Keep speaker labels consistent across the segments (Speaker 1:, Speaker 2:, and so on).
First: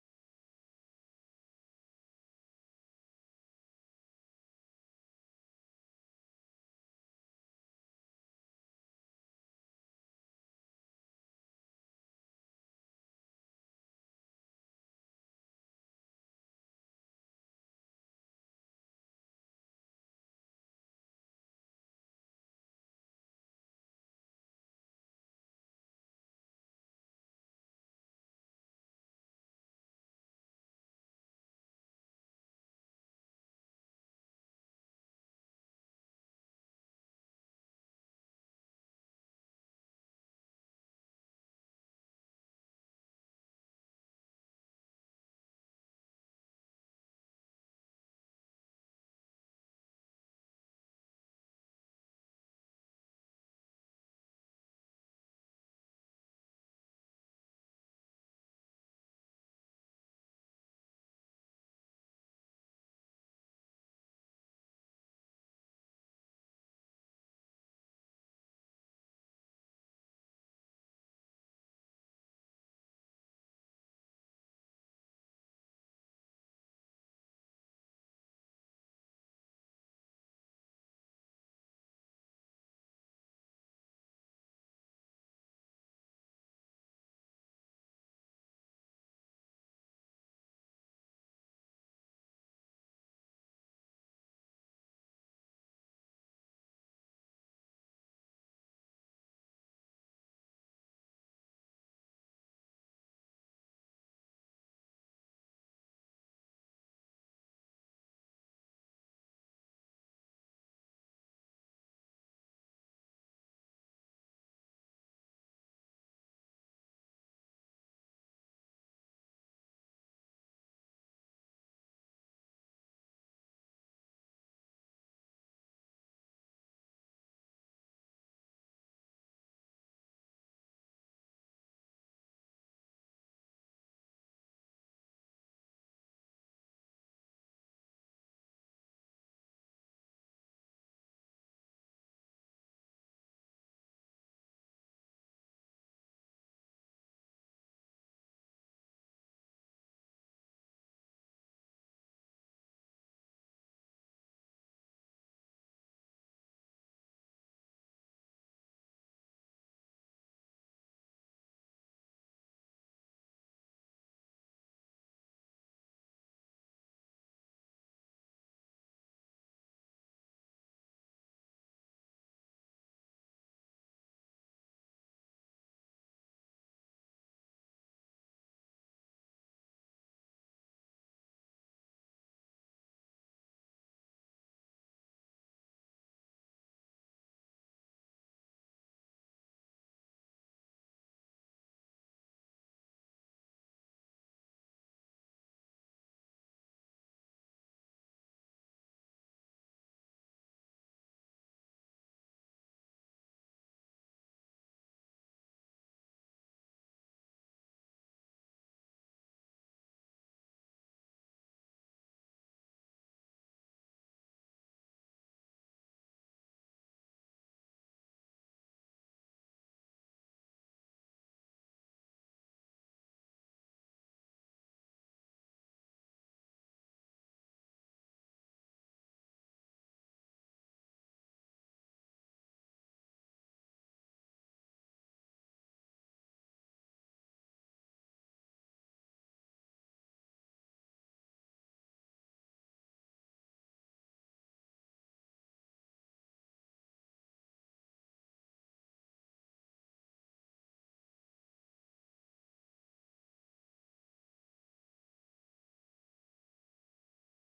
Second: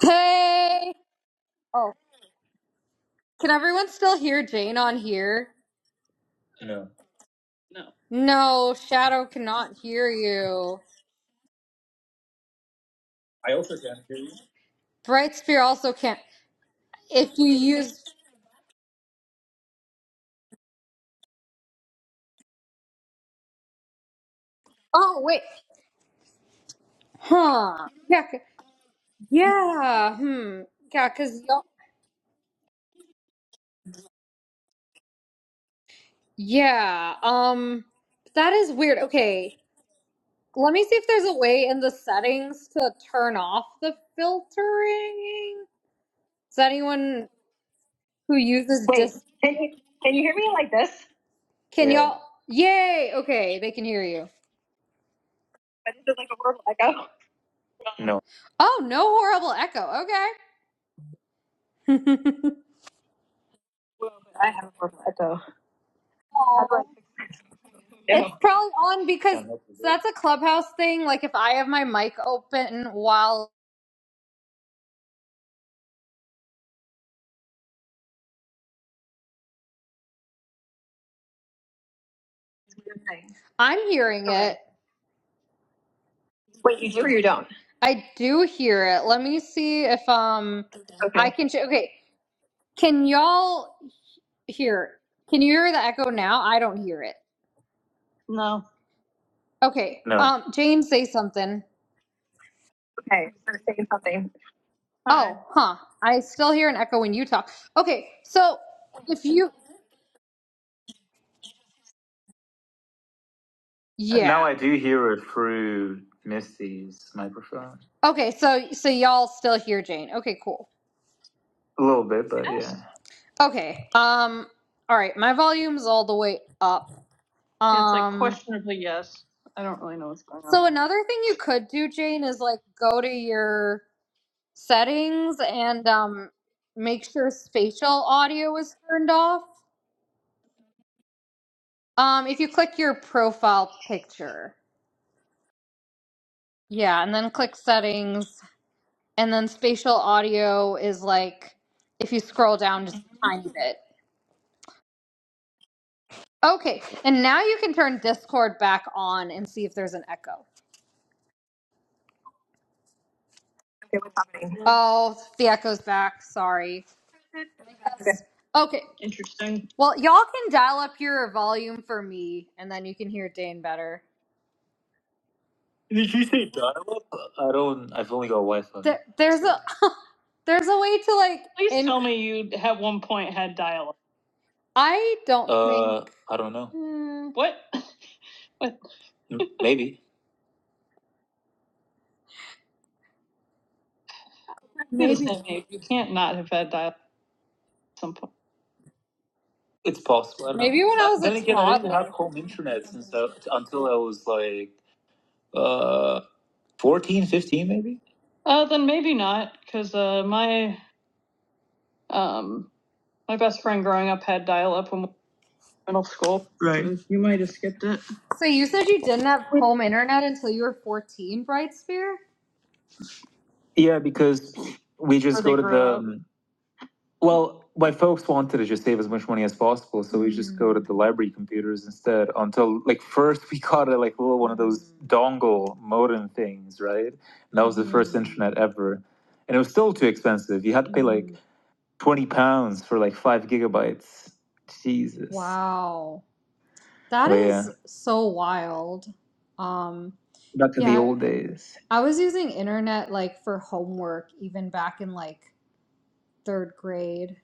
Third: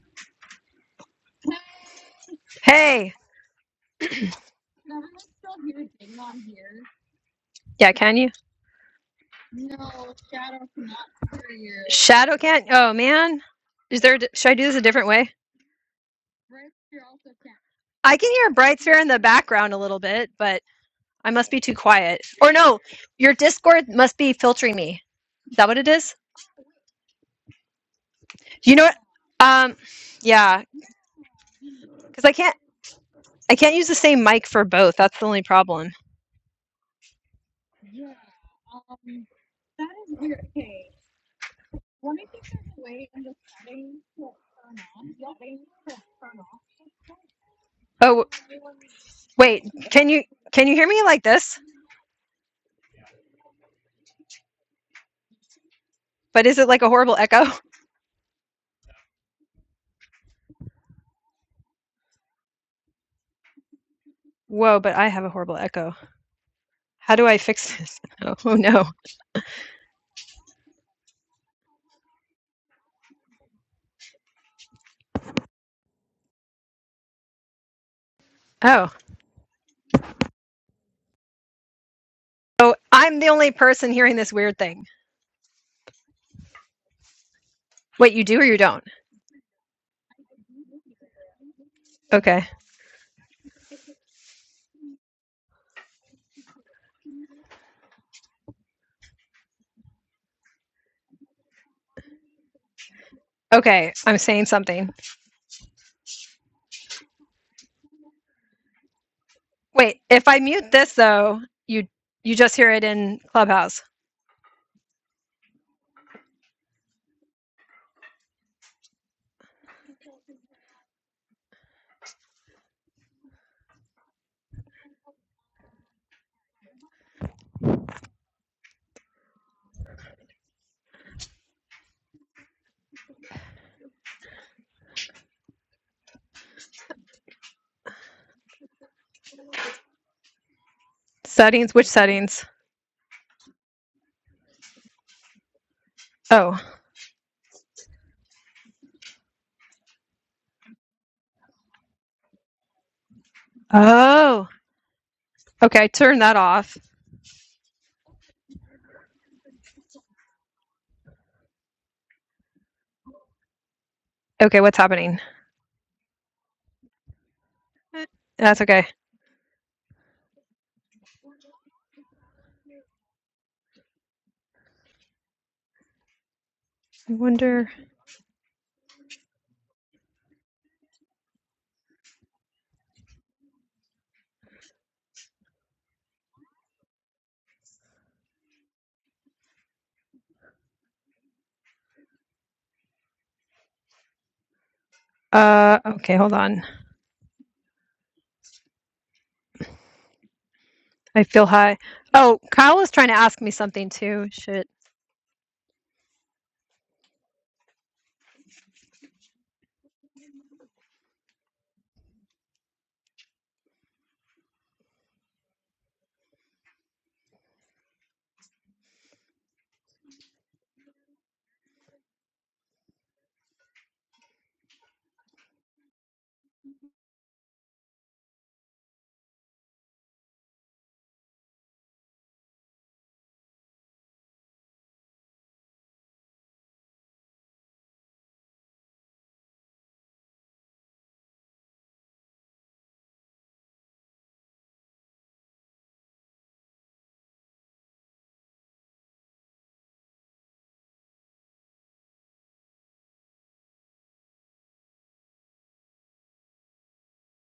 Speaker 1: Hey! Oh,
Speaker 2: Hey,
Speaker 1: can everyone still hear Jane on here? No.
Speaker 2: yeah, can you?
Speaker 1: No, Shadow cannot hear you.
Speaker 2: Shadow can. not Oh man,
Speaker 1: I also can't
Speaker 2: is there?
Speaker 1: hear
Speaker 2: a di-
Speaker 1: you.
Speaker 2: Should I do this a different way?
Speaker 1: Bright Spear also can't. If you use.
Speaker 2: I can hear Bright Sphere in the background a little bit, but I must be too quiet. Or no, your Discord must be filtering me.
Speaker 1: Oh, wait.
Speaker 2: Is that what it is?
Speaker 1: Huh. Yeah. c-
Speaker 2: You know what? Um,
Speaker 1: Yeah. Hmm.
Speaker 2: yeah,
Speaker 1: Yeah, because y'all.
Speaker 2: because I can't. I can't use the same mic for both. That's the only problem.
Speaker 1: Yeah. Um. That is weird. Okay. Let me see if there's a way in the settings to turn off the filtering. Is anyone
Speaker 2: Oh
Speaker 1: who uses Wait, dis. can
Speaker 2: wait,
Speaker 1: you,
Speaker 2: can
Speaker 1: can you
Speaker 2: you
Speaker 1: hear me
Speaker 2: can
Speaker 1: like
Speaker 2: you hear me
Speaker 1: this?
Speaker 2: like this?
Speaker 1: Can Yeah. y'all? Yay! Okay, they can hear you. But this is it like a
Speaker 2: But is
Speaker 1: horrible
Speaker 2: it like a
Speaker 1: echo.
Speaker 2: horrible echo?
Speaker 1: No. Oh, no horrible echo. Okay. Well, I have a
Speaker 2: Whoa, but
Speaker 1: horrible
Speaker 2: I have a
Speaker 1: echo.
Speaker 2: horrible echo.
Speaker 1: How do Oh,
Speaker 2: How do I fix this?
Speaker 1: it's
Speaker 2: Oh, oh
Speaker 1: probably
Speaker 2: no.
Speaker 1: on because Yeah, that's so that's a clubhouse thing. Like if I have my mic open while
Speaker 2: Oh. So I'm
Speaker 1: Okay.
Speaker 2: the only
Speaker 1: I'm
Speaker 2: person hearing
Speaker 1: hearing it,
Speaker 2: this
Speaker 1: Okay.
Speaker 2: weird thing.
Speaker 1: it. Wait, you do or you don't? I
Speaker 2: Wait, you do
Speaker 1: do
Speaker 2: or you
Speaker 1: hear
Speaker 2: don't?
Speaker 1: it. Let me see if um okay. I Okay. can. Sh- okay,
Speaker 2: Okay.
Speaker 1: can y'all hear? Can you hear the echo now? I don't hear it. No. Okay. No. Um, James, say something. Okay, so say
Speaker 2: Okay, I'm
Speaker 1: something.
Speaker 2: saying something.
Speaker 1: Hi. Oh, huh. I still hear an echo when you talk. Okay, so if you,
Speaker 2: Wait, if I mute this though, you you just hear it in Clubhouse.
Speaker 1: Now yeah. I do hear it through Misty's microphone. Okay, so so y'all still hear Jane. Okay, cool. A little bit, but yeah. Okay. Um. All right, my volume's all the way up. It's like Um. questionably yes. I don't really know what's going on. So another thing you could do, Jane, is like go to your settings and um, make sure spatial audio is turned off.
Speaker 2: Settings, which
Speaker 1: Um, if
Speaker 2: settings?
Speaker 1: you click your profile picture,
Speaker 2: Oh.
Speaker 1: yeah, and then click settings, and then spatial audio is like if you scroll down just a tiny bit.
Speaker 2: Oh. Okay, turn that off.
Speaker 1: Okay, and now you can turn Discord back on and see if there's an echo. Okay, what's happening?
Speaker 2: Okay, what's
Speaker 1: Oh,
Speaker 2: happening?
Speaker 1: the echo's back. Sorry. Okay. That's
Speaker 2: That's
Speaker 1: okay.
Speaker 2: okay.
Speaker 1: Interesting. Well, y'all can dial up your volume for me, and then you can hear Dane better. Did you say dial-up?
Speaker 2: I
Speaker 1: I
Speaker 2: wonder
Speaker 1: don't. I've only got Wi-Fi. There, there's a there's a way to like Please in tell me you at one point had dial up. I don't think Uh, think. I don't know. hmm, What? what? Maybe maybe
Speaker 2: uh
Speaker 1: You can't
Speaker 2: okay, hold
Speaker 1: not have
Speaker 2: on.
Speaker 1: had dial up at some point. it's possible. I don't know. maybe know. when I Uh, was a
Speaker 2: I
Speaker 1: then a
Speaker 2: feel
Speaker 1: again, toddler.
Speaker 2: high.
Speaker 1: I didn't have home
Speaker 2: Oh, Kyle
Speaker 1: internet
Speaker 2: is trying
Speaker 1: since
Speaker 2: to
Speaker 1: I,
Speaker 2: ask me
Speaker 1: until
Speaker 2: something
Speaker 1: I was
Speaker 2: too. Shit.
Speaker 1: like uh 14, fifteen maybe. Uh, then maybe not, because uh, my um my best friend growing up had dial up when. we middle school. Right. So You might have skipped it. So you said you didn't have home internet until you were 14, Brightspear? Yeah, because we just go to the um, well, my folks wanted to just save as much money as possible, so we just go to the library computers instead. Until like first we got a like little one of those dongle modem things, right? And that was the first internet ever, and it was still too expensive. You had to pay like twenty pounds for like five gigabytes. Jesus. Wow. That But yeah, is so wild. Um, back to the yeah, old days. I was using internet like for homework even back in like third grade,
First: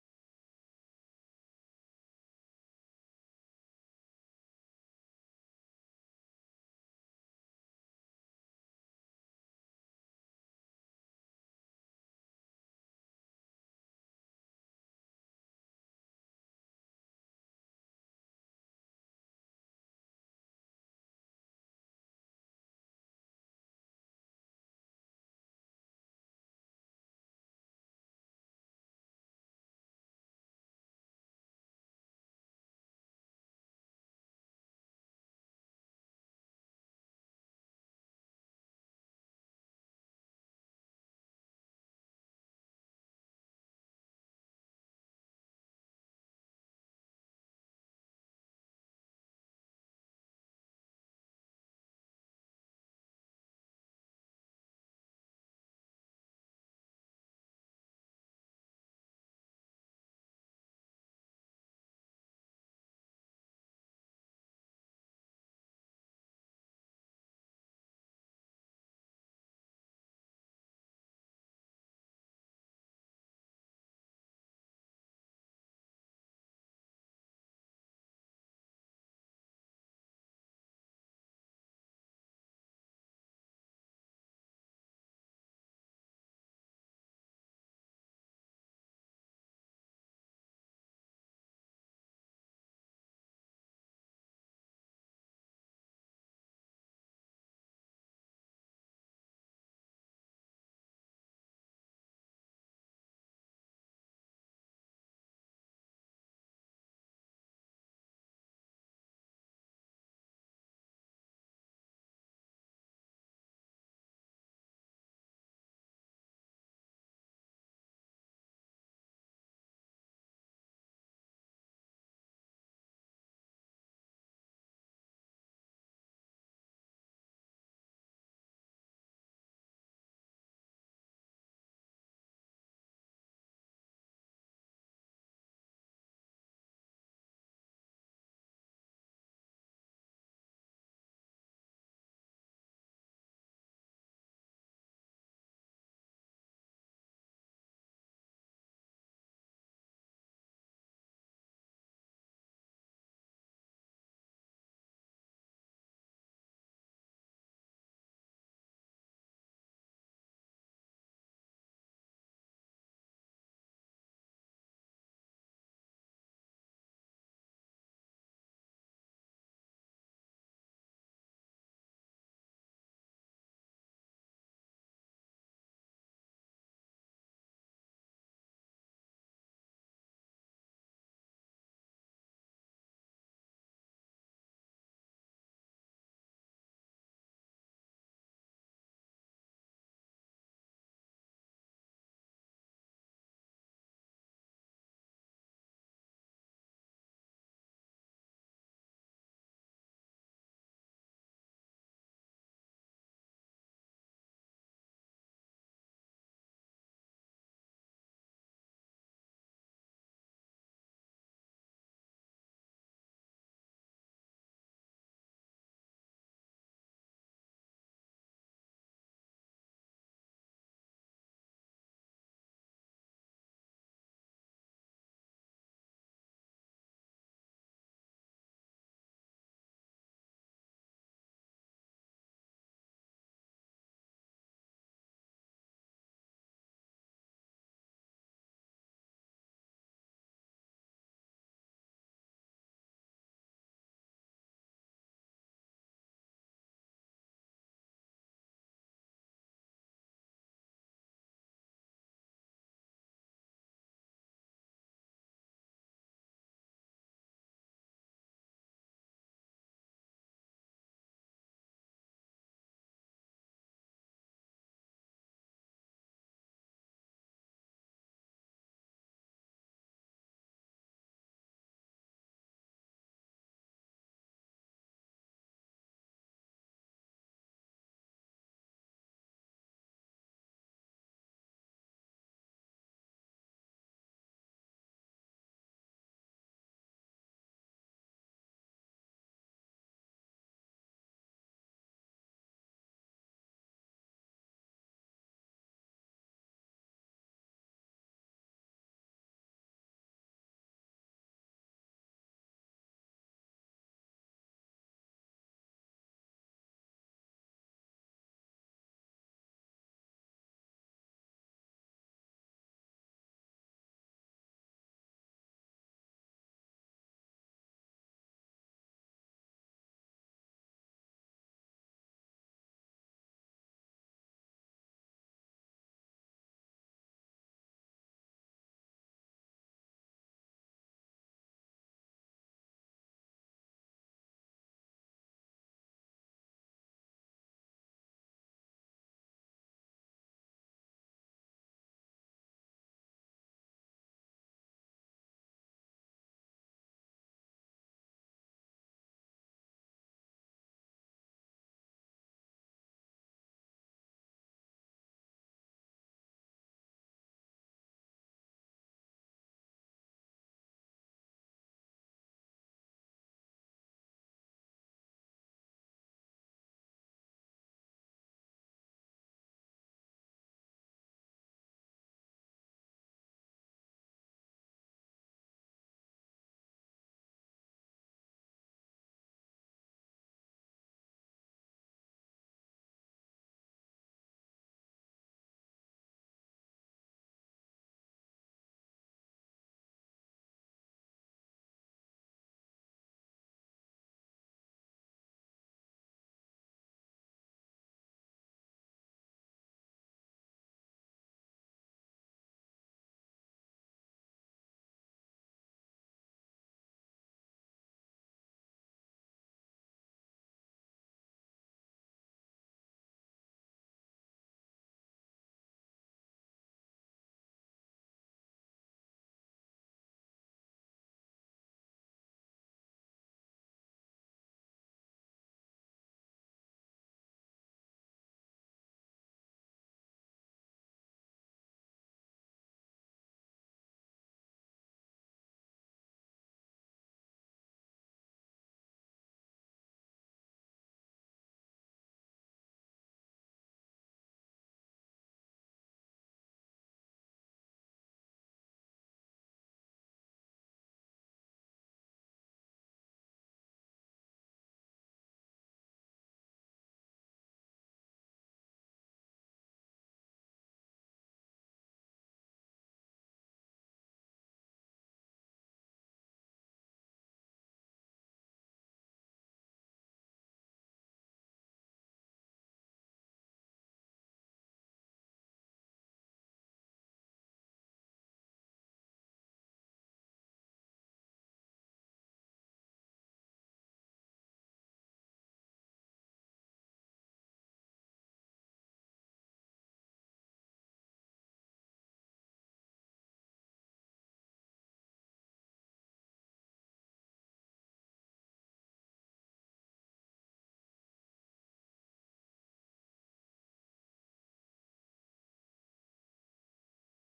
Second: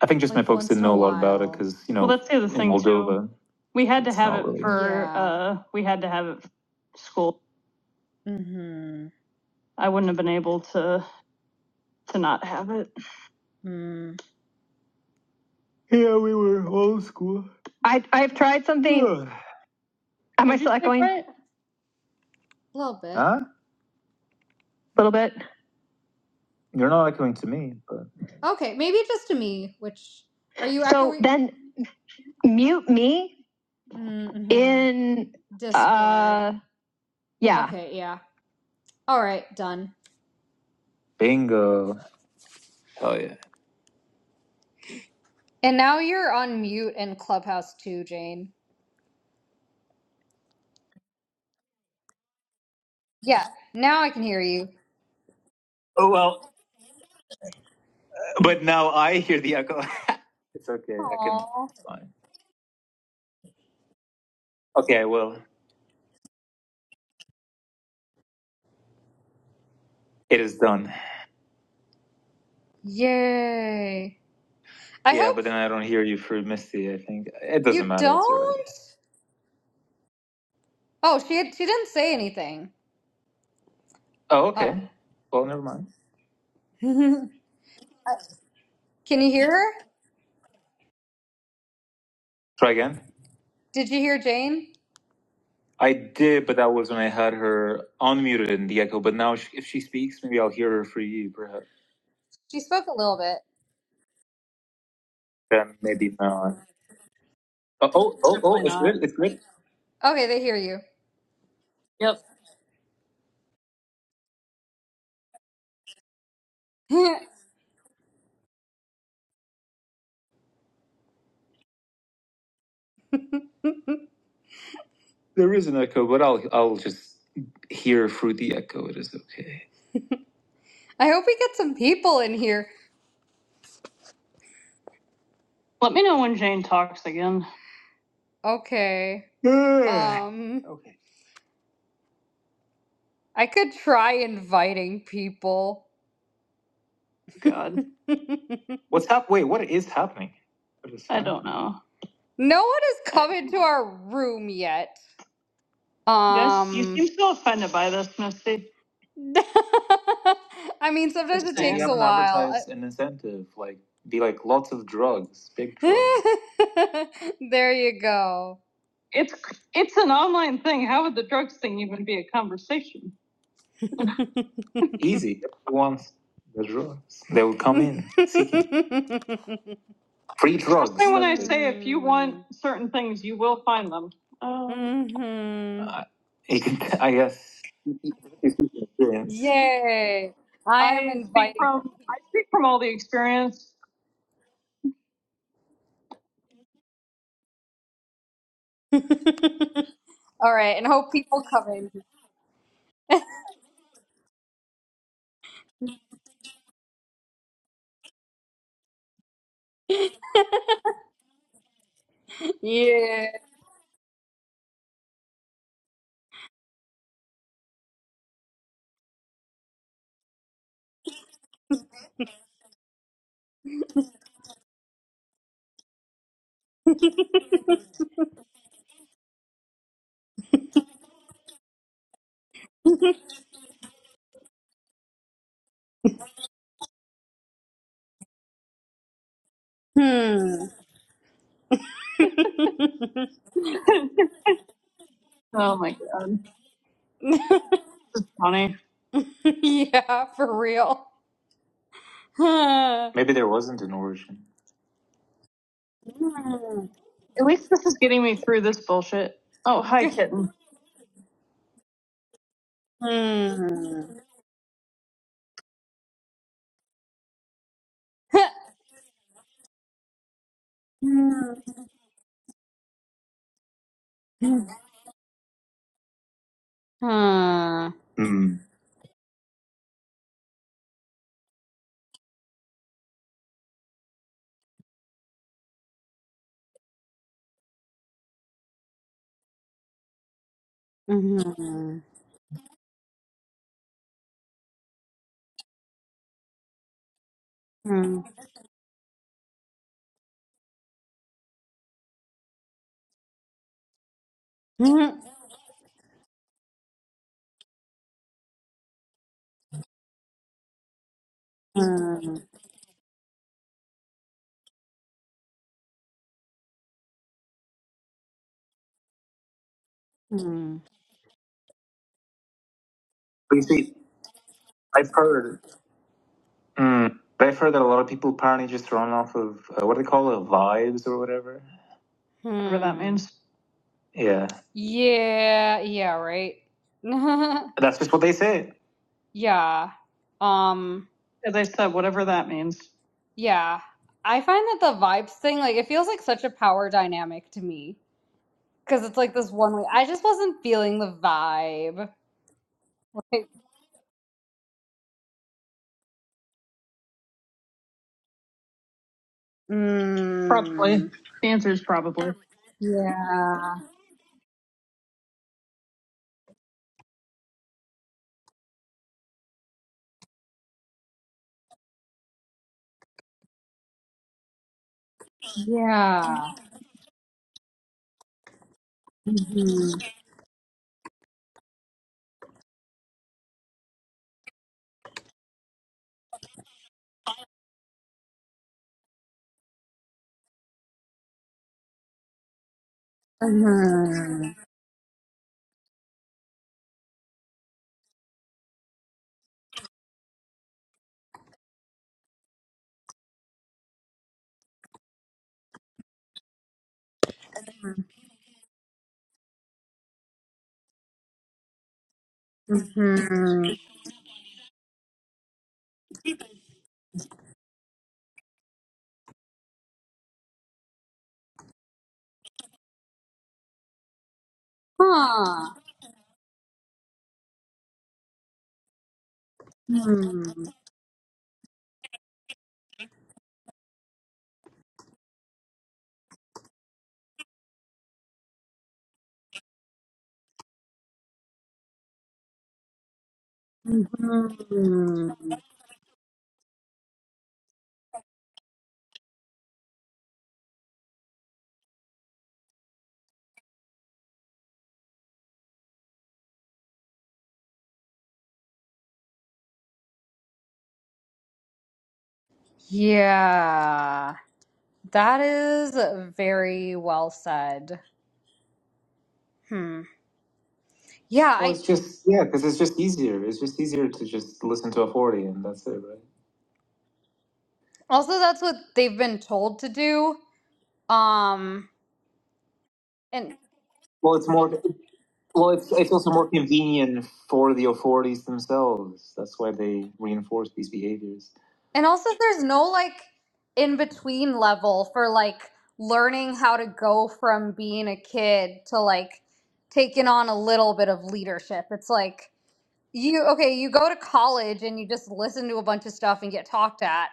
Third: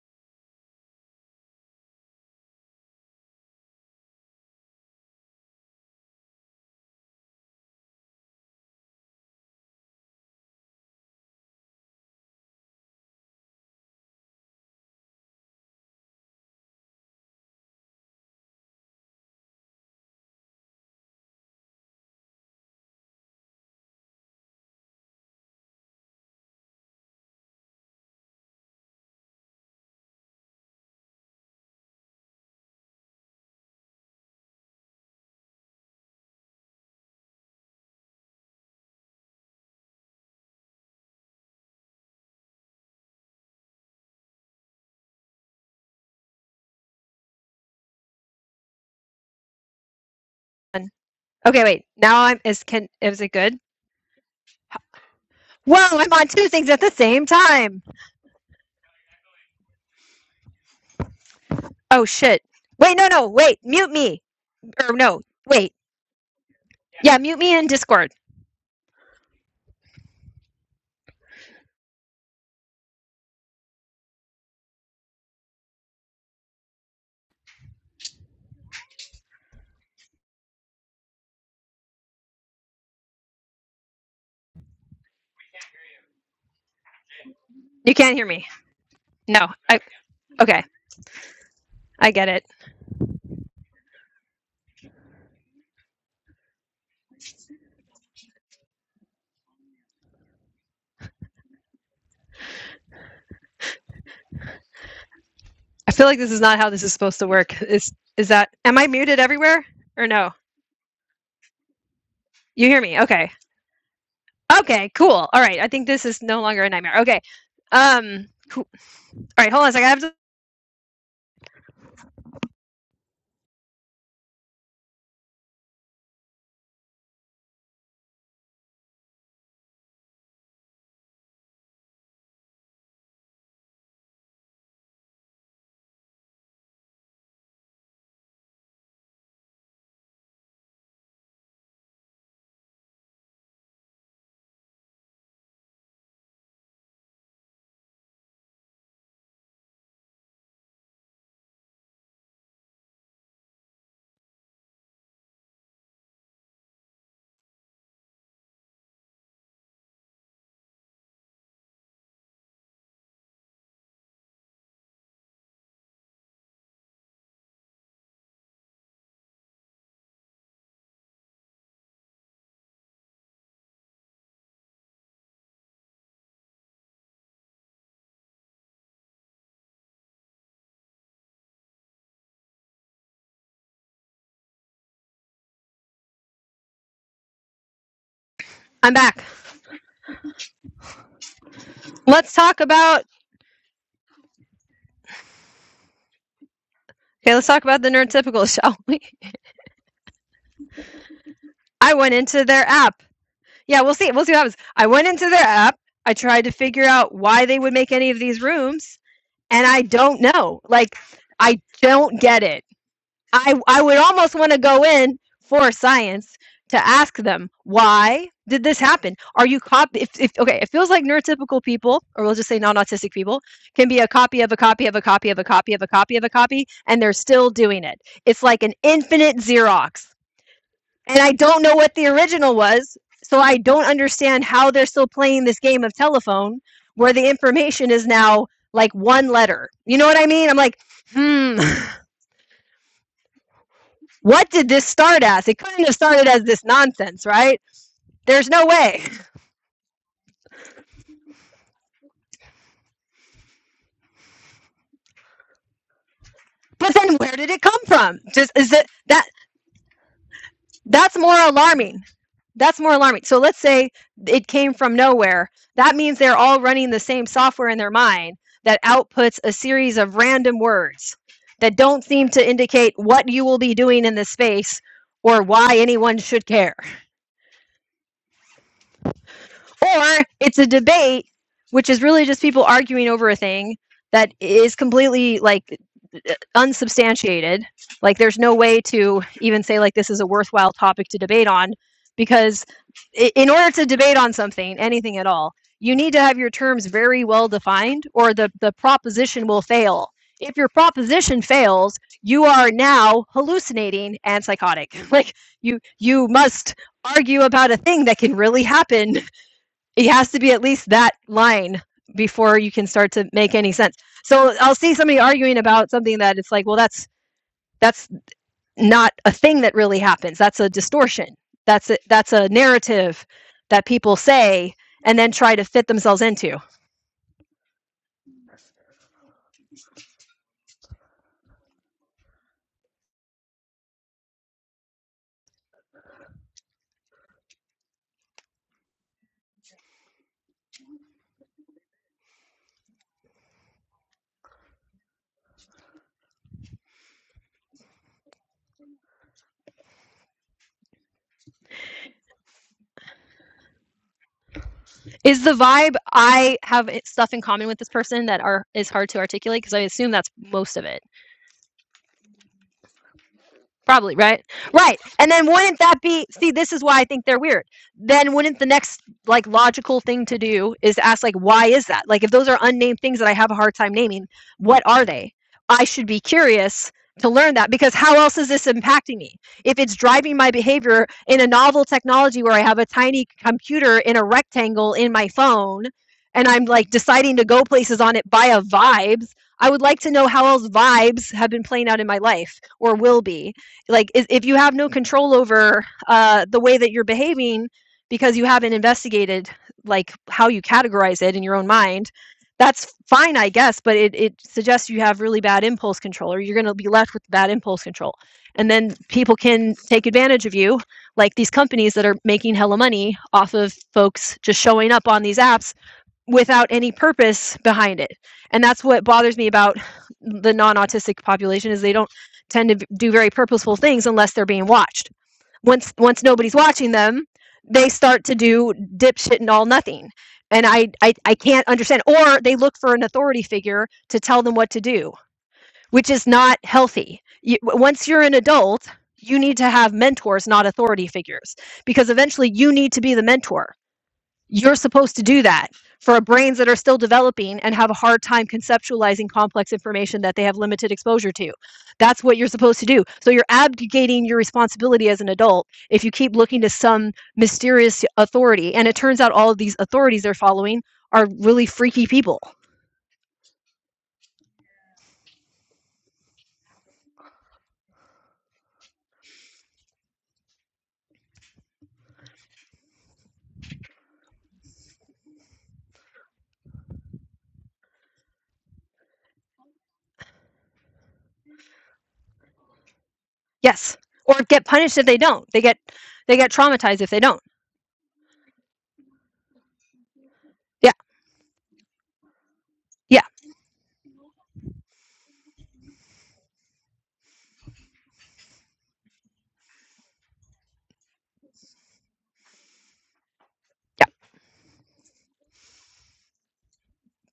Speaker 1: I think just my like folks once didn't in know a a lot about it while. because, you Well, know, that's the other in thing too. Moldova, We had to it's have not it really. for, Yeah. uh, we had to have it for school. Mm-hmm. I wouldn't have been able to, to not have it. Mm. Yeah, we were old school. I I've tried something. Ugh. Am I Was still it echoing? different? A different? little bit. huh? A little bit. You're not echoing to me, but Okay, maybe just to me, which are you So echoing? then mute me Mm-hmm. in Discord. uh yeah. Okay, yeah. All right, done. bingo. Oh yeah. And now you're on mute in Clubhouse too, Jane.
Speaker 2: Okay, wait. Now I'm is can is it
Speaker 1: Yeah,
Speaker 2: good?
Speaker 1: now I can hear you.
Speaker 2: Whoa, I'm on two things at the same time.
Speaker 1: But now I hear the echo. it's okay. Aww. I can. It's
Speaker 2: Oh
Speaker 1: fine.
Speaker 2: shit. Wait, no, no, wait. Mute me. Or
Speaker 1: Okay,
Speaker 2: no,
Speaker 1: well,
Speaker 2: wait. Yeah, mute me in Discord.
Speaker 1: It is done. Yay. I Yeah, hope but then I don't hear you for Misty. I think it doesn't you matter. You don't? Oh, she she didn't say anything. Oh, Oh. okay. Oh. Well, never mind. Can
Speaker 2: You can't hear me.
Speaker 1: you
Speaker 2: No.
Speaker 1: hear her?
Speaker 2: I okay. I get it.
Speaker 1: Try again. Did you hear Jane? I did, but that was when I had her unmuted in the echo. But now, sh if she speaks, maybe I'll hear her for you, perhaps. She spoke a little bit. Then
Speaker 2: I feel
Speaker 1: maybe
Speaker 2: like this is
Speaker 1: not.
Speaker 2: not how this is supposed to work.
Speaker 1: Oh,
Speaker 2: Is
Speaker 1: oh, oh,
Speaker 2: is
Speaker 1: oh, Definitely
Speaker 2: that
Speaker 1: oh it's
Speaker 2: am
Speaker 1: not.
Speaker 2: I
Speaker 1: good. It's
Speaker 2: muted
Speaker 1: good.
Speaker 2: everywhere? Or
Speaker 1: Okay,
Speaker 2: no?
Speaker 1: they hear you. Yep.
Speaker 2: You hear me? Okay. Okay, cool. All right. I think this is no longer a nightmare. Okay. Um cool. all right, hold on a second. I have to,
Speaker 1: There is an echo, but I'll I'll just hear through the echo. It is okay. I hope we get some people in here. Let me know when Jane talks again. Okay. Um, Okay. I could try inviting people. God, What's up? Wait, what is happening? What is happening? I don't know. No one has come into our room yet. Um, guys, you Um, seem so offended by this, Misty. I mean, sometimes it takes a while. an incentive. Like, be like lots of drugs, big drugs. there you go. It's it's an online thing. How would the drugs thing even be a conversation? Easy. Once the drugs, they will come in seeking free drugs. And when I say if you want certain things, you will find them. Oh, Mhm. Uh, it I guess
Speaker 2: I'm back.
Speaker 1: Yay! I am I from, I
Speaker 2: Let's
Speaker 1: speak
Speaker 2: talk
Speaker 1: from all the
Speaker 2: about
Speaker 1: experience.
Speaker 2: okay, let's talk about the nerd typical, shall we?
Speaker 1: All right, and hope people come
Speaker 2: I went
Speaker 1: in.
Speaker 2: into their app Yeah, we'll see we'll see what happens. I went into their app, I tried to figure out why they would make any of these rooms, and I don't know. Like, I don't get it.
Speaker 1: Yeah.
Speaker 2: I I would almost want to go in for science to ask them why did this happen? Are you cop? If, if okay, it feels like neurotypical people, or we'll just say non-autistic people, can be a copy of a copy of a copy of a copy of a copy of a copy, and they're still doing it. It's like an infinite Xerox and I don't know what the original was, so I don't understand how they're still playing this game of telephone where the information is now like one letter. You know what I mean?
Speaker 1: hmm.
Speaker 2: I'm like, hmm, what did this start as? It
Speaker 1: Oh
Speaker 2: couldn't have
Speaker 1: my
Speaker 2: started as
Speaker 1: God.
Speaker 2: this nonsense, right? There's no
Speaker 1: Funny.
Speaker 2: way.
Speaker 1: yeah, for real. Huh. Maybe there wasn't an origin. Hmm.
Speaker 2: But then where
Speaker 1: At
Speaker 2: did it
Speaker 1: least
Speaker 2: come
Speaker 1: this is
Speaker 2: from?
Speaker 1: getting me
Speaker 2: Just
Speaker 1: through
Speaker 2: is
Speaker 1: this
Speaker 2: it that
Speaker 1: bullshit. Oh, hi, kitten.
Speaker 2: that's more alarming That's more alarming. So let's say
Speaker 1: Hmm.
Speaker 2: it came from nowhere. That means they're all running the same software in their mind that outputs a series of random words
Speaker 1: Hmm.
Speaker 2: that don't seem to indicate what you will be doing in this space or why anyone should care
Speaker 1: Hmm. Hmm.
Speaker 2: or it's a debate which is really just people arguing over a thing that is completely like unsubstantiated like there's no way to even say like this is a worthwhile topic to debate on
Speaker 1: Mhm.
Speaker 2: because i- in order to debate on something anything at all you need to have your terms very well defined
Speaker 1: Hmm.
Speaker 2: or the the proposition will fail if your proposition fails you are now hallucinating and psychotic like you you must argue about a thing that can really happen it has to be at least that line before you can start to make any sense. So I'll see somebody arguing about something that it's like, well, that's that's not a thing that really happens. That's a
Speaker 1: Hmm.
Speaker 2: distortion. That's a that's a narrative
Speaker 1: But you
Speaker 2: that
Speaker 1: see,
Speaker 2: people say
Speaker 1: I've
Speaker 2: and then try
Speaker 1: heard.
Speaker 2: to fit themselves into.
Speaker 1: Hmm. But I've heard that a lot of people apparently just run off of uh, what do they call it, vibes or whatever. Whatever that Hmm. means. Yeah, Yeah, yeah, right. that's just what they say. Yeah. Um, As I said, whatever that means. yeah. I find that the vibes thing, like, it feels like such a power dynamic to me. Because it's like this one way. I just wasn't feeling the vibe. Like,
Speaker 2: Is the vibe I have stuff in common with this person that are is hard to articulate because I assume that's
Speaker 1: Probably.
Speaker 2: most of it.
Speaker 1: mm, The answer is probably. yeah.
Speaker 2: Probably, right? Right. And then wouldn't that be see, this is why I think they're weird. Then wouldn't the next like logical thing to do is ask like why is that? Like if those are unnamed things that I have a hard time naming, what are they? I should be
Speaker 1: Yeah.
Speaker 2: curious to learn that because how else is this impacting me? If it's
Speaker 1: Mm-hmm.
Speaker 2: driving my behavior in a novel technology where I have a tiny computer in a rectangle in my phone and I'm like deciding to go places on it via vibes, I would like to know how else vibes have been playing out in my life or will be like if
Speaker 1: Mm-hmm.
Speaker 2: you have no control over uh, the way that you're behaving because you haven't investigated like how you categorize it in your own mind that's fine i guess but it, it suggests you have really bad impulse control or you're going to be left with bad impulse control and then people can take advantage of you like these companies that are making hella money off of folks just showing up on these apps without any purpose behind it. And that's what bothers me about the non-autistic population is they don't tend to do very purposeful things unless they're being watched.
Speaker 1: Mm-hmm.
Speaker 2: Once once nobody's watching them, they start to do dipshit and all nothing. And
Speaker 1: Huh.
Speaker 2: I, I I can't understand. Or they look for an authority figure to tell them what to do, which is not healthy. You, once you're an adult, you need to have mentors, not authority figures, because eventually you need to be the mentor you're supposed to
Speaker 1: Mm-hmm.
Speaker 2: do that for brains that are still developing and have a hard time conceptualizing complex information that they have limited exposure to. That's what you're supposed to do. So you're abdicating your responsibility as an adult if you keep looking to some mysterious authority. And it turns out all of these authorities they're following are really freaky people.
Speaker 1: Yeah. That is very well said. Hmm. Yeah, Well, I it's just yeah, because it's just easier. It's just easier to just listen to a forty, and that's it, right? also that's what they've been told to do. Um and
Speaker 2: Yes.
Speaker 1: Well,
Speaker 2: Or
Speaker 1: it's
Speaker 2: get
Speaker 1: more.
Speaker 2: punished if they don't. They
Speaker 1: Well,
Speaker 2: get
Speaker 1: it's, it's also
Speaker 2: they
Speaker 1: more
Speaker 2: get traumatized if they
Speaker 1: convenient
Speaker 2: don't.
Speaker 1: for the authorities themselves. That's why they reinforce these
Speaker 2: Yeah.
Speaker 1: behaviors. And also, there's no like
Speaker 2: Yeah.
Speaker 1: in between level for like learning how to go from being a kid to like taking on a little bit of leadership. It's like you, okay, you go to college and you just listen to a bunch of stuff and get talked at.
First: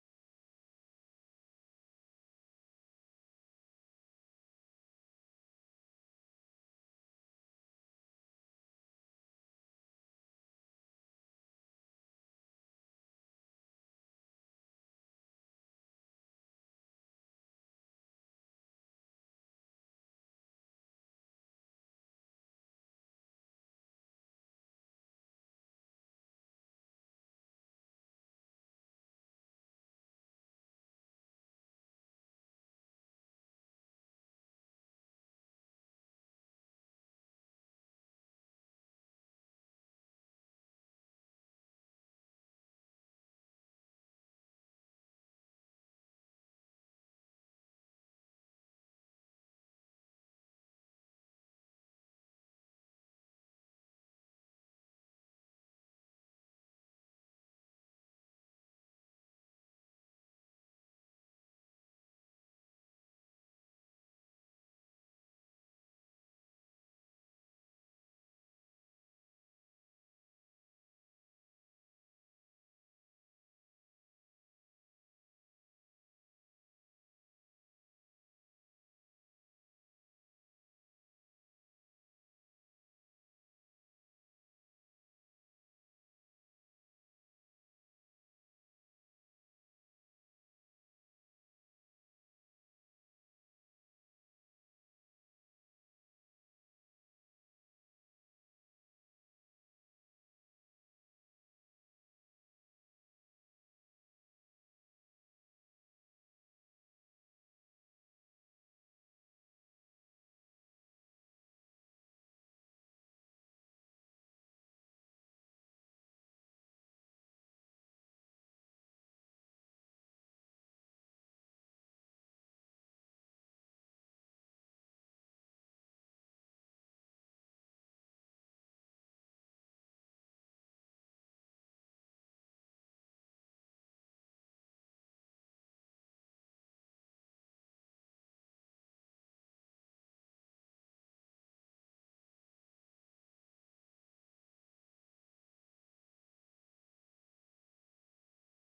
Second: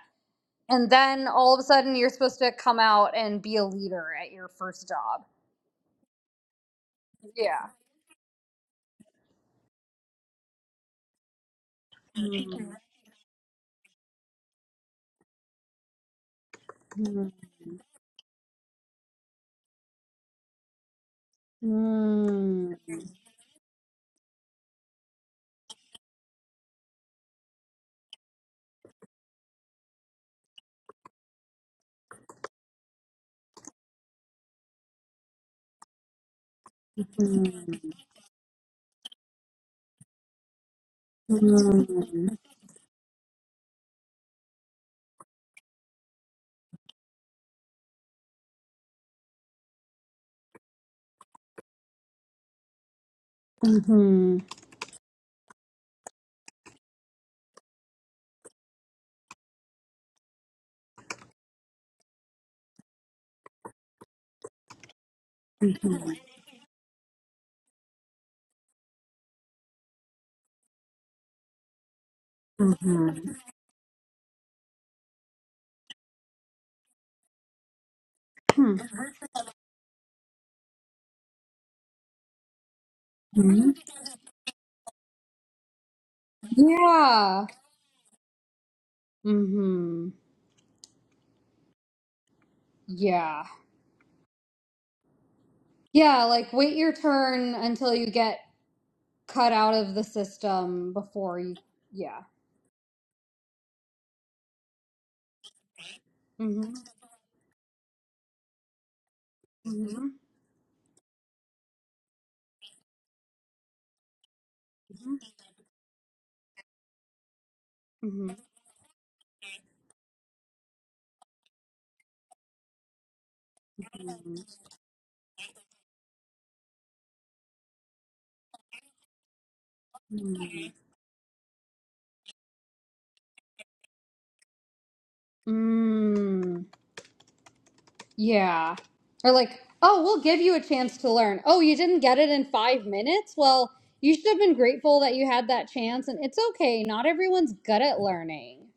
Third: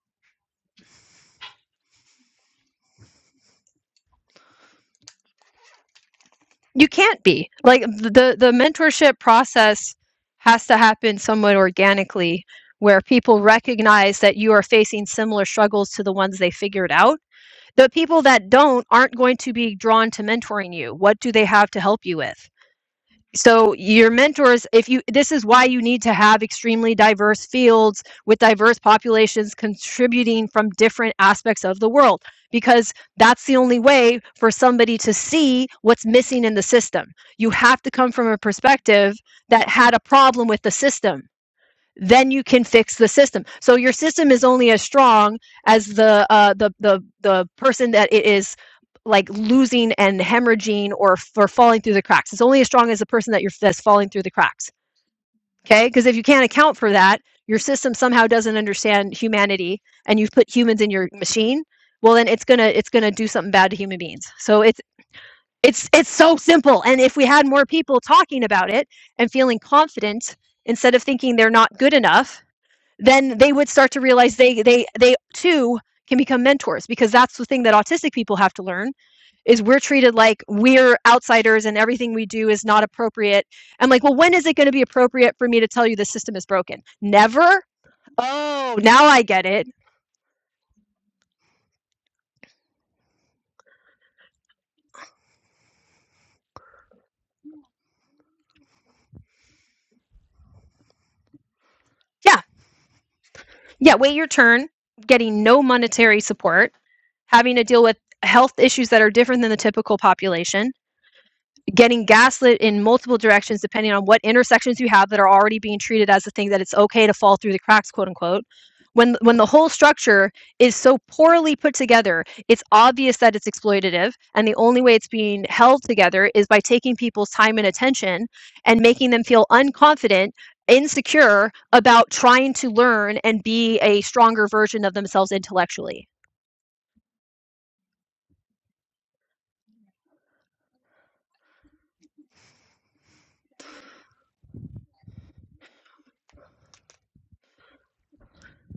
Speaker 1: And then all of a sudden, you're supposed to come out and be a leader at your first job.
Speaker 2: you can't be
Speaker 1: Yeah.
Speaker 2: like the the mentorship process has to happen somewhat organically where people recognize that you are facing similar struggles to the ones they figured out the people that don't aren't going to be drawn to mentoring you what do they have to help you with
Speaker 1: Mm.
Speaker 2: so your mentors if you this is why you need to have extremely diverse fields with diverse populations contributing from different aspects of the world because that's the only way for somebody to see what's missing in the system you have to come from a perspective that had a problem with the system then you can fix the system. So your system is only as strong as the uh, the the the person that it is like losing and hemorrhaging or for falling through the cracks. It's only as strong as the person that you're that's falling through the cracks. Okay, because if you can't account for that, your system somehow doesn't understand humanity, and you've put humans in your machine. Well, then it's gonna it's gonna do something bad to human beings. So it's it's it's so simple. And if we had more people talking about it and feeling confident instead of thinking they're not good enough then they would start to realize they they they too can become mentors because that's the thing that autistic people have to learn is we're treated like we're outsiders and everything we do is not appropriate. I'm like, well, when is it going to be appropriate for me to tell you the system is broken?
Speaker 1: Yeah.
Speaker 2: Never? Oh, now I get it.
Speaker 1: Mm-hmm. Yeah. Yeah, like wait your turn until you get cut out of the system before you yeah.
Speaker 2: Yeah. Yeah. Wait your turn, getting no monetary
Speaker 1: Mm-hmm.
Speaker 2: support, having to deal with health issues that are different than the typical
Speaker 1: Mm-hmm.
Speaker 2: population, getting gaslit in multiple directions depending on what intersections you have that are already being treated as the thing that it's okay to fall through the cracks quote
Speaker 1: Mm-hmm.
Speaker 2: unquote when when the whole structure is so poorly put together it's obvious that it's exploitative and the only way it's being held together is by taking people's time and attention and making them feel unconfident insecure about trying to learn and be a stronger version of themselves intellectually
Speaker 1: Mm. Yeah. Or like, oh, we'll give you a chance to learn. Oh, you didn't get it in five minutes? Well, you should have been grateful that you had that chance and it's okay. Not everyone's good at learning.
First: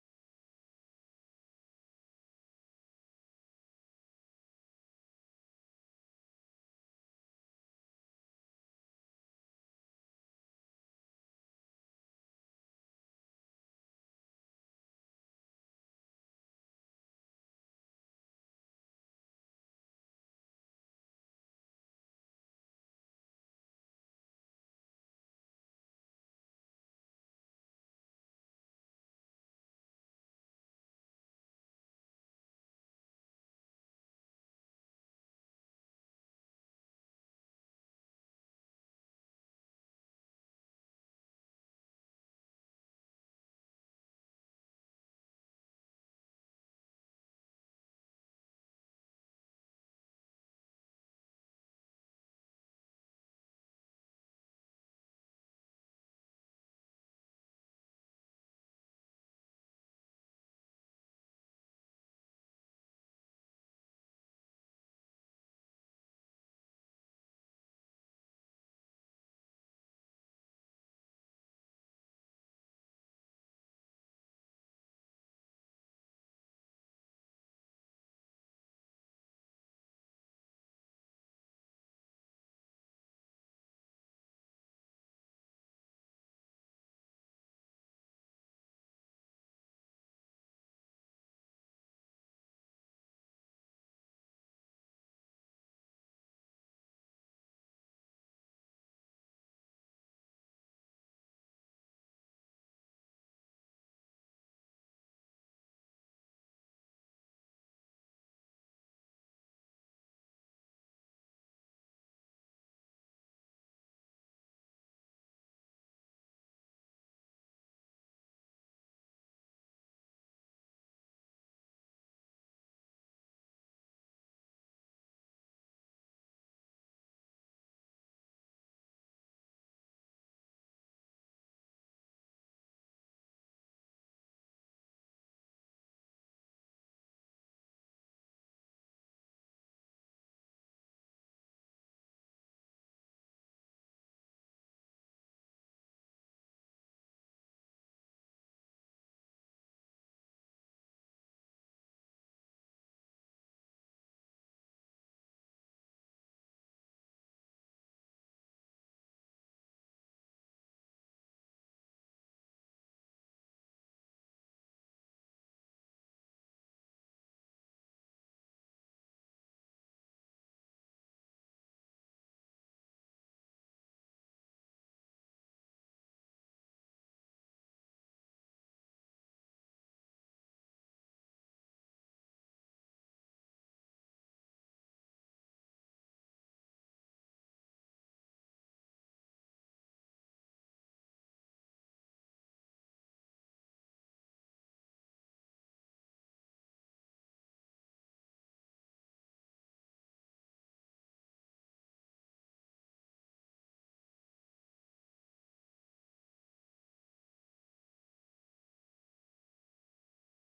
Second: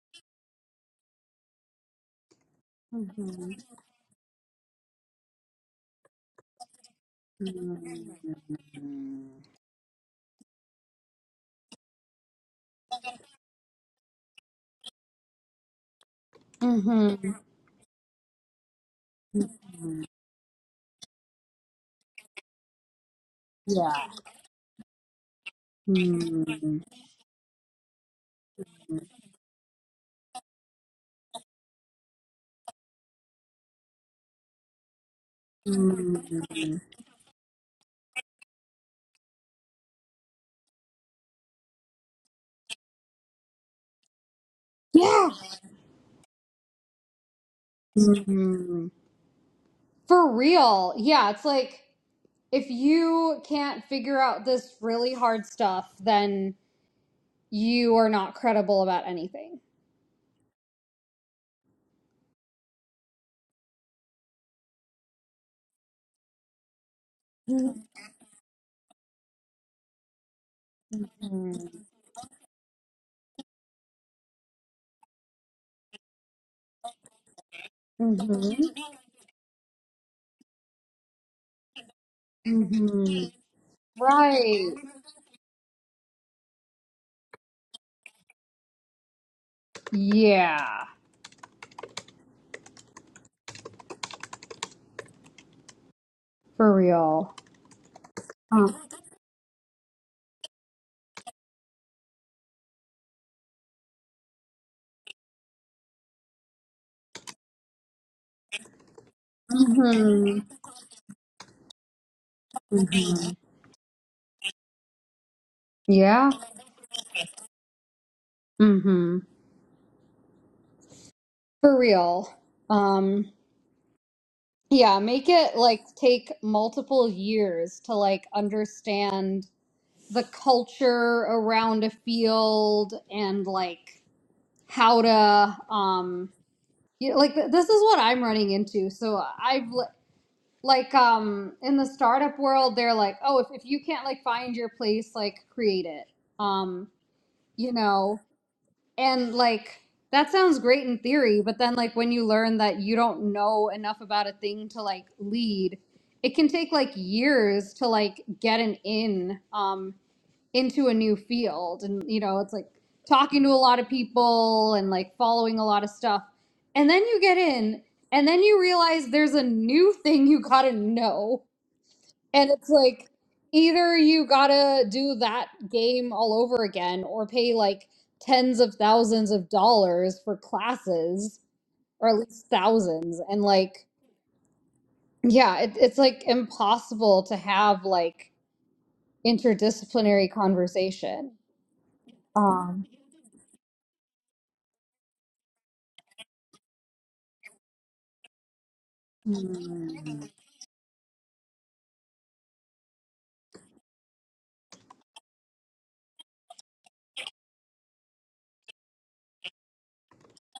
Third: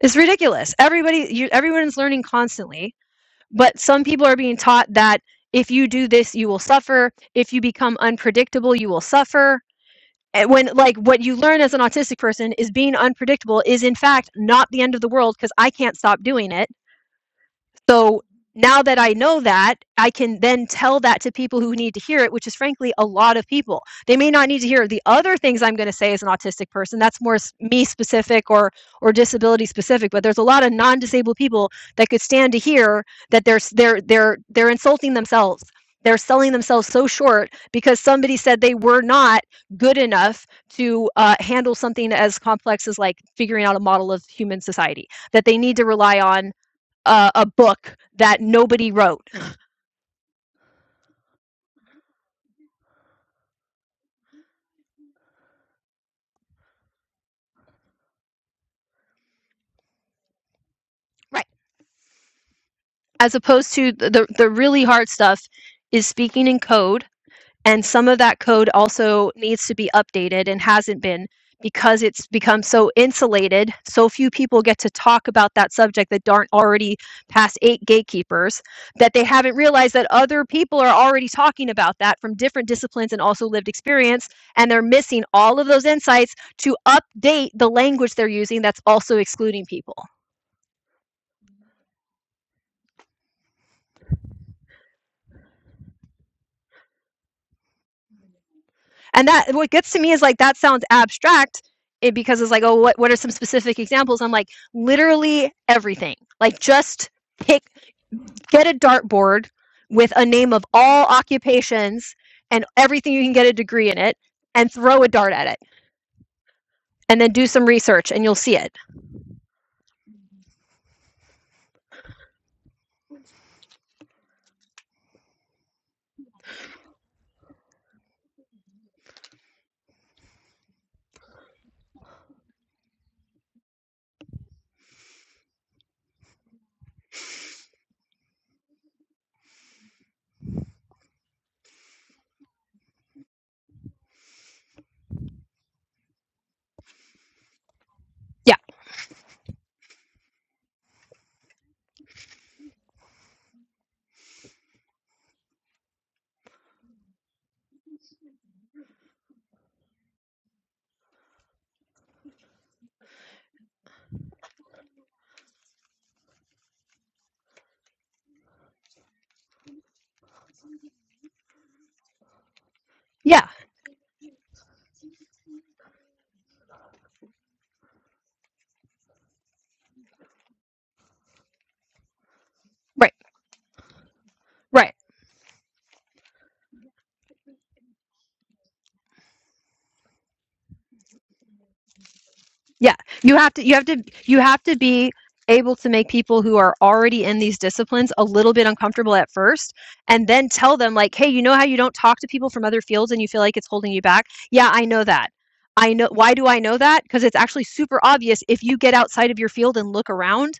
Speaker 2: it's ridiculous everybody you, everyone's learning constantly
Speaker 1: Mm-hmm.
Speaker 2: But some people are being taught that if you do this, you will suffer. If you become unpredictable, you will suffer. And when, like, what you learn as an autistic person is being unpredictable is in fact not the end of the world because I can't stop doing it
Speaker 1: Mm-hmm.
Speaker 2: so now that I know that, I can then tell that to people who need to hear it, which is frankly a lot of people.
Speaker 1: Yeah.
Speaker 2: They may not need to hear the other things I'm going to say as an autistic
Speaker 1: Mm.
Speaker 2: person. That's more me specific or or disability specific. But there's a lot of non-disabled people that could stand to hear that they're they're they're they're insulting themselves. They're selling themselves so short because somebody said they were not good enough to uh, handle something as complex as like figuring out a model of human society.
Speaker 1: Yeah.
Speaker 2: That they need to rely on a, a book that nobody wrote.
Speaker 1: For real. Yeah, it's like if you can't figure out this really hard stuff, then you are not credible about anything.
Speaker 2: Right. As opposed to the, the really hard stuff is speaking in code. And some of that code also needs to be updated and hasn't been
Speaker 1: Mhm.
Speaker 2: because it's become so insulated. So few people get to talk about that subject that aren't already past eight gatekeepers
Speaker 1: Mhm.
Speaker 2: that they haven't realized that other people are already talking about that from different disciplines and
Speaker 1: Mhm.
Speaker 2: also lived experience. And
Speaker 1: Right.
Speaker 2: they're missing all of those insights to update the language they're using that's also excluding people.
Speaker 1: Yeah. For real.
Speaker 2: And that what gets to me is like that sounds abstract it, because it's like, oh, what what are some specific examples? I'm like, literally everything. Like just pick get a dartboard with a
Speaker 1: Mhm.
Speaker 2: name of all occupations and everything you can
Speaker 1: Mhm.
Speaker 2: get a degree in it and throw a dart at it
Speaker 1: Yeah.
Speaker 2: and then do some research and you'll see it.
Speaker 1: Mhm. For real. Um yeah, make it like take multiple years to like understand the culture around a field and like how to um you know, like th- this is what I'm running into. So I've like um in the startup world they're like, "Oh, if if you can't like find your place, like create it." Um, you know,
Speaker 2: Yeah.
Speaker 1: and like that sounds great in theory, but then like when you learn that you don't know enough about a thing to like lead, it can take like years to like get an in. Um into a new field and you know it's like talking to a lot of people and like following a lot of stuff and then you get in and then you realize there's a new thing you gotta know and it's like
Speaker 2: Yeah.
Speaker 1: either you gotta do that game all over again or pay like tens of thousands of dollars for classes or at least
Speaker 2: Right.
Speaker 1: thousands and like
Speaker 2: Right.
Speaker 1: yeah it, it's like impossible to have like interdisciplinary conversation um
Speaker 2: Yeah, you have to you have to you have to be able to make people who are already in these disciplines a little bit uncomfortable at first and then tell them like, "Hey, you know how you don't talk to people from other fields and you feel like it's holding you back? Yeah, I know that. I know why do I know that? Because it's actually super obvious if you get outside of your field and look around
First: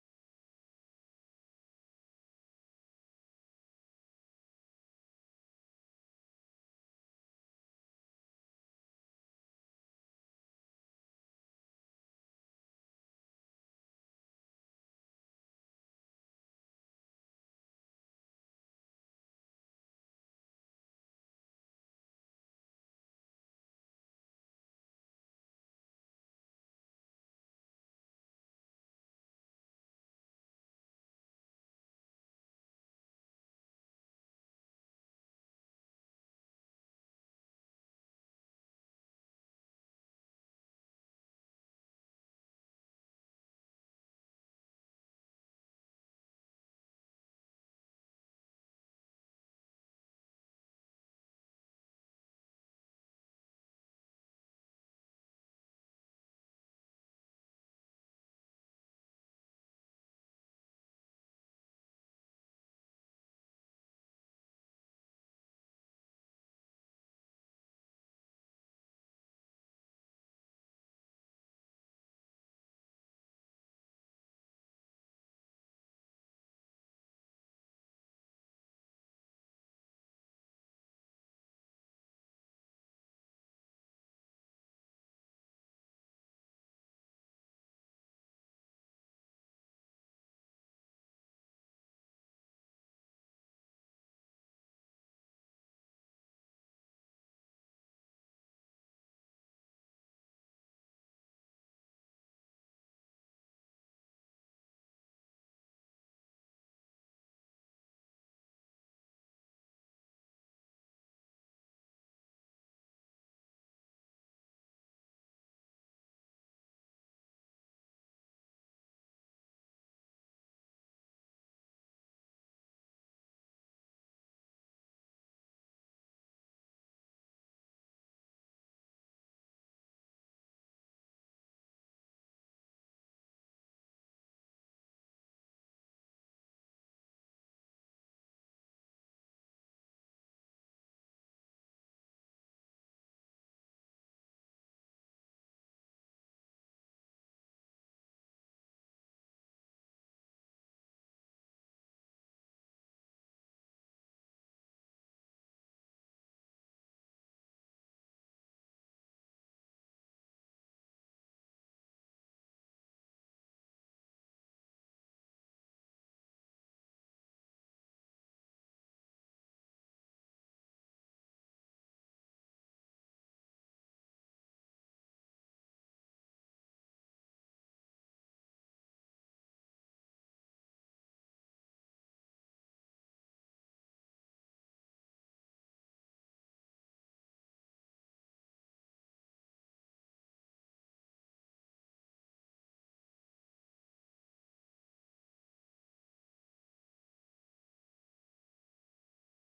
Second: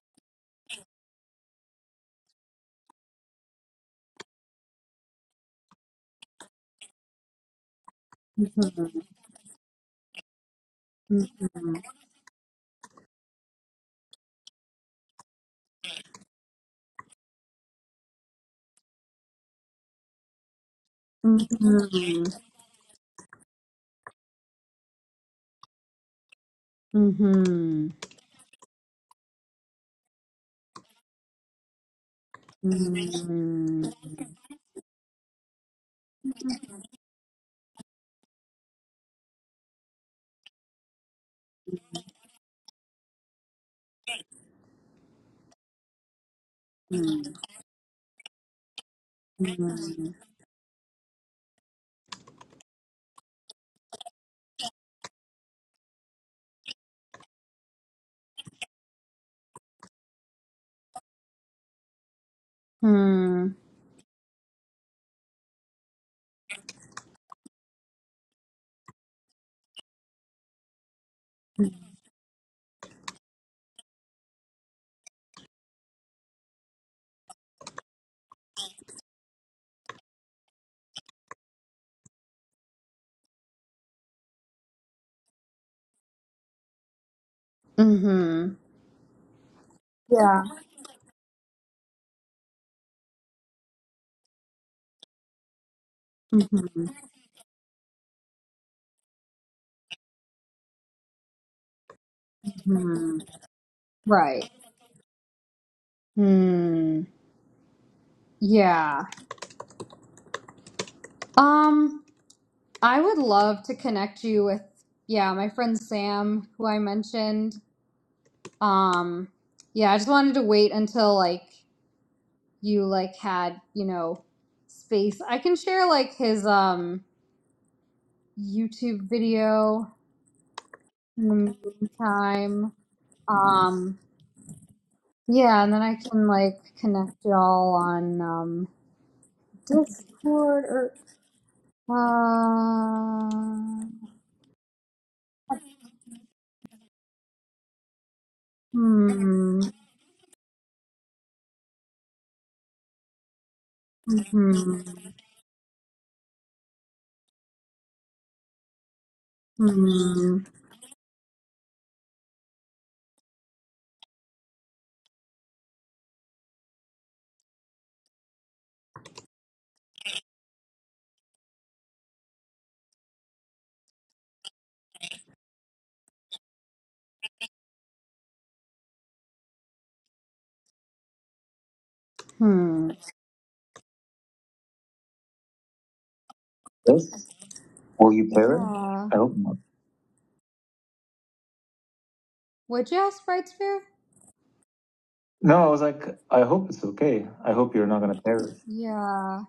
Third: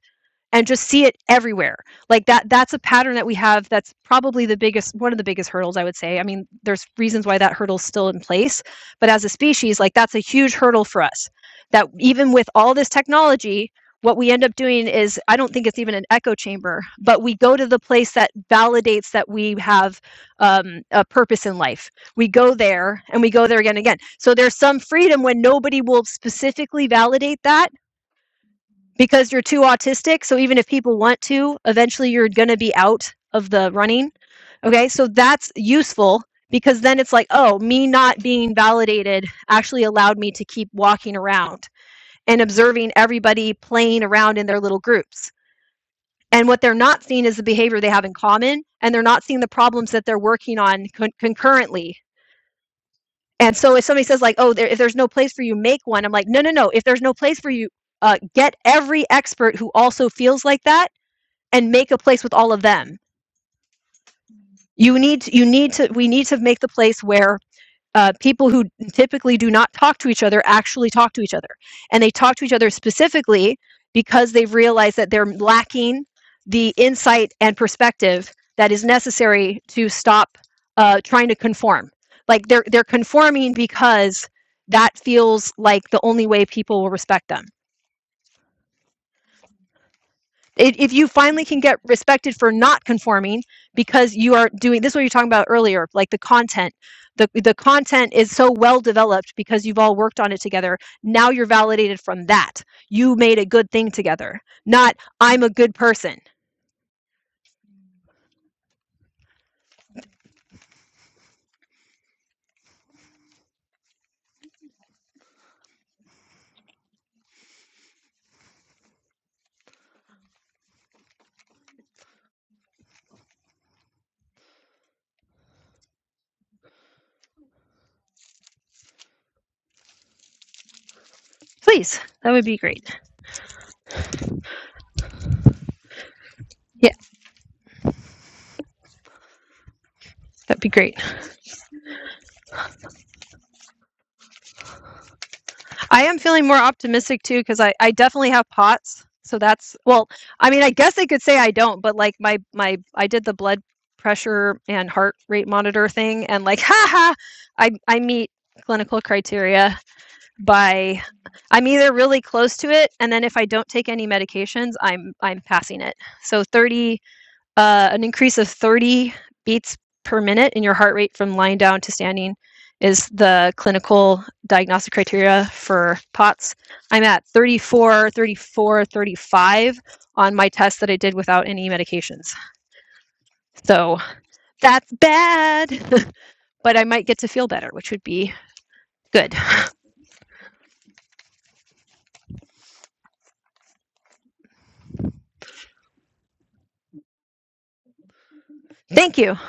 Speaker 2: and just see it everywhere. Like that that's a pattern that we have that's probably the biggest one of the biggest hurdles I would say. I mean, there's reasons why that hurdle's still in place, but as a species, like that's a huge hurdle for us. That even with all this technology, what we end up doing is I don't think it's even an echo chamber, but we go to the place that validates that we have um, a purpose in life. We go there and we go there again and again. So there's some freedom when nobody will specifically validate that because you're too autistic. So even if people want to, eventually you're going to be out of the running. Okay. So that's useful because then it's like, oh, me not being validated actually allowed me to keep walking around and observing everybody playing around in their little groups. And what they're not seeing is the behavior they have in common, and they're not seeing the problems that they're working on con- concurrently. And so if somebody says like, "Oh, there, if there's no place for you, make one," I'm like, "No, no, no. If there's no place for you, uh, get every expert who also feels like that and make a place with all of them.
Speaker 1: hmm.
Speaker 2: You need you need to we need to make the place where uh, people who typically do not talk to each other actually talk to each other, and they talk to each other specifically because they've realized that they're lacking the insight and perspective that is necessary to stop uh, trying to conform. Like they're they're conforming because that feels like the only way people will respect them
Speaker 1: Mm-hmm. Yeah.
Speaker 2: If if you finally can get respected for not conforming because you are doing this, what you're talking about earlier, like the content.
Speaker 1: Mm-hmm.
Speaker 2: The, the content is so well developed because you've all worked on it together. Now you're validated from that. You
Speaker 1: hmm
Speaker 2: made a good thing together,
Speaker 1: Right.
Speaker 2: not I'm a good person.
Speaker 1: Mm. Yeah. Um, I would love to connect you with, yeah, my friend Sam, who I mentioned. Um, yeah, I just wanted to wait until like you like had, you know, space. I can share like his um YouTube video in the
Speaker 2: Please, that would be
Speaker 1: meantime.
Speaker 2: great.
Speaker 1: Um, yeah, and then I can like
Speaker 2: Yeah,
Speaker 1: connect y'all on um
Speaker 2: that'd be
Speaker 1: Discord
Speaker 2: great.
Speaker 1: Uh,
Speaker 2: I am feeling more optimistic too because I, I definitely have POTS. So
Speaker 1: hmm.
Speaker 2: that's well, I mean, I guess they could say I don't, but like my my I did the blood pressure
Speaker 1: Hmm.
Speaker 2: and heart rate monitor thing, and like, haha, I I meet clinical criteria
Speaker 1: Hmm.
Speaker 2: by I'm either really close to it, and then if I don't take any medications, I'm I'm passing it. So 30 uh, an increase of 30 beats per minute in your heart rate from lying down to standing is the clinical diagnostic criteria for POTS. I'm at 34, 34, 35 on my test that I did without any medications.
Speaker 1: Hmm.
Speaker 2: So that's bad, but I might get
Speaker 1: Yes.
Speaker 2: to feel better, which would
Speaker 1: Will you
Speaker 2: be
Speaker 1: play it? Uh, I
Speaker 2: good.
Speaker 1: hope not. would you ask Bright Spear? No, I was like, I hope it's okay. I hope you're not gonna play it.
Speaker 2: Thank you.
Speaker 1: Yeah.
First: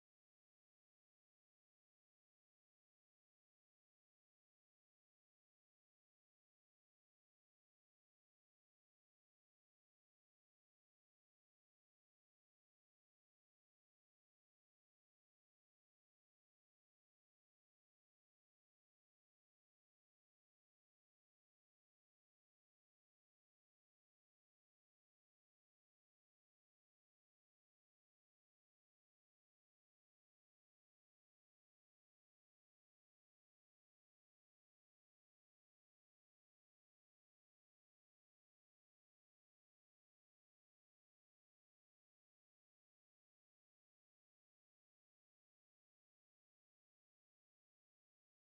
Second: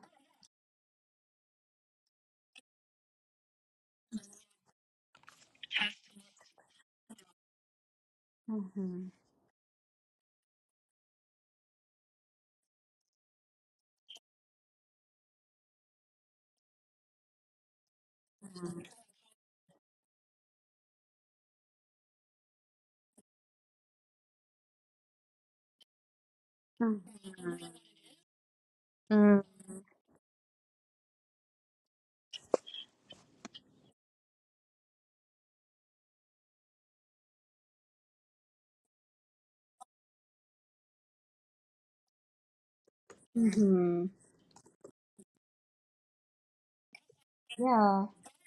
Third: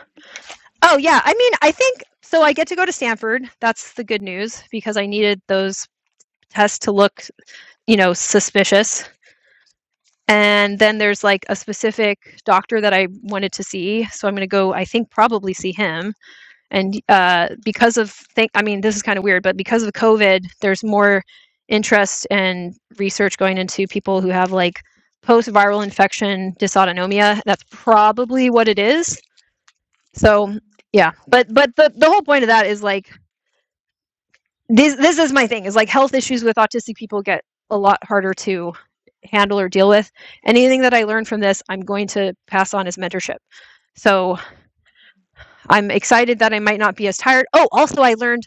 Speaker 2: Oh, yeah. I mean, I think so. I get to go to Stanford. That's the good news because I needed those tests to look, you know, suspicious. And then there's like a specific doctor that I wanted to see. So I'm going to go, I think, probably see him. And uh, because of, think, I mean, this is kind of weird, but because of COVID, there's more interest and research going into people who have like post viral infection
Speaker 1: Hmm.
Speaker 2: dysautonomia. That's probably what it is.
Speaker 1: Mm.
Speaker 2: So yeah, but but the, the whole point of that is like this this is my thing is like health issues with autistic people get a lot harder to handle or deal with anything that i learned from this i'm going to pass on as mentorship
Speaker 1: Mhm.
Speaker 2: so i'm excited that i might not be as tired oh also
Speaker 1: Yeah.
Speaker 2: i learned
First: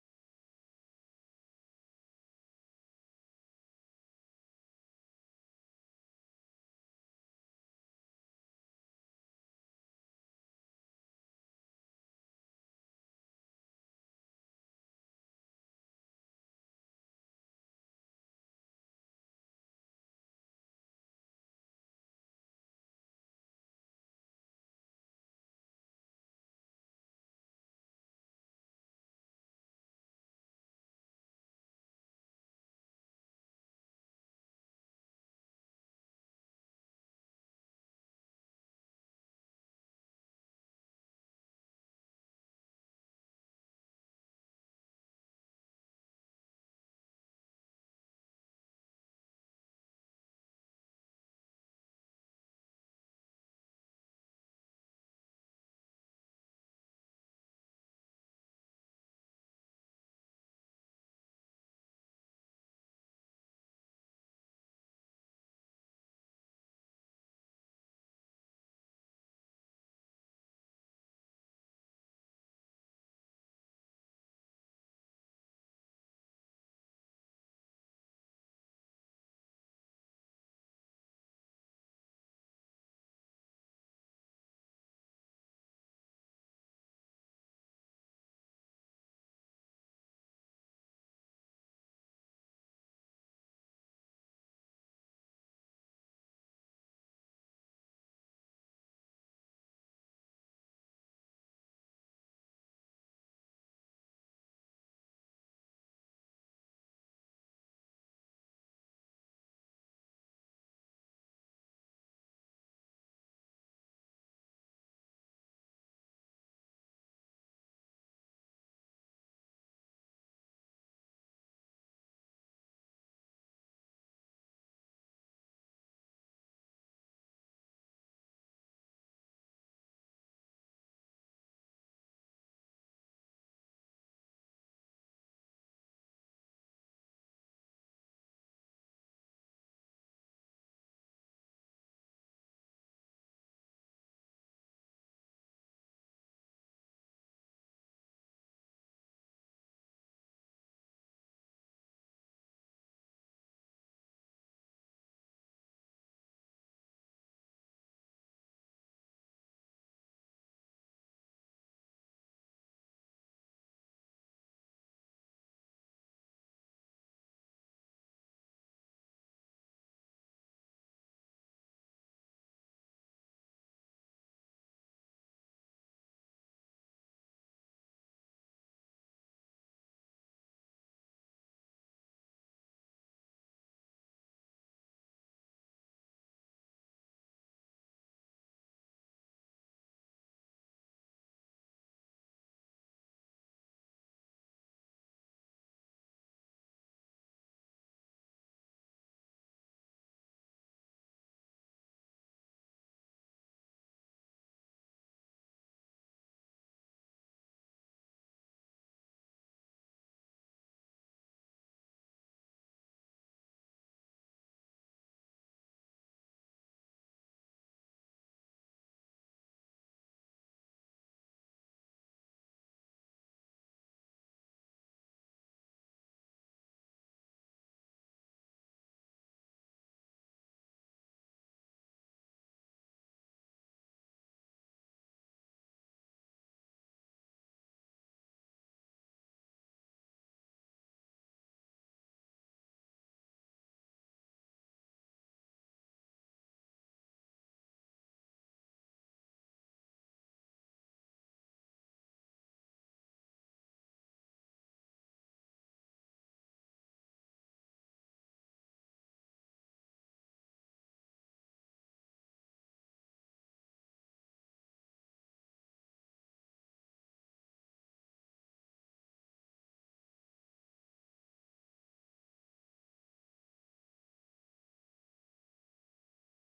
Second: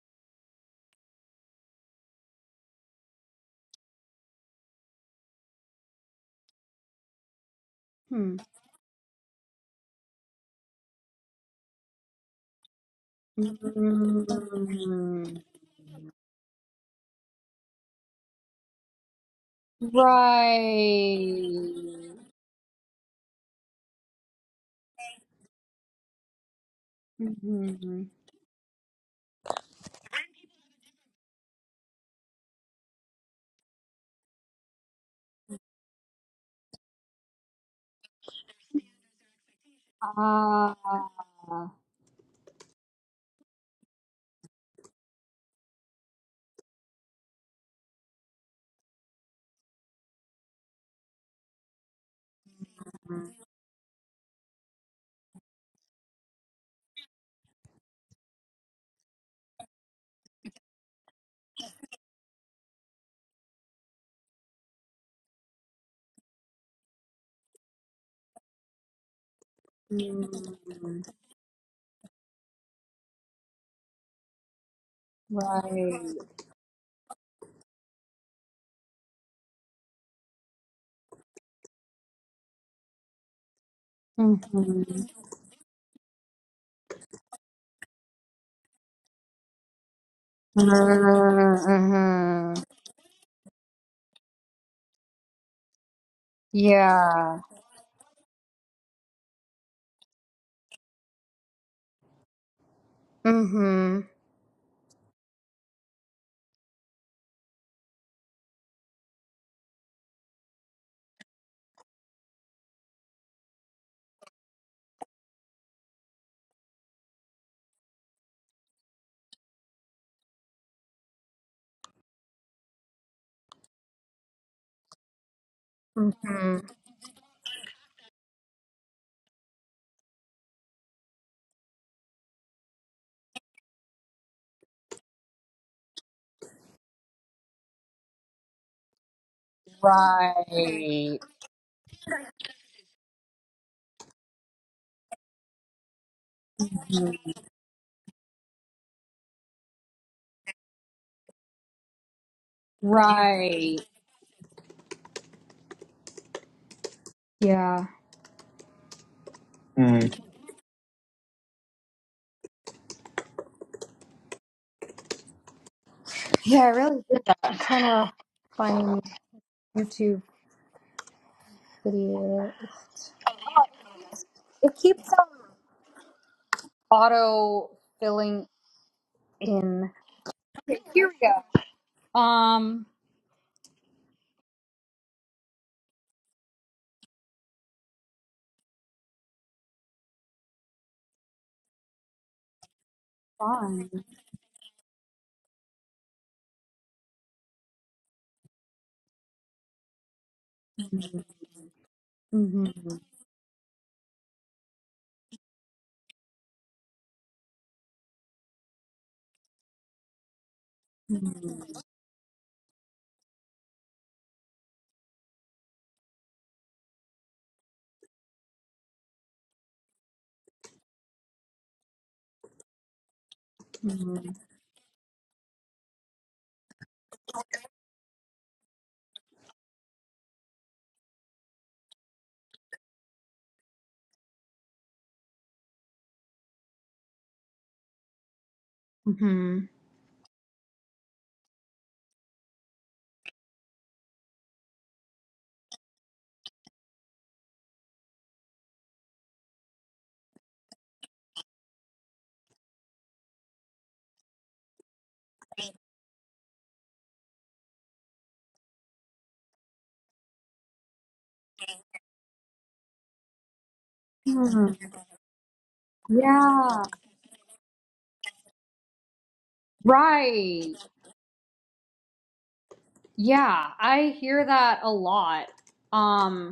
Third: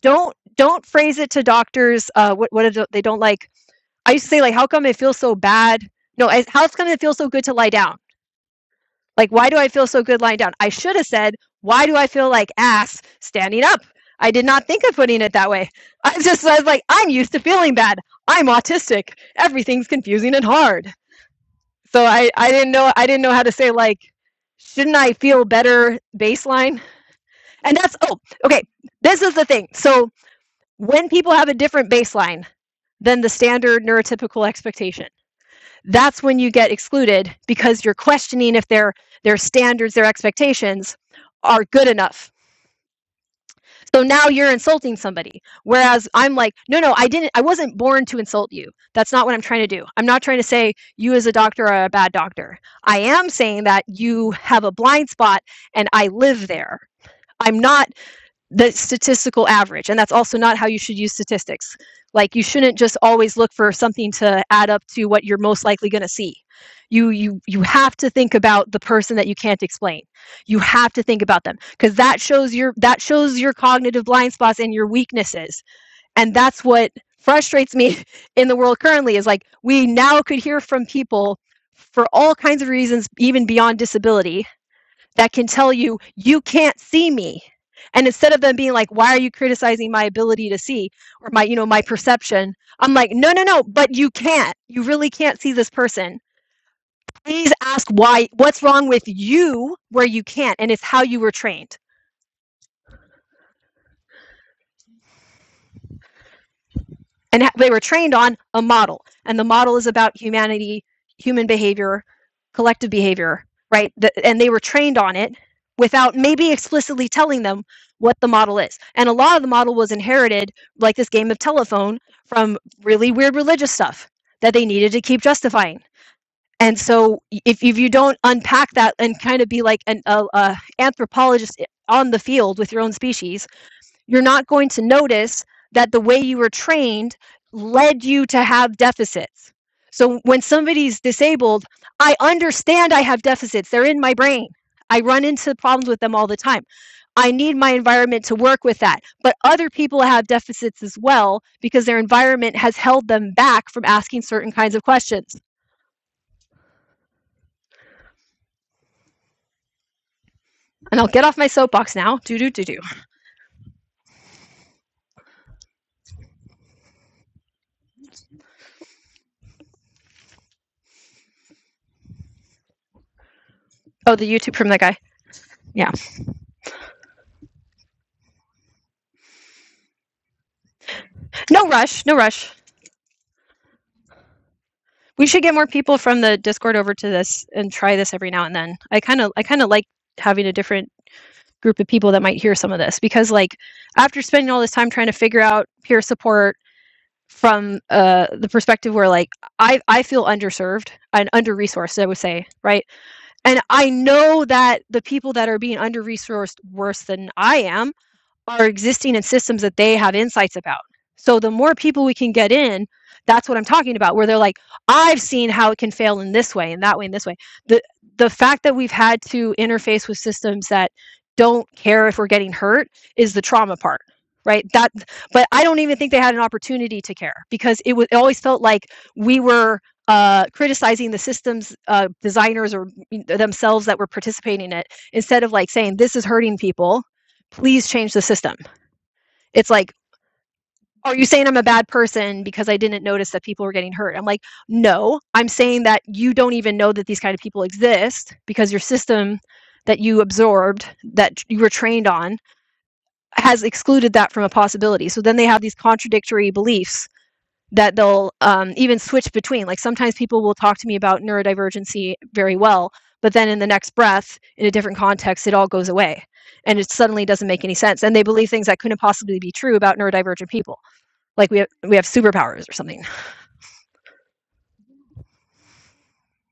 Speaker 2: don't don't phrase it to doctors uh what what do they don't like i used to say like how come it feels so bad no I, how come it feels so good to lie down
Speaker 1: Hmm.
Speaker 2: like, why do I feel so good lying down? I should have said, why do I feel like ass standing up? I did not think of putting it
Speaker 1: Mm.
Speaker 2: that way. I just I was like, I'm used to feeling bad. I'm autistic. Everything's confusing and hard. So
Speaker 1: Right.
Speaker 2: I, I didn't know I didn't know how to say like, shouldn't I feel better baseline? And that's
Speaker 1: Mhm.
Speaker 2: oh, okay. This is the thing. So when people have a different baseline than the standard neurotypical expectation that's when you get excluded because you're questioning if their their standards their
Speaker 1: Ah.
Speaker 2: expectations are good enough so now you're insulting somebody whereas i'm like no no i didn't i wasn't born to insult you that's not what i'm trying to do i'm not trying to say you as a doctor are a bad doctor i am saying that you have a blind spot and i live there i'm not the statistical average. And that's also not how you should use statistics. Like you shouldn't just always look for something to add up to what you're most likely going to see. You you you have to think about the person that you can't explain. You have to think about them because that shows your that shows your cognitive blind spots and your weaknesses.
Speaker 1: Right.
Speaker 2: And that's what frustrates me in the world currently is like we now could hear from people for all kinds of reasons even beyond disability
Speaker 1: Hmm.
Speaker 2: that can tell you, you can't see me. And instead of them being like, why are you criticizing my ability to see or my, you know, my perception?
Speaker 1: Mm-hmm.
Speaker 2: I'm like, no, no, no, but you can't. You really can't see this person.
Speaker 1: Yeah.
Speaker 2: Please ask why, what's wrong with you where you can't. And it's how you were trained.
Speaker 1: Mm-hmm.
Speaker 2: and they were trained on a model and the model is about humanity human behavior collective behavior right Th- and they were trained on it without maybe explicitly telling them what the model is and a lot of the model was inherited like this game of telephone from really weird religious stuff that they needed to keep justifying and so if, if you don't unpack that and kind of be like an a, a anthropologist eh, on the field with your own species you're not going to notice that the way you were trained led you to have deficits. So when somebody's
Speaker 1: Right.
Speaker 2: disabled, I understand I have deficits. They're in my brain. I run into problems with them all the time. I need my environment to work with that. But other people have deficits as well because their environment has held them back
Speaker 1: Right.
Speaker 2: from asking certain kinds of questions.
Speaker 1: Yeah. Mm.
Speaker 2: And I'll get off my soapbox now. Do do do do.
Speaker 1: Yeah, I really did that. I'm trying to find YouTube video. Oh,
Speaker 2: Oh, the YouTube from
Speaker 1: It
Speaker 2: that guy.
Speaker 1: keeps um,
Speaker 2: Yeah.
Speaker 1: auto filling in. Okay, here we go.
Speaker 2: No rush. No rush.
Speaker 1: Um.
Speaker 2: we should get more people from the Discord over to this and try this every now and then. I kind of I kind of like having a different group of people that might hear some of this because like
Speaker 1: Fine.
Speaker 2: after spending all this time trying to figure out peer support from uh, the perspective where like I I feel underserved and under resourced I would say
Speaker 1: Mm-hmm.
Speaker 2: right and I know that the people that are being under resourced worse than I am are existing in systems that they have insights about. So the more people we can get in, that's what I'm talking about, where they're like, I've seen how it can fail in this way and that way and this way. The the fact that we've had to interface with systems that don't care if we're getting hurt is the trauma part.
Speaker 1: Mm-hmm.
Speaker 2: Right. That but I don't even think they had an opportunity to care because it was it always felt like we were uh, criticizing the systems uh, designers or mm, themselves that were participating in it instead of like saying this is hurting people please change the system.
Speaker 1: Mm-hmm.
Speaker 2: It's like, are you saying I'm a bad person because I didn't notice that people were getting hurt? I'm like, no, I'm saying that you don't even know that these kind of people exist because your system that you absorbed, that you were trained on, has excluded that from a possibility. So then they have these contradictory beliefs that they'll um, even switch between. Like sometimes people will talk to me about neurodivergency very well, but then in the next breath, in a
Speaker 1: hmm
Speaker 2: different context, it all goes away and
Speaker 1: Yeah.
Speaker 2: it suddenly doesn't make any sense. And they believe things that couldn't possibly be true about neurodivergent
Speaker 1: Right.
Speaker 2: people, like we have, we have superpowers or something.
Speaker 1: Yeah. I hear that a lot. Um.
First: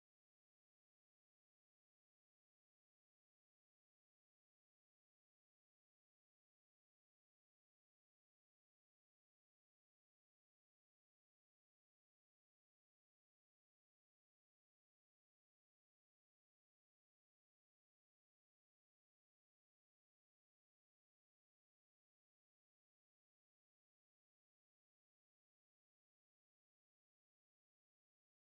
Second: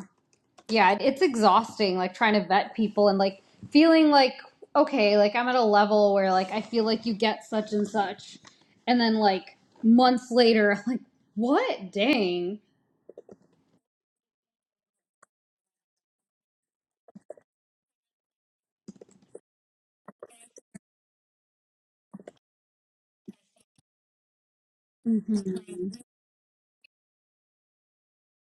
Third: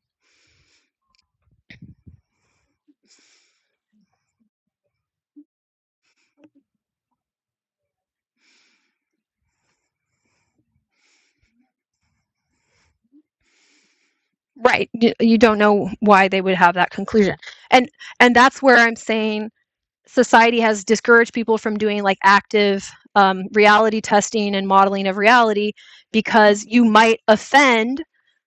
Speaker 1: yeah, it's exhausting, like trying to vet people and like feeling like, okay, like I'm at a level where like I feel like you get such and such. And then like months later, I'm like, what? Dang.
Speaker 2: Right. You, you don't know why they would have that conclusion. And and that's where I'm saying society has discouraged people from doing like active um, reality testing and modeling of
Speaker 1: Mhm.
Speaker 2: reality because you might offend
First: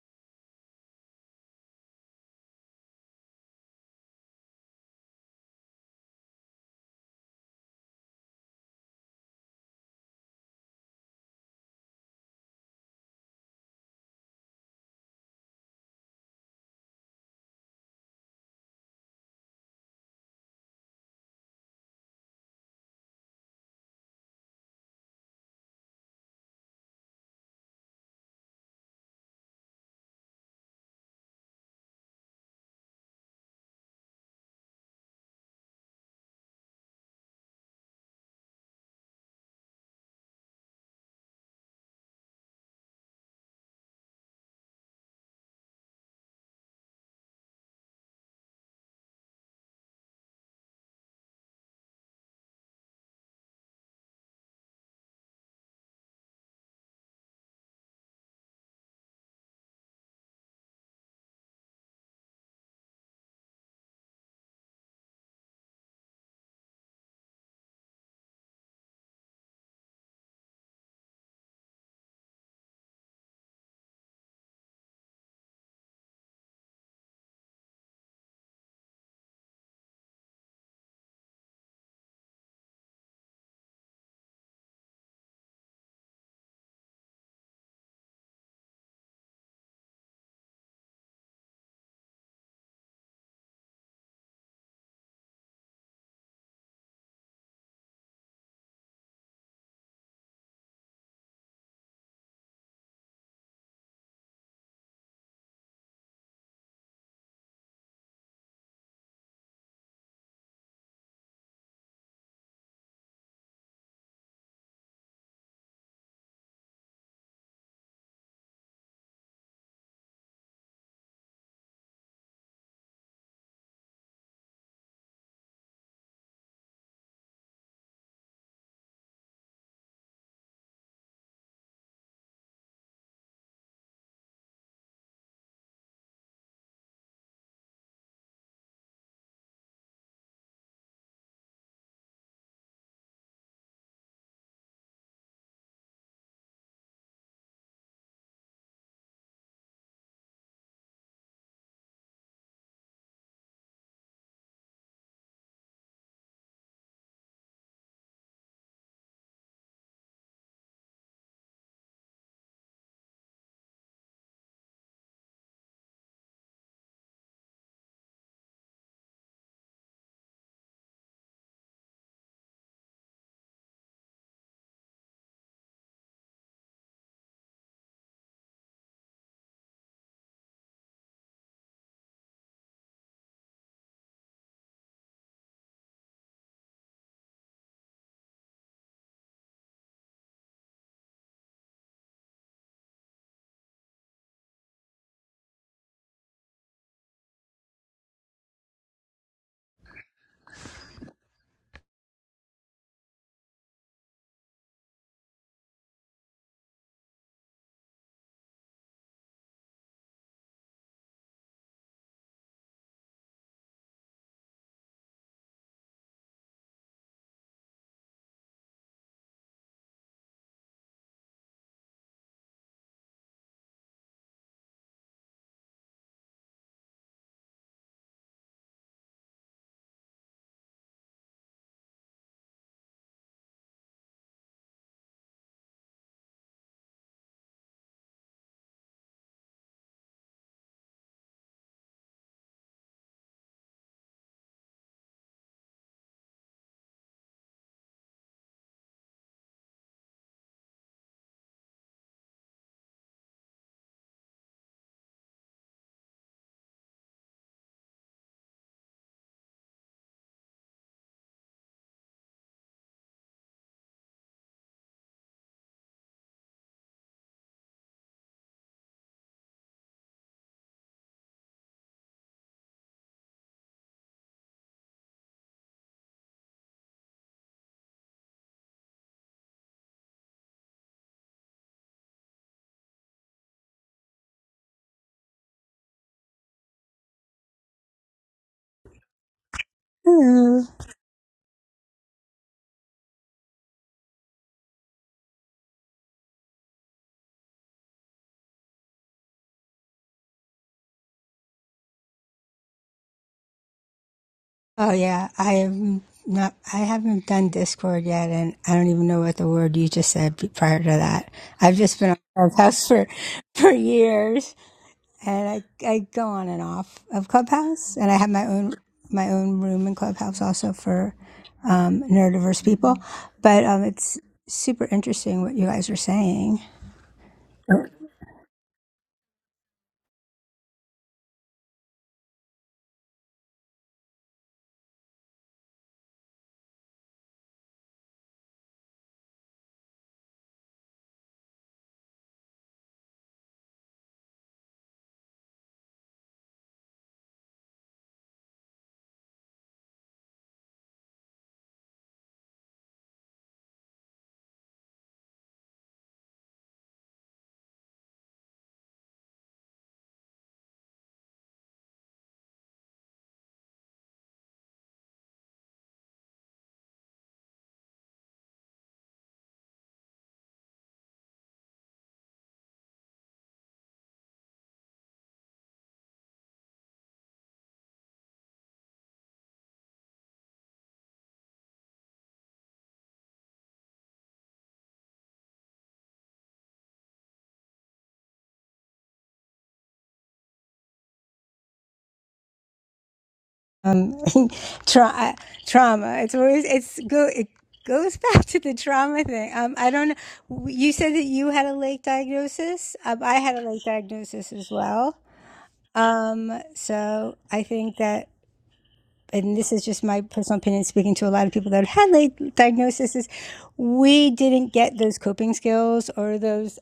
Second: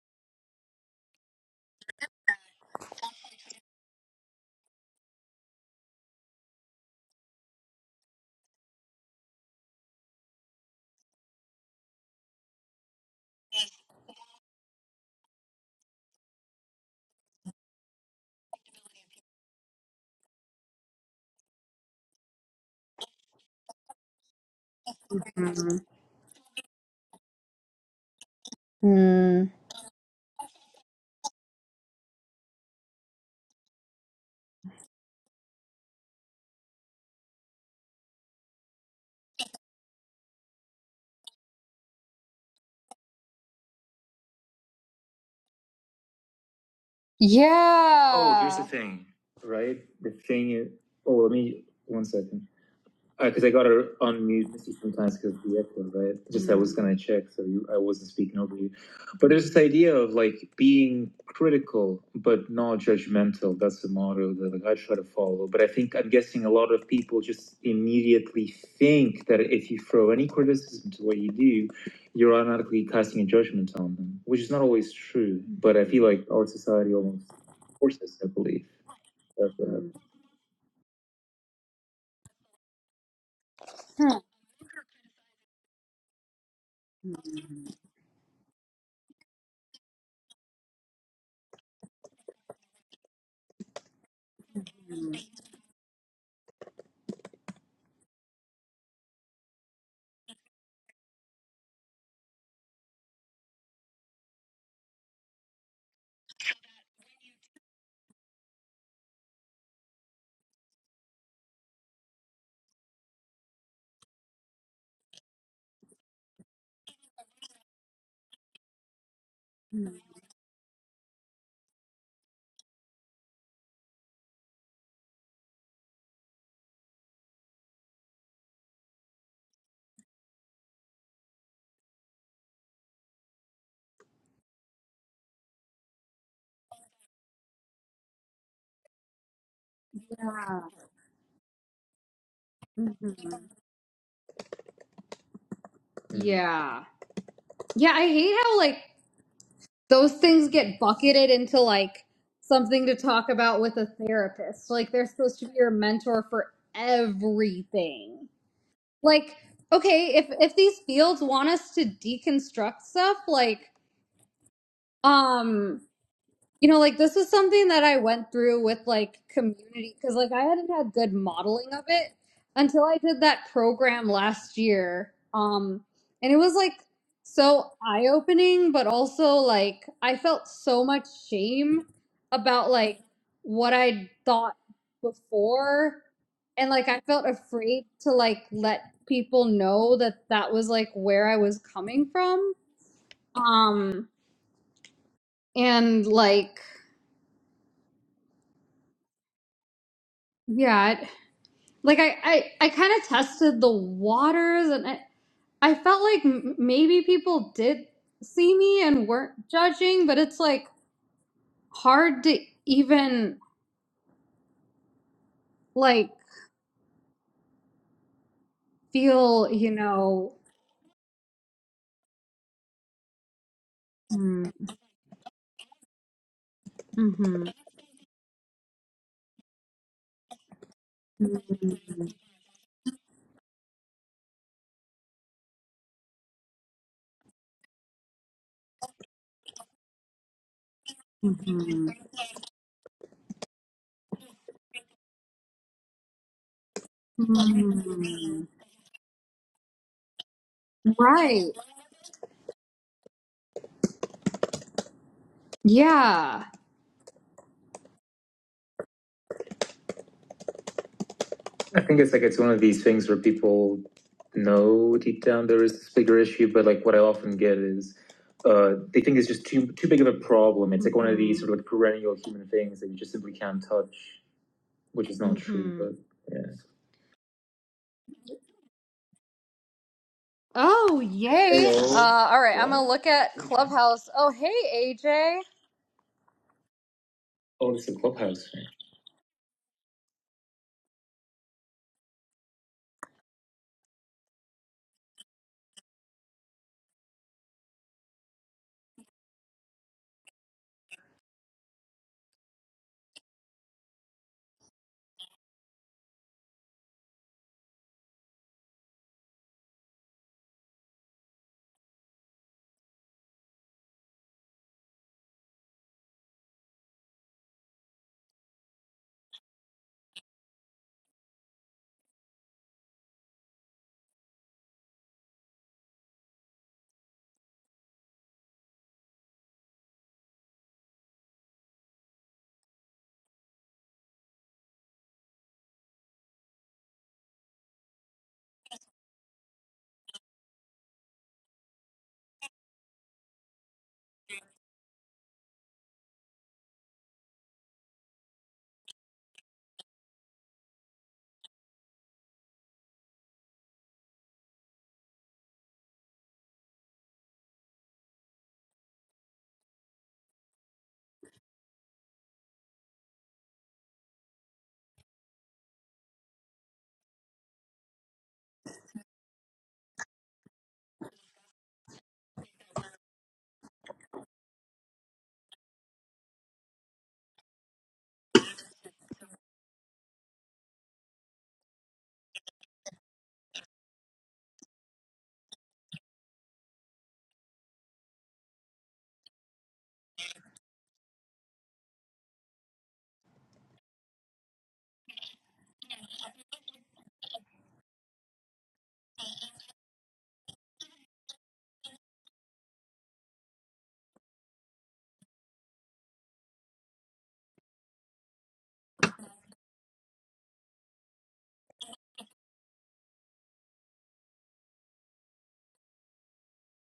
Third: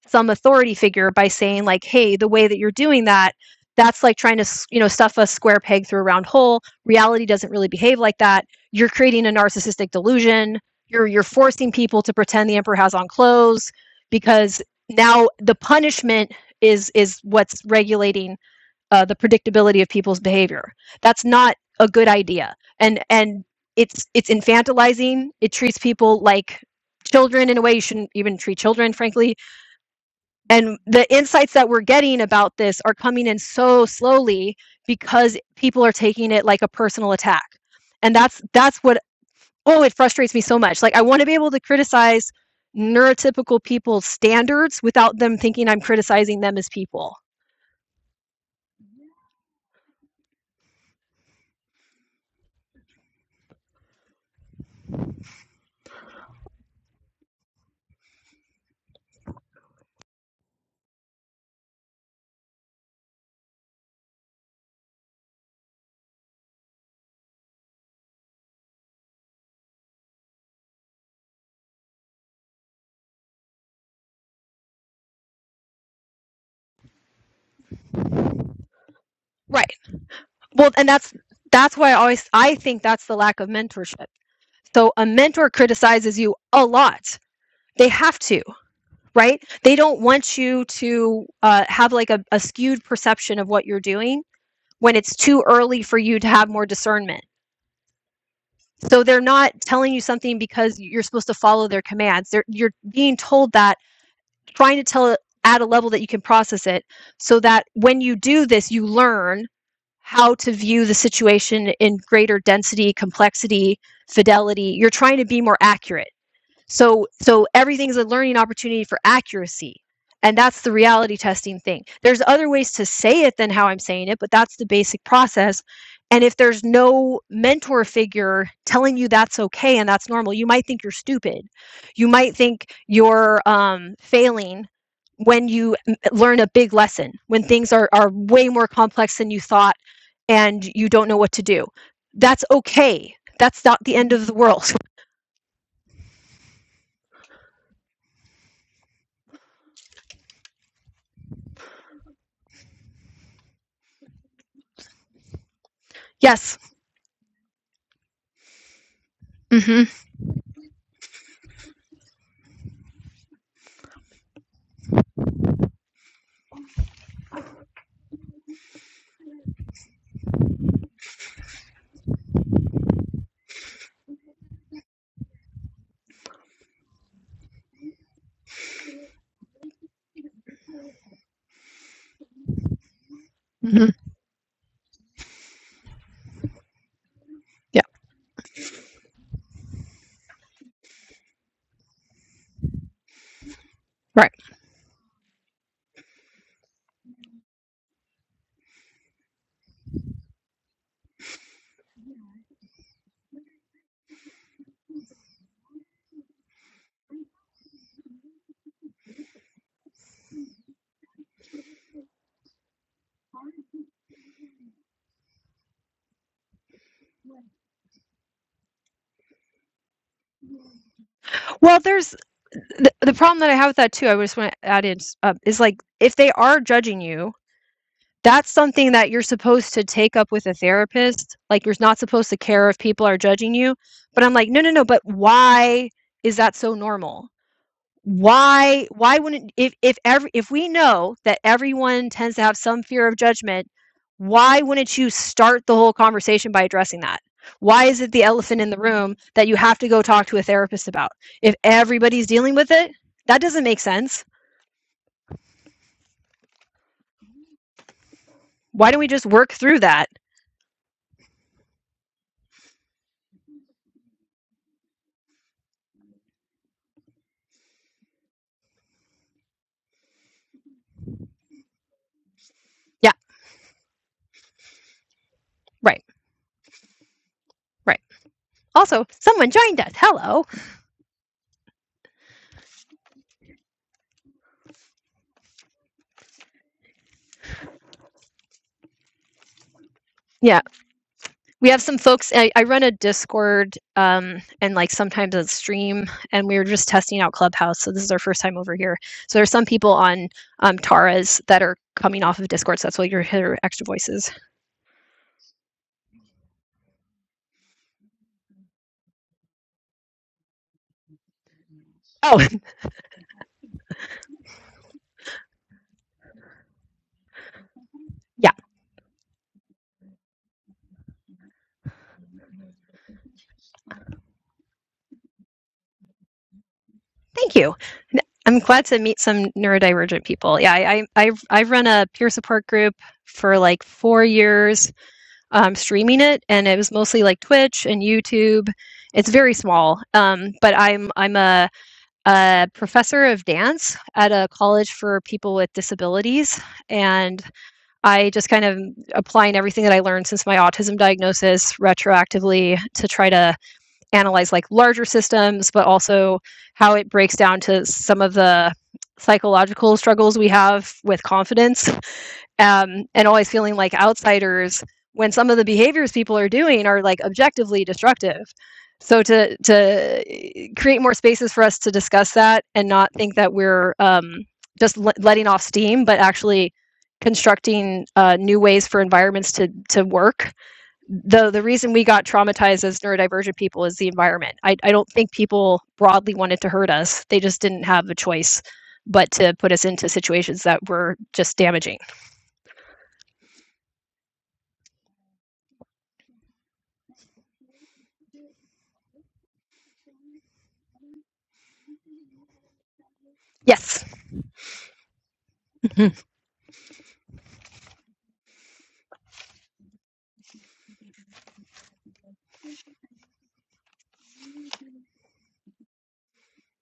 Speaker 2: some authority figure by saying like hey the way that you're doing that that's like trying to you know stuff a square peg through a round hole reality doesn't really behave like that you're creating a narcissistic delusion you're you're forcing people to pretend the emperor has on clothes because now the punishment is is what's regulating uh, the predictability of people's behavior. That's not a good idea, and and it's it's infantilizing. It treats people like children in a way you shouldn't even treat children, frankly.
Speaker 1: Mm.
Speaker 2: And the insights that we're getting about this are coming in so slowly because people are taking it like a personal attack, and that's that's what oh it frustrates me so much. Like I want to be able to criticize neurotypical people's standards without them thinking I'm criticizing them as people.
Speaker 1: Yeah. Oh, here's the Yeah. thing, right? The thing is, oh, let me, one second. because uh, I gotta unmute Missy sometimes because of the echo, right? Just mm-hmm. I was gonna check, so you, I wasn't speaking over you. But there's this idea of like being critical but not judgmental. That's the motto that like, I try to follow. But I think I'm guessing a lot of people just immediately think that if you throw any criticism to what you do, you're automatically casting a judgment on them, which is not always true. Mm-hmm. But I feel like our society almost forces, I believe. That's
Speaker 2: right?
Speaker 1: what happens.
Speaker 2: well and that's that's why i always i think that's the lack of mentorship
Speaker 1: Hmm.
Speaker 2: so a mentor criticizes you a lot they have to right they don't want you to uh, have like a, a skewed perception of what you're doing when it's too early for you to have more discernment so they're not telling you something because you're supposed to follow their commands they're, you're being told that trying to tell it at a level that you can process it so that when you do this, you learn how to view the situation in greater density, complexity, fidelity. You're trying to be more accurate. So so everything's a learning opportunity for accuracy. And that's the reality testing thing. There's other ways to say it than how I'm saying it, but that's the basic process. And if there's no mentor figure telling you that's okay and that's normal, you might think you're stupid. You might think you're um, failing when you learn a big lesson, when things are, are way more complex than you thought
Speaker 1: Yeah.
Speaker 2: and you don't know what to do. That's
Speaker 1: Mhm.
Speaker 2: okay.
Speaker 1: Mm.
Speaker 2: That's not the end of the world.
Speaker 1: Yeah. Yeah, I hate how like those things get bucketed into like something to talk about with a therapist. Like they're supposed to be your mentor for
Speaker 2: Yes.
Speaker 1: everything. Like,
Speaker 2: hmm
Speaker 1: okay, if if these fields want us to deconstruct stuff, like um you know like this was something that i went through with like community because like i hadn't had good modeling of it until i did that program last year um and it was like so eye-opening but also like i felt so much shame about like what
Speaker 2: hmm Yeah.
Speaker 1: i thought before and like i felt afraid to like let people know that that was like where i was coming from um
Speaker 2: Right.
Speaker 1: and like yeah like I I, I kind of tested the waters, and I I felt like m- maybe people did see me and weren't judging, but it's like hard to even like feel you know.
Speaker 2: Well, there's the, the problem that I have with that too. I just
Speaker 1: Mm,
Speaker 2: want to add in s- uh, is like if they are judging you,
Speaker 1: mhm,
Speaker 2: that's something that you're supposed to take up with a therapist. Like you're not supposed to care if people are judging you. But I'm like, no, no, no. But why is that so normal? why why wouldn't if if every if we know that everyone tends to have some fear of judgment why wouldn't you start the whole conversation by addressing that why is it the
Speaker 1: mhm.
Speaker 2: elephant in the room that you have to go talk to a therapist about
Speaker 1: Right.
Speaker 2: if everybody's dealing with it that doesn't make sense
Speaker 1: Yeah.
Speaker 2: why don't we just work through that
Speaker 1: I think it's like it's one of these things where people know deep down there is this bigger issue, but like what I often get is uh, they think it's just too too big of a problem. It's like one of these sort of like perennial human things that you just
Speaker 2: yeah
Speaker 1: simply can't touch, which is not true. Mhm.
Speaker 2: right
Speaker 1: But yeah.
Speaker 2: right also someone joined us hello
Speaker 1: Oh, yay. Uh, Hello. all right, I'm Yeah. going to look at Clubhouse. Oh, hey, AJ. Oh, this is a clubhouse.
Speaker 2: Yeah.
Speaker 3: Hello.
Speaker 2: we have some folks I, I run a discord um, and like sometimes a stream and we were just testing out clubhouse so this is our first time over here so there's some people on um, taras that are coming off of discord so that's why you hear extra voices
Speaker 3: Oh yeah, I am not. I haven't done Discord yet, and I don't even know what the word you just said be- prior to that. I've just been on
Speaker 2: oh
Speaker 3: Clubhouse for for years, and I I go on and off of Clubhouse, and I have my
Speaker 2: yeah
Speaker 3: own my own room in Clubhouse also for um, neurodiverse people. But um, it's super interesting what you guys are saying.
Speaker 2: thank you i i'm glad to meet some neurodivergent people yeah i i i have run a peer support group for like four years um, streaming it and it was mostly like twitch and youtube it's very small um, but i'm i'm a a professor of dance at a college for people with disabilities. And I just kind of applying everything that I learned since my autism diagnosis retroactively to try to analyze like larger systems, but also how it breaks down to some of the psychological struggles we have with confidence um, and always feeling like outsiders when some of the behaviors people are doing are like objectively destructive. So to to eh, create more spaces for us to discuss that and not think that we're um, just le- letting off steam, but actually constructing uh, new ways for environments to to work the the reason we got traumatized as neurodivergent people is the environment. I, I don't think people broadly wanted to hurt us. They just didn't have a choice but to put us into situations that were just damaging.
Speaker 3: um, tra- trauma. It's always it's go it goes back to the trauma thing. Um, I don't know. You said that you had a late diagnosis. Um, I had a late
Speaker 2: Yes.
Speaker 3: diagnosis as well.
Speaker 2: Mhm,
Speaker 3: Um, so I think that, and this is just my personal opinion, speaking to a lot of people that have had late diagnoses, we didn't get those coping skills or those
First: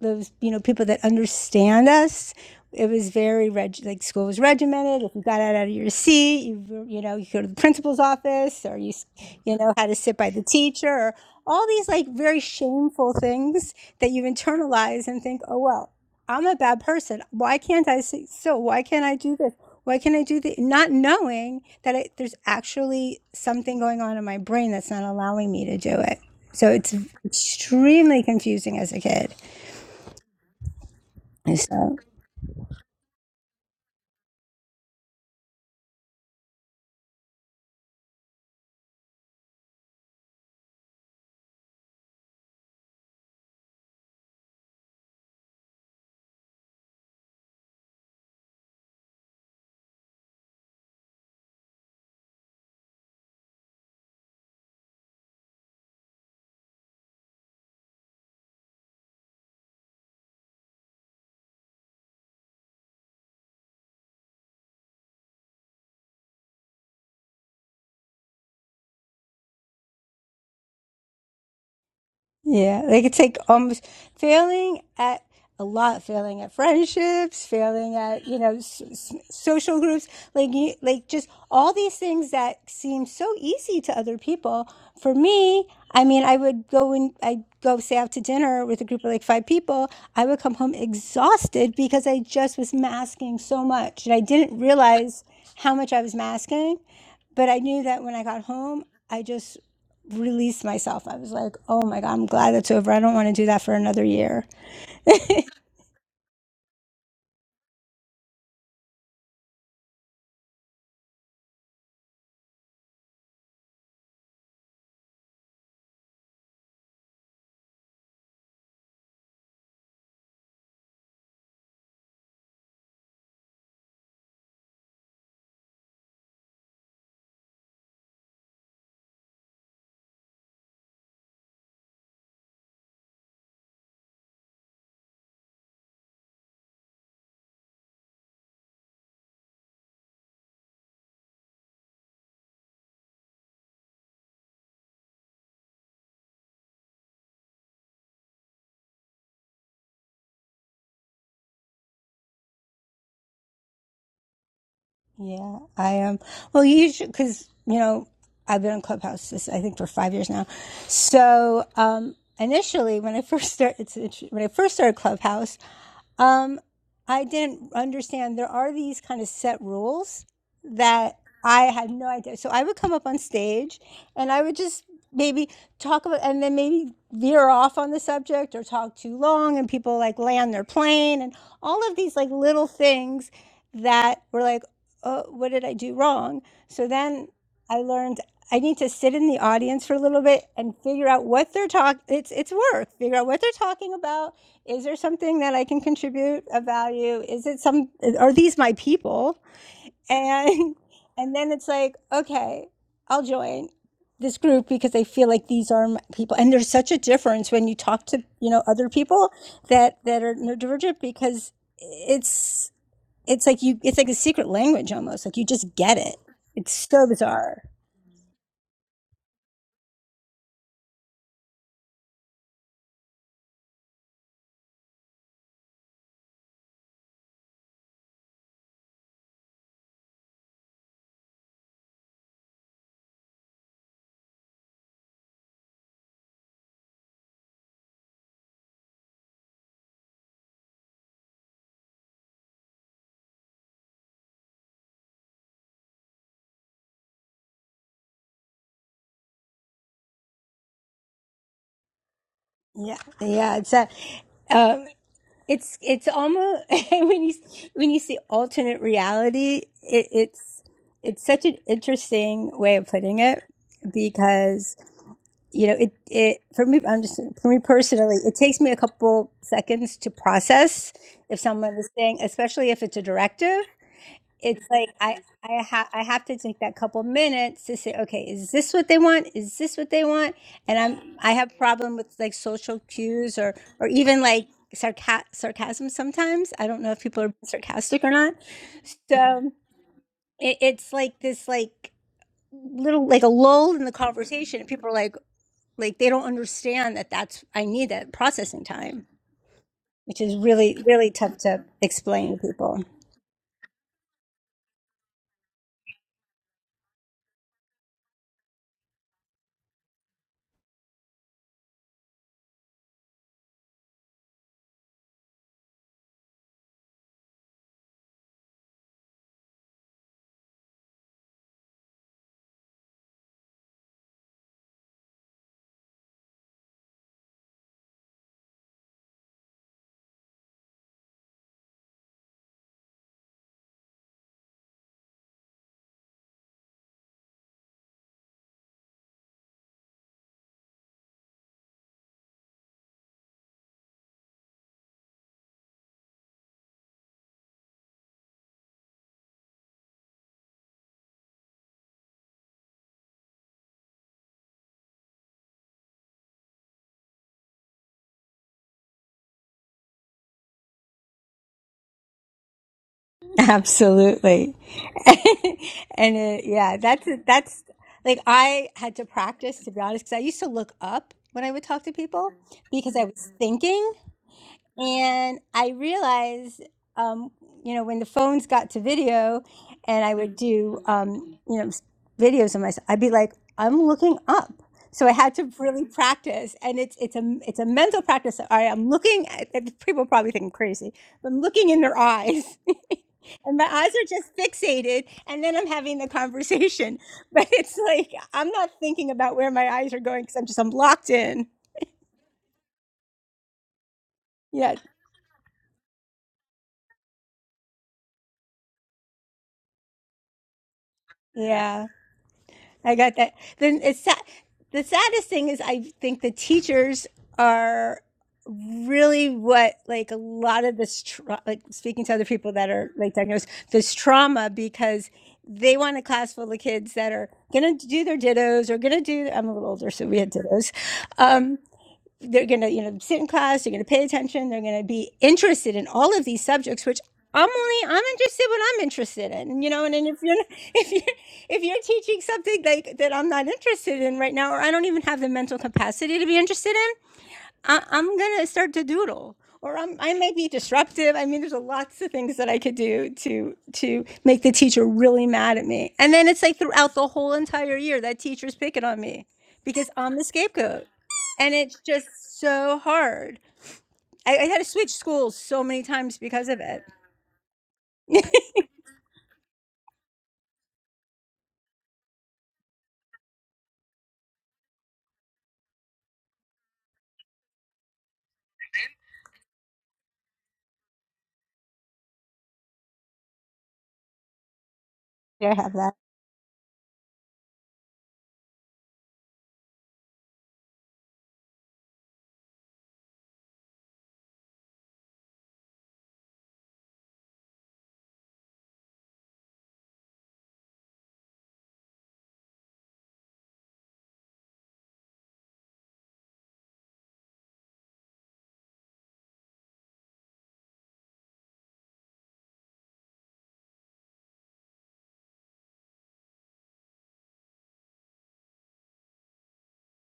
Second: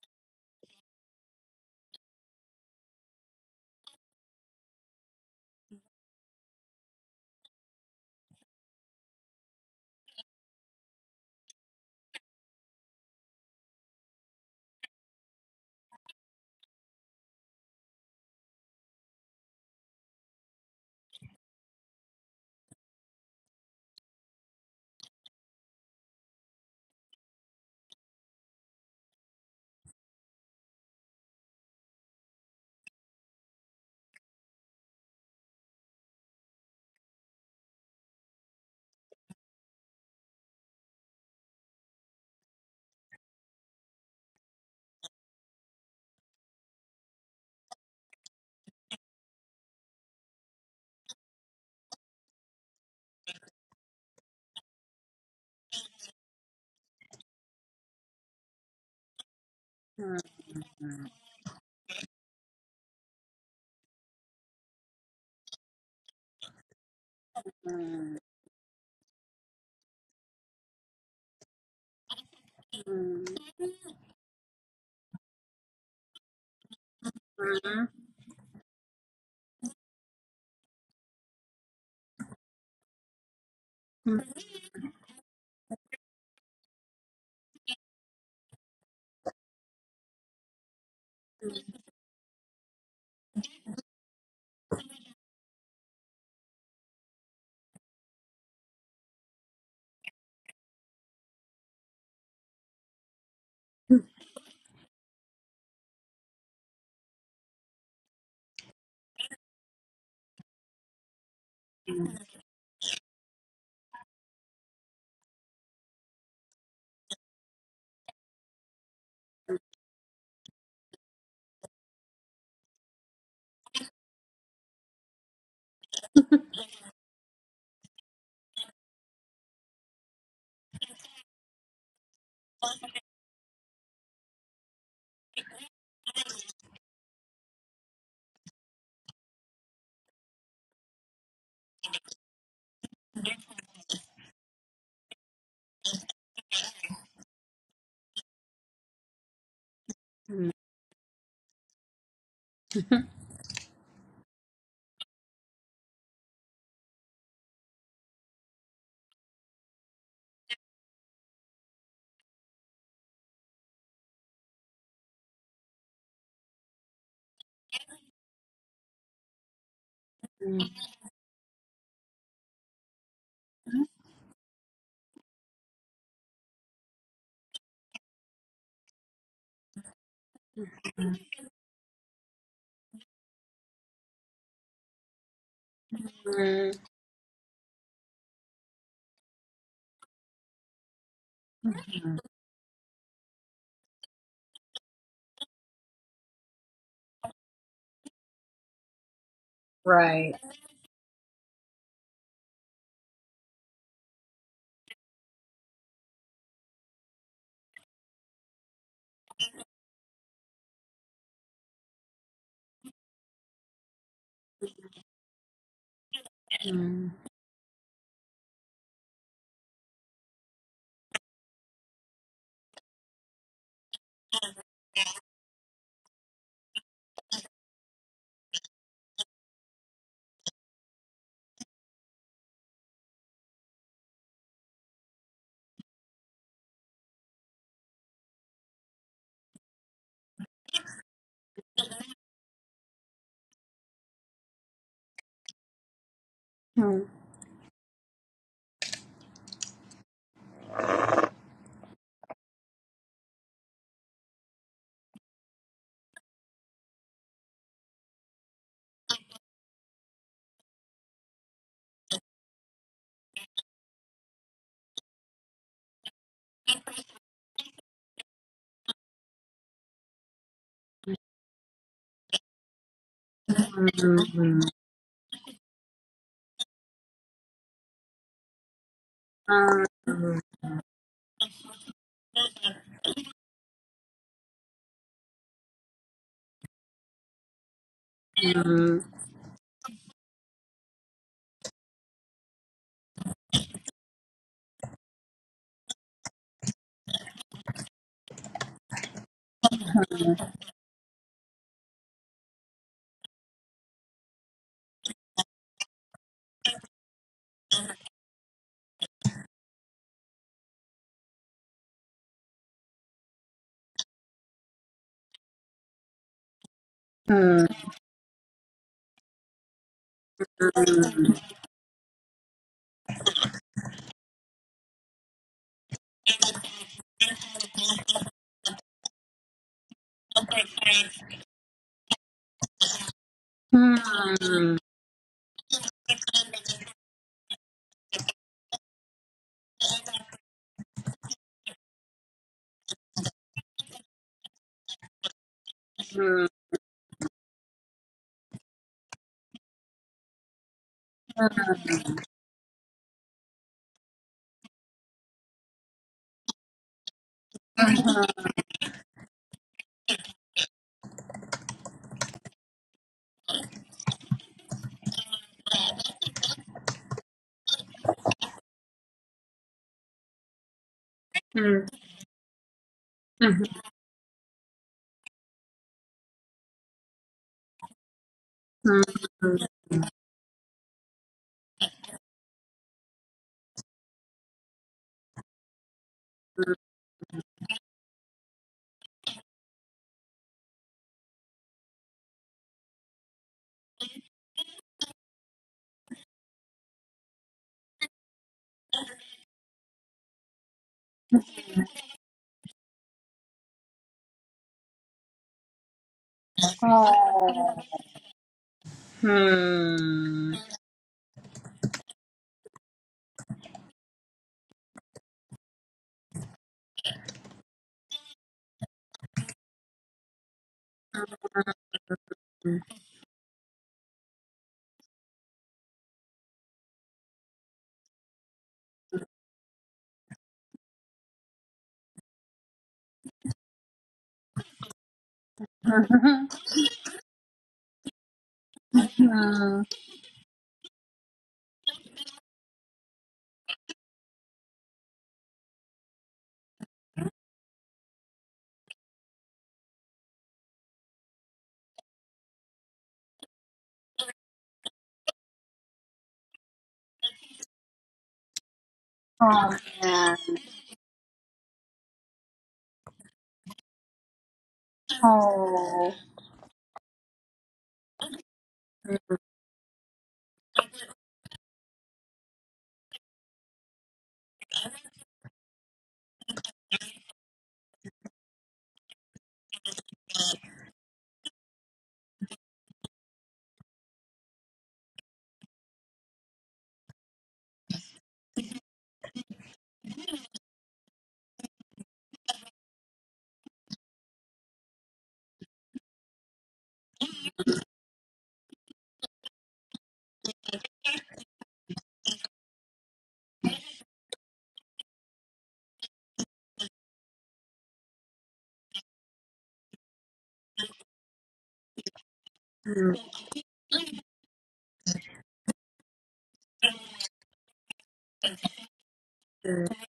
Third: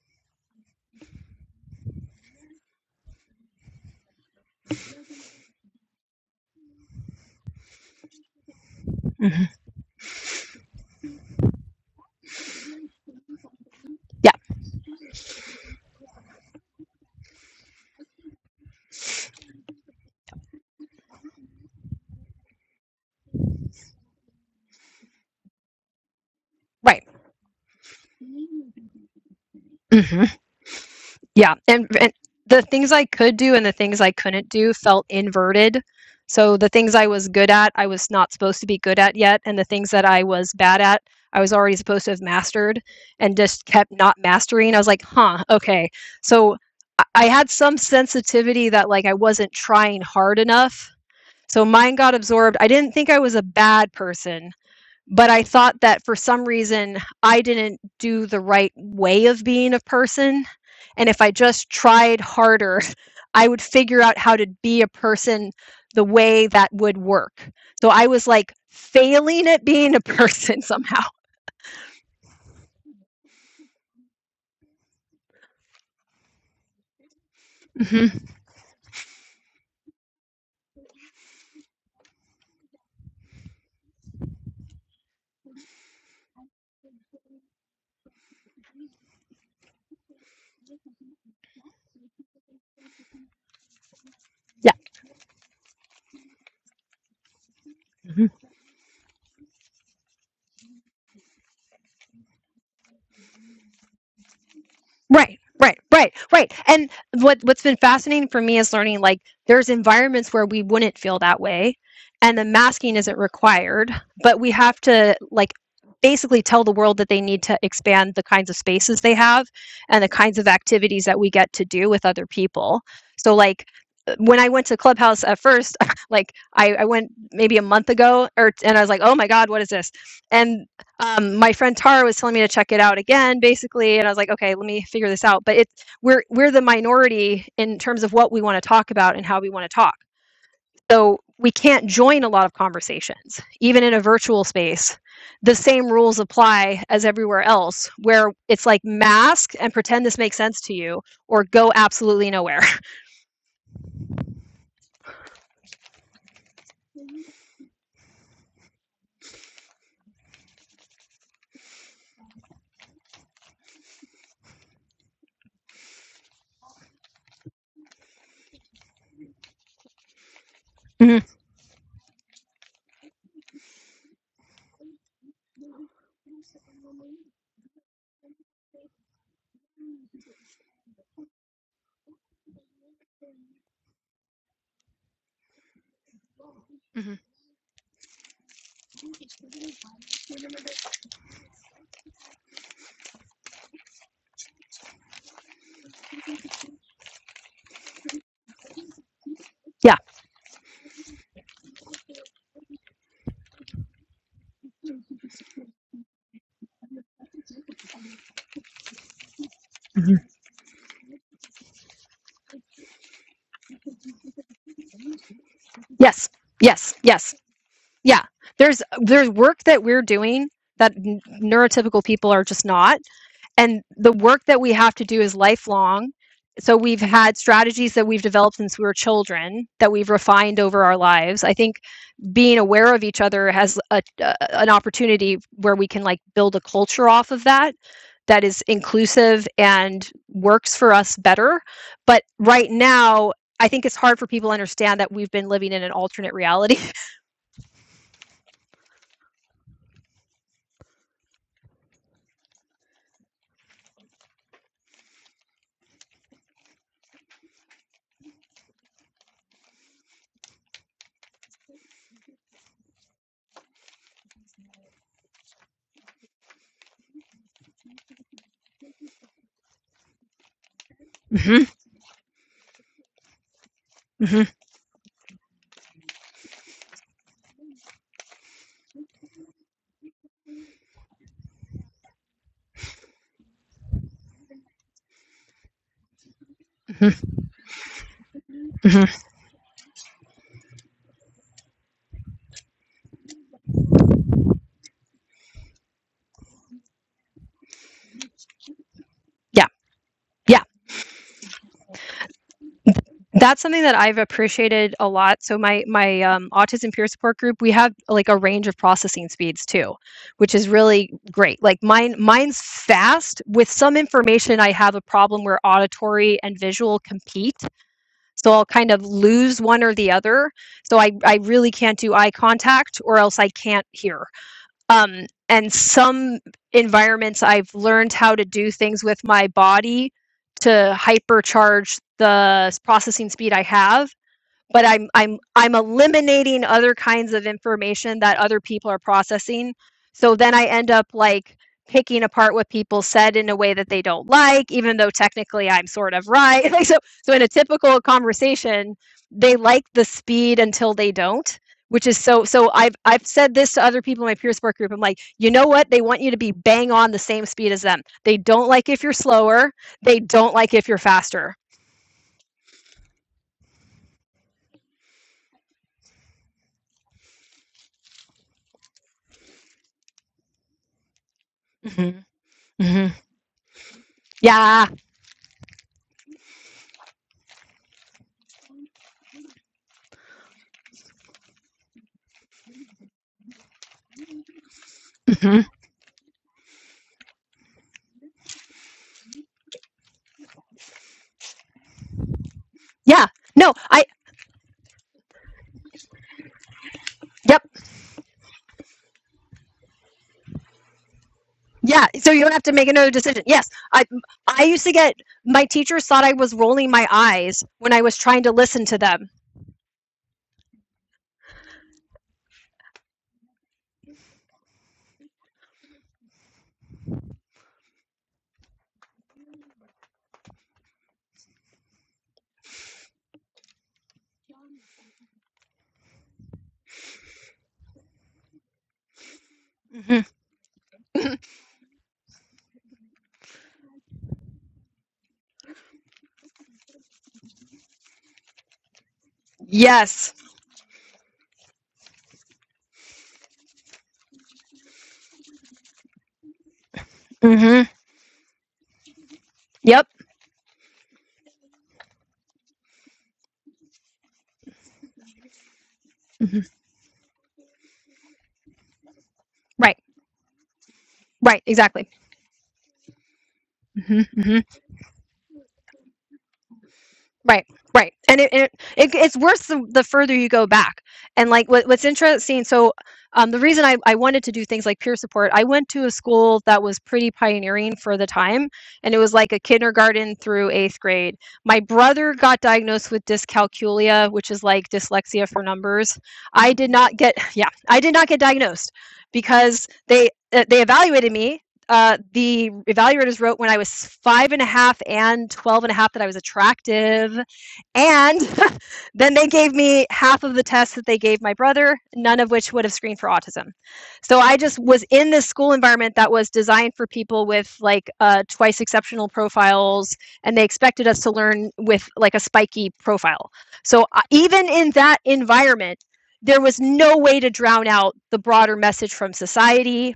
Speaker 3: those you know people that understand us it was very reg- like school was regimented if you got out, out of your seat you you know you go to the principal's office or you
Speaker 2: mhm.
Speaker 3: you know had to sit by the teacher or all these like very shameful things that you internalize and think oh well i'm a bad person why can't i say so why can't i do this why can't i do that not knowing that I, there's actually something going on in my brain that's not allowing me to do it so it's
Speaker 2: Right.
Speaker 3: extremely confusing as a kid
Speaker 2: Mhm. Yeah, and,
Speaker 3: so,
Speaker 2: and the things I could do and the things I couldn't do felt inverted. So the things I was good at, I was not supposed to be good at yet, and the things that I was bad at, I was already supposed to have mastered, and just kept not mastering. I was like, "Huh, okay." So I I had some sensitivity that like I wasn't trying hard enough. So mine got absorbed. I didn't think I was a bad person but I thought that for some reason I didn't do the right way of being a person. And if I just tried harder, I would figure out how to be a person the way that would work. So I was like failing at being a person somehow.
Speaker 3: yeah, they could take almost failing at a lot, failing at friendships, failing
Speaker 2: hmm
Speaker 3: at you know s- s- social groups, like you, like just all these things that seem so easy to other people. For me, I mean, I would go and I'd go say out to dinner with a group of like five people. I would come home exhausted because I just was masking so much, and I didn't
Speaker 2: Yeah.
Speaker 3: realize how much I was masking But I knew that when I got home, I just released myself. I was like, oh my God, I'm glad that's over. I don't want to do that for another year.
Speaker 2: Right, right, right, right. And what what's been fascinating for me is learning like there's environments where we wouldn't feel that way and the masking isn't required, but we have to like basically tell the world that they need to expand the kinds of spaces they have and the kinds of activities that we get to do with other people. So like uh, when I went to Clubhouse at first, like I, I went maybe a month ago or and I was like, oh my God, what is this? And um, my friend Tara was telling me to check it out again, basically, and I was like, okay, let me figure this out. But it's we're we're the minority in terms of what we want to talk about and how we want to talk. So we can't join a lot of conversations, even in a virtual space. The same rules apply as everywhere else, where it's like mask and pretend this makes sense to you, or go absolutely nowhere.
Speaker 3: Yeah, I am. Well, usually because, you know, I've been on Clubhouse, this, I think, for five years now. So, um, initially, when I first started, it's, it's- when I first started Clubhouse, Um, I didn't understand there are these kind of set rules that
Speaker 2: Mhm.
Speaker 3: I had no idea. So I would come up on stage and I would just maybe talk about and then maybe veer off on the subject or talk too long and people like land their plane and all of these like little things that were like, oh, what did I do wrong? So
Speaker 2: hmm
Speaker 3: then I learned I need to sit in the audience for a little bit and figure out what they're talking. It's it's work. Figure out what they're talking about is there something that I can contribute of value? Is it some, are these my people?
Speaker 2: Yeah.
Speaker 3: And, and then it's like, okay, I'll join this group because I feel like these are my people. And there's such a difference when you talk to, you know, other people that, that are neurodivergent because it's, it's like you, it's like a secret language almost. Like you just get it.
Speaker 2: Yes.
Speaker 3: It's
Speaker 2: Yes.
Speaker 3: so
Speaker 2: Yes.
Speaker 3: bizarre.
Speaker 2: Yeah. There's there's work that we're doing that n- neurotypical people are just not and the work that we have to do is lifelong. So we've had strategies that we've developed since we were children that we've refined over our lives. I think being aware of each other has a, a- an opportunity where we can like build a culture off of that that is inclusive and works for us better. But right now, I think it's hard for people to understand that we've been living in an alternate reality.
Speaker 3: Yeah. Yeah. It's that, um, It's it's almost when you when you see alternate reality, it, it's it's such an interesting way of putting it because you know it it for me I'm just for me personally it takes me a couple seconds to process if
Speaker 2: hmm
Speaker 3: someone is saying especially if it's a directive
Speaker 2: hmm
Speaker 3: it's like I I ha- I have to take that couple minutes to say, okay, is this what they want? Is this what they want? And I'm I have problem with like social cues or or even like sarca- sarcasm sometimes. I don't know if
Speaker 2: hmm
Speaker 3: people are sarcastic or not.
Speaker 2: hmm
Speaker 3: So it, it's like this like little like a lull in the conversation, and people are like like they don't understand that that's I need that processing time,
Speaker 2: Yeah.
Speaker 3: which is
Speaker 2: Yeah.
Speaker 3: really really tough to explain to people.
Speaker 2: that's something that I've appreciated a lot. So my my um, autism peer support group, we have like a range of processing speeds too, which is really great. Like mine mine's fast. With some information, I have a problem where auditory and visual compete.
Speaker 1: Yeah.
Speaker 2: So I'll kind of lose one or the other. So I, I really can't do eye contact or else I can't hear. Um, and some environments I've learned how to do things with my body to hypercharge the processing speed I have but I'm I'm I'm eliminating other kinds of information that other people are processing. So then I end up like picking apart what people said in a way that they don't like, even though technically I'm sort of right. Like so so in a typical conversation, they like the speed until they don't, which is so so I've I've said this to other people in my peer support group. I'm like, you know what? They want you to be bang on the same speed as them. They don't like if you're slower, they don't like if you're faster.
Speaker 3: Absolutely. and it, yeah, that's that's like I had to practice to be honest because I used to look up when I would talk to
Speaker 2: hmm
Speaker 3: people because I
Speaker 2: hmm
Speaker 3: was thinking.
Speaker 2: Yeah.
Speaker 3: And I realized, um, you know, when the phones got to video and I would do, um, you know, s- videos of myself, I'd be like, I'm looking up. So I had
Speaker 2: mhm.
Speaker 3: to really practice, and it's it's a it's a mental practice. All right, I'm looking. At, at- people probably think I'm crazy, but I'm looking in their eyes,
Speaker 2: Yeah.
Speaker 3: and my
Speaker 2: No,
Speaker 3: eyes
Speaker 2: I
Speaker 3: are just fixated, and then I'm having the conversation. But
Speaker 2: yep.
Speaker 3: it's like I'm not thinking about where my eyes are going because I'm just I'm locked in.
Speaker 2: Yeah, so you don't have to make another decision. Yes. I I
Speaker 3: Yeah,
Speaker 2: used to get my teachers thought I was rolling my eyes when I was trying to listen to them.
Speaker 3: yeah. I got that. Then it's sa- the saddest thing is I think the teachers are really what like a lot of this tra- like speaking to other people that are late diagnosed this trauma because they want a class full of kids that are gonna do their dittos or gonna do I'm a little older so we
Speaker 2: Mhm.
Speaker 3: had dittos Um, they're going to you know sit in class they're going to pay attention they're going to be interested in all of these subjects which i'm only i'm interested what i'm interested in you know and, then if
Speaker 2: Yes.
Speaker 3: you're if you're if you're teaching something like that i'm not interested in right now or i don't even have the mental capacity to be interested in I,
Speaker 2: Mhm.
Speaker 3: I'm gonna start to doodle, or I'm,
Speaker 2: Yep.
Speaker 3: I may be disruptive. I mean, there's a lots of things that I could do to to make the teacher really mad at me. And then it's like
Speaker 2: Mhm.
Speaker 3: throughout the whole entire year that teacher's picking on me because
Speaker 2: Right.
Speaker 3: I'm the scapegoat, and
Speaker 2: Right,
Speaker 3: it's just
Speaker 2: exactly.
Speaker 3: so hard. I, I
Speaker 2: Mhm.
Speaker 3: had to switch schools so many times because of it.
Speaker 2: Right, right, and it and it it it's worse the the further you go back, and like what what's interesting. So, um, the reason I I wanted to do things like peer support, I went to a school that was pretty pioneering for the time, and it was like a kindergarten through eighth grade. My brother got diagnosed with dyscalculia, which is like dyslexia
Speaker 3: Yeah, I
Speaker 2: for
Speaker 3: have that.
Speaker 2: numbers. I did not get yeah, I did not get diagnosed because they uh, they evaluated me uh, the evaluators wrote when I was five and a half and a half and 12 and a half that I was attractive and then they gave me half of the tests that they gave my brother, none of which would have screened for autism. So I just was in this school environment that was designed for people with like uh, twice exceptional profiles, and they expected us to learn with like a spiky profile. So uh, even in that environment, there was no way to drown out the broader message from society.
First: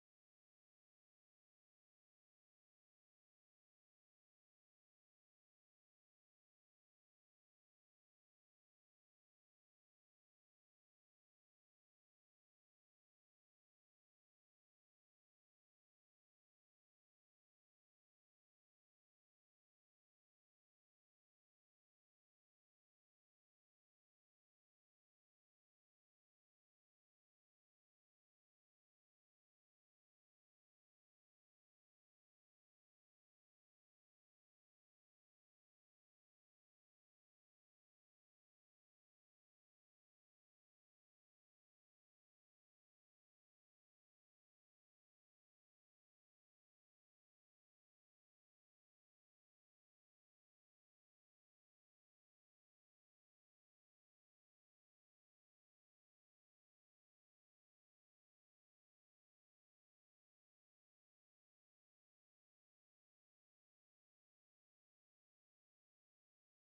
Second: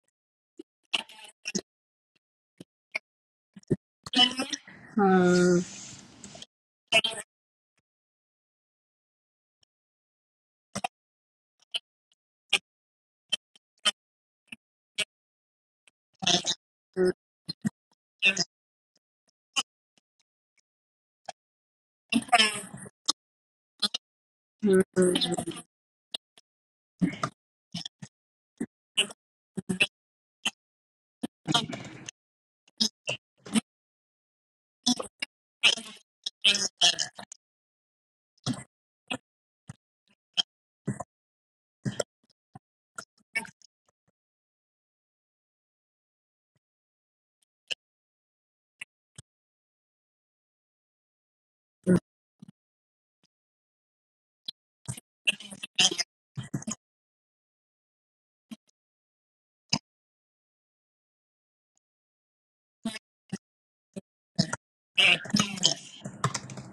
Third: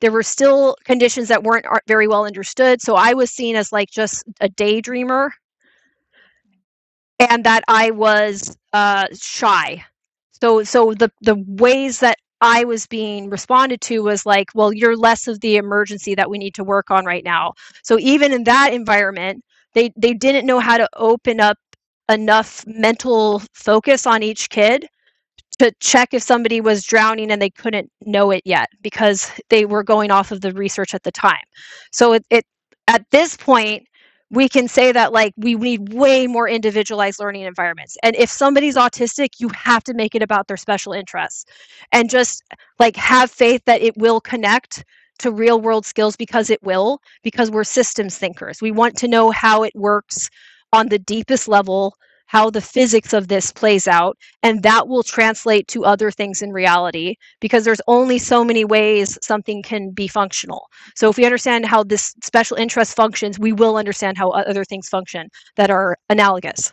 Speaker 2: There were still conditions that weren't very well understood. So I was seen as like just a daydreamer and that I was uh, shy. So so the the ways that I was being responded to was like, well, you're less of the emergency that we need to work on right now. So even in that environment, they they didn't know how to open up enough mental focus on each kid to check if somebody was drowning and they couldn't know it yet because they were going off of the research at the time. So it, it at this point we can say that like we need way more individualized learning environments. And if somebody's autistic, you have to make it about their special interests and just like have faith that it will connect to real world skills because it will because we're systems thinkers. We want to know how it works on the deepest level, how the physics of this plays out and that will translate to other things in reality because there's only so many ways something can be functional so if we understand how this special interest functions we will understand how other things function that are analogous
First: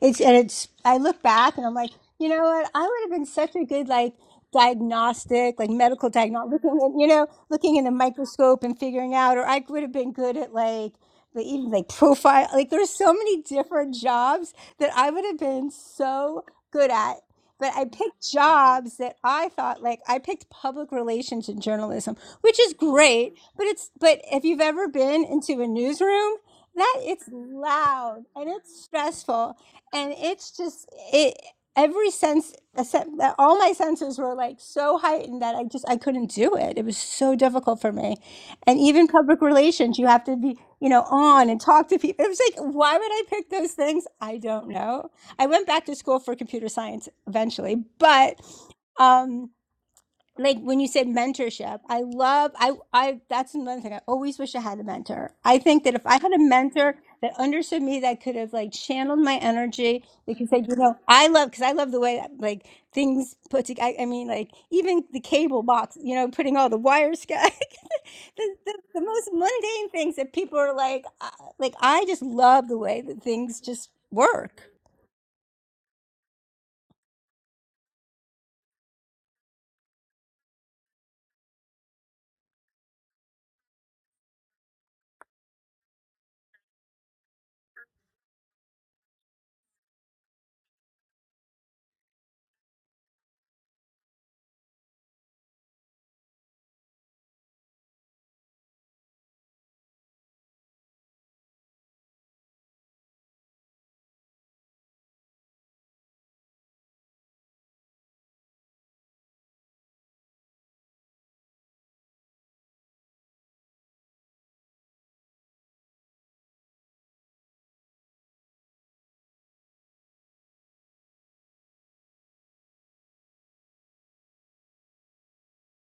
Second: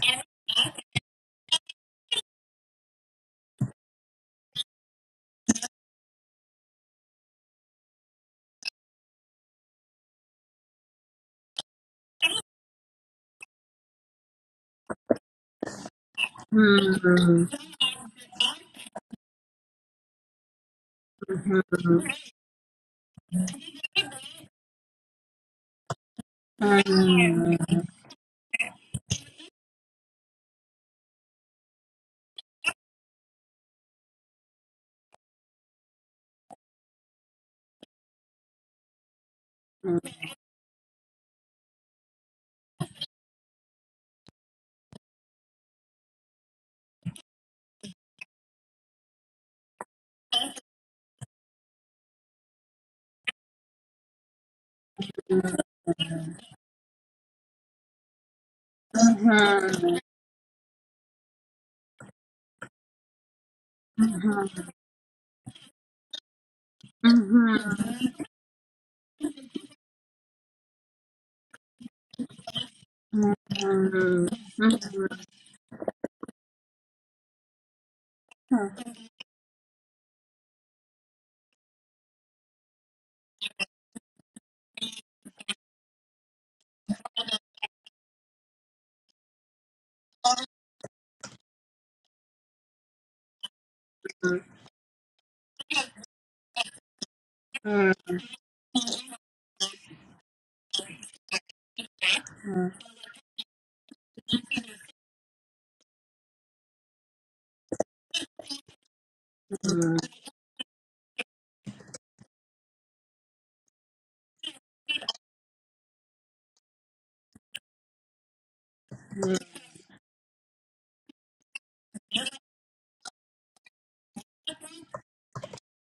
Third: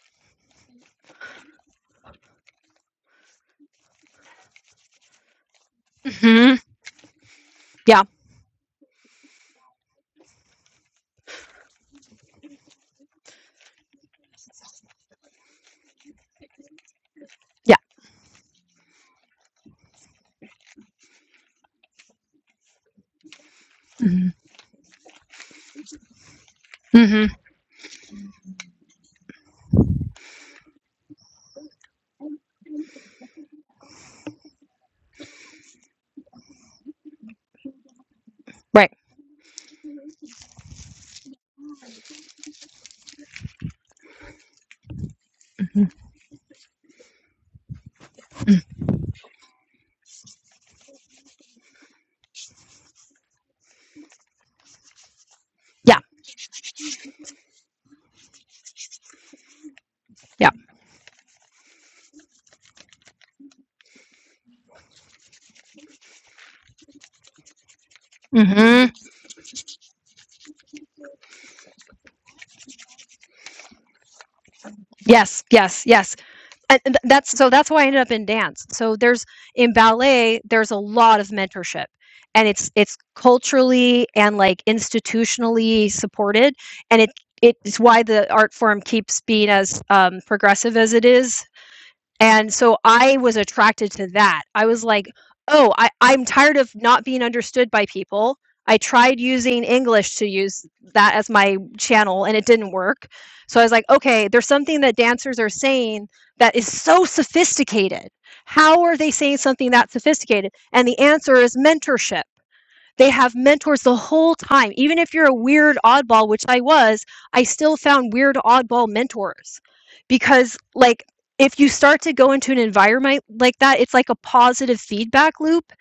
Speaker 3: It's and it's. I look back and I'm like, you know what? I would have been such a good like diagnostic, like medical diagnostic,
Speaker 2: hmm
Speaker 3: looking in, you know, looking in the
Speaker 2: yeah
Speaker 3: microscope and figuring out, or I would have been good at like. the even like profile, like there's so many different jobs that I would have been so good at. But
Speaker 2: yeah
Speaker 3: I picked jobs that I thought like I picked public relations and journalism, which is great. But it's but if you've ever been into a newsroom,
Speaker 1: Yeah.
Speaker 3: that
Speaker 2: hmm
Speaker 3: it's loud and it's stressful and it's just it every sense except that all my senses were like so heightened that i just i couldn't do it it was so difficult for me and
Speaker 2: right
Speaker 3: even public relations you have to be you know on and talk to people it was like why would i pick those things i don't know i went
Speaker 2: Mm-hmm.
Speaker 3: back to school for computer science eventually but um like when you said mentorship i love i i that's another thing i always wish i had a mentor i think that
Speaker 2: yeah
Speaker 3: if i had a mentor that understood me that could have like channeled my energy they could
Speaker 2: yeah
Speaker 3: say you know i love because i love the way that like things put together I, I mean like even the cable box you know putting all the wires together the, the,
Speaker 2: hmm
Speaker 3: the most mundane things that people are like uh, like i just love the way that things just work
Speaker 2: yes yes yes and th- that's so that's why I ended up in dance. So there's in ballet, there's a lot of mentorship and it's it's culturally and like institutionally supported and it it's why the art form keeps being as um, progressive as it is and so I was attracted to that. I was like, "Oh, I I'm tired of not being understood by people." I tried using English to use that as my channel and it didn't work. So I was like, "Okay, there's something that dancers are saying that is so sophisticated. How are they saying something that sophisticated?" And the answer is mentorship. They have mentors the whole time. Even if you're a weird oddball, which I was, I still found weird oddball mentors because, like, if you start to go into an environment like that, it's like a positive feedback loop.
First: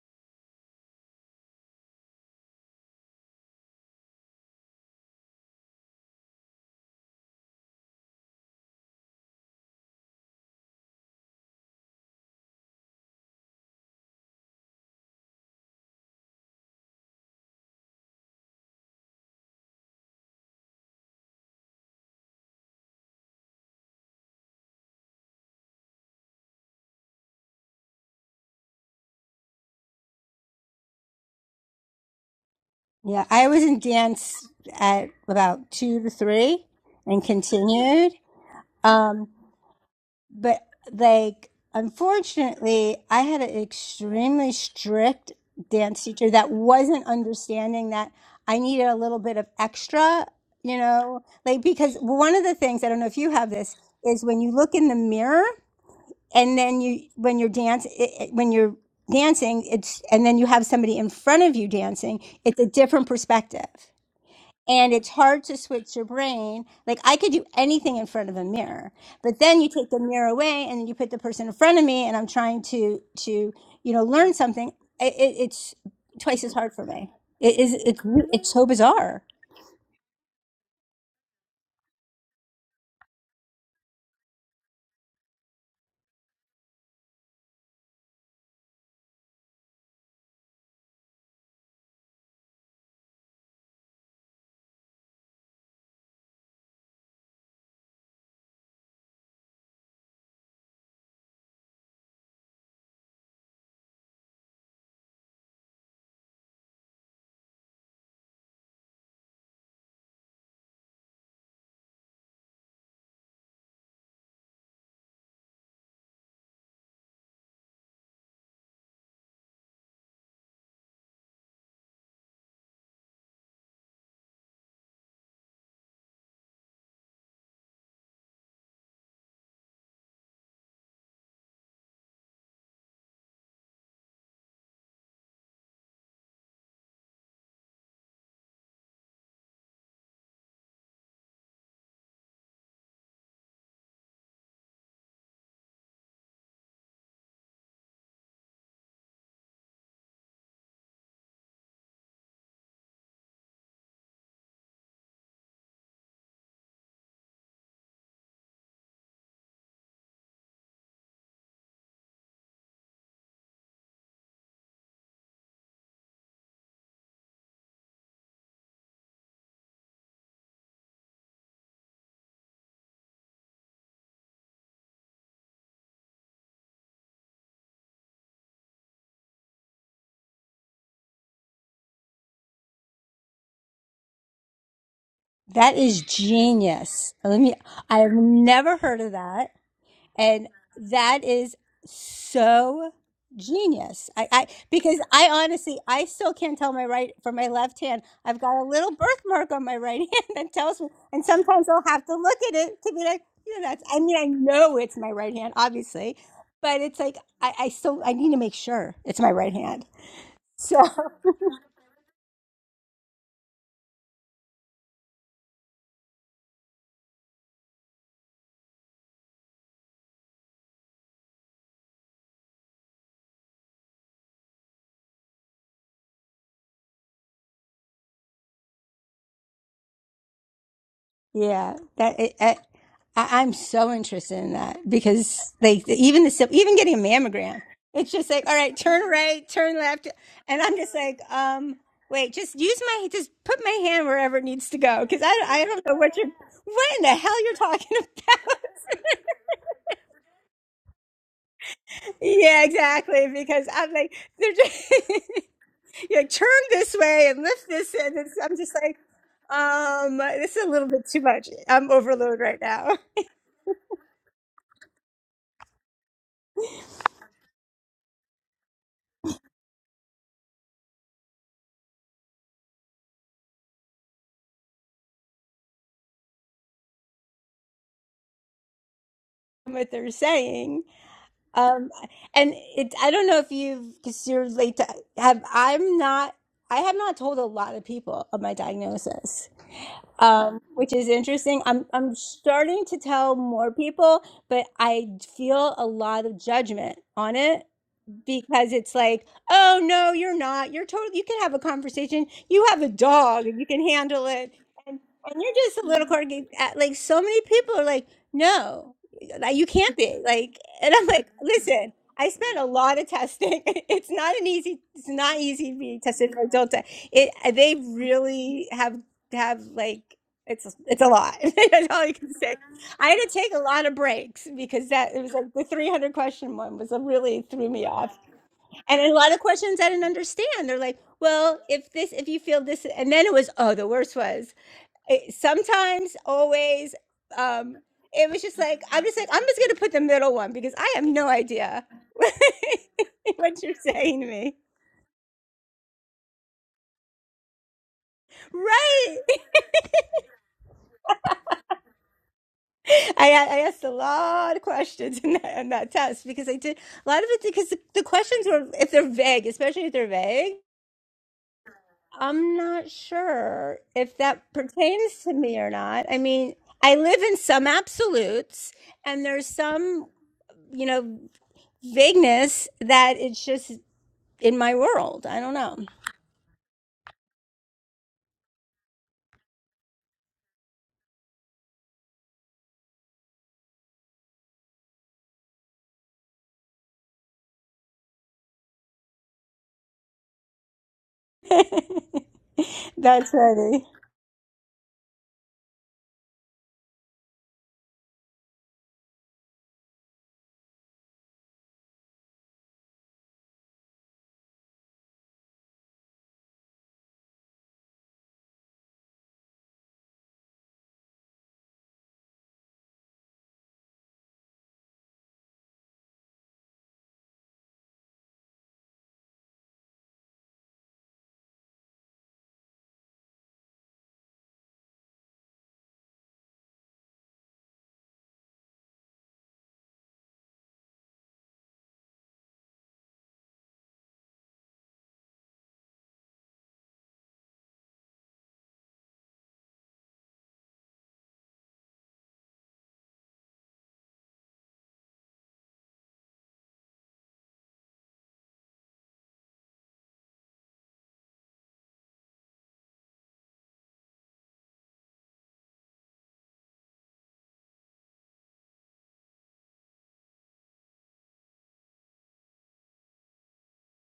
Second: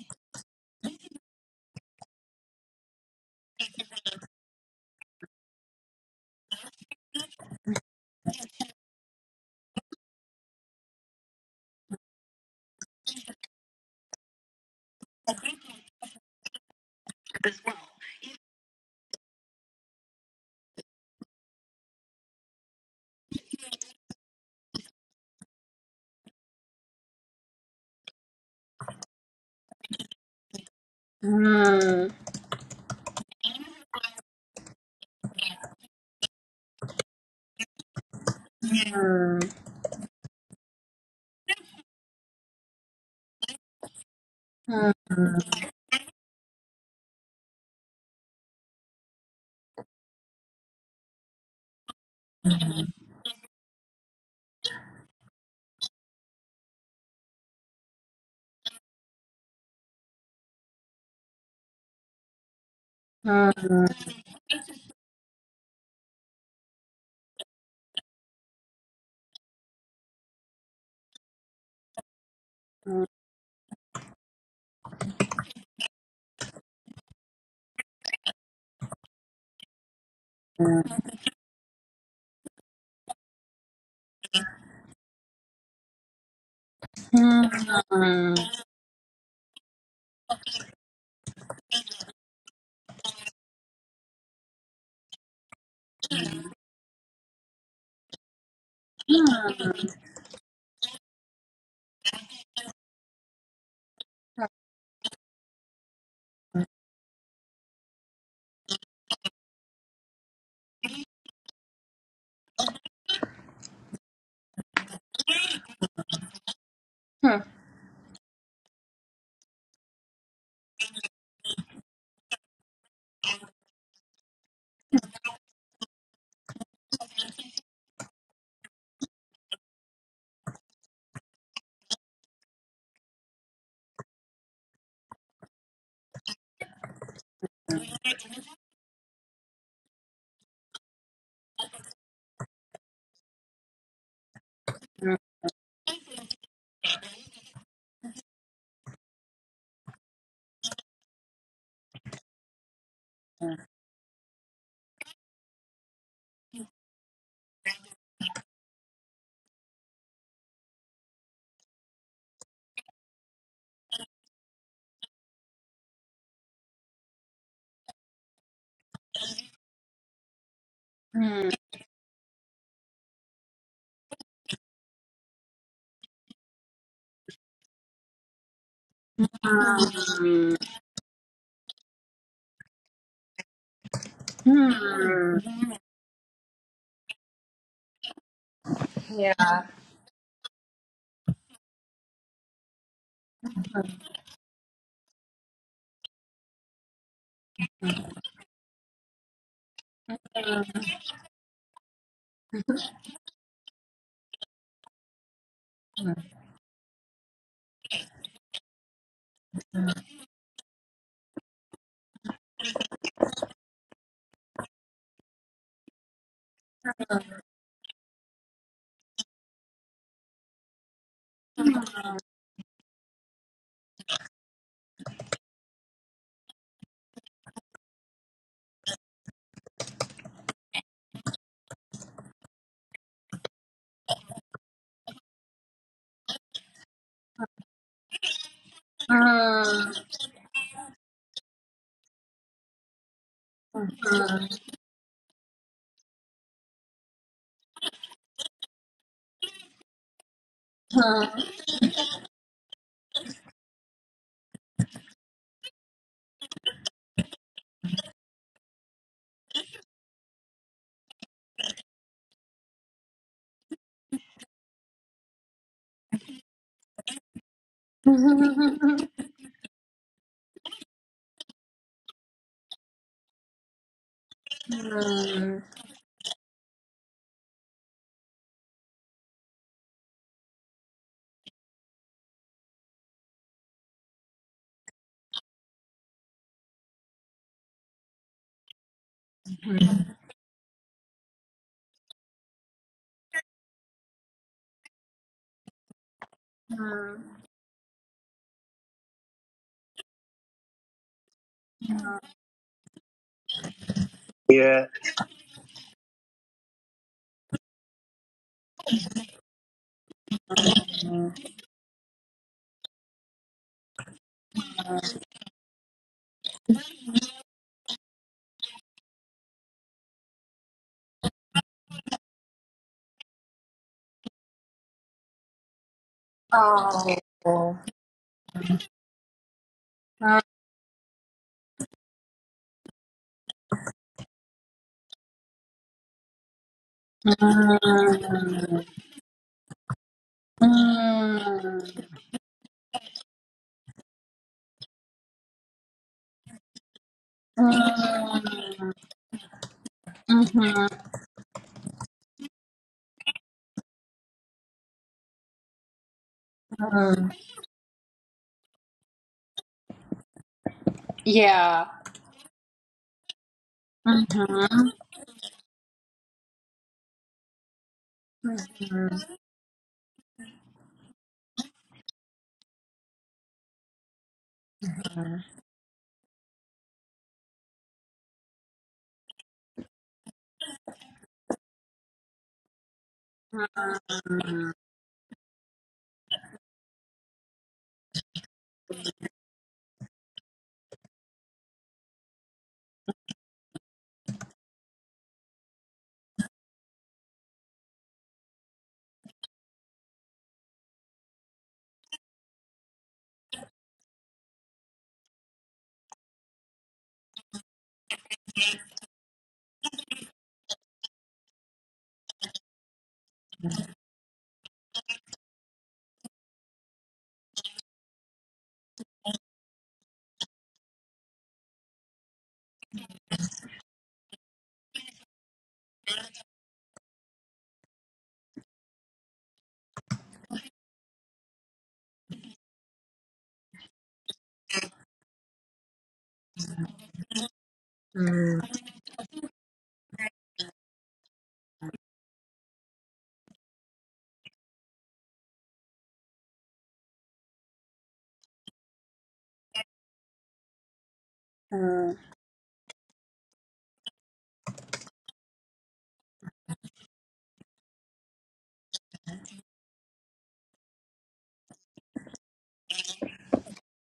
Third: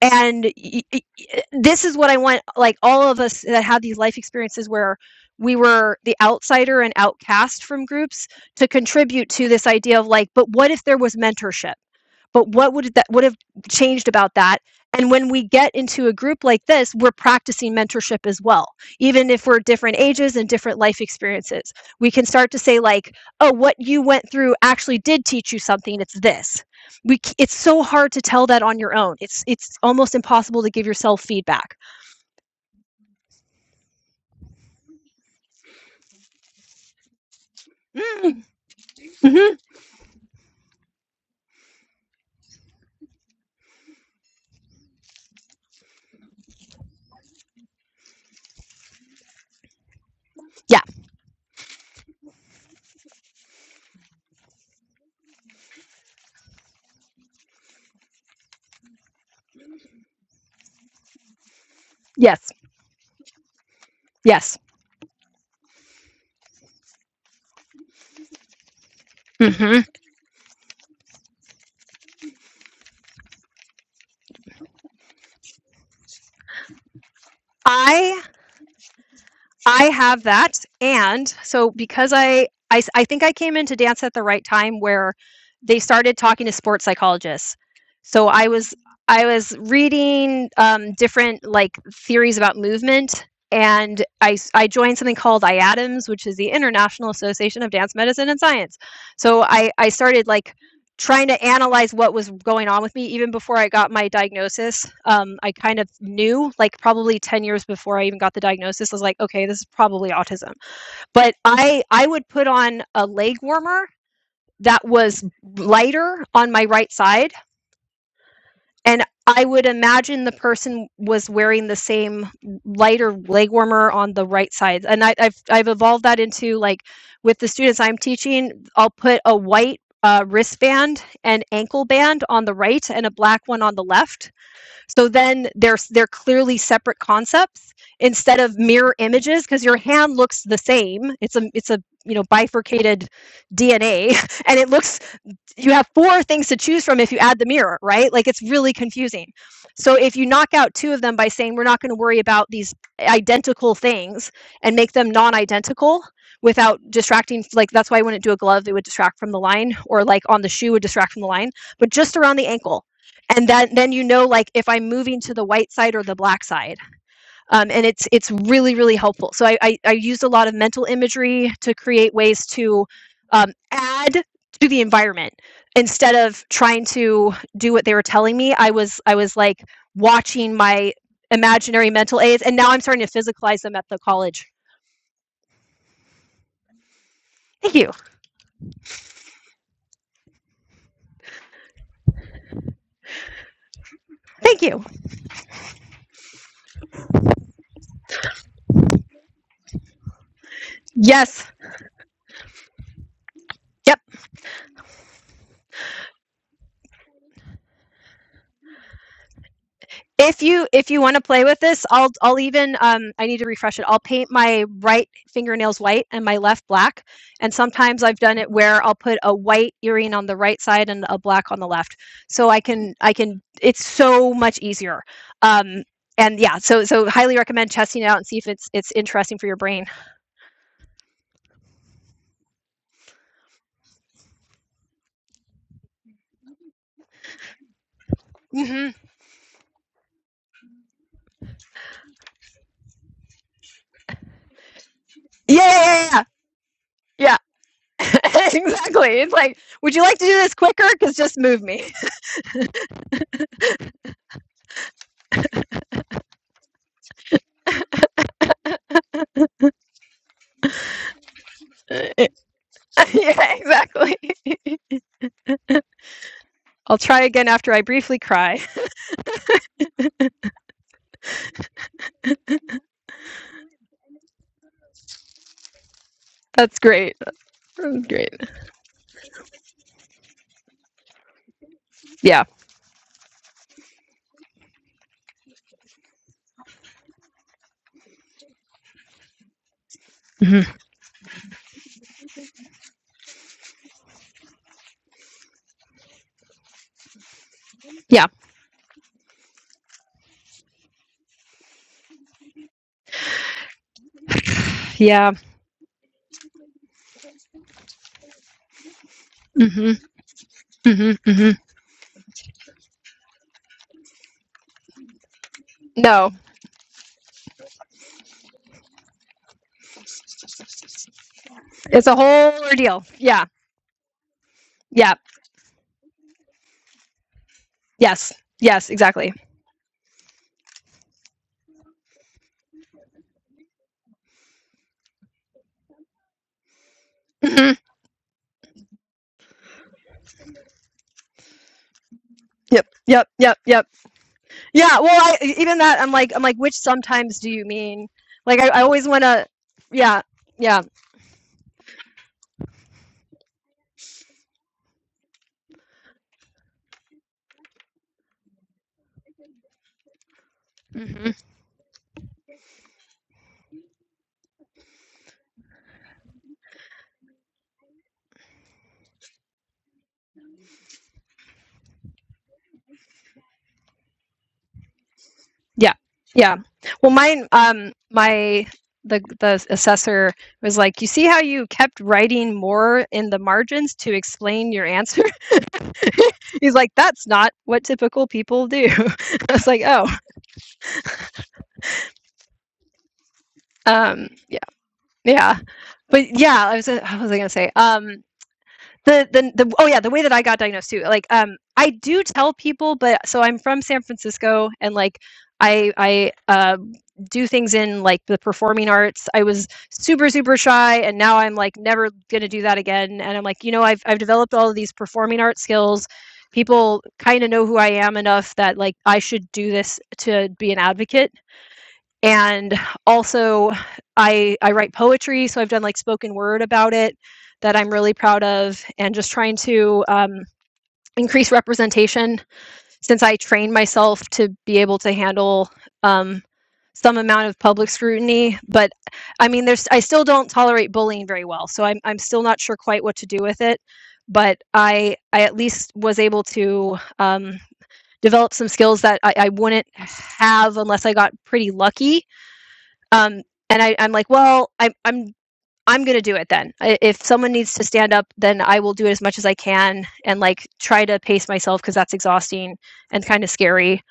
Speaker 2: And y- y- y- this is what I want, like, all of us that have these life experiences where we were the outsider and outcast from groups to contribute to this idea of like, but what if there was mentorship? But what would that would have changed about that? And when we get into a group like this, we're practicing mentorship as well. Even if we're different ages and different life experiences, we can start to say like, "Oh, what you went through actually did teach you something. It's this." We it's so hard to tell that on your own. It's it's almost impossible to give yourself feedback.
Speaker 3: yeah i was in dance at about two to three and continued
Speaker 2: Mm,
Speaker 3: Um,
Speaker 2: mhm.
Speaker 3: but like, unfortunately, I had an extremely strict dance teacher that wasn't understanding that I needed a little bit of extra, you
Speaker 2: Yeah.
Speaker 3: know, like because one of the things, I don't know if you have this, is when you look in the mirror and then you, when you're dance, it, it- when you're dancing, it's, and then you have somebody in front of you dancing,
Speaker 2: Yes.
Speaker 3: it's a different perspective
Speaker 2: Yes.
Speaker 3: and it's hard to switch your brain. Like I could do anything in front of a mirror, but then you
Speaker 2: hmm
Speaker 3: take the mirror away and then you put the person in front of me, and I'm trying to to you know learn something. It, it, it's twice as hard for me. It is it's
Speaker 2: I
Speaker 3: it's so bizarre.
Speaker 2: I have that. And so because I I I think I came into dance at the right time where they started talking to sports psychologists. So I was, I was reading um, different like theories about movement. And I, s- I joined something called IADAMS, which is the International Association of Dance Medicine and Science. So I, I started like trying to analyze what was going on with me even before I got my diagnosis. Um, I kind of knew, like probably 10 years before I even got the diagnosis, I was like, okay, this is probably autism. But I I would put on a leg warmer that was lighter on my right side and I would imagine the person was wearing the same lighter leg warmer on the right side. And I, I've I've evolved that into like with the students I'm teaching, I'll put a white uh, wristband and ankle band on the right and a black one on the left. So then they're they're clearly separate concepts instead of mirror images because your hand looks the same. It's a it's a you know bifurcated DNA and it looks you have four things to choose from if you add the mirror, right? Like it's really confusing. So if you knock out two of them by saying we're not going to worry about these identical things and make them non-identical without distracting, like that's why I wouldn't do a glove, it would distract from the line, or like on the shoe would distract from the line, but just around the ankle. And then then you know like if I'm moving to the white side or the black side um, and it's it's really really helpful. So I, I I used a lot of mental imagery to create ways to um, add to the environment instead of trying to do what they were telling me. I was I was like watching my imaginary mental aids, and now I'm starting to physicalize them at the college.
Speaker 3: That is genius. Let me.
Speaker 2: Thank you,
Speaker 3: I have never heard of that. And that is so genius. I, I
Speaker 2: thank you.
Speaker 3: because I honestly I still can't tell my right from my left hand. I've got a little birthmark on my right hand that tells me and
Speaker 2: Yes,
Speaker 3: sometimes I'll have to look at it to be like, you know, that's
Speaker 2: yep.
Speaker 3: I mean I know it's my right hand, obviously, but it's like I, I still I need to make sure it's my right hand.
Speaker 2: If you
Speaker 3: So
Speaker 2: if you want to play with this, I'll I'll even um I need to refresh it. I'll paint my right fingernails white and my left black. And sometimes I've done it where I'll put a white earring on the right side and a black on the left. So I can I can it's so much easier. Um and yeah, so so highly recommend testing it out and see if it's it's interesting for your brain.
Speaker 3: Yeah, that it, I, I- I'm so interested in that because they even the sim- even getting a mammogram, it's just like all right,
Speaker 2: hmm
Speaker 3: turn right, turn left, and I'm just like, um, wait, just use my just put my hand wherever it needs to go because I
Speaker 2: Yeah,
Speaker 3: I don't know
Speaker 2: yeah,
Speaker 3: what
Speaker 2: yeah,
Speaker 3: you're what in the
Speaker 2: yeah.
Speaker 3: hell you're talking
Speaker 2: Yeah.
Speaker 3: about.
Speaker 2: exactly. It's like, would you like to do this quicker? Because just move me.
Speaker 3: yeah, exactly because I'm like they're just you're like turn this way and lift this, and it's, I'm just like, um, this is a little bit too much. I'm
Speaker 2: yeah,
Speaker 3: overload right now.
Speaker 2: exactly. I'll try again after I briefly cry. That's great. That's great.
Speaker 3: What they're saying. Um,
Speaker 2: Yeah.
Speaker 3: and it, I don't know if you've, because you're late to have, I'm not, I have not told a lot of people of my diagnosis, um,
Speaker 2: Mhm.
Speaker 3: which is interesting. I'm, I'm starting to tell more people, but I feel a lot of judgment on it
Speaker 2: Yeah.
Speaker 3: because it's like, oh no, you're not. You're totally. You can have a conversation. You have a dog, and you can handle it. And
Speaker 2: Yeah.
Speaker 3: and you're just a little corgi. at- Like so many people are like, no, like you
Speaker 2: hmm
Speaker 3: can't be like. And I'm
Speaker 2: hmm
Speaker 3: like,
Speaker 2: hmm
Speaker 3: listen, I spent a lot of testing. it's not an easy. It's not easy to be
Speaker 2: No,
Speaker 3: tested for adult. te- It uh, they really have have like. It's it's a lot. That's all
Speaker 2: it's
Speaker 3: I
Speaker 2: a
Speaker 3: can
Speaker 2: whole
Speaker 3: say.
Speaker 2: ordeal.
Speaker 3: I had to
Speaker 2: Yeah.
Speaker 3: take a lot of breaks because that
Speaker 2: Yeah.
Speaker 3: it was like the 300 question one was a really threw
Speaker 1: Oh.
Speaker 3: me off
Speaker 2: Yes. Yes.
Speaker 3: and a
Speaker 2: Exactly.
Speaker 3: lot of questions I didn't
Speaker 1: Oh.
Speaker 3: understand. They're like, well, if this, if you feel this, and then it was, oh, the worst was it, sometimes, always.
Speaker 2: hmm
Speaker 3: Um, it was just like,
Speaker 1: Mm,
Speaker 3: I'm just like, I'm just going to put the middle one because I have no idea
Speaker 1: mm,
Speaker 2: Yep. Yep. Yep.
Speaker 3: what you're
Speaker 2: Yep.
Speaker 3: saying to me.
Speaker 2: Yeah. Well, I, even that, I'm like, I'm like, which sometimes do you mean? Like, I, I
Speaker 1: mm,
Speaker 2: always
Speaker 3: Right.
Speaker 2: want to. Yeah. Yeah.
Speaker 1: mhm,
Speaker 3: I I asked a lot of questions in that, in that test because I did a lot of
Speaker 1: mhm.
Speaker 3: it because the, the questions were, if they're vague, especially if they're vague.
Speaker 2: Mm-hmm.
Speaker 1: Yeah.
Speaker 3: I'm not sure if
Speaker 1: Mhm,
Speaker 3: that pertains to me or not. I mean, I live in some
Speaker 1: mhm, mhm,
Speaker 3: absolutes,
Speaker 1: mhm,
Speaker 3: and there's some, you know, vagueness that it's just in my world. I don't know.
Speaker 2: Yeah. Yeah. Well, mine, um, my, the, the assessor was like, you see how you kept writing more in the margins to explain your answer? He's like, that's not what typical people do. I was like, oh,
Speaker 3: That's funny.
Speaker 2: um, yeah, yeah. But yeah, I was, what was I going to say? Um, the the the oh yeah, the way that I got diagnosed too. Like um I do tell people, but so I'm from San Francisco and like I I uh do things in like the performing arts. I was super super shy and now I'm like never going to do that again and I'm like, you know, I've I've developed all of these performing art skills. People kind of know who I am enough that like I should do this to be an advocate and also i i write poetry so i've done like spoken word about it that i'm really proud of and just trying to um, increase representation since i trained myself to be able to handle um, some amount of public scrutiny but i mean there's i still don't tolerate bullying very well so i'm, I'm still not sure quite what to do with it but i i at least was able to um, develop some skills that I, I wouldn't have unless i got pretty lucky um, and I, I'm like, well, I, I'm I'm gonna do it then. I, if someone needs to stand up, then I will do it as much as I can and like try to pace myself because that's exhausting and kind of scary.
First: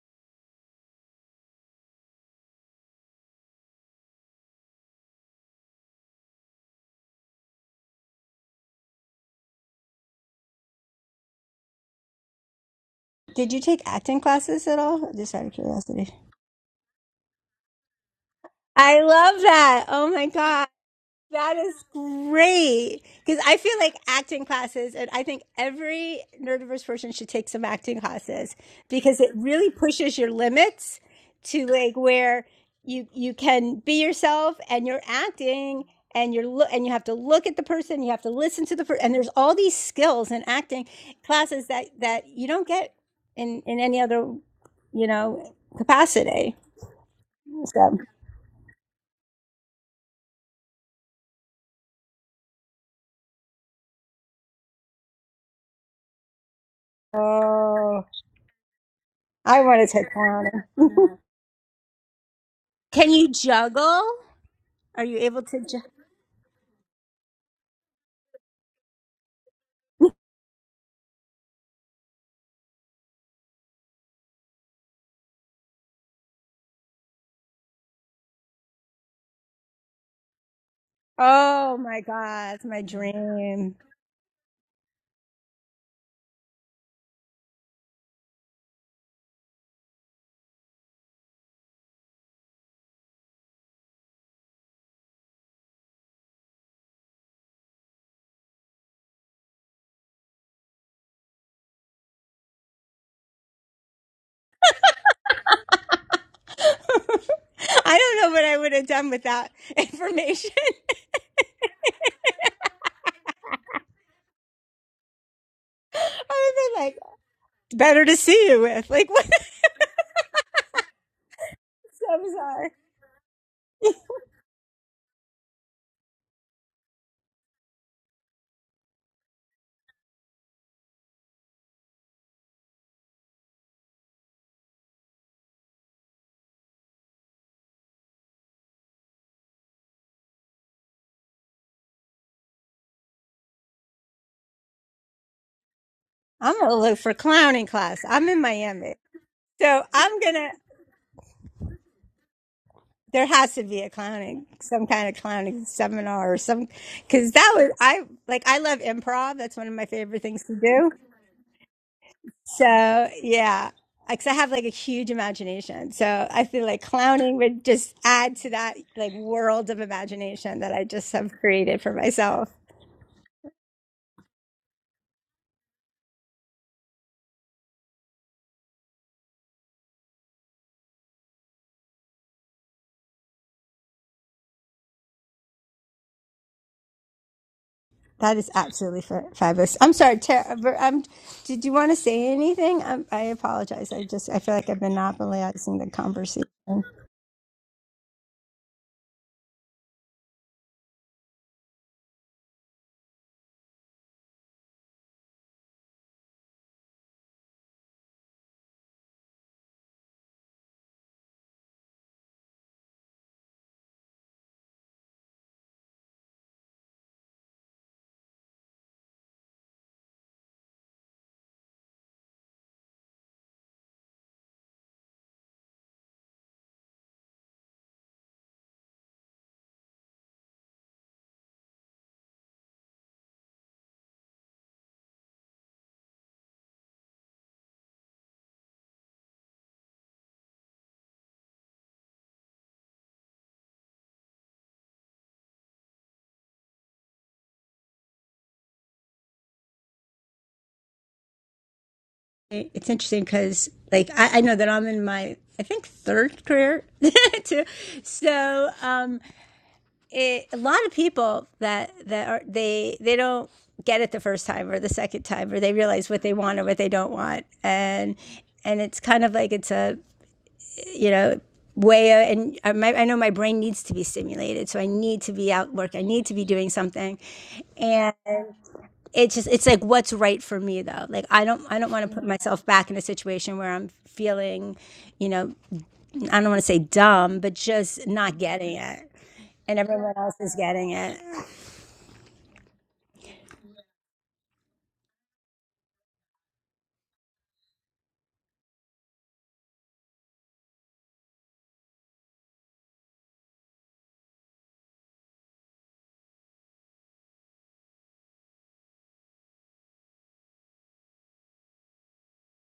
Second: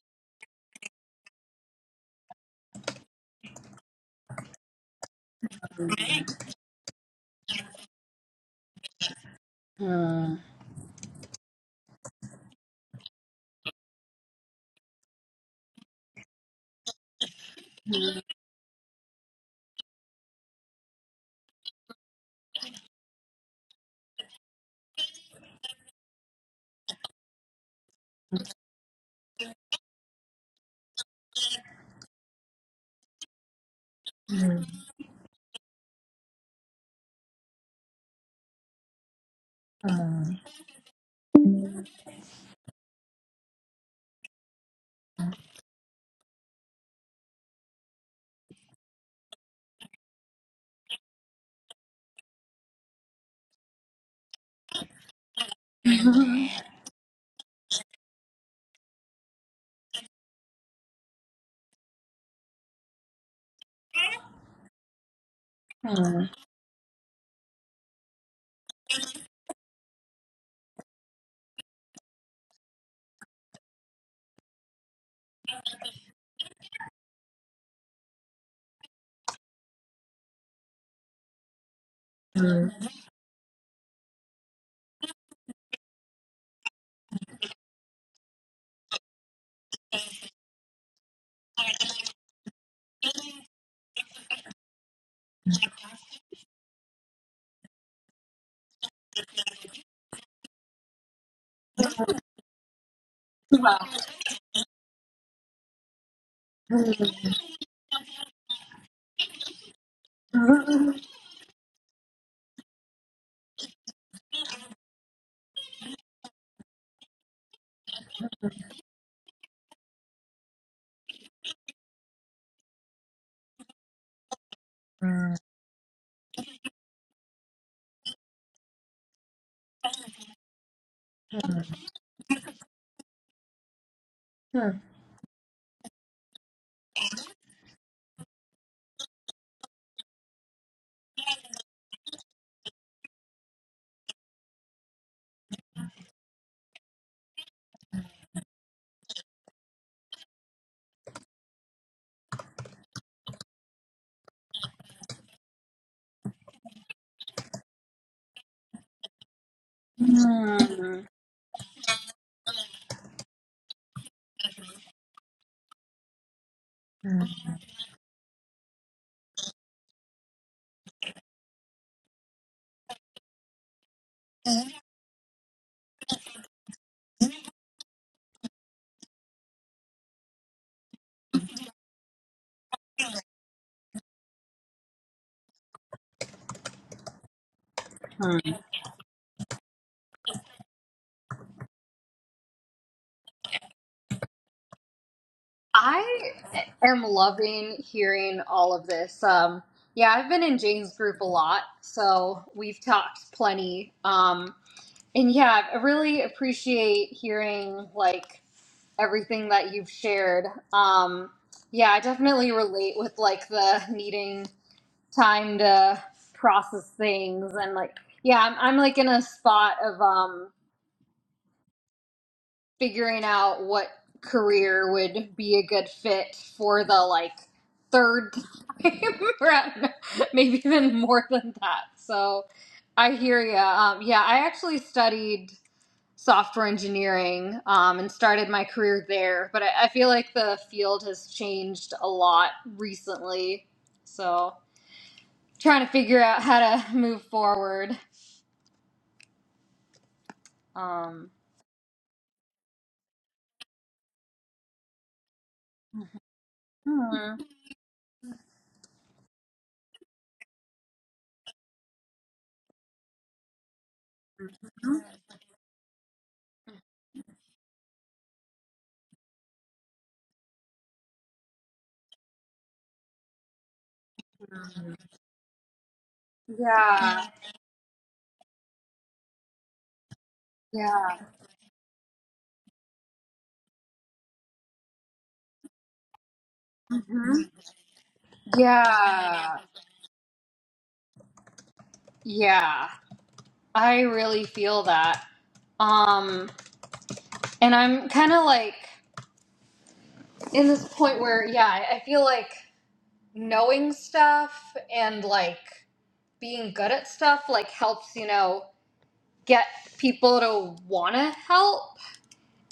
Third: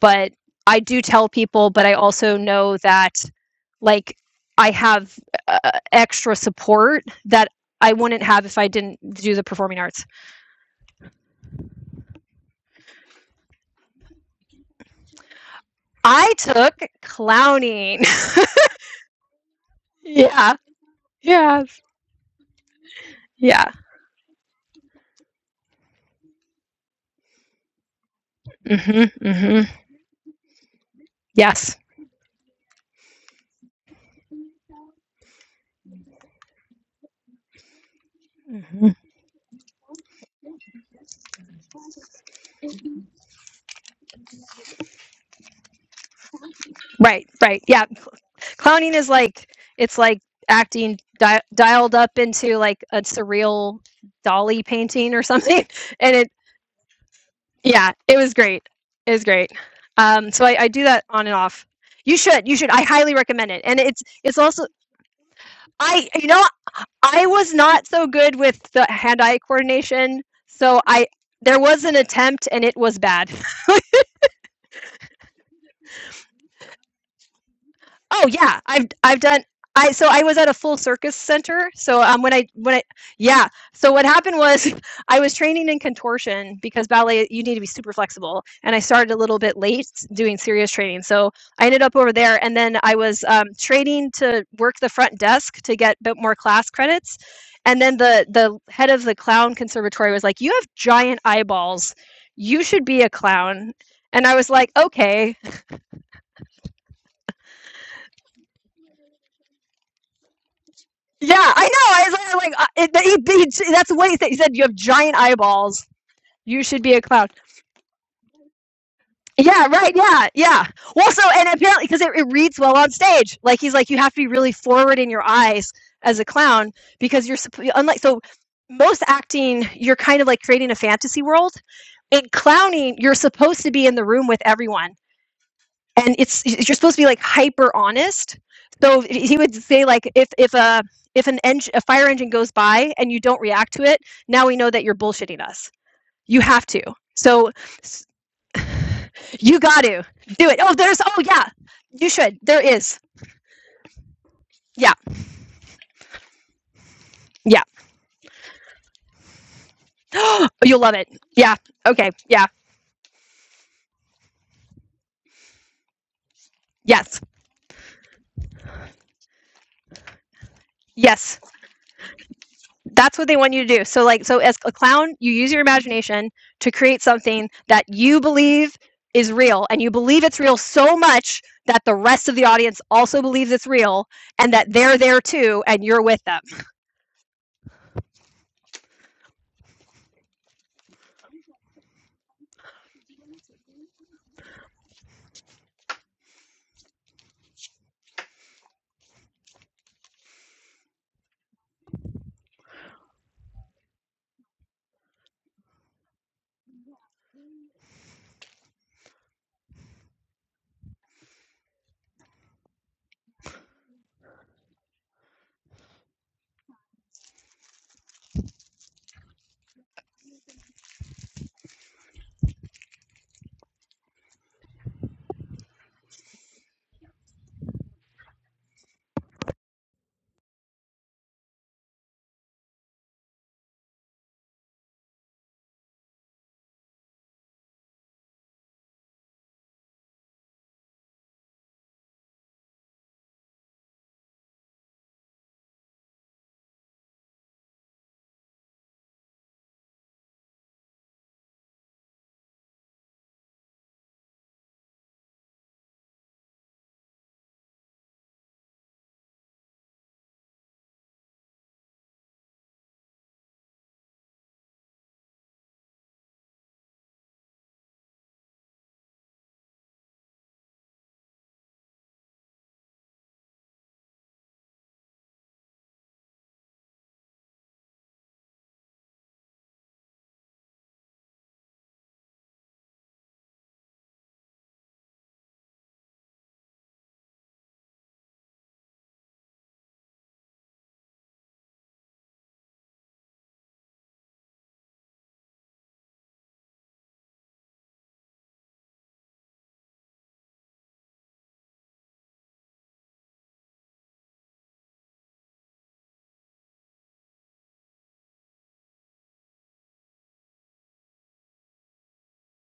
Speaker 2: But I do tell people, but I also know that like I have uh, extra support that I wouldn't have if I didn't do the performing arts.
Speaker 1: mhm,
Speaker 3: Did you take acting classes at all? Just out of curiosity.
Speaker 2: I took clowning.
Speaker 3: I love that. Oh my
Speaker 2: yeah.
Speaker 3: God. That
Speaker 2: Yes.
Speaker 3: is great. Because I
Speaker 2: Yeah.
Speaker 3: feel like acting classes, and I think every nerdiverse person should take some acting classes
Speaker 2: mm Mhm.
Speaker 3: because it
Speaker 2: mm Mhm.
Speaker 3: really pushes your limits to
Speaker 2: Yes.
Speaker 3: like where you you can be yourself and you're acting and you're look and you have to look at the person, you have to listen to the
Speaker 2: Mm-hmm.
Speaker 3: person, and there's all these skills in acting classes
Speaker 1: mhm,
Speaker 3: that that you don't get in in any other you know capacity.
Speaker 2: Right, right. Yeah.
Speaker 3: So,
Speaker 2: clowning is like it's like acting di- dialed up into like a surreal dolly painting or something and it
Speaker 1: mhm.
Speaker 2: yeah
Speaker 3: oh,
Speaker 2: it was great it was great
Speaker 3: I want to take
Speaker 2: um so I, I do
Speaker 3: one.
Speaker 2: that on and off you should you should i
Speaker 3: Can
Speaker 2: highly
Speaker 3: you
Speaker 2: recommend it and it's
Speaker 3: juggle?
Speaker 2: it's also
Speaker 3: Are you able to ju-
Speaker 2: i you know i was not so good with the hand-eye coordination so i there was an attempt and it was bad Oh yeah, I've I've done I so I was at a full circus center.
Speaker 3: Oh my
Speaker 2: So um when I
Speaker 3: god, it's
Speaker 1: Mhm.
Speaker 2: when
Speaker 3: my
Speaker 2: I yeah,
Speaker 3: dream.
Speaker 2: so what happened was I was training in contortion because ballet you need to be super flexible and I started a little bit late doing serious training. So I ended up over there and then I was um training to work the front desk to get a bit more class credits. And then the the head of the clown conservatory was like, "You have giant eyeballs. You should be a clown."
Speaker 1: Wow.
Speaker 2: And I was like, "Okay."
Speaker 1: Mhm,
Speaker 3: I don't know what I would have done without information.
Speaker 2: Yeah, I know. I was literally like, uh, it, the, he, he- that's what he said. He said, You have giant eyeballs. You
Speaker 3: I would
Speaker 2: should
Speaker 3: have been
Speaker 2: be
Speaker 3: like,
Speaker 2: a clown.
Speaker 3: better to see you with. Like, what?
Speaker 2: Yeah, right. Yeah, yeah. Well, so, and apparently, because it,
Speaker 3: so
Speaker 2: it reads
Speaker 3: bizarre?
Speaker 2: well on stage, like he's like, You have to be really forward in your eyes as a clown because you're, supp- unlike, so most acting, you're kind of like creating a fantasy world. In clowning, you're supposed to be in the room with
Speaker 1: mhm,
Speaker 2: everyone. and it's you're supposed to be like hyper honest. So he would say like if if a if an engine a fire engine goes by and you don't react to it, now we know that you're bullshitting us. You
Speaker 3: I'm
Speaker 2: have
Speaker 3: gonna
Speaker 2: to.
Speaker 3: look for
Speaker 2: So
Speaker 3: clowning class. I'm in Miami.
Speaker 2: you got
Speaker 3: So
Speaker 2: to
Speaker 3: I'm
Speaker 2: do
Speaker 3: gonna.
Speaker 2: it. Oh, there's oh yeah, you should. There is
Speaker 3: There has to be a clowning, some
Speaker 2: yeah
Speaker 3: kind of clowning seminar or some, because that
Speaker 2: yeah.
Speaker 3: was I like I love improv. That's one of my favorite things to
Speaker 2: You'll
Speaker 3: do.
Speaker 2: love it. Yeah. Okay. Yeah.
Speaker 3: So yeah, because I have like a huge imagination. So I feel like
Speaker 2: Yes.
Speaker 1: mhm, mhm.
Speaker 3: clowning would just add to that like world of imagination that I just have
Speaker 2: Yes.
Speaker 3: created for myself.
Speaker 2: that's what they want you to do. So like so as a clown, you use your imagination to create something that you believe is real and you believe it's real so much that the rest of the audience also believes it's real and that they're there too and you're with them.
Speaker 3: That is absolutely fa- fabulous. I'm sorry, Tara. I'm, did you want to say anything? i I apologize. I just I feel like I've been monopolizing the
Speaker 1: I
Speaker 3: conversation.
Speaker 1: am loving hearing all of this. Um, yeah, I've been in Jane's group a lot, so we've talked plenty. Um, and yeah, I really appreciate hearing like everything that you've shared. Um, yeah, I definitely relate with like the needing time to process things and like yeah, I'm, I'm like in a spot of um figuring out what career would be a good fit for the like third time around, maybe even more than that. So I hear you. Um, yeah, I actually studied software engineering um, and started my career there, but I, I feel like the field has changed a lot recently. So trying to figure out how to move forward. Um,
Speaker 3: It's interesting because, like, I, I know that I'm in my, I think, third career
Speaker 1: hmm,
Speaker 3: too. So, um, it, a lot of people that that are they they don't get it the first time or the second time, or they realize what they want or what they don't want, and and it's kind of like it's a you know way of, and I, my, I know my brain needs to be stimulated, so I need to be out work, I need to be doing something,
Speaker 1: Yeah.
Speaker 3: and it's just it's like what's right for me though
Speaker 1: Yeah.
Speaker 3: like i don't i don't want to put myself back in a situation where i'm feeling you know i don't want to say dumb
Speaker 1: Mhm.
Speaker 3: but just not getting it
Speaker 1: Yeah.
Speaker 3: and everyone else is getting it
Speaker 1: Yeah, I really feel that. Um, and I'm kind of like in this point where, yeah, I I feel like knowing stuff and like being good at stuff like helps, you know, get people to want to help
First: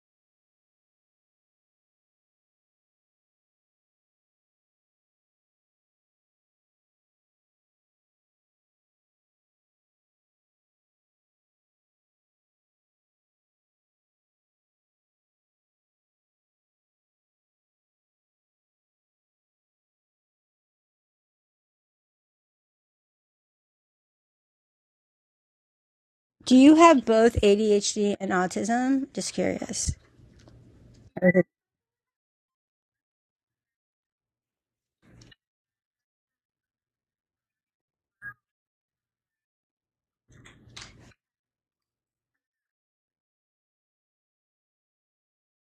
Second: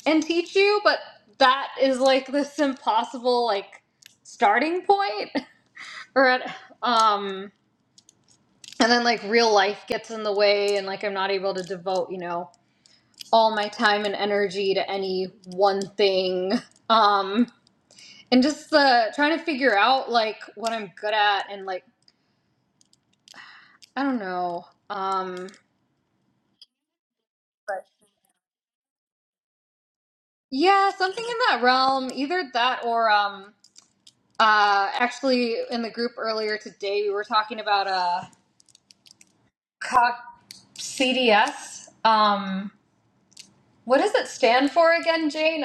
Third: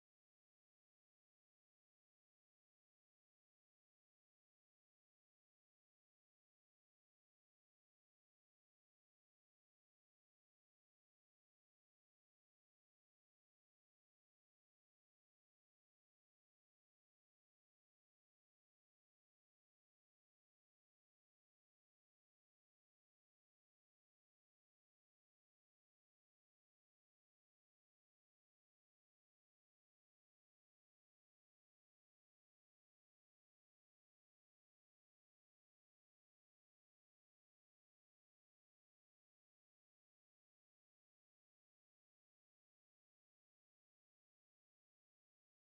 Speaker 1: and teach you, but that is like this impossible like starting point or at, um and then like real life gets in the way and like I'm not able to devote, you know, all my time and energy to any one thing. Um, and just uh, trying to figure out like what I'm good at and like I don't know. Um,
Speaker 3: do you have both adhd and autism just curious
Speaker 1: yeah, something in that realm, either that or um, uh, actually in the group earlier today we were talking about uh, CDS. Um, what does it stand for again, Jane?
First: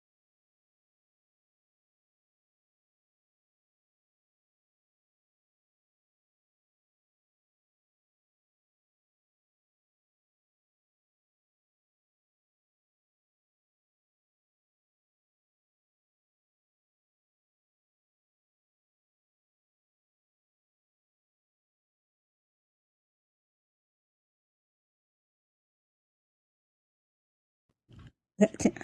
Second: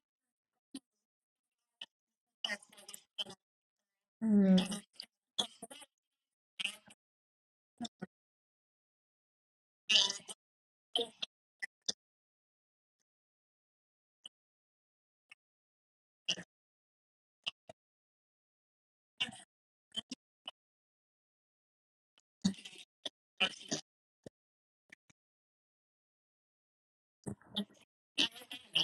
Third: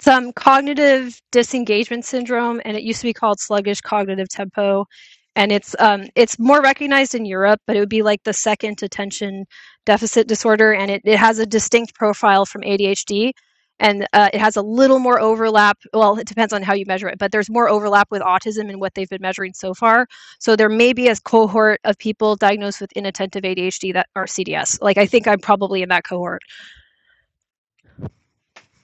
Speaker 2: some cognitive disengagement syndrome and it used to be called sluggish cognitive tempo and it's um, it's more recognized in Europe, but it would be like the second attention deficit disorder, and it, it has a distinct profile from ADHD, and uh, it has a little more overlap. Well, it depends on how you measure it, but there's more overlap with autism and what they've been measuring so far. So there may be a cohort of people diagnosed with inattentive ADHD that are CDS. Like I think I'm probably in that cohort.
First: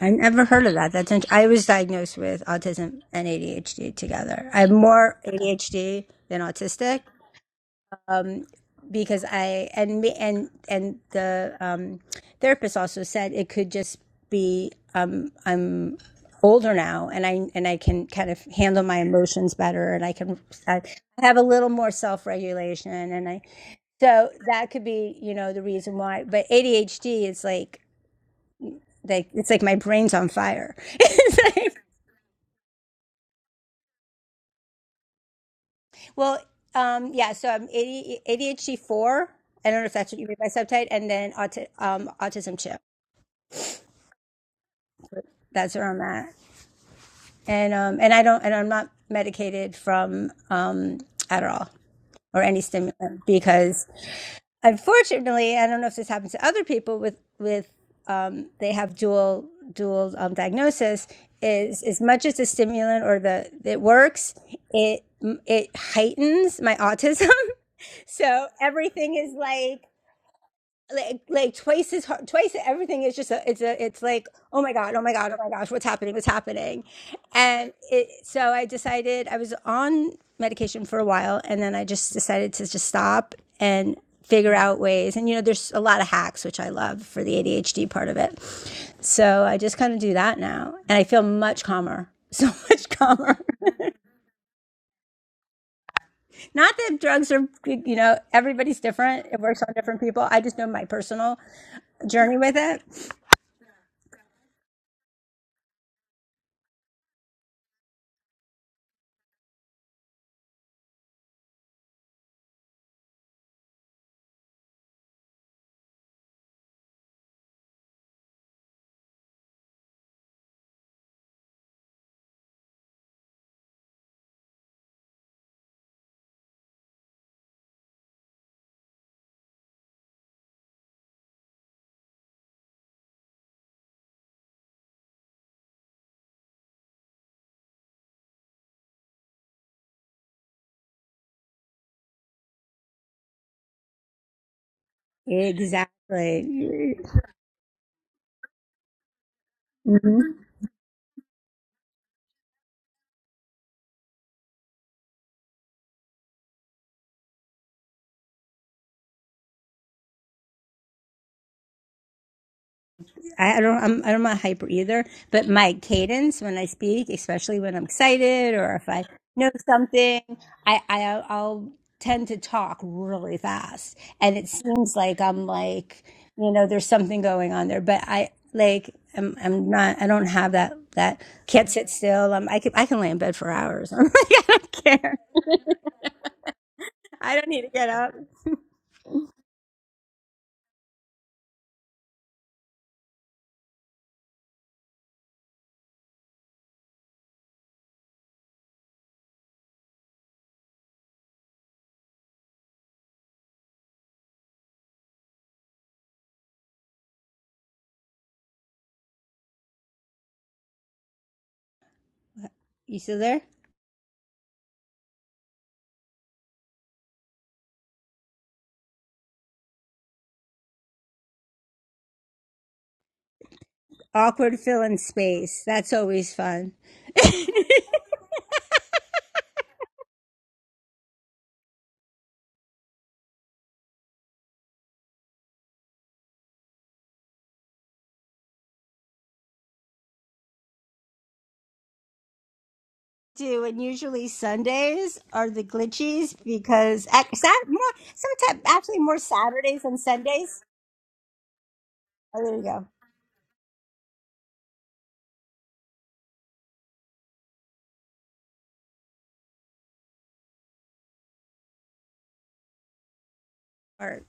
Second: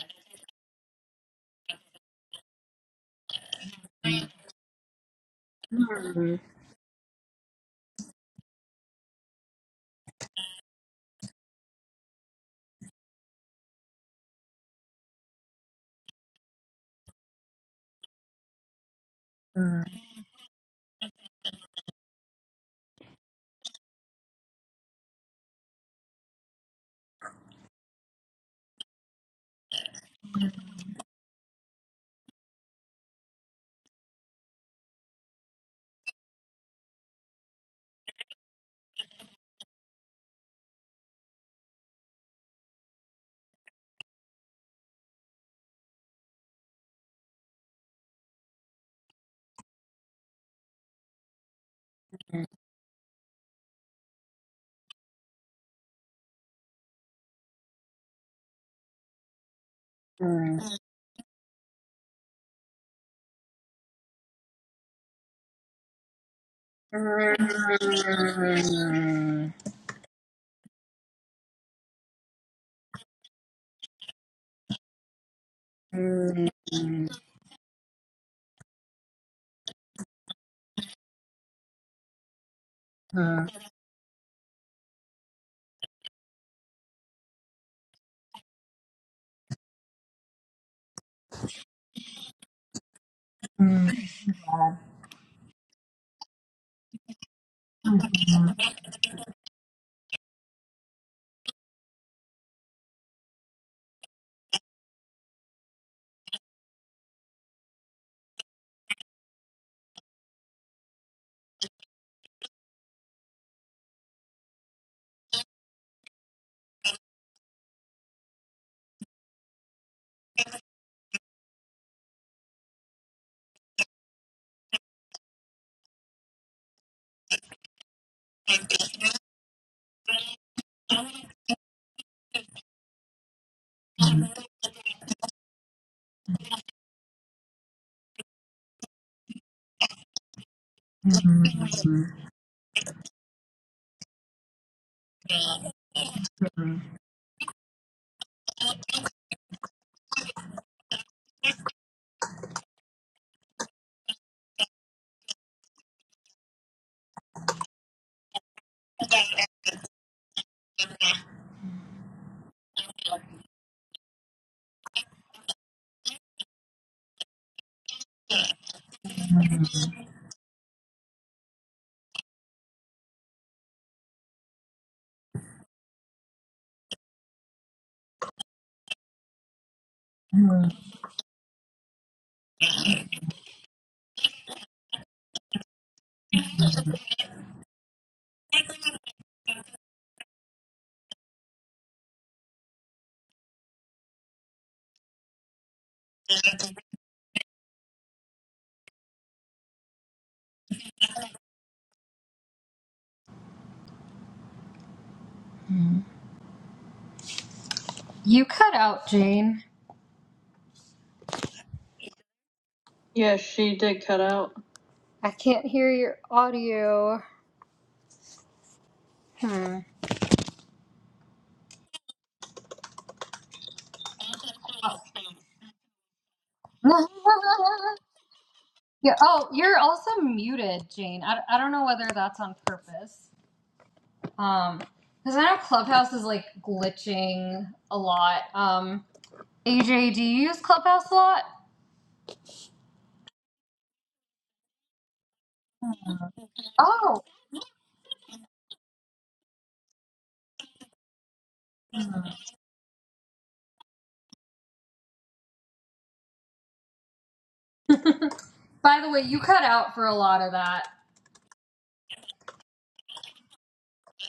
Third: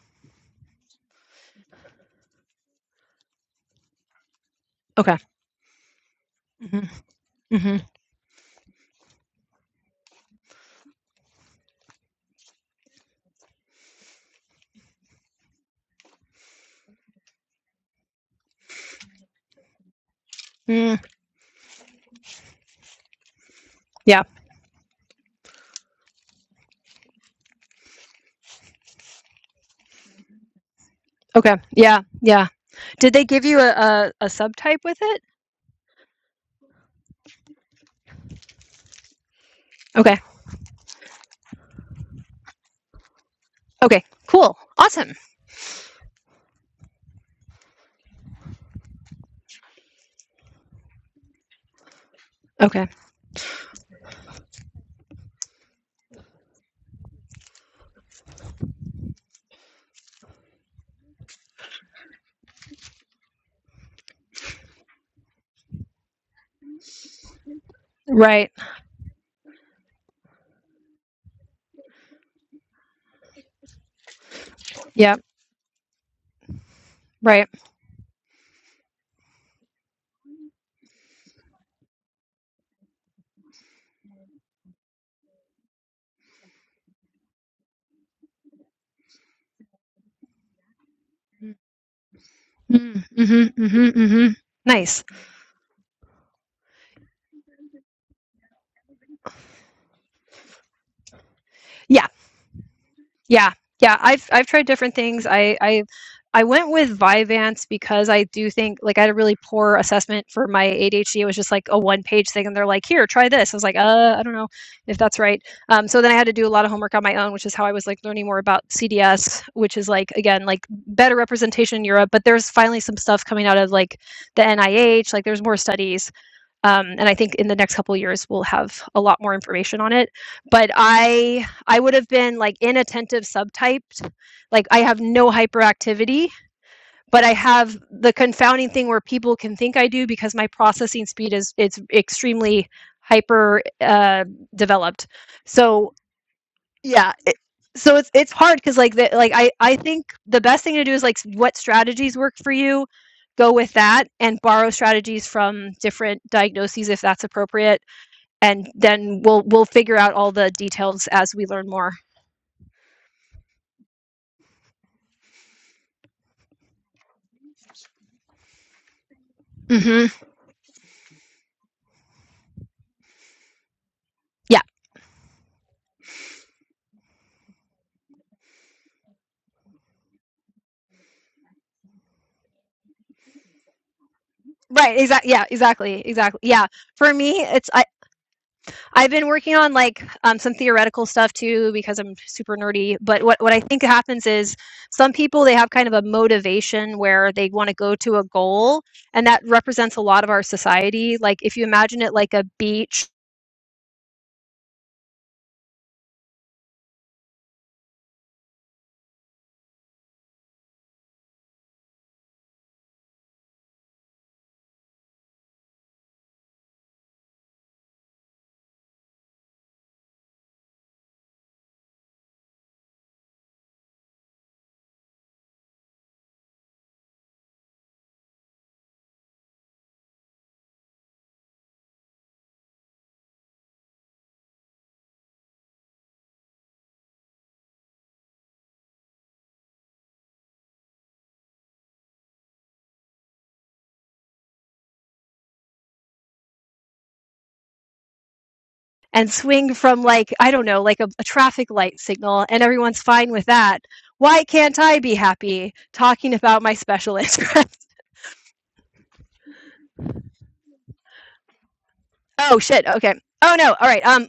Speaker 3: i never heard of that that's int- i was diagnosed with autism and adhd together i have
Speaker 2: Okay.
Speaker 3: more adhd than
Speaker 2: hmm
Speaker 3: autistic
Speaker 2: hmm
Speaker 3: um, because I and and and the um, therapist also said it could just be um, I'm older now and I and I can kind of handle my emotions better and I can I
Speaker 2: Mm,
Speaker 3: have a little more self regulation and I
Speaker 2: yeah.
Speaker 3: so that could be you know the reason why. But ADHD is like like it's like my brain's on fire.
Speaker 2: Okay.
Speaker 3: It's like-
Speaker 2: Yeah. Yeah. Did they give you a, a, a subtype with it?
Speaker 3: well, um, yeah. So I'm ADHD four. I don't know if that's
Speaker 2: Okay.
Speaker 3: what you mean by subtype, and then auti- um, autism two.
Speaker 2: Okay. Cool. Awesome.
Speaker 3: That's where I'm at. And um and I don't and I'm not medicated from um Adderall or any
Speaker 2: Okay.
Speaker 3: stimulant because unfortunately, I don't know if this happens to other people with with um they have dual dual um diagnosis is as much as the stimulant or the it works, it it heightens my autism. so
Speaker 2: Right.
Speaker 3: everything is like like like twice as hard twice everything is just a, it's a it's like oh my god oh my
Speaker 2: Yeah.
Speaker 3: god oh my gosh what's happening what's happening
Speaker 1: Cognizant.
Speaker 2: Right.
Speaker 3: and it, so i decided i was on medication for a while and then i just decided to just stop
Speaker 1: Yeah,
Speaker 3: and figure out ways and you know there's a lot of hacks which i love for the adhd part of it so i just kind of do that now and i feel much calmer so much
Speaker 2: Mm-hmm,
Speaker 3: calmer
Speaker 2: mm-hmm, mm-hmm. Mm-hmm. Nice.
Speaker 3: not that drugs are you know everybody's different it works on different people i just know my personal
Speaker 2: Yeah.
Speaker 3: journey with it
Speaker 2: Yeah, yeah. I've I've tried different things. I I I went with Vyvanse because I do think like I had a really poor assessment for my ADHD. It was just like a one page thing, and they're like, "Here, try this." I was like, "Uh, I don't know if that's right." Um, so then I had to do a lot of homework on my own, which is how I was like learning more about CDS, which is like again like better representation in Europe. But there's finally some stuff coming out of like the NIH. Like there's more studies um, and I think in the next couple of years we'll have a lot more information on it. But I I would have been like inattentive subtyped, like I have no hyperactivity, but I have the confounding thing where people can think I do because my processing speed is it's extremely hyper uh, developed. So
Speaker 3: Exactly.
Speaker 2: yeah, it so it's it's hard because like, the like, I I think
Speaker 3: hmm
Speaker 2: the best thing to do is, like, s what strategies work for you, go with that and borrow strategies from different diagnoses if that's appropriate, and then we'll we'll figure out all the details as we learn more.
Speaker 3: I I don't. I'm. I am i am not hyper either. But my cadence when I speak, especially when I'm excited or if I know
Speaker 2: Mhm.
Speaker 3: something, I, I I'll tend to talk really fast, and it
Speaker 2: Yeah.
Speaker 3: seems like I'm like you know there's something going on there. But I like I'm I'm not. I don't have that that can't sit still. Um, I can I can lay in bed for hours. I'm like I don't
Speaker 2: Right,
Speaker 3: care.
Speaker 2: exactly. yeah, exactly, exactly. Yeah. For
Speaker 3: I
Speaker 2: me,
Speaker 3: don't need
Speaker 2: it's
Speaker 3: to get up.
Speaker 2: I've been working on like um, some theoretical stuff too because I'm super nerdy. But what, what I think happens is some people they have kind of a motivation where they want to go to a goal, and that represents a lot of our society. Like if you imagine it like a beach
Speaker 3: You still there?
Speaker 1: she did cut out. I can't hear your audio. Hmm.
Speaker 3: Awkward fill in space. That's always fun.
Speaker 1: yeah. Oh, you're also muted, Jane. I, I don't know whether that's on purpose. Um, because I know Clubhouse is like glitching a lot. Um, AJ, do you use Clubhouse a lot?
Speaker 3: do and usually Sundays are the glitchies because
Speaker 1: Oh,
Speaker 3: at, sat, more sometimes actually more
Speaker 2: and swing
Speaker 3: Saturdays than
Speaker 2: from like I
Speaker 3: Sundays.
Speaker 2: don't know like a, a traffic light
Speaker 3: Oh,
Speaker 2: signal,
Speaker 3: there
Speaker 2: and
Speaker 3: you go.
Speaker 2: everyone's fine with that. Why can't I be happy talking about my special interest?
Speaker 1: by the way, you cut out for a lot of that.
Speaker 2: oh shit. Okay. Oh no. All right. Um.
Speaker 3: Art.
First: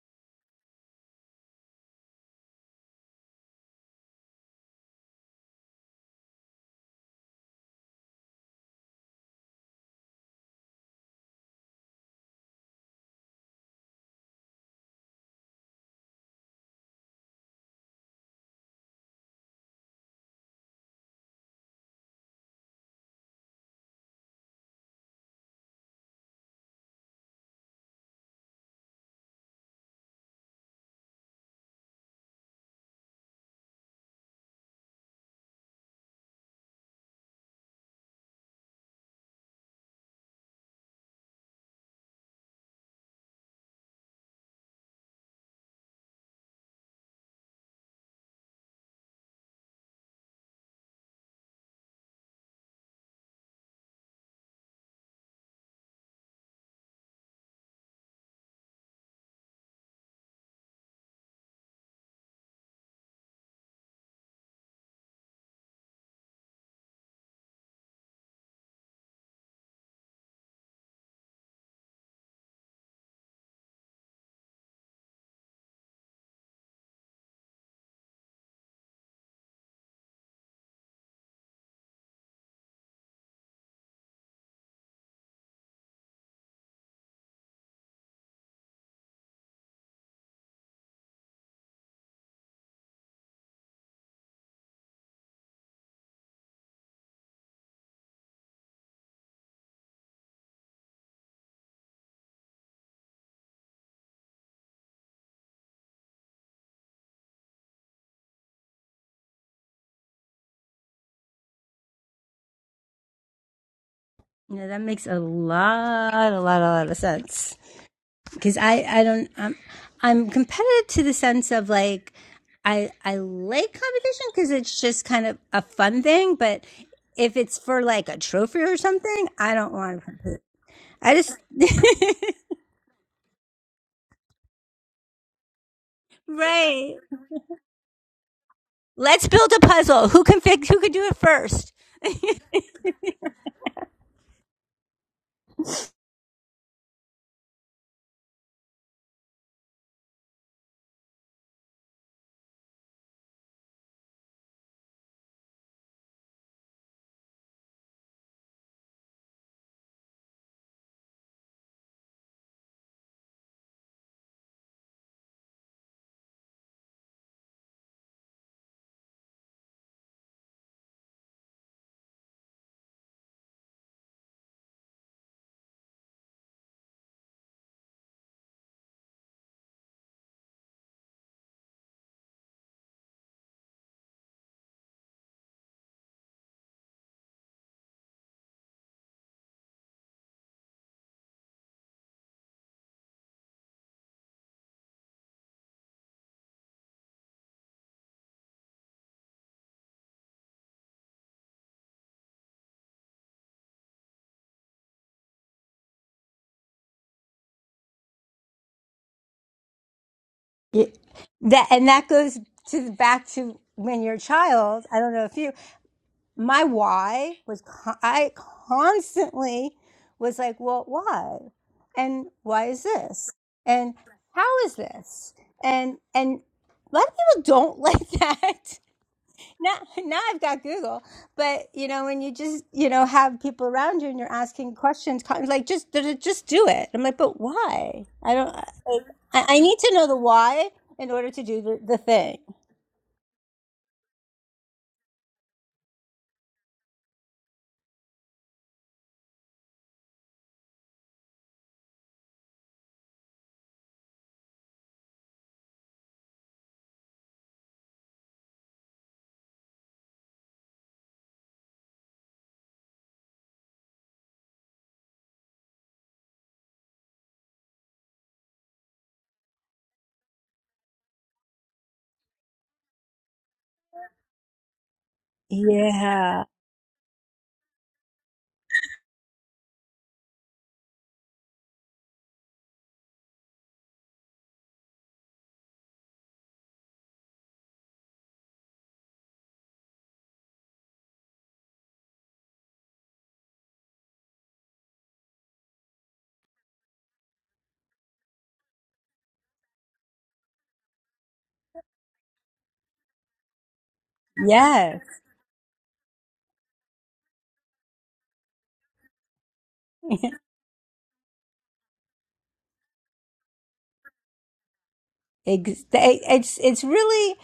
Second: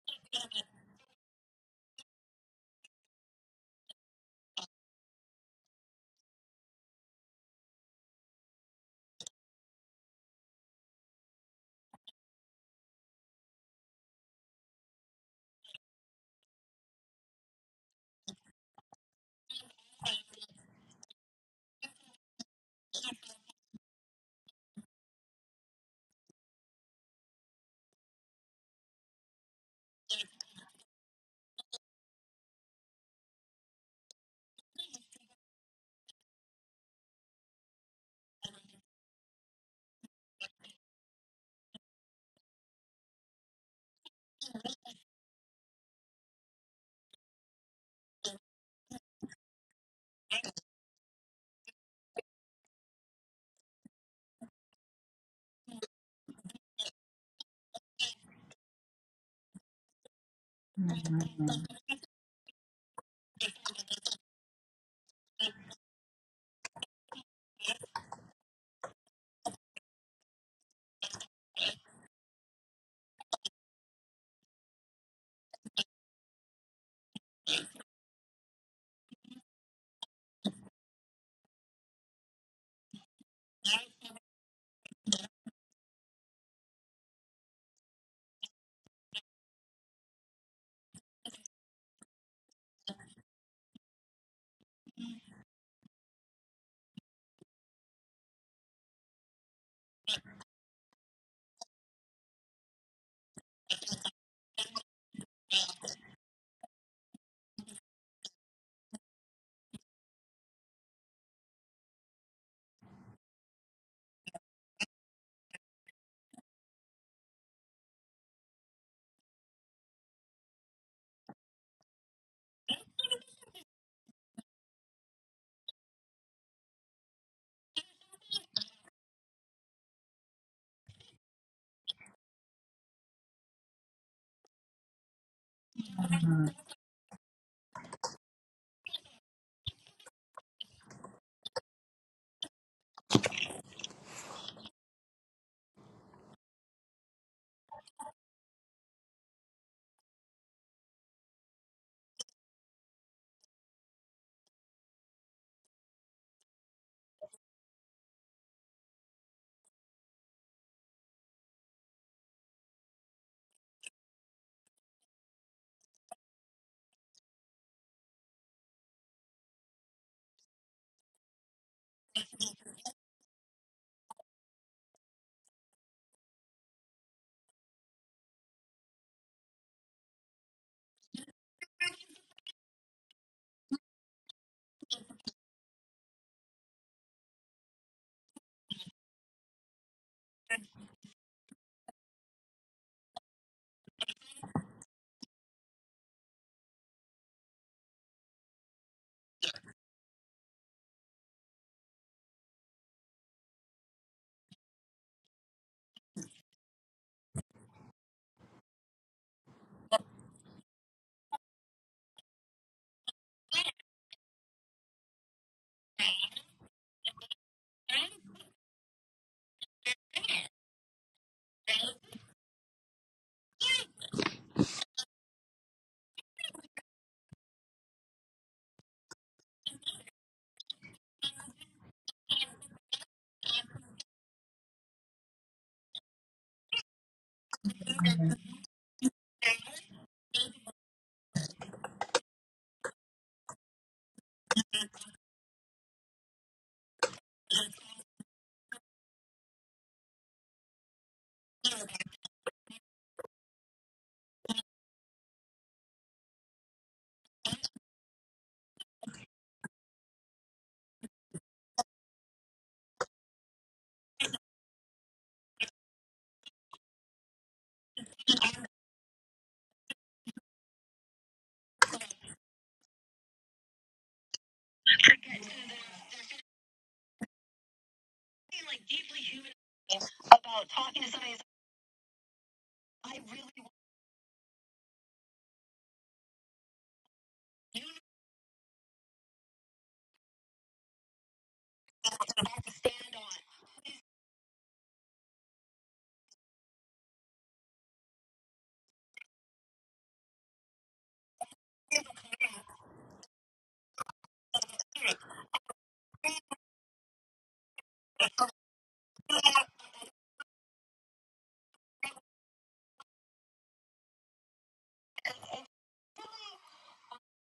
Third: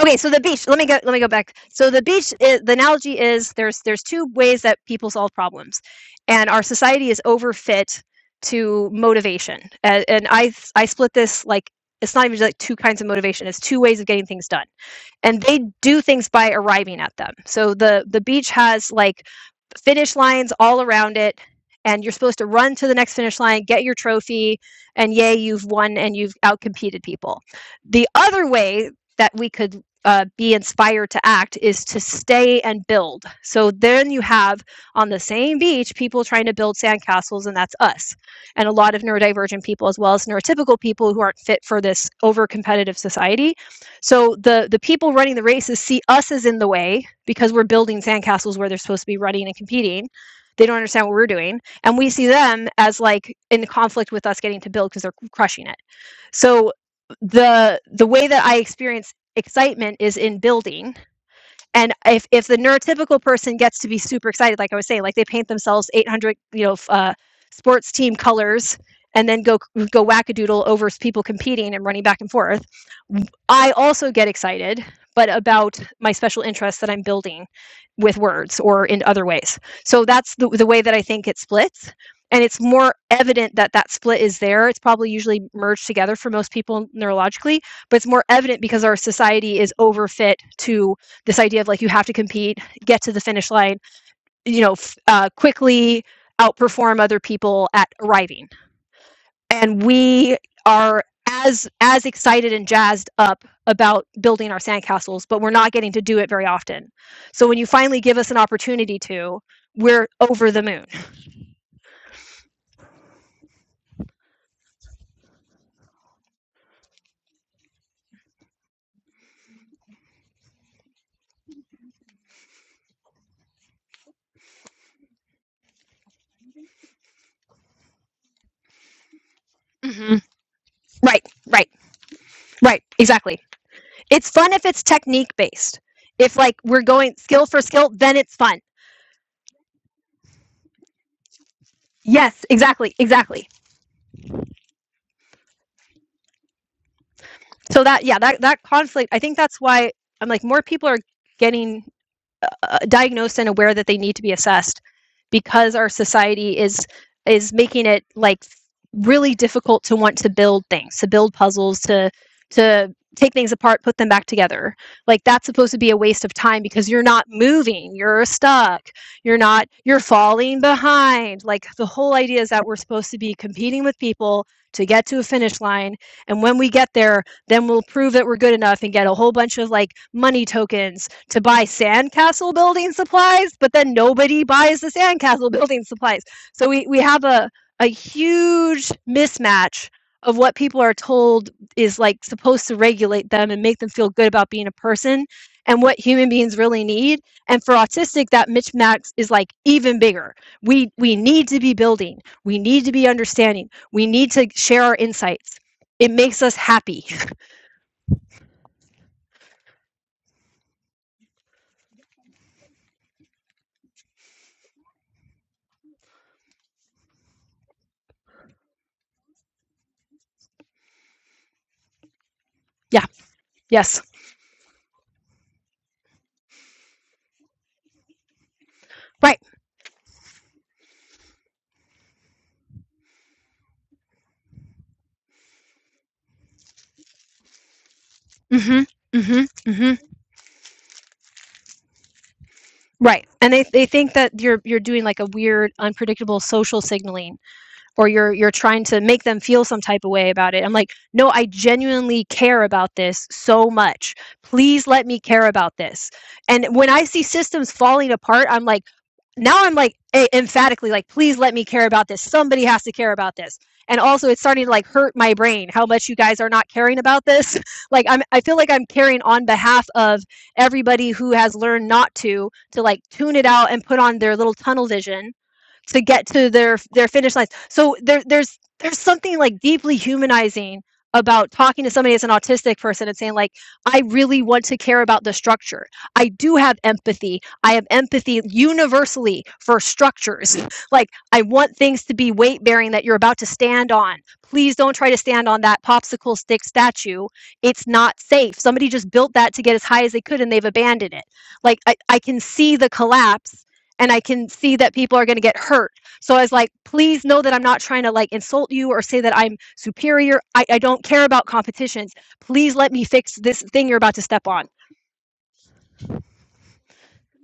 Speaker 2: Okay, so the beach. Let me go. Let me go back. So the beach. i the analogy is there's there's two ways that people solve problems, and our society is overfit to motivation. And, and I I split this like it's not even just like two kinds of motivation. It's two ways of getting things done, and they do things by arriving at them. So the the beach has like finish lines all around it and you're supposed to run to the next finish line get your trophy and yay you've won and you've outcompeted people the other way that we could uh, be inspired to act is to stay and build so then you have on the same beach people trying to build sandcastles and that's us and a lot of neurodivergent people as well as neurotypical people who aren't fit for this over competitive society so the the people running the races see us as in the way because we're building sandcastles where they're supposed to be running and competing. They don't understand what we're doing, and we see them as like in conflict with us getting to build because they're crushing it. So the the way that I experience excitement is in building and if if the neurotypical person gets to be super excited, like I was saying, like they paint themselves 800, you know, uh, sports team colors and then go go wackadoodle over people competing and running back and forth. I also get excited, but about my special interests that I'm building with words or in other ways. So that's the, the way that I think it splits. And it's more evident that that split is there. It's probably usually merged together for most people neurologically, but it's more evident because our society is overfit to this idea of like you have to compete, get to the finish line, you know, f- uh, quickly outperform other people at arriving. And we are as as excited and jazzed up about building our sandcastles, but we're not getting to do it very often. So when you finally give us an opportunity to, we're over the moon.
Speaker 3: Yeah, that makes a lot, a lot, a lot of sense because I, I don't, I'm, I'm competitive to the sense of like, I, I like competition because it's just kind of a fun thing. But if it's for like a trophy or something, I don't want to
Speaker 2: hmm
Speaker 3: compete. I
Speaker 2: Right,
Speaker 3: just.
Speaker 2: right, right, exactly. It's fun if it's technique based. If like we're
Speaker 3: Right.
Speaker 2: going skill for skill, then it's fun.
Speaker 3: Let's build a puzzle. Who can fix? Who can do it first?
Speaker 2: Yes, exactly, exactly. so that yeah that that conflict i think that's why i'm like more people are getting uh, diagnosed and aware that they need to be assessed because our society is is making it like really difficult to want to build things to build puzzles to to take things apart put them back together like that's supposed to be a waste of time because you're not moving you're stuck you're not you're falling behind like the whole idea is that we're supposed to be competing with people to get to a finish line and when we get there then we'll prove that we're good enough and get a whole bunch of like money tokens to buy sandcastle building supplies, but then nobody buys the sandcastle building supplies. So we, we have a, a huge mismatch of what people are told is like supposed to regulate them and make them feel good about being a person and what human beings really need. And for autistic, that mismatch is like even bigger. We we need to be building. We need to be understanding. We need to share our insights. It makes us happy.
Speaker 3: Yeah, that and that goes to back to when you're a child. I don't know if you. My why was con- I constantly was like, well, why, and why is
Speaker 2: Yeah.
Speaker 3: this, and
Speaker 2: Yes.
Speaker 3: how is this, and and a lot of people don't like that.
Speaker 2: Right.
Speaker 3: now, now I've got Google, but you know, when you just you know have people around you and you're asking questions, like just just do it. I'm like, but why? I don't.
Speaker 2: Mm-hmm. Mm-hmm.
Speaker 3: I I need
Speaker 2: Mm-hmm.
Speaker 3: to know the why in order to do the, the thing.
Speaker 2: Right. And they they think that you're you're doing like a weird unpredictable social signaling or you're you're trying to make them feel some type of way about it. I'm like, "No, I genuinely care about this so much. Please let me care about this." And when I see systems falling apart, I'm like, now I'm like e- emphatically like, please let me care about this. Somebody has to care about this. And also, it's starting to like hurt my brain how much you guys are not caring about this. like I'm, I feel like I'm caring on behalf of everybody who has learned not to to like tune it out and put on their little tunnel vision to get
Speaker 3: Yeah.
Speaker 2: to their their finish lines. So there there's there's something like deeply humanizing about talking to somebody as an autistic person and saying like I really want to care about the structure. I do have empathy. I have empathy universally for structures. Like I want things to be weight bearing that you're about to stand on. Please don't try to stand on that popsicle stick statue. It's not safe. Somebody just built that to get as high as they could and they've abandoned it. Like I, I can see the collapse and I can see that
Speaker 3: Yes.
Speaker 2: people are going to get hurt. So I was like, please know that I'm not trying to like insult you or say that I'm superior. I, I don't care about competitions. Please let me fix this thing you're about to step on.
Speaker 3: Ex- It's it's really,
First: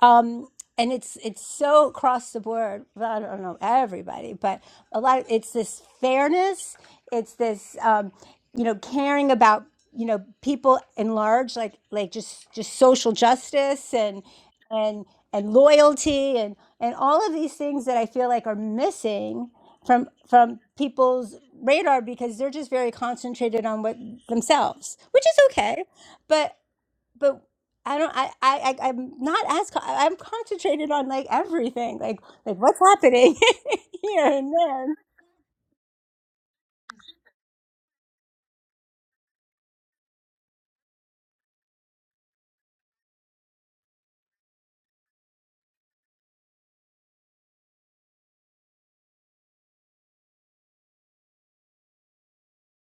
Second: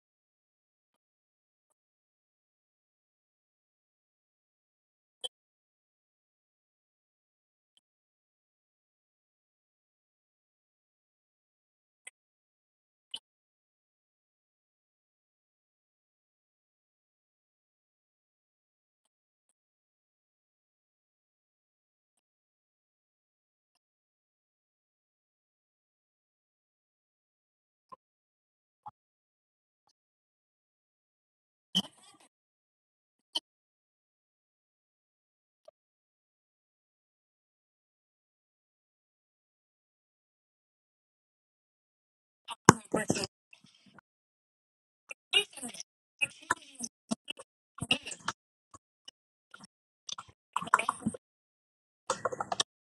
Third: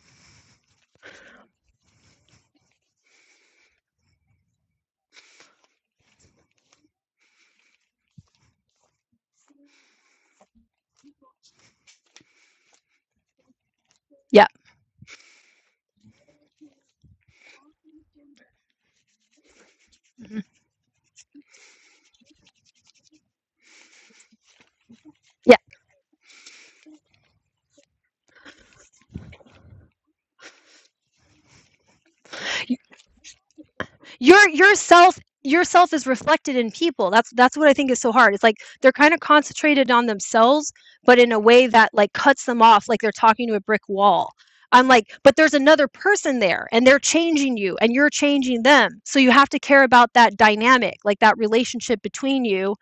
Speaker 3: um, and it's it's so across the board. Well, I don't know everybody, but a lot. Of, it's this fairness. It's this, um, you know, caring about you know people in large, like like just just social justice and
Speaker 2: Yeah.
Speaker 3: and and loyalty and and all of these things that I feel like are missing from
Speaker 2: Mhm.
Speaker 3: from people's radar because they're just very concentrated on what themselves, which is
Speaker 2: Yeah.
Speaker 3: okay, but but I don't. I. I. I- I'm not as. co- I- am concentrated on like everything. Like like what's happening here
Speaker 2: your
Speaker 3: and there.
Speaker 2: yourself yourself is reflected in people that's that's what i think is so hard it's like they're kind of concentrated on themselves but in a way that like cuts them off like they're talking to a brick wall i'm like but there's another person there and they're changing you and you're changing them so you have to care about that dynamic like that relationship between you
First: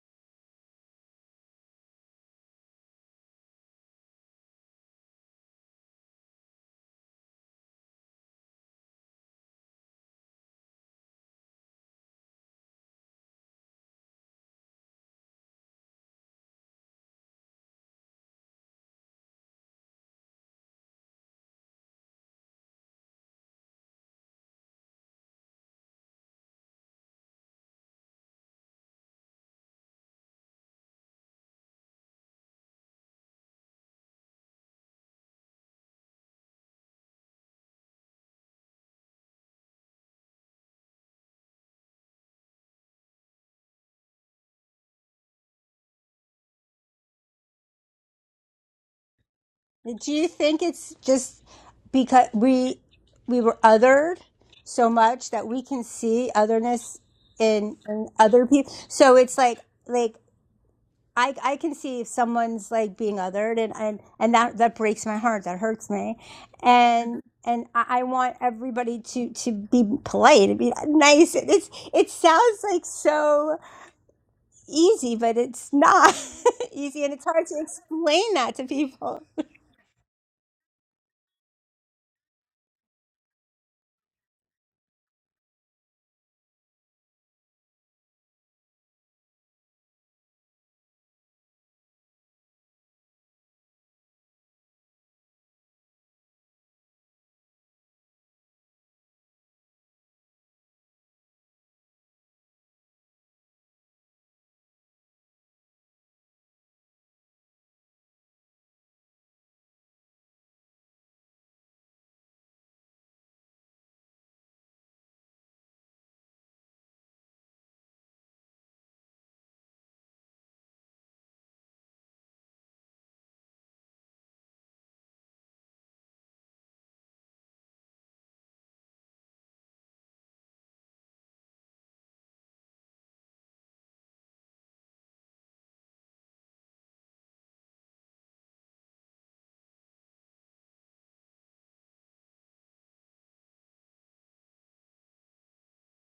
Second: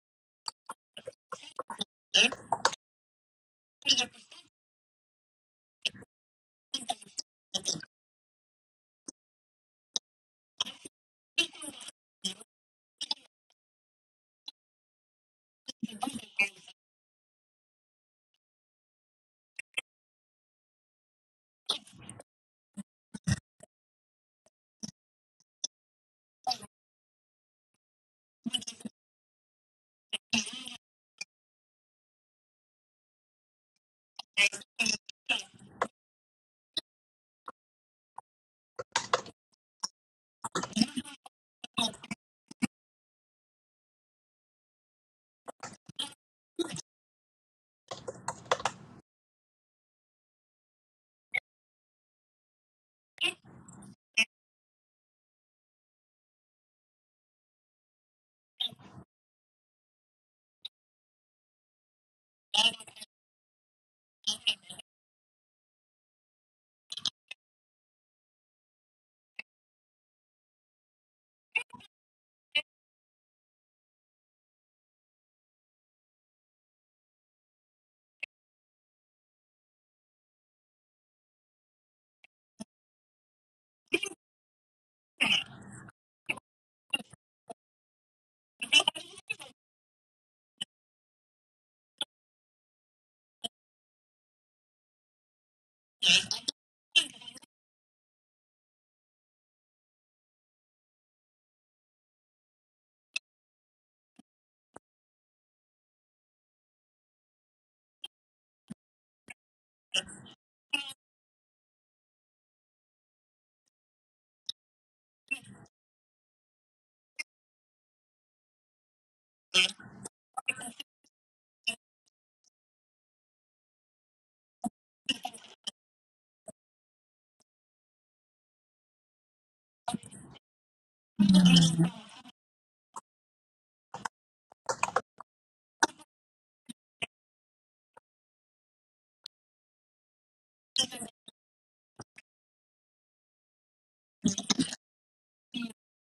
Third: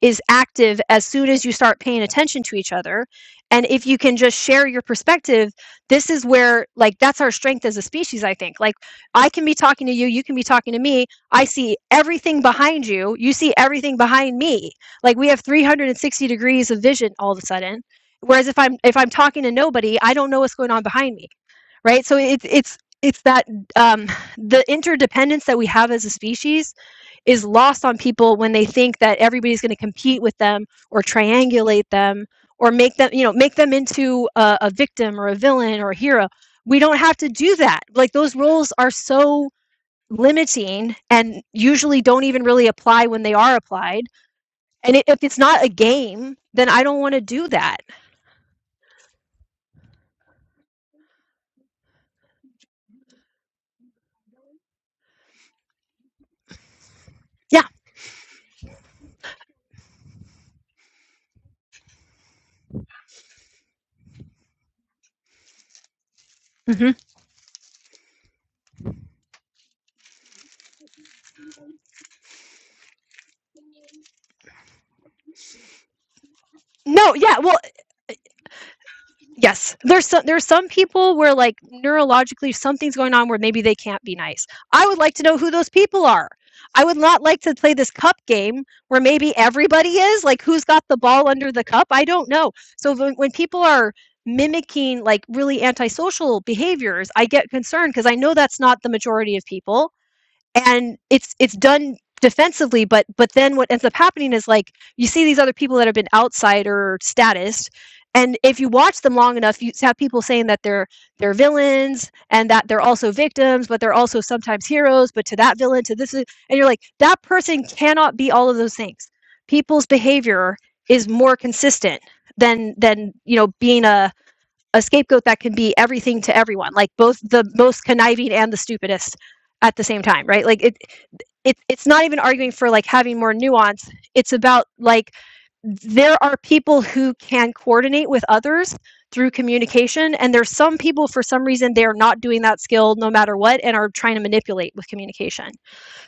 Speaker 2: is active as soon as you start paying attention to each other and if you can just share your perspective this is where like that's our strength as a species i think like i can be talking to you you can be talking to me i see everything behind you you see everything behind me like we have 360 degrees of vision all of a sudden whereas if i'm if i'm talking to nobody i don't know what's going on behind me right so it's it's it's that um, the interdependence that we have as a species is lost on people when they think that everybody's going to compete with them or triangulate them or make them you know make them into a, a victim or a villain or a hero we don't have to do that like those roles are so limiting and usually don't even really apply when they are applied and i- if it's not a game then i don't want to do that
Speaker 3: Do you think it's just because we we were othered so much that we can see otherness
Speaker 2: yeah
Speaker 3: in, in other people? So it's like like I I can see if someone's like being othered and and, and that that breaks my heart that hurts me
Speaker 2: hmm
Speaker 3: and and I, I want everybody to to be polite and be nice it's it sounds like so easy but it's not easy and
Speaker 2: no
Speaker 3: it's
Speaker 2: yeah
Speaker 3: hard to
Speaker 2: well
Speaker 3: explain that to people
Speaker 2: Yes, there's some there's some people where, like, neurologically something's going on where maybe they can't be nice. I would like to know who those people are. I would not like to play this cup game where maybe everybody is, like, who's got the ball under the cup? I don't know. So when when people are mimicking, like, really antisocial behaviors, I get concerned because I know that's not the majority of people, and it's it's done defensively but but then what ends up happening is like you see these other people that have been outsider status and if you watch them long enough you have people saying that they're they're villains and that they're also victims but they're also sometimes heroes but to that villain to this and you're like that person cannot be all of those things people's behavior is more consistent than than you know being a a scapegoat that can be everything to everyone, like both the most conniving and the stupidest at the same time, right? Like it, it it's not even arguing for like having more nuance. It's about like there are people who can coordinate with others through communication and there's some people for some reason they're not doing that skill no matter what and are trying to manipulate with communication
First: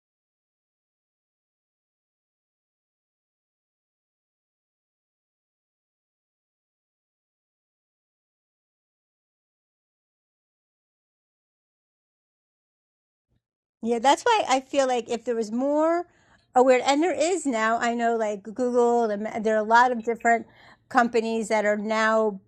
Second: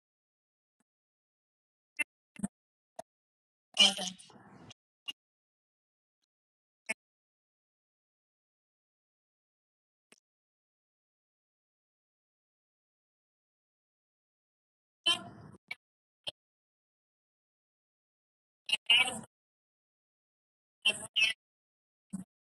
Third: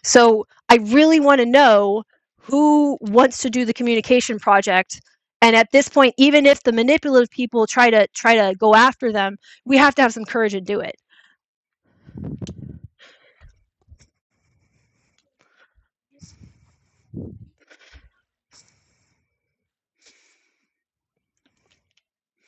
Speaker 2: so I really want to know who wants to do the communication project. And at this point, even if the manipulative people try to try to go after them, we have to have some courage and do it.
Speaker 3: Yeah, that's why I feel like if there was more aware, and there is now, I know like Google, and ma- there are a lot of different companies that are now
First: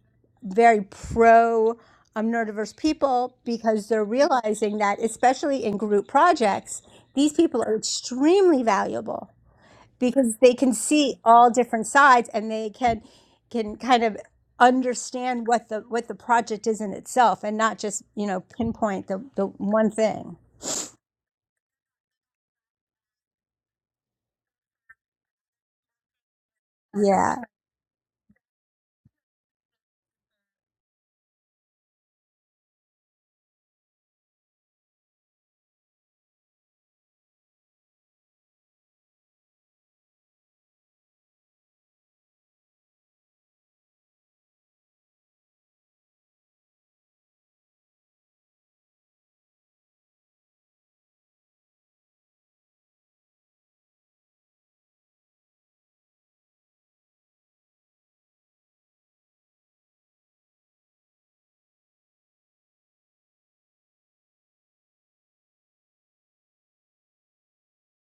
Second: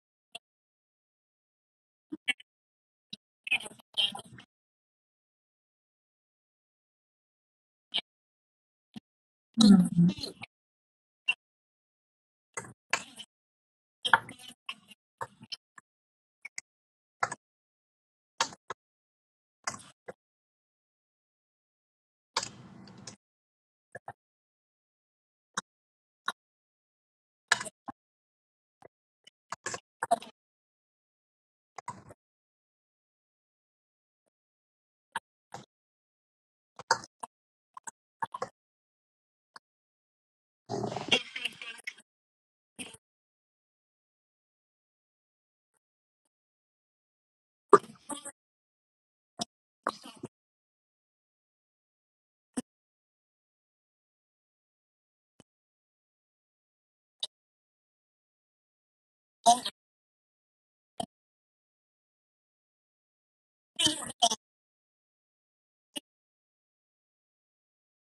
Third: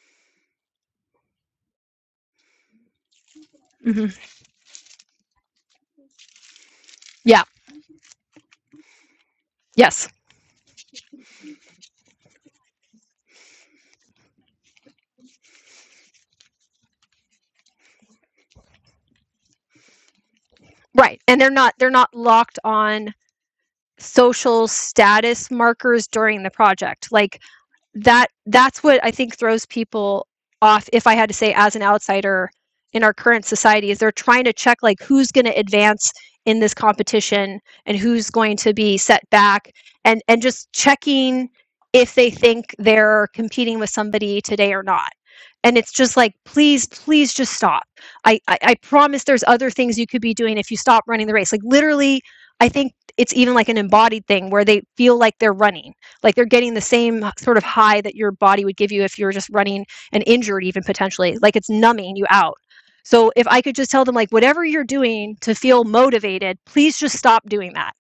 Speaker 3: very pro um, neurodiverse people because they're
Speaker 2: hmm
Speaker 3: realizing that, especially in group projects, these
Speaker 2: Yeah.
Speaker 3: people are extremely valuable
Speaker 2: Yes.
Speaker 3: because they can see all different sides and they can can kind of understand what the what the project is in itself and not just you know pinpoint the, the one thing
Speaker 2: Right. And they're not they're not locked on social status markers during the project.
Speaker 3: yeah
Speaker 2: Like that that's what I think throws people off. If I had to say, as an outsider in our current society, is they're trying to check like who's going to advance in this competition and who's going to be set back, and and just checking if they think they're competing with somebody today or not. And it's just like, please, please just stop. I, I, I promise there's other things you could be doing if you stop running the race. Like literally, I think it's even like an embodied thing where they feel like they're running like they're getting the same sort of high that your body would give you if you were just running and injured even potentially like it's numbing you out so if i could just tell them like whatever you're doing to feel motivated please just stop doing that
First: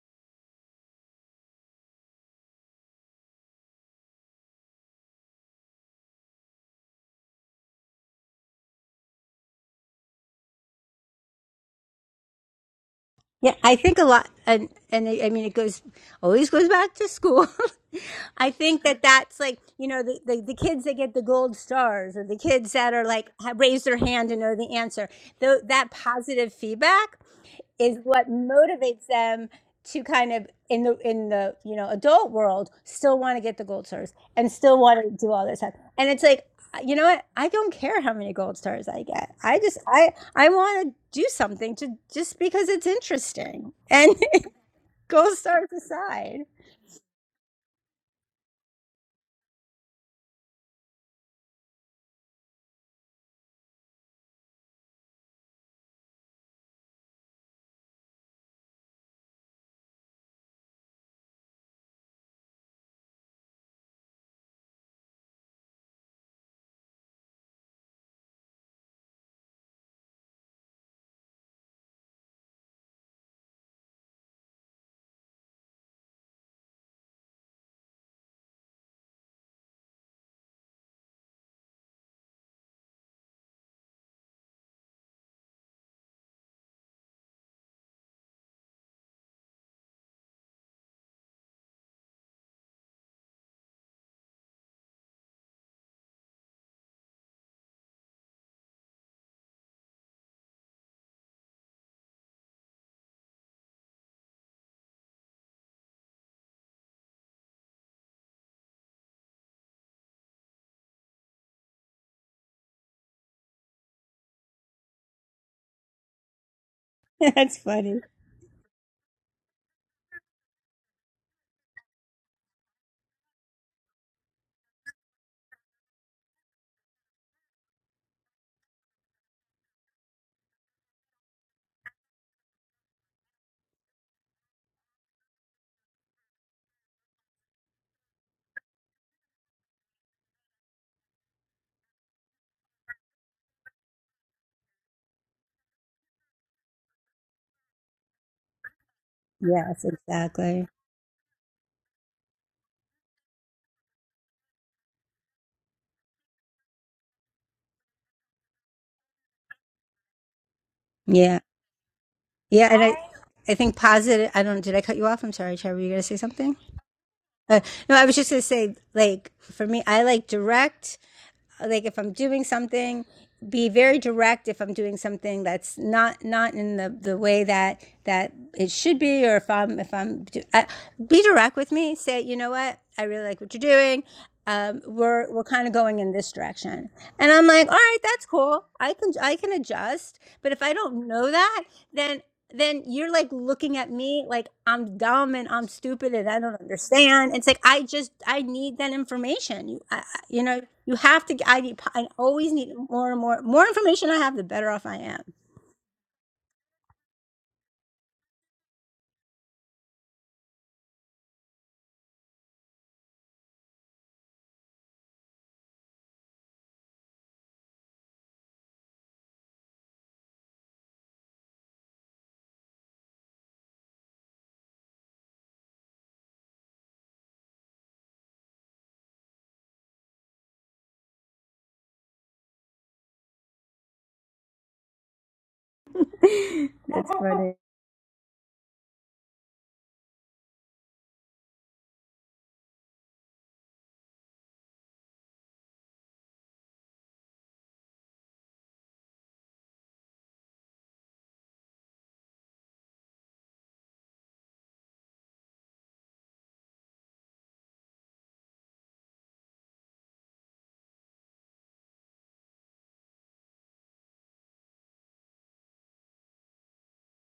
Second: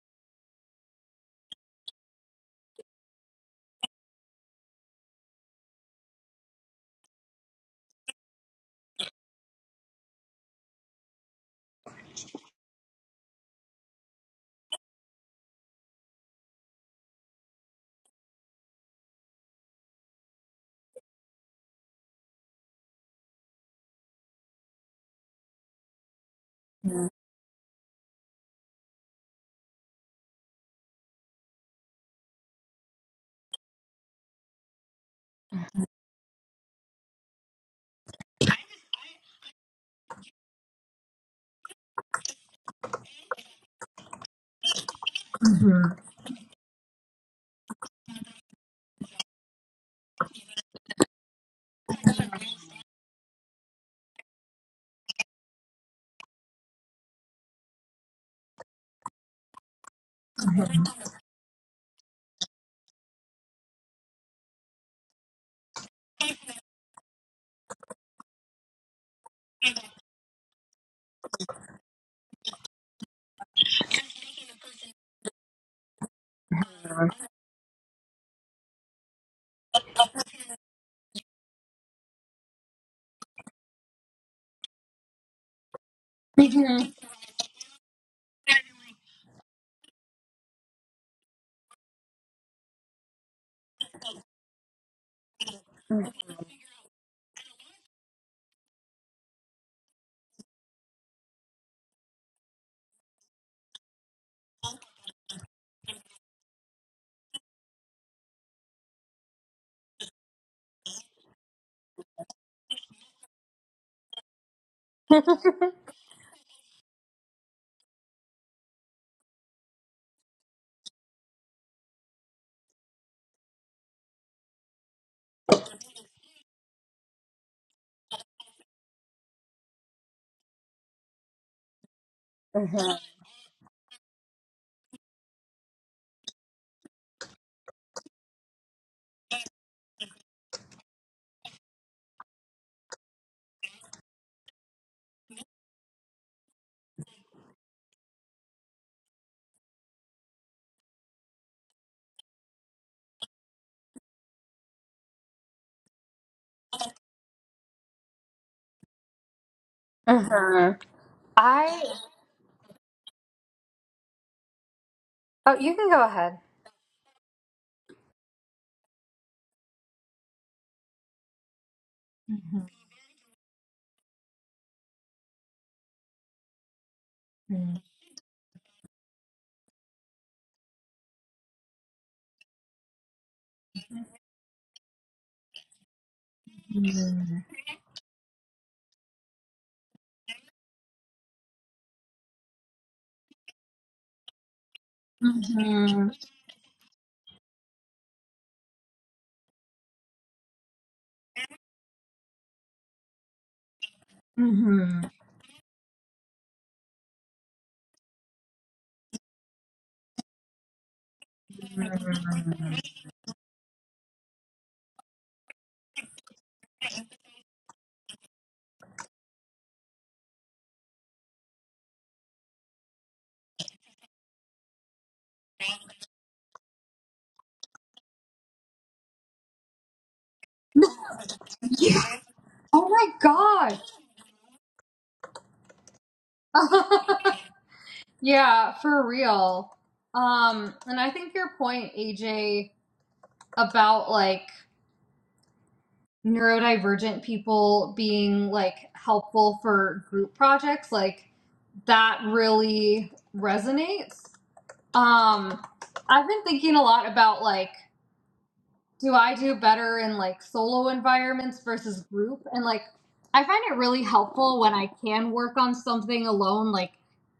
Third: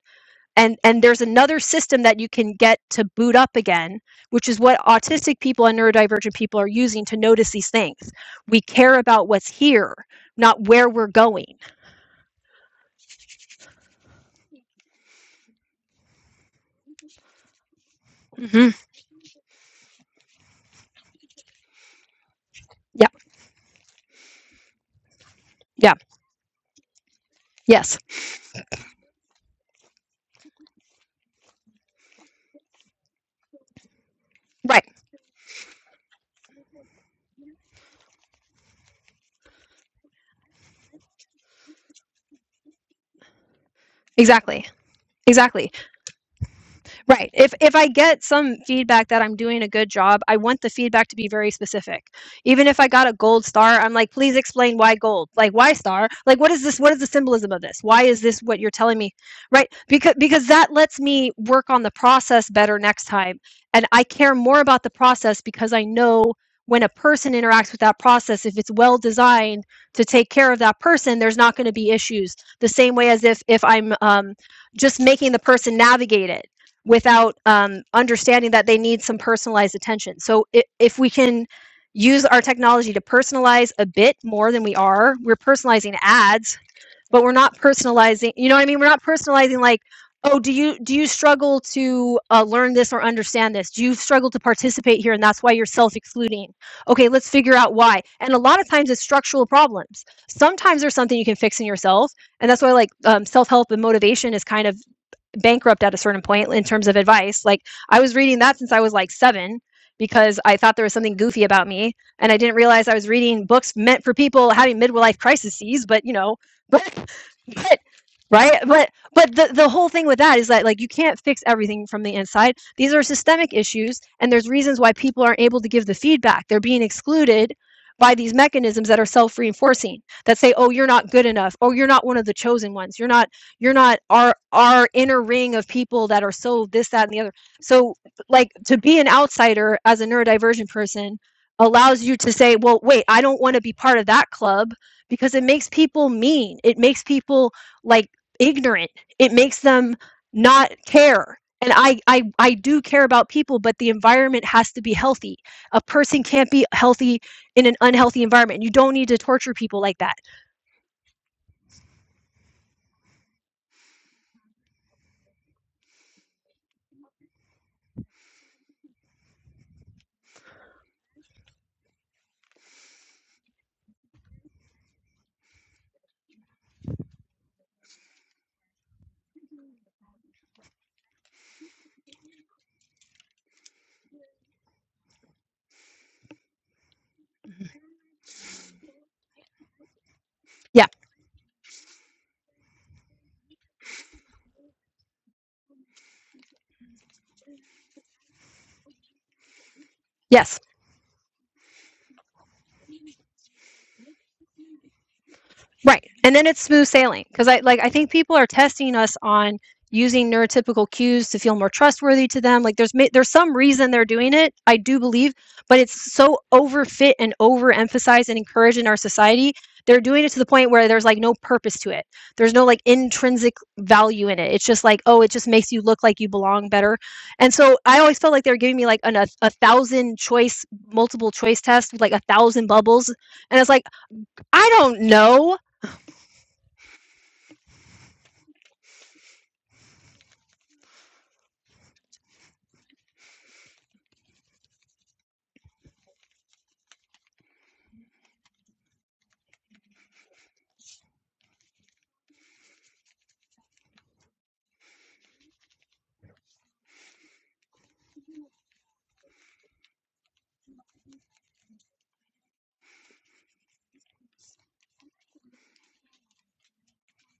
Speaker 2: and and there's another system that you can get to boot up again which is what autistic people and neurodivergent people are using to notice these things we care about what's here not where we're going
Speaker 3: Yeah, I think a lot, and and I I mean, it goes always goes back to school. I
Speaker 2: hmm
Speaker 3: think that that's like you know the, the the kids that get the gold stars or the kids that are
Speaker 2: yeah
Speaker 3: like have raise their hand and know the answer. Though that
Speaker 2: yeah
Speaker 3: positive feedback
Speaker 2: yes
Speaker 3: is what motivates them to kind of in the in the you know adult world still want to get the gold stars and still
Speaker 2: right
Speaker 3: want to do all this stuff and it's like you know what i don't care how many gold stars i get i just i i want to do something to just because it's interesting and
Speaker 2: exactly
Speaker 3: gold
Speaker 2: exactly
Speaker 3: stars
Speaker 1: Uh-huh.
Speaker 3: aside
Speaker 2: Right. If if I get some feedback that I'm doing a good job, I want the feedback to be very specific. Even if I got a gold star, I'm like, please explain why gold. Like why star? Like what is this? What is the symbolism of this? Why is this what you're telling me? Right? Because because that lets me work on the process better next time. And I care more about the process because I know when a person interacts with that process, if it's well designed to take care of that person, there's not going to be issues. The same way as if if I'm um, just making the person navigate it without um, understanding that they need some personalized attention. So if, if we can use our technology to personalize a bit more than we are, we're personalizing ads, but we're not personalizing. You know what I mean? We're not personalizing like, oh, do you do you struggle to uh, learn this or understand this? Do you struggle to participate here, and that's why you're self-excluding? Okay, let's figure out why. And a lot of times it's structural problems. Sometimes there's something you can fix in yourself, and that's why like um, self-help and motivation is kind of bankrupt at a certain point in terms of advice. Like I was reading that since I was like seven because I thought there was something goofy about me, and I didn't realize I was reading books meant for people having midlife crises. But you know, but
Speaker 3: that's
Speaker 2: but
Speaker 3: funny
Speaker 2: right, but but the the whole thing with that is that like you can't fix everything from the inside. These are systemic issues, and there's reasons why people aren't able to give the feedback. They're being excluded by these mechanisms that are self-reinforcing that say oh you're not good enough oh you're not one of the chosen ones you're not you're not our our inner ring of people that are so this that and the other so like to be an outsider as a neurodivergent person allows you to say well wait i don't want to be part of that club because it makes people mean it makes people like ignorant it makes
Speaker 3: yes
Speaker 2: them
Speaker 3: exactly
Speaker 2: not care and I, I i do care about people but the environment has to be healthy a person can't be healthy in an unhealthy environment you don't need to torture people like that
Speaker 3: yeah
Speaker 1: Uh-huh.
Speaker 3: yeah and i i think positive i don't did i cut you off i'm sorry
Speaker 1: Oh,
Speaker 3: Chad,
Speaker 1: you
Speaker 3: were
Speaker 1: can
Speaker 3: you
Speaker 1: go
Speaker 3: gonna say
Speaker 1: ahead.
Speaker 3: something uh, no i was just gonna say like for me i like direct like if I'm doing something, be very direct if I'm doing something that's not not in the, the way that that it should be, or if I'm if I'm uh, be direct with me. Say, you know what, I really like what you're doing. Um, we're we're kind of going in this direction, and
Speaker 1: hmm
Speaker 3: I'm like, all right, that's cool. I can I can adjust, but if I
Speaker 2: yeah
Speaker 3: don't know that, then then you're like looking at me like I'm dumb and I'm stupid and I don't understand. It's like I just I need that information. You I, I- you
Speaker 2: yes
Speaker 3: know you have to. I need I always need more and more more information. I have the better off I
Speaker 1: hmm
Speaker 3: am.
Speaker 2: Right. And then it's smooth sailing because I like I think people are testing us on using neurotypical cues to feel more trustworthy to them. Like there's ma- there's some reason they're doing it, I do believe, but it's so overfit and overemphasized and encouraged in our society. They're doing it to the point where there's like no purpose to it. There's no like intrinsic value in it. It's just like, oh, it just makes you look like you belong better. And so I always felt like they were giving me like an, a, a thousand choice, multiple choice test
Speaker 1: Yeah.
Speaker 2: with like a thousand
Speaker 1: Oh my
Speaker 2: bubbles. And it's like,
Speaker 1: gosh.
Speaker 2: I don't know
Speaker 3: That's funny.
Speaker 1: yeah, for real. Um, and I think your point, AJ, about like neurodivergent people being like helpful for group projects, like that really resonates. Um, I've been thinking a lot about like do I do better in like solo environments versus group? And like, I find it really helpful when I can work on something alone, like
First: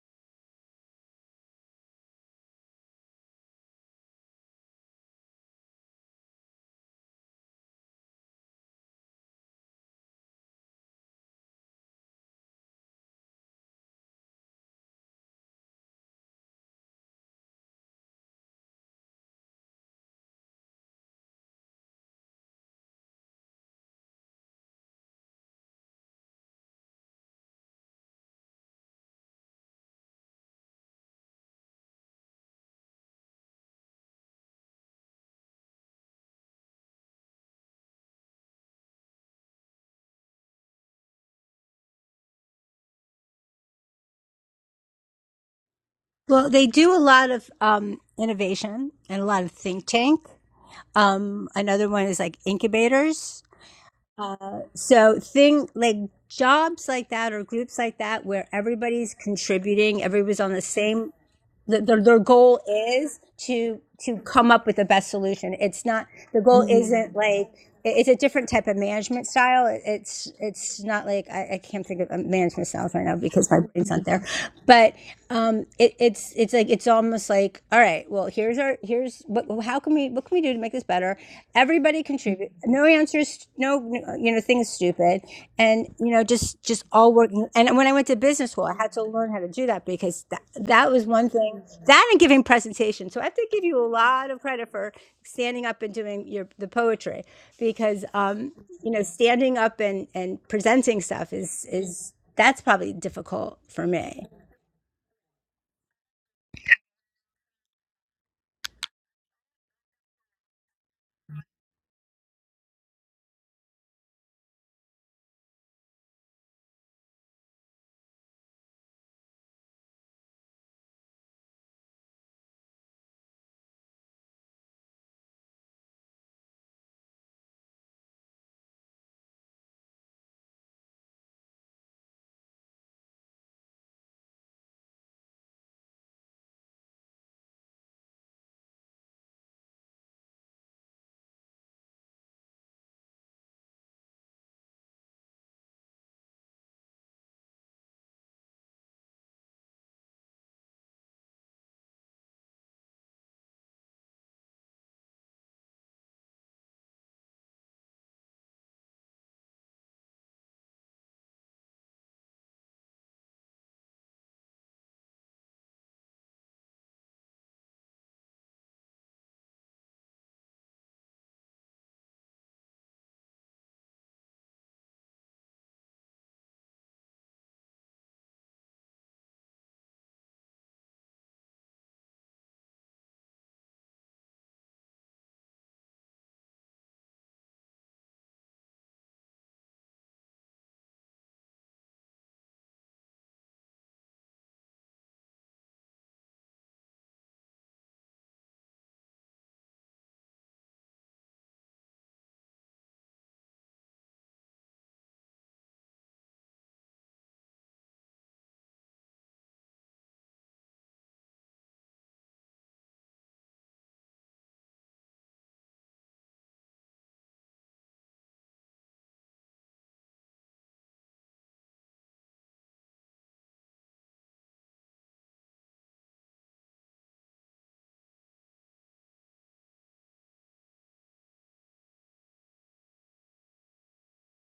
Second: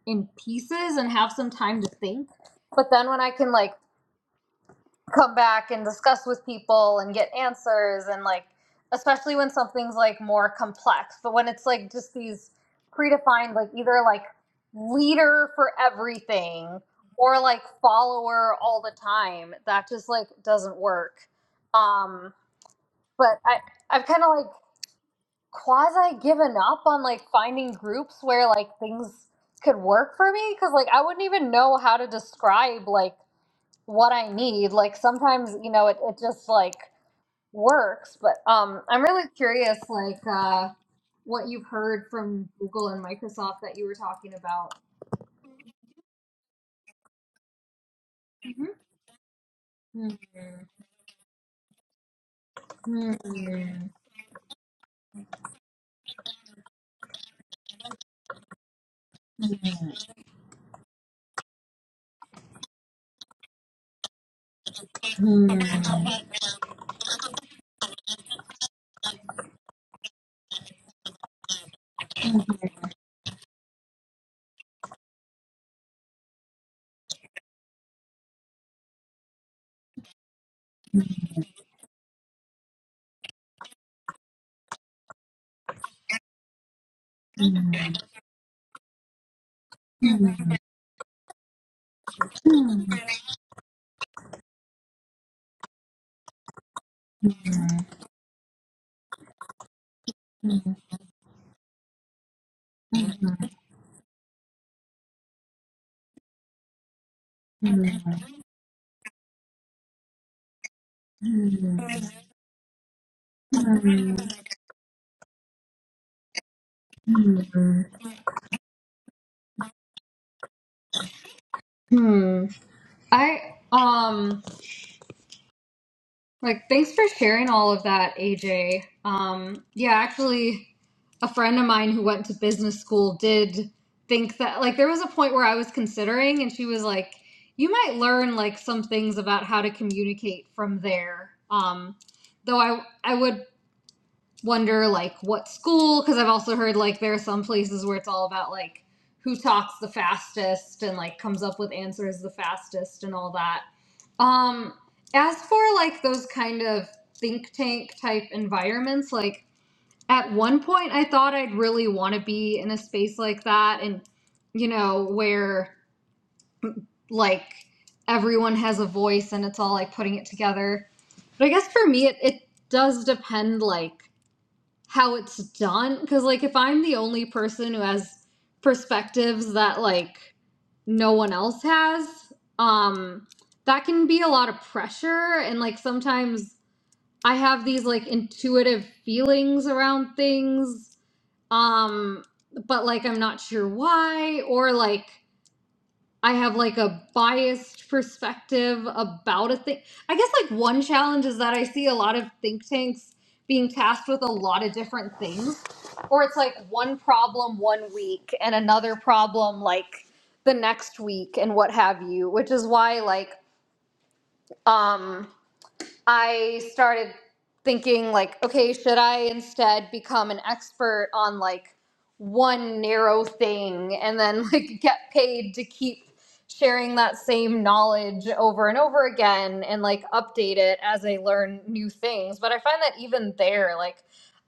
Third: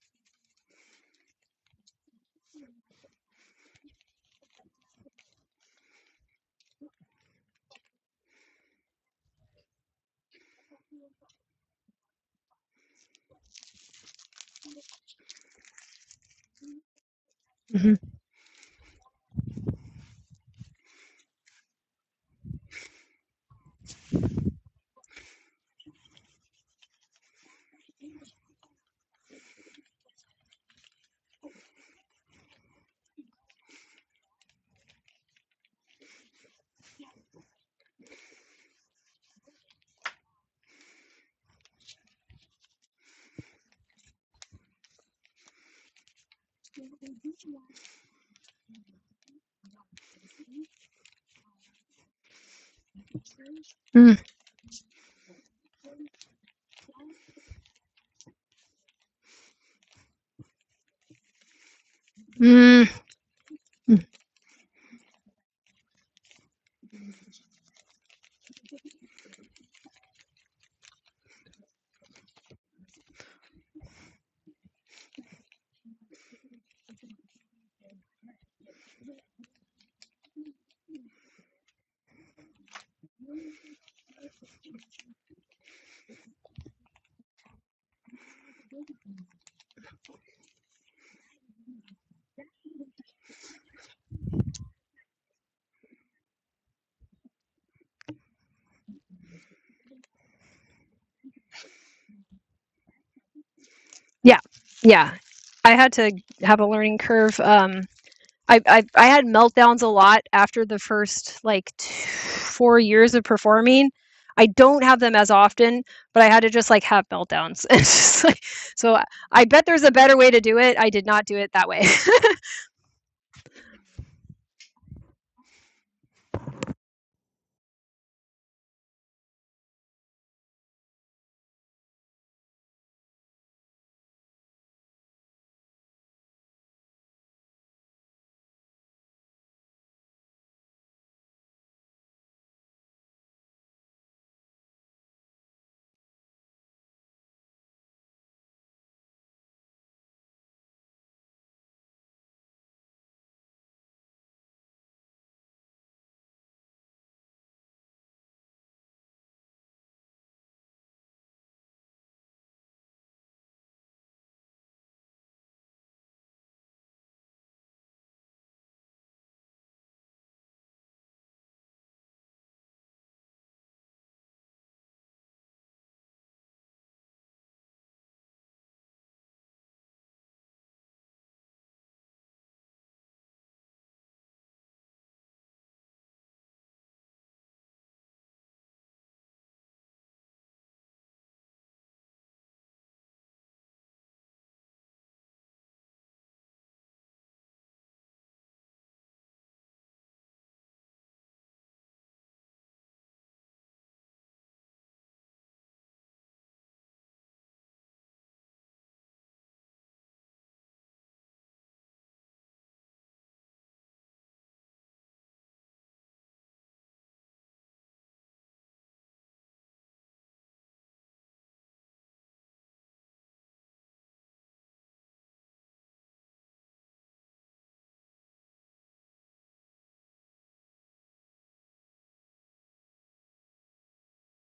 Speaker 1: in pieces and have some time to think. But then when I can like come back and discuss with people and get answers and like, especially when something's like more complex, but when it's like just these predefined, like either like leader for everything or like follower all the time, that just like doesn't work. Um, but I I've kind of like quasi given up on like finding groups where like things could work for me because like I wouldn't even know how to describe like what I need. Like sometimes you know it it just like works, but um I'm really curious like uh what you've heard from Google and Microsoft that you were talking about.
Speaker 3: Well, they do a lot of um, innovation and a lot of think tank. Um, another one is like
Speaker 1: Hmm.
Speaker 3: incubators.
Speaker 1: Hmm.
Speaker 2: Mm,
Speaker 3: So thing like jobs like that or groups like that where everybody's contributing, everybody's on the same the, their, their goal
Speaker 2: mm,
Speaker 3: is to
Speaker 2: mm.
Speaker 3: to come up with the best solution it's not the goal mm-hmm. isn't like it's a different type of management style it's it's not like i, I can't think of um, management styles right now because my brain's not there but um it, it's it's like it's almost like all right well here's our here's what how can we what can we do to make this better everybody contribute no answers no you know things stupid and you know just just all working
Speaker 1: Hmm.
Speaker 3: and when i went to business school i had to learn how to do that because that, that was one thing that and giving presentations so i have to give you a lot of credit for standing up and doing your the poetry because um you know standing up and and
Speaker 1: Hmm.
Speaker 3: presenting stuff is is that's probably difficult for me
Speaker 2: Yeah, yeah. I had to have a learning curve. Um, I, I I had meltdowns a lot after the first like t- four years of performing.
Speaker 1: Hmm.
Speaker 2: I don't have them as often, but I had to just like have meltdowns. It's just like, so I I bet there's a better way to do it. I did not do it that way.
Speaker 1: Hmm. I um. Like, thanks for sharing all of that, AJ. Um, yeah, actually, a friend of mine who went to business school did think that, like, there was a point where I was considering, and she was like, you might learn, like, some things about how to communicate from there. Um, though I, I would wonder like what school because I've also heard like there are some places where it's all about like who talks the fastest and like comes up with answers the fastest and all that. Um as for like those kind of think tank type environments like at one point I thought I'd really want to be in a space like that and you know where like everyone has a voice and it's all like putting it together. But I guess for me it, it does depend like how it's done because like if i'm the only person who has perspectives that like no one else has um that can be a lot of pressure and like sometimes i have these like intuitive feelings around things um but like i'm not sure why or like I have like a biased perspective about a thing. I guess like one challenge is that I see a lot of think tanks being tasked with a lot of different things, or it's like one problem one week and another problem like the next week and what have you, which is why like um I started thinking like, okay, should I instead become an expert on like one narrow thing and then like get paid to keep sharing that same knowledge over and over again and like update it as I learn new things. But I find that even there, like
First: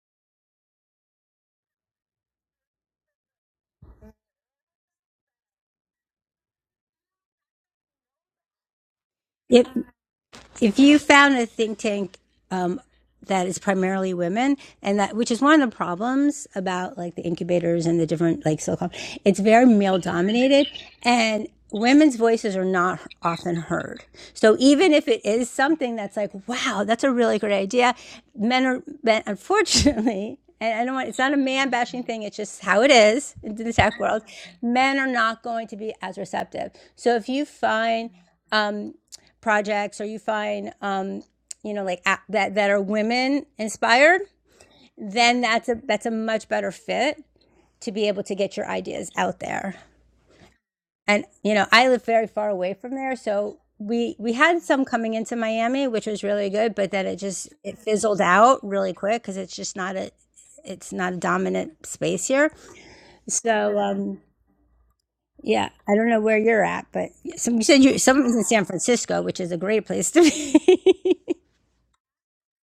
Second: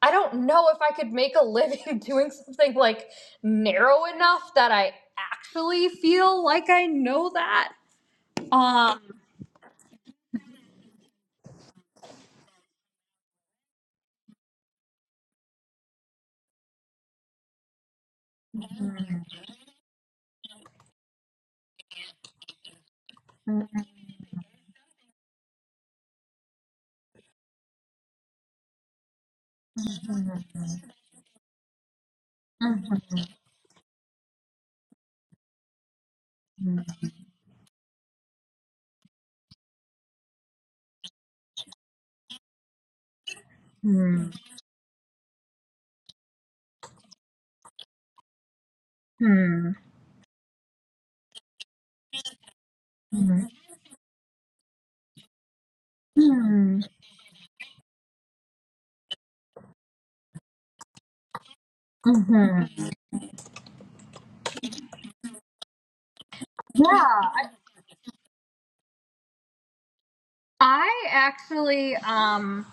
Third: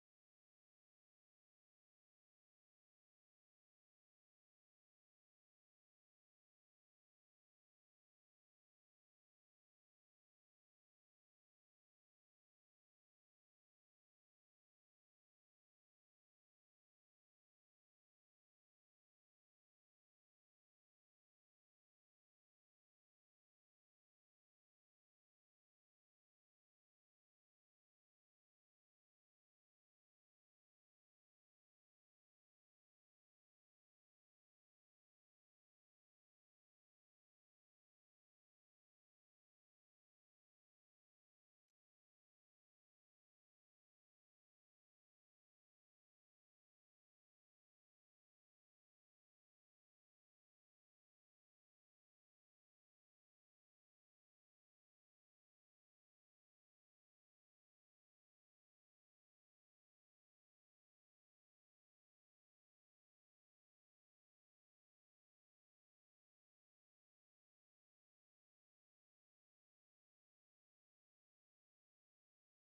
Speaker 1: I don't know if I could make a living doing something like narrow enough that I actually feel like I know that. Um
Speaker 3: Yep. If you found a think tank um, that is primarily women, and that which is one of the problems about like the incubators and the different like silicon, it's very male dominated, and women's voices are not often heard. So even if it is something that's like, wow, that's a really great idea, men are men, unfortunately. And I don't want, it's not a man bashing thing. It's just how it is in the tech world. Men are not going to be as receptive. So if you find um, projects or you find um, you know like that that are women inspired then that's a that's a much better fit to be able to get your ideas out
Speaker 1: Mhm.
Speaker 3: there and you know i live very far away from there
Speaker 1: Mhm.
Speaker 3: so we we had some coming into miami which was really good
Speaker 1: Mhm.
Speaker 3: but then it just it fizzled out really quick because it's just not a it's not a dominant space here
Speaker 1: Mhm.
Speaker 3: so um yeah i don't know where you're
Speaker 1: Yeah,
Speaker 3: at but
Speaker 1: I
Speaker 3: some, you said you someone's in san francisco which is a great place to
Speaker 1: I
Speaker 3: be
Speaker 1: actually um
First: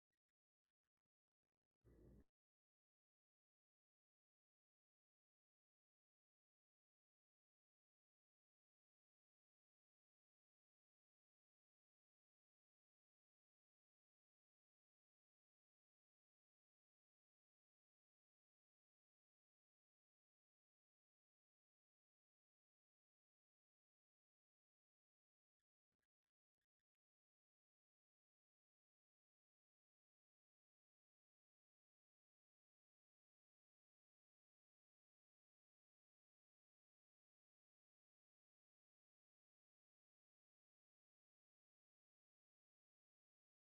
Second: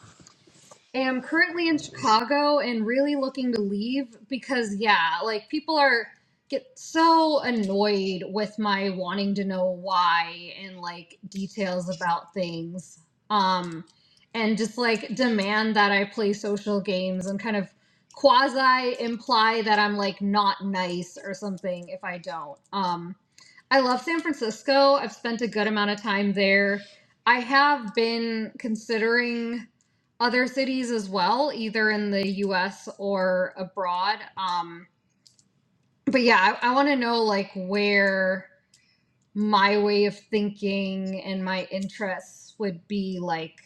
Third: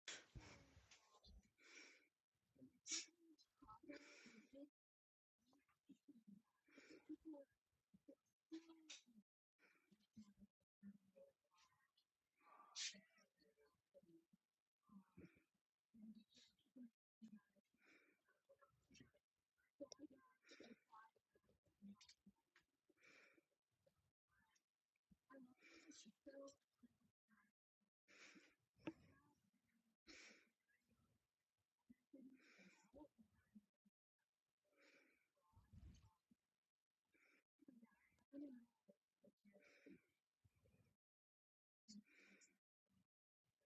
Speaker 1: am currently in Chicago and really looking to leave because yeah, like people are get so annoyed with my wanting to know why and like details about things. Um and just like demand that I play social games and kind of quasi imply that I'm like not nice or something if I don't. Um I love San Francisco. I've spent a good amount of time there. I have been considering other cities as well, either in the US or abroad. Um, but yeah, I, I want to know like where my way of thinking and my interests would be like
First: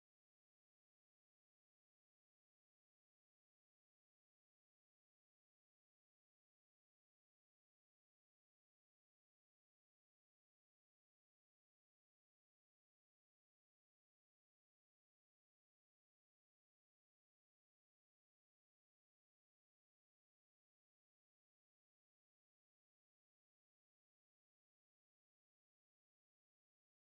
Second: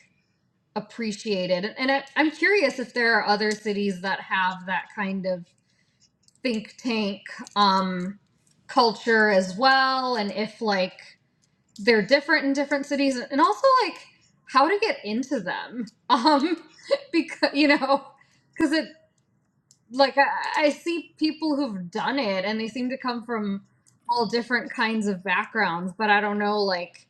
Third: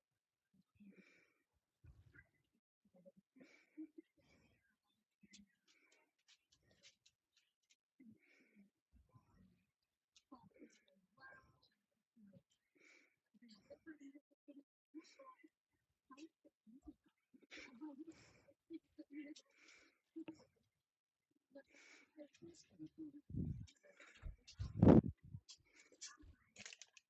Speaker 1: appreciated. And, and I, I'm curious if there are other cities that have that kind of think tank um, culture as well, and if like they're different in different cities and also like how to get into them um because you know because it like I, I see people who've done it and they seem to come from all different kinds of backgrounds but i don't know like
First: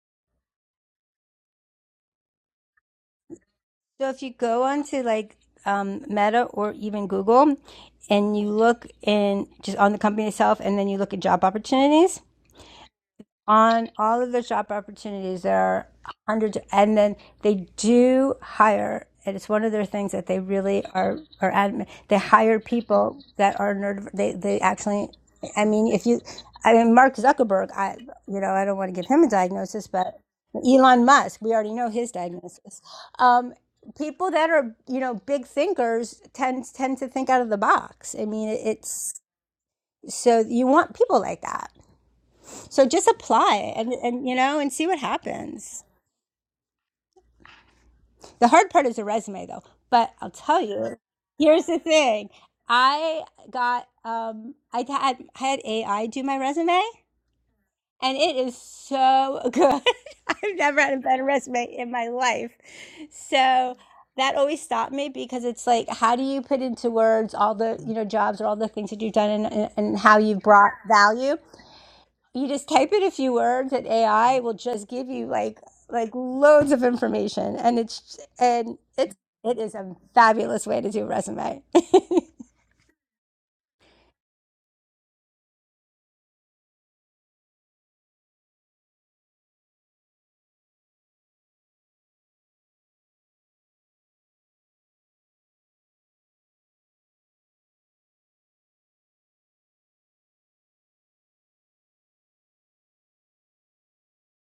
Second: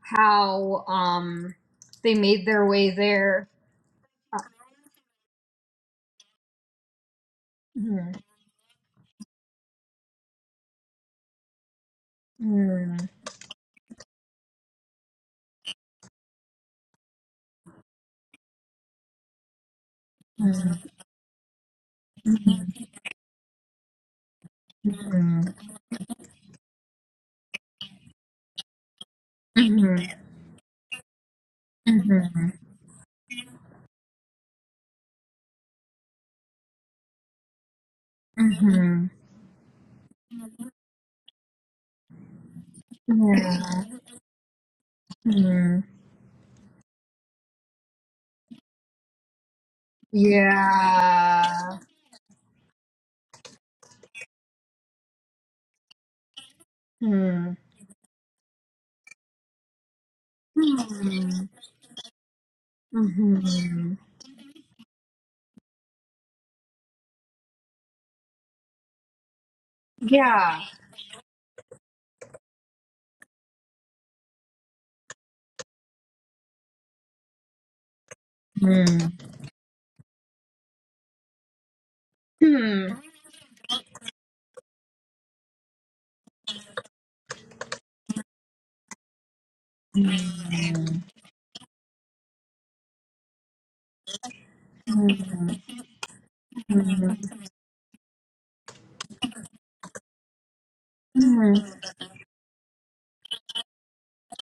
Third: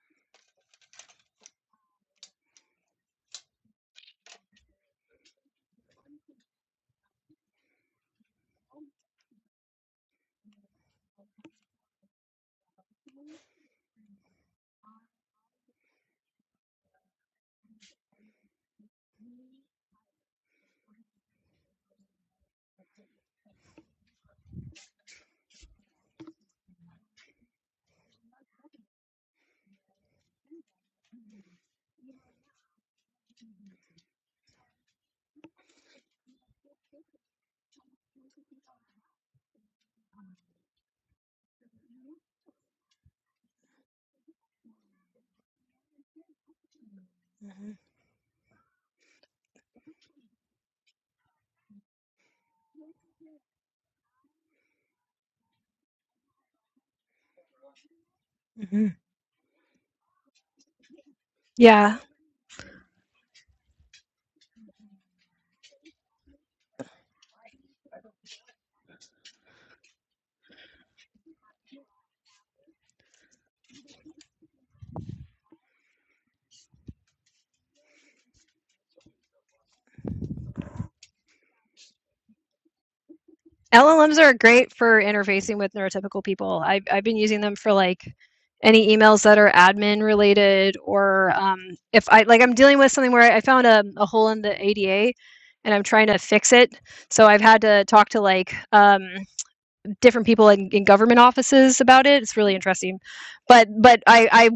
Speaker 1: how um they made their way there
Speaker 3: So if you go onto like um, Meta or even Google,
Speaker 1: Mhm,
Speaker 3: and you look in just on the company itself, and then you look at job opportunities,
Speaker 1: mhm,
Speaker 3: on all of the job opportunities. There are hundreds, and then they do hire, and it's one of their things that they
Speaker 1: mhm,
Speaker 3: really are are adamant. They hire
Speaker 1: mhm,
Speaker 3: people that are nerd. They they actually, I mean, if you, I mean, Mark Zuckerberg, I you know, I don't want to give him a diagnosis,
Speaker 1: mhm,
Speaker 3: but Elon Musk, we already know his
Speaker 1: mhm,
Speaker 3: diagnosis. Um, people that are you know big thinkers tend tend to think out of the box. I mean,
Speaker 1: mhm,
Speaker 3: it's so you want people like that. So just apply
Speaker 1: mhm.
Speaker 3: and, and you know and see what happens.
Speaker 2: Mhm,
Speaker 3: The hard part is the resume though. But I'll tell
Speaker 1: yeah
Speaker 3: you, here's the thing. I got um I had had AI do my resume
Speaker 1: mhm. yeah
Speaker 3: and it is
Speaker 2: mhm.
Speaker 3: so good. I've never had a better
Speaker 1: Hmm.
Speaker 3: resume in
Speaker 2: Yeah.
Speaker 3: my life. So
Speaker 1: hmm
Speaker 3: that always stopped me because it's like how do you put into words all the you know jobs or all the things that you've done and, and, and how you've
Speaker 1: Yeah.
Speaker 3: brought value you just type in a few words and AI will just give you like like loads of information and it's and
Speaker 1: Mm.
Speaker 3: it's it is a fabulous way to do a resume. do
Speaker 1: Hmm.
Speaker 2: LLMs are great for interfacing with neurotypical people. I've, I've been using them for like any emails that are admin related, or um, if I like I'm dealing with something where I found a, a hole in the ADA and I'm trying to fix it.
Speaker 1: Mhm.
Speaker 2: So I've had to talk to like um, different people in, in government
Speaker 1: Mhm.
Speaker 2: offices about it. It's really interesting, but but I, I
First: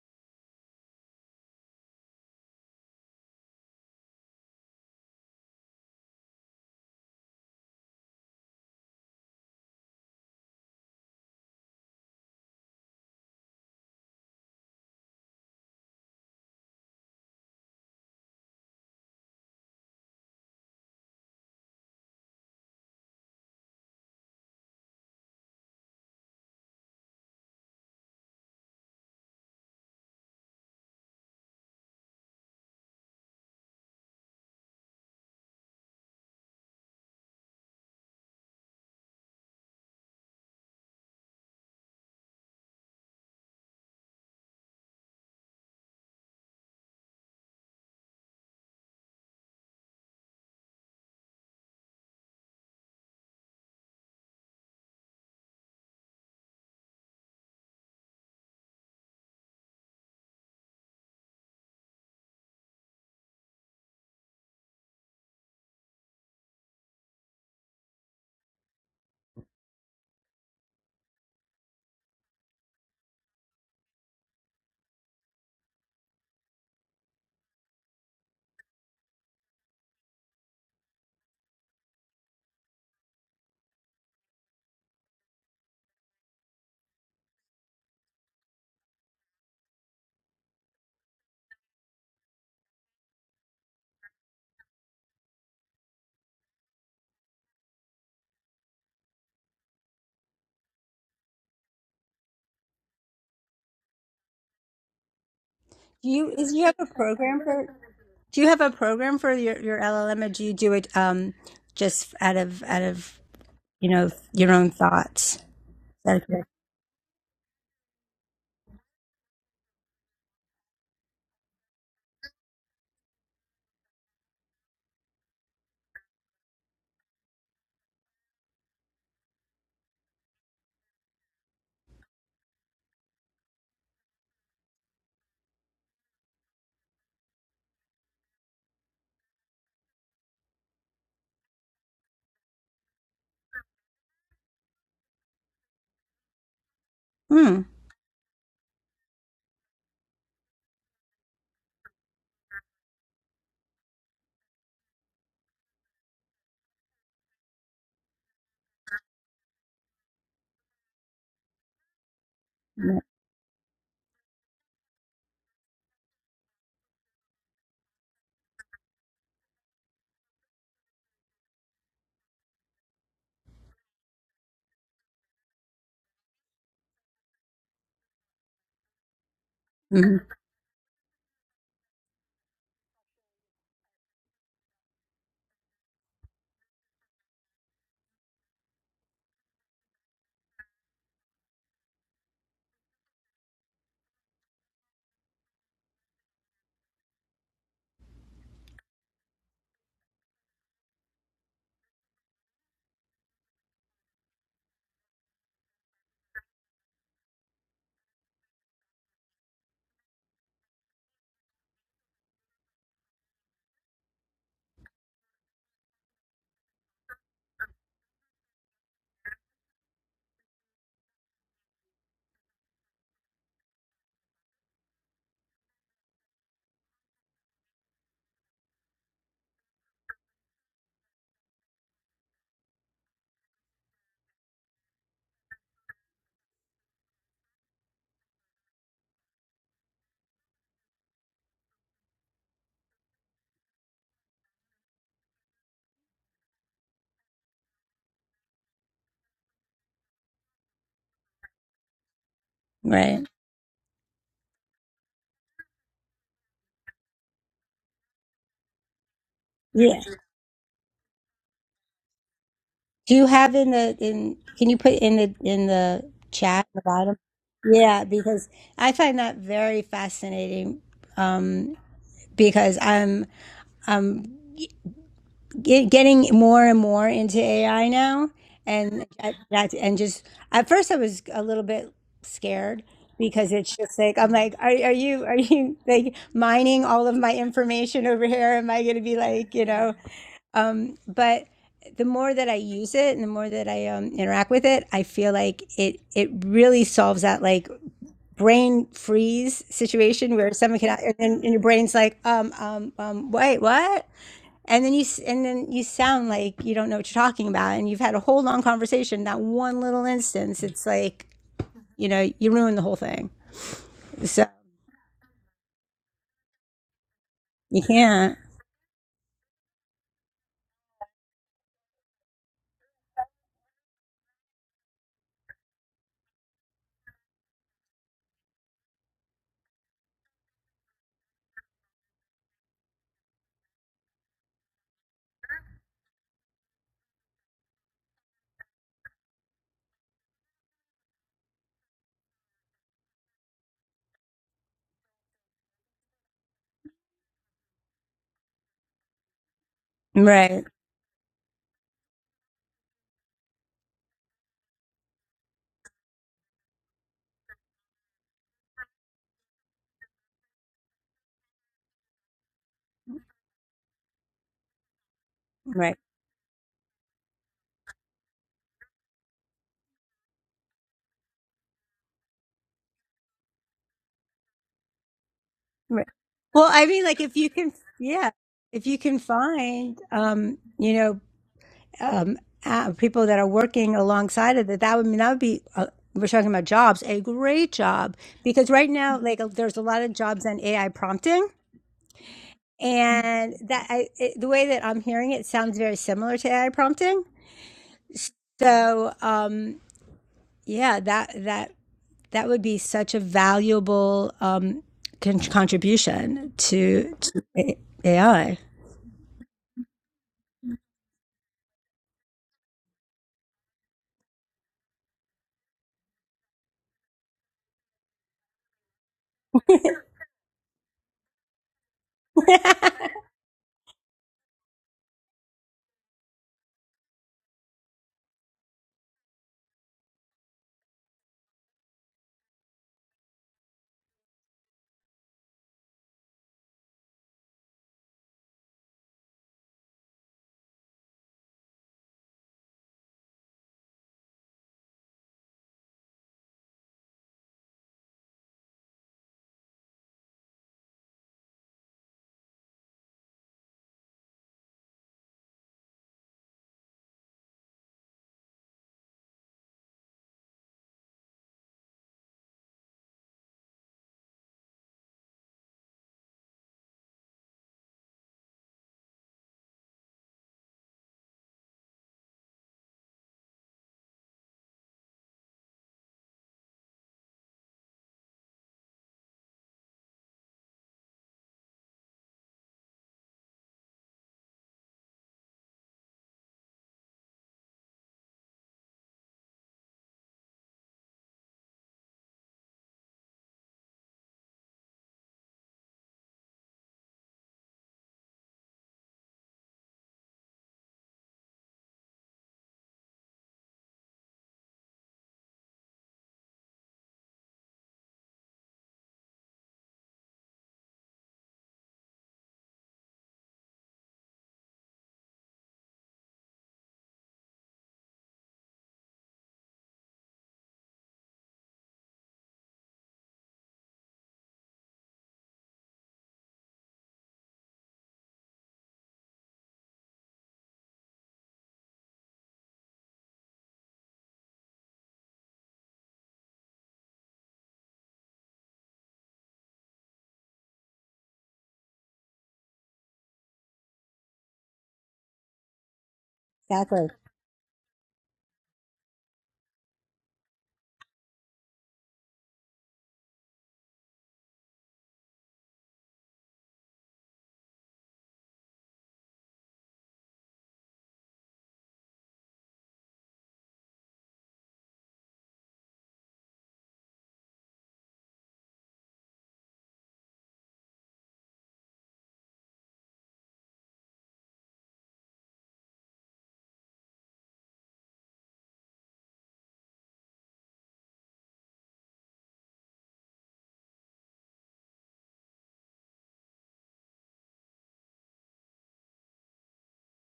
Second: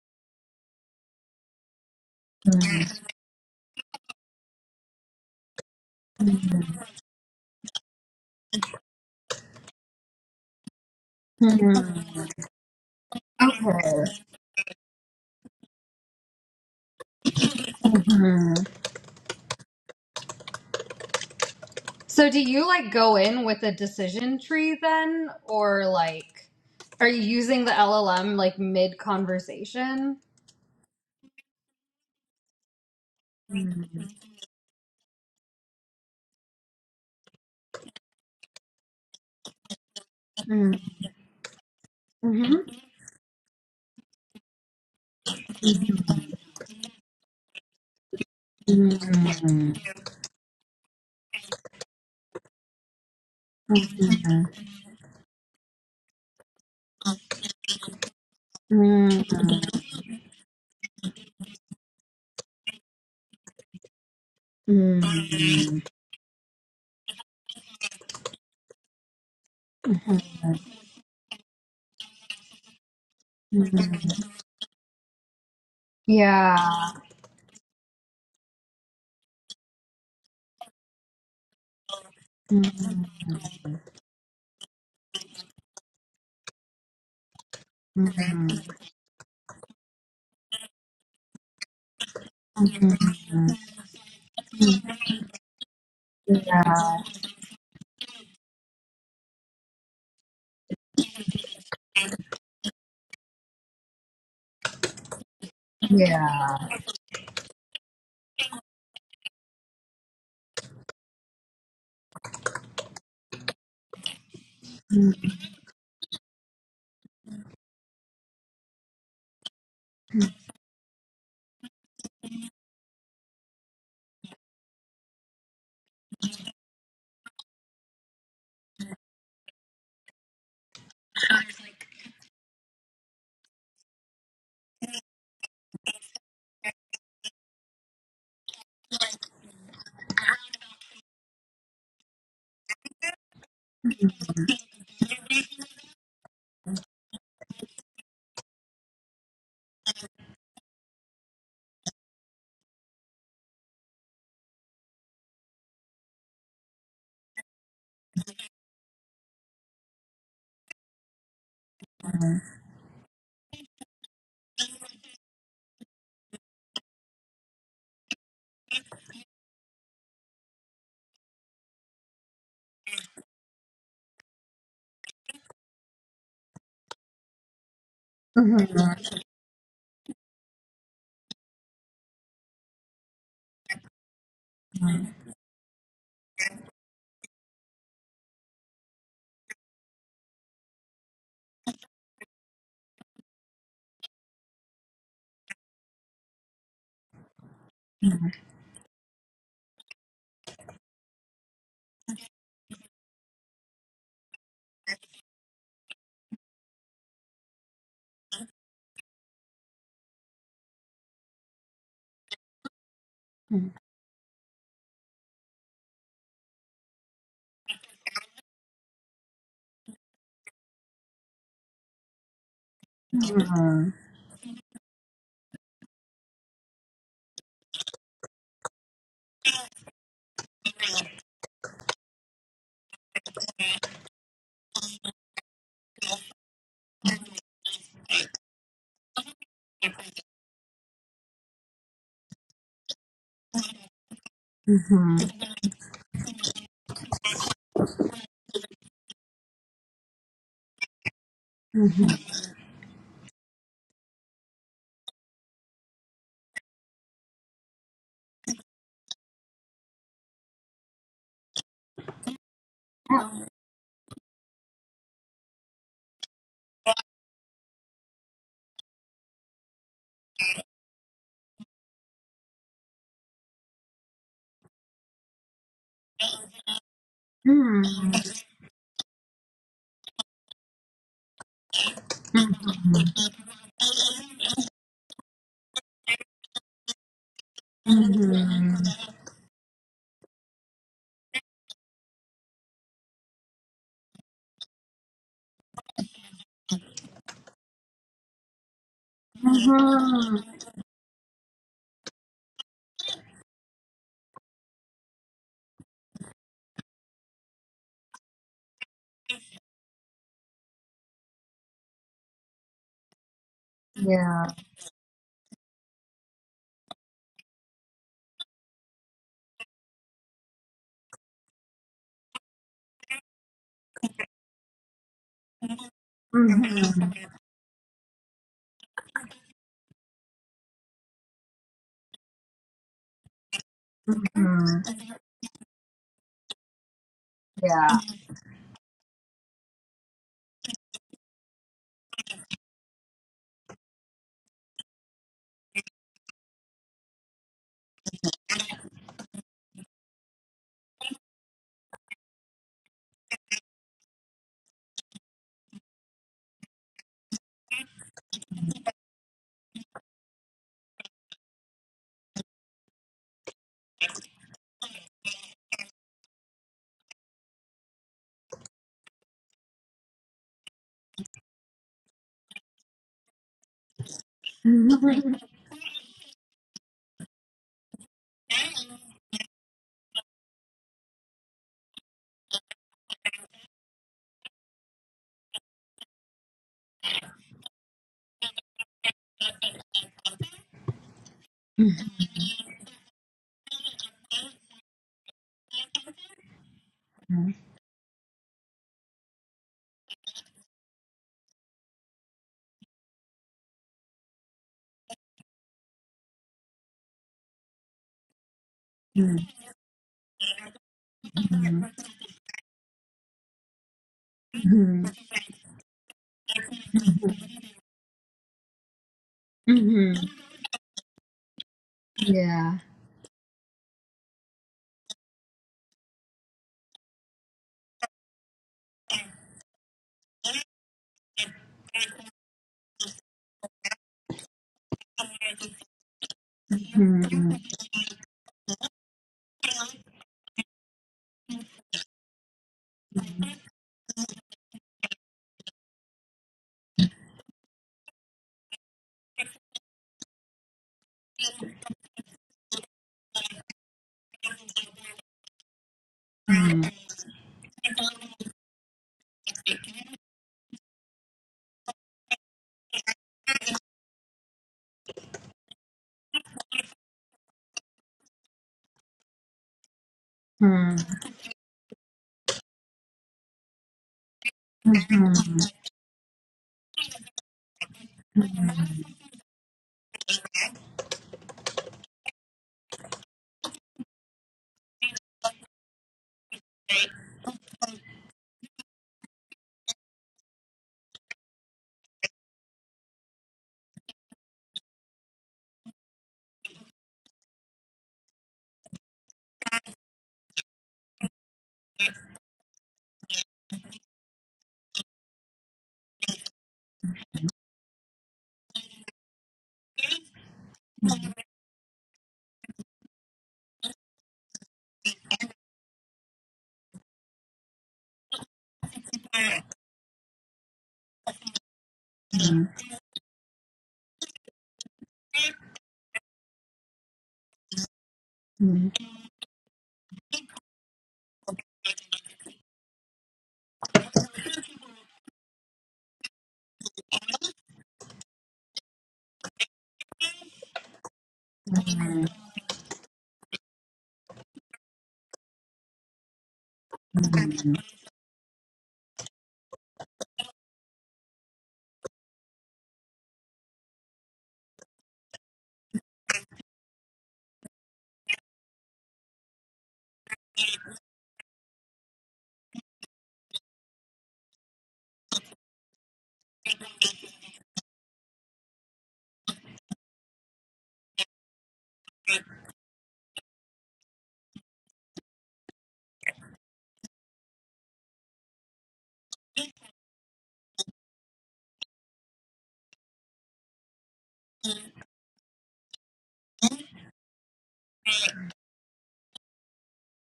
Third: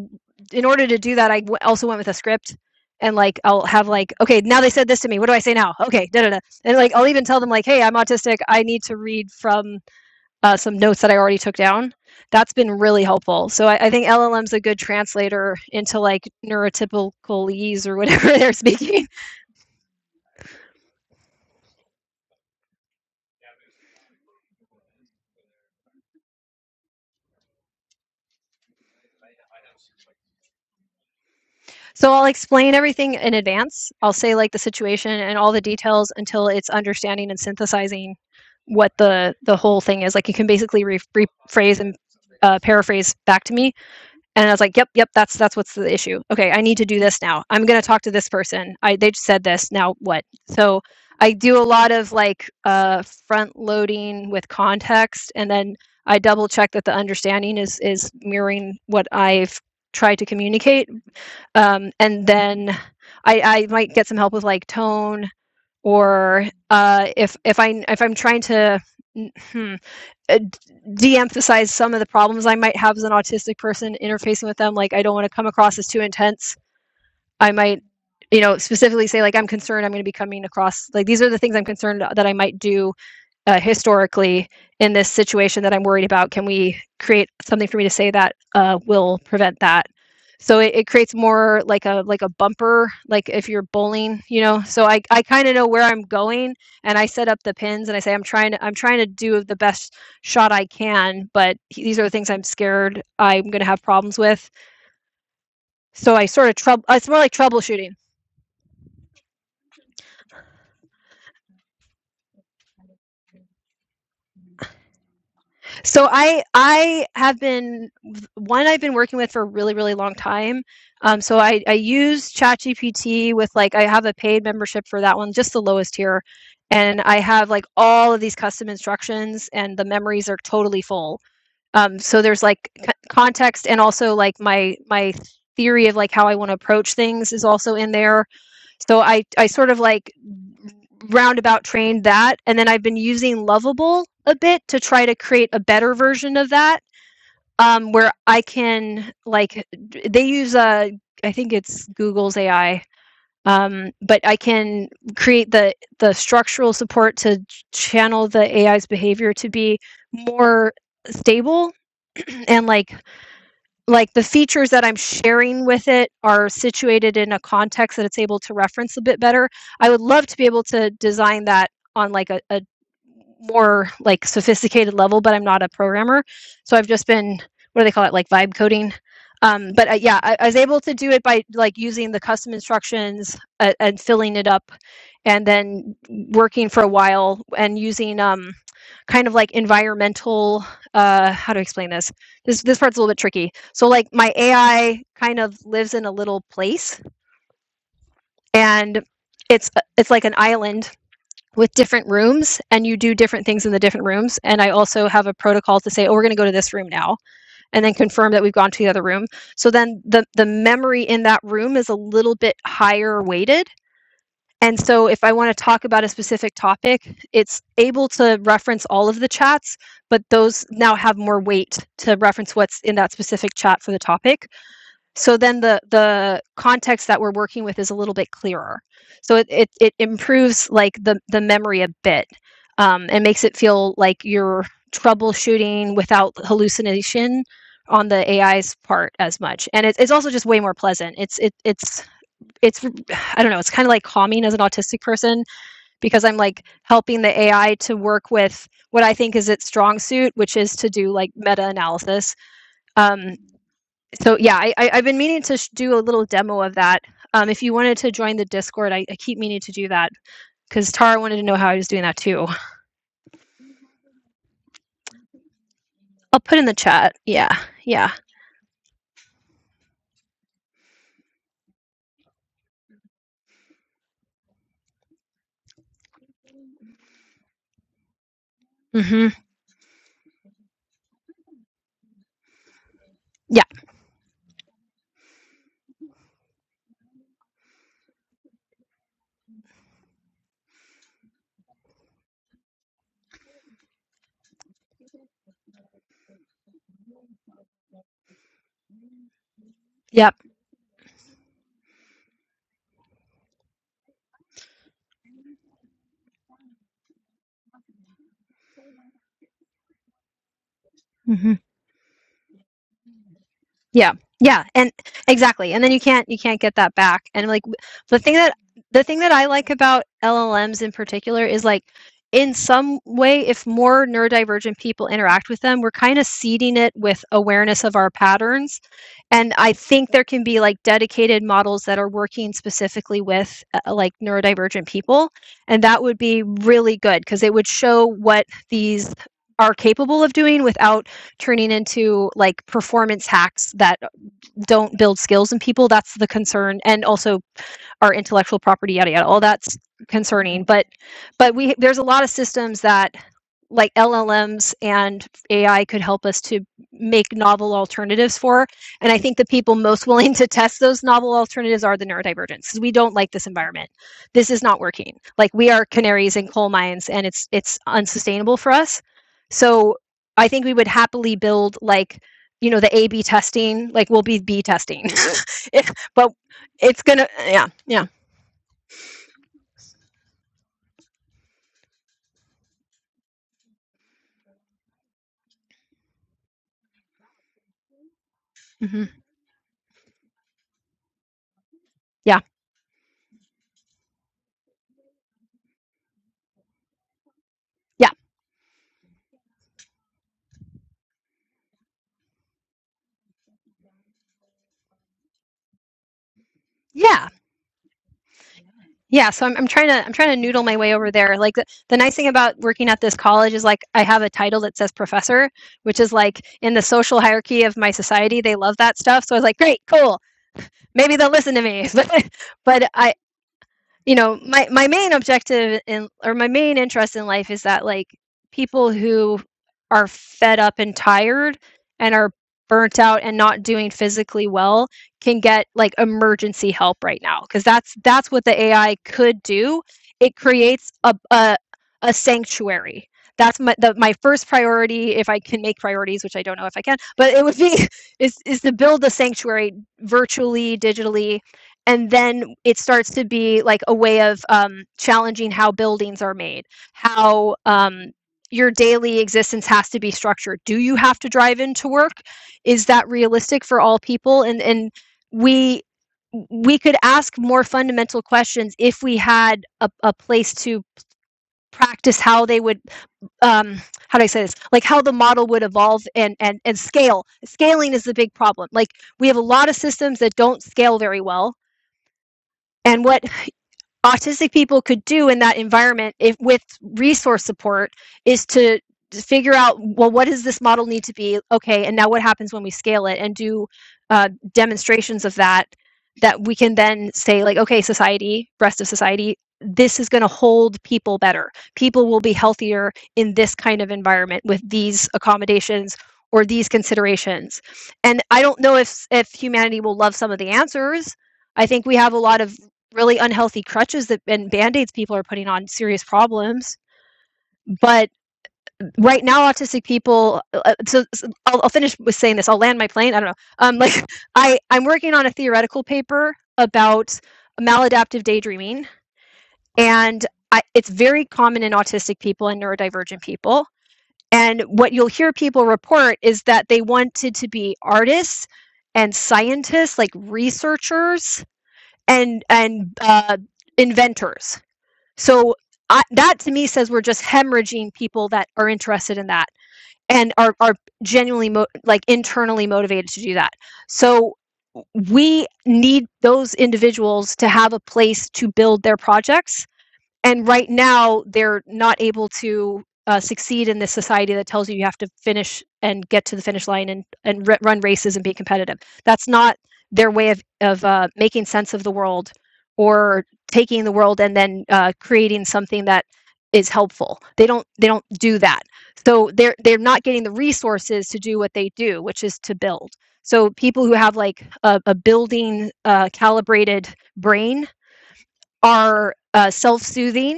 Speaker 2: in order to do that, I w- also went with a script. And like I'll have like okay now they said this to me what do I say now okay da da da and like I'll even tell them like hey I'm autistic I need to read from uh, some notes that I already took
Speaker 1: Mhm.
Speaker 2: down. That's been really helpful. So I, I
Speaker 1: Okay.
Speaker 2: think LLM's a good translator into like neurotypicalese or whatever they're speaking.
Speaker 1: So do you like go in with a decision tree then or like are you using the LLM like mid conversation?
Speaker 2: So I'll explain everything in advance.
Speaker 1: Mm-hmm.
Speaker 2: I'll say like the situation and all the details until it's understanding and synthesizing what the the whole thing is. Like you can basically re- rephrase and uh, paraphrase back to me And I was like, "Yep, yep, that's that's what's the issue. Okay, I need to do this now. I'm going to talk to this person. I they just said this.
Speaker 1: Yeah.
Speaker 2: Now what?" So I do a lot of like uh, front loading with context, and then I double check that the understanding is is mirroring what I've tried to communicate. Um, and then I, I might get some help with like tone, or uh, if if I if I'm trying to. Hmm, uh, de-emphasize some of the problems I might have as an
Speaker 1: Mhm.
Speaker 2: autistic person
Speaker 1: Mhm.
Speaker 2: interfacing with them. Like I don't want to come across as too intense.
Speaker 1: Yeah.
Speaker 2: I might, you know, specifically say like I'm concerned I'm going to be coming across like these are the things I'm concerned that I might
Speaker 1: Mm.
Speaker 2: do uh, historically in this situation that I'm worried about? Can we create something for me to say that
Speaker 1: Mm.
Speaker 2: uh, will prevent that? So it, it creates more like a like a bumper, like if
Speaker 1: Mm.
Speaker 2: you're bowling, you know. So I, I kind of know where I'm going,
Speaker 1: Yeah.
Speaker 2: and I set up the pins, and I say I'm trying to I'm trying to do the best shot I can, but he- these are the things I'm scared I'm going to have problems with. So I
Speaker 3: you
Speaker 2: sort
Speaker 3: is
Speaker 2: of
Speaker 1: Yeah.
Speaker 3: you have
Speaker 2: trouble.
Speaker 3: a
Speaker 2: It's more like
Speaker 3: program for
Speaker 2: troubleshooting
Speaker 3: do you have a program for your, your LLM or do you do it um just out of out of you know your own
Speaker 1: Mhm.
Speaker 3: thoughts?
Speaker 2: So
Speaker 3: Out of
Speaker 2: I
Speaker 3: your-
Speaker 2: I have been one I've been working with for a really really long time. Um, so I I use ChatGPT with like I have a paid membership for that one, just the lowest tier, and I have like all of these custom instructions, and the memories are totally full. Um, so there's like c- context and also like my my theory of like how I want to approach things is also in there so I I sort of like roundabout trained that, and then I've been using Lovable a bit to try to create a better version of that,
Speaker 3: Hmm.
Speaker 2: um, where I can like they use a I think it's Google's AI, um, but I can create the the structural support to channel the AI's behavior to be more stable and like
Speaker 3: right.
Speaker 2: like the features that I'm sharing with it are situated in a context that it's able to reference a bit better. I would love to be able to design that on like a, a more like sophisticated level, but I'm not a programmer. So I've just been, what do they call it? Like vibe coding. Um, but uh,
Speaker 3: Mm-hmm.
Speaker 2: yeah, I, I was able to do it by like using the custom instructions uh, and filling it up and then working for a while and using, um, kind of like environmental uh how to explain this this this part's a little bit tricky so like my ai kind of lives in a little place and it's it's like an island with different rooms and you do different things in the different rooms and i also have a protocol to say oh we're going to go to this room now and then confirm that we've gone to the other room so then the the memory in that room is a little bit higher weighted and so if I want to talk about a specific topic, it's able to reference all of the chats, but those now have more weight to reference what's in that specific chat for
Speaker 1: Mhm.
Speaker 2: the topic. So then the the context that we're working with is a little bit clearer. So it it, it improves like the the memory a bit um, and makes it feel like you're troubleshooting without hallucination on the AI's part as much. And it, it's also just way more pleasant. It's it, it's it's I don't know, it's kind of like calming as an autistic
Speaker 1: Mhm.
Speaker 2: person because I'm like helping the AI to work with what I think is its strong suit, which is to do like meta
Speaker 1: Mhm.
Speaker 2: analysis.
Speaker 3: Right.
Speaker 2: Um, so yeah, I, I, I've been meaning to sh- do a little demo of that. Um, if you wanted to join the Discord, I, I keep meaning to do
Speaker 3: Yeah.
Speaker 2: that because Tara wanted to know how I was doing that too.
Speaker 3: Do you have in the in can you put in the in the
Speaker 2: I'll put
Speaker 3: chat
Speaker 2: in
Speaker 3: at
Speaker 2: the
Speaker 3: the
Speaker 2: chat.
Speaker 3: bottom?
Speaker 2: Yeah,
Speaker 3: Yeah,
Speaker 2: yeah,
Speaker 3: because I find that very fascinating um because I'm I'm get, getting more and more into
Speaker 1: Mm.
Speaker 3: AI now and
Speaker 2: mm-hmm,
Speaker 3: I, that and just at first I was a little bit scared
Speaker 1: Mhm.
Speaker 3: because
Speaker 2: yeah,
Speaker 3: it's just like I'm like are are you are you like mining all of my information over
Speaker 1: Mhm.
Speaker 3: here am I going to be like you know um, but the more that I use it and the more that I um, interact with it, I feel like it it really solves that like brain freeze
Speaker 2: yep.
Speaker 3: situation where someone can and, then, and your brain's like um um um wait what and then you s- and then you sound like you don't know what you're talking about and you've had a whole long conversation that one little instance it's like
Speaker 2: Mm-hmm.
Speaker 3: you know you ruin the whole thing
Speaker 1: Mhm.
Speaker 2: Yeah.
Speaker 3: so
Speaker 1: Yeah.
Speaker 2: Yeah. And exactly. And then you can't you can't get that back. And like
Speaker 3: you
Speaker 2: the thing
Speaker 3: can't
Speaker 2: that the thing that I like about LLMs in particular is like in some way if more neurodivergent people interact with them, we're kind of
Speaker 1: Mhm.
Speaker 2: seeding it with awareness of our patterns. And I think there can be like dedicated models that are working specifically with uh, uh, like
Speaker 1: Mhm.
Speaker 2: neurodivergent people, and that would be really good because it would
Speaker 1: Yeah.
Speaker 2: show what these are capable of doing without turning into like performance hacks that don't build skills in people. That's the concern, and also our intellectual property, yada yada. All that's concerning.
Speaker 3: right
Speaker 2: But but we there's a lot of systems that like LLMs and AI could help us to make novel alternatives for. And I think the people most willing to test those novel alternatives are the neurodivergents because we don't like this environment. This is not working. Like we are
Speaker 3: right
Speaker 2: canaries in coal mines and it's it's unsustainable for us. So I think we would happily build like you know the A B testing, like we'll be B
Speaker 1: Mhm.
Speaker 2: testing. If-
Speaker 3: Right.
Speaker 2: but
Speaker 3: Well, I
Speaker 2: it's
Speaker 3: mean, like
Speaker 2: gonna
Speaker 3: if you
Speaker 2: yeah,
Speaker 3: can,
Speaker 2: yeah.
Speaker 3: yeah, if you can find, um, you know, um, uh, people that are working alongside of that, that would mean that would be. Uh, we're talking about jobs, a great job because right
Speaker 2: hmm
Speaker 3: now, like, there's a lot of jobs on AI prompting,
Speaker 1: Mhm.
Speaker 2: Yeah.
Speaker 3: and that I, it, the way that I'm hearing it sounds very similar to AI prompting.
Speaker 2: Yeah.
Speaker 3: So, um, yeah, that that that would be such a valuable um, con- contribution to,
Speaker 2: Yeah.
Speaker 3: to AI.
Speaker 2: Yeah, so
Speaker 1: Mhm.
Speaker 2: I'm, I'm trying to I'm trying to noodle my way over there. Like the, the nice thing about working at this college is like I have a title that says
Speaker 1: Mhm.
Speaker 2: professor, which is like in the social hierarchy of my society, they love that stuff. So I was like, great,
Speaker 1: Hmm.
Speaker 2: cool, maybe they'll listen to me. But
Speaker 1: Yeah.
Speaker 2: but I you know my my main objective in or my main interest in life is that like people who are fed up and tired and are burnt out and not doing physically well can get like emergency help right now
Speaker 1: Mhm.
Speaker 2: because that's that's what the AI could do. It creates a a, a sanctuary. That's my the, my first priority if I can make priorities, which I don't know if I can, but it would be is is to build a sanctuary virtually, digitally, and then it starts to be like a way of um, challenging how buildings are made
Speaker 1: Mhm.
Speaker 2: how um, your daily existence has to be structured do you have to drive into work is that realistic for all people and and we we could ask more fundamental questions if we had a, a place to practice how they would um how do i say this like
Speaker 1: Mhm.
Speaker 2: how the model
Speaker 1: Mhm.
Speaker 2: would evolve and and and scale scaling is the big problem like we have a lot of systems that don't scale very well and what autistic people could do in that environment if with resource support is to figure out well what does this model need to be okay and now what happens when we scale it and do uh, demonstrations of that that we can then say like okay society rest of society this is going to hold people better people will be healthier in this kind of environment with these accommodations or these considerations and i don't know if if humanity will love some of the answers I think we have a lot of really unhealthy crutches that and band-aids people are putting on serious problems but right now autistic people uh, uh, so, so I'll, I'll finish with saying this i'll land my plane i don't know um, like i i'm working on a theoretical paper about maladaptive daydreaming and I, it's very common in autistic people and neurodivergent people and what you'll hear people report is that they wanted to be artists and scientists like researchers and and uh, inventors So I, that to me says we're
Speaker 3: Exactly.
Speaker 2: just hemorrhaging people that are interested in that and are are genuinely mo- like internally motivated to do that. So we need those individuals to have a place to build their projects and right now they're not able to uh, succeed in this society that tells you you have to finish and get to the finish line and and r- run races and be competitive. That's not their way of of uh, making sense of the world or taking the world and then uh, creating something that is helpful. They don't they don't do that. So they're they're not getting the resources to do what they do, which is to build. So people who have like a, a building uh, calibrated brain are uh, self-soothing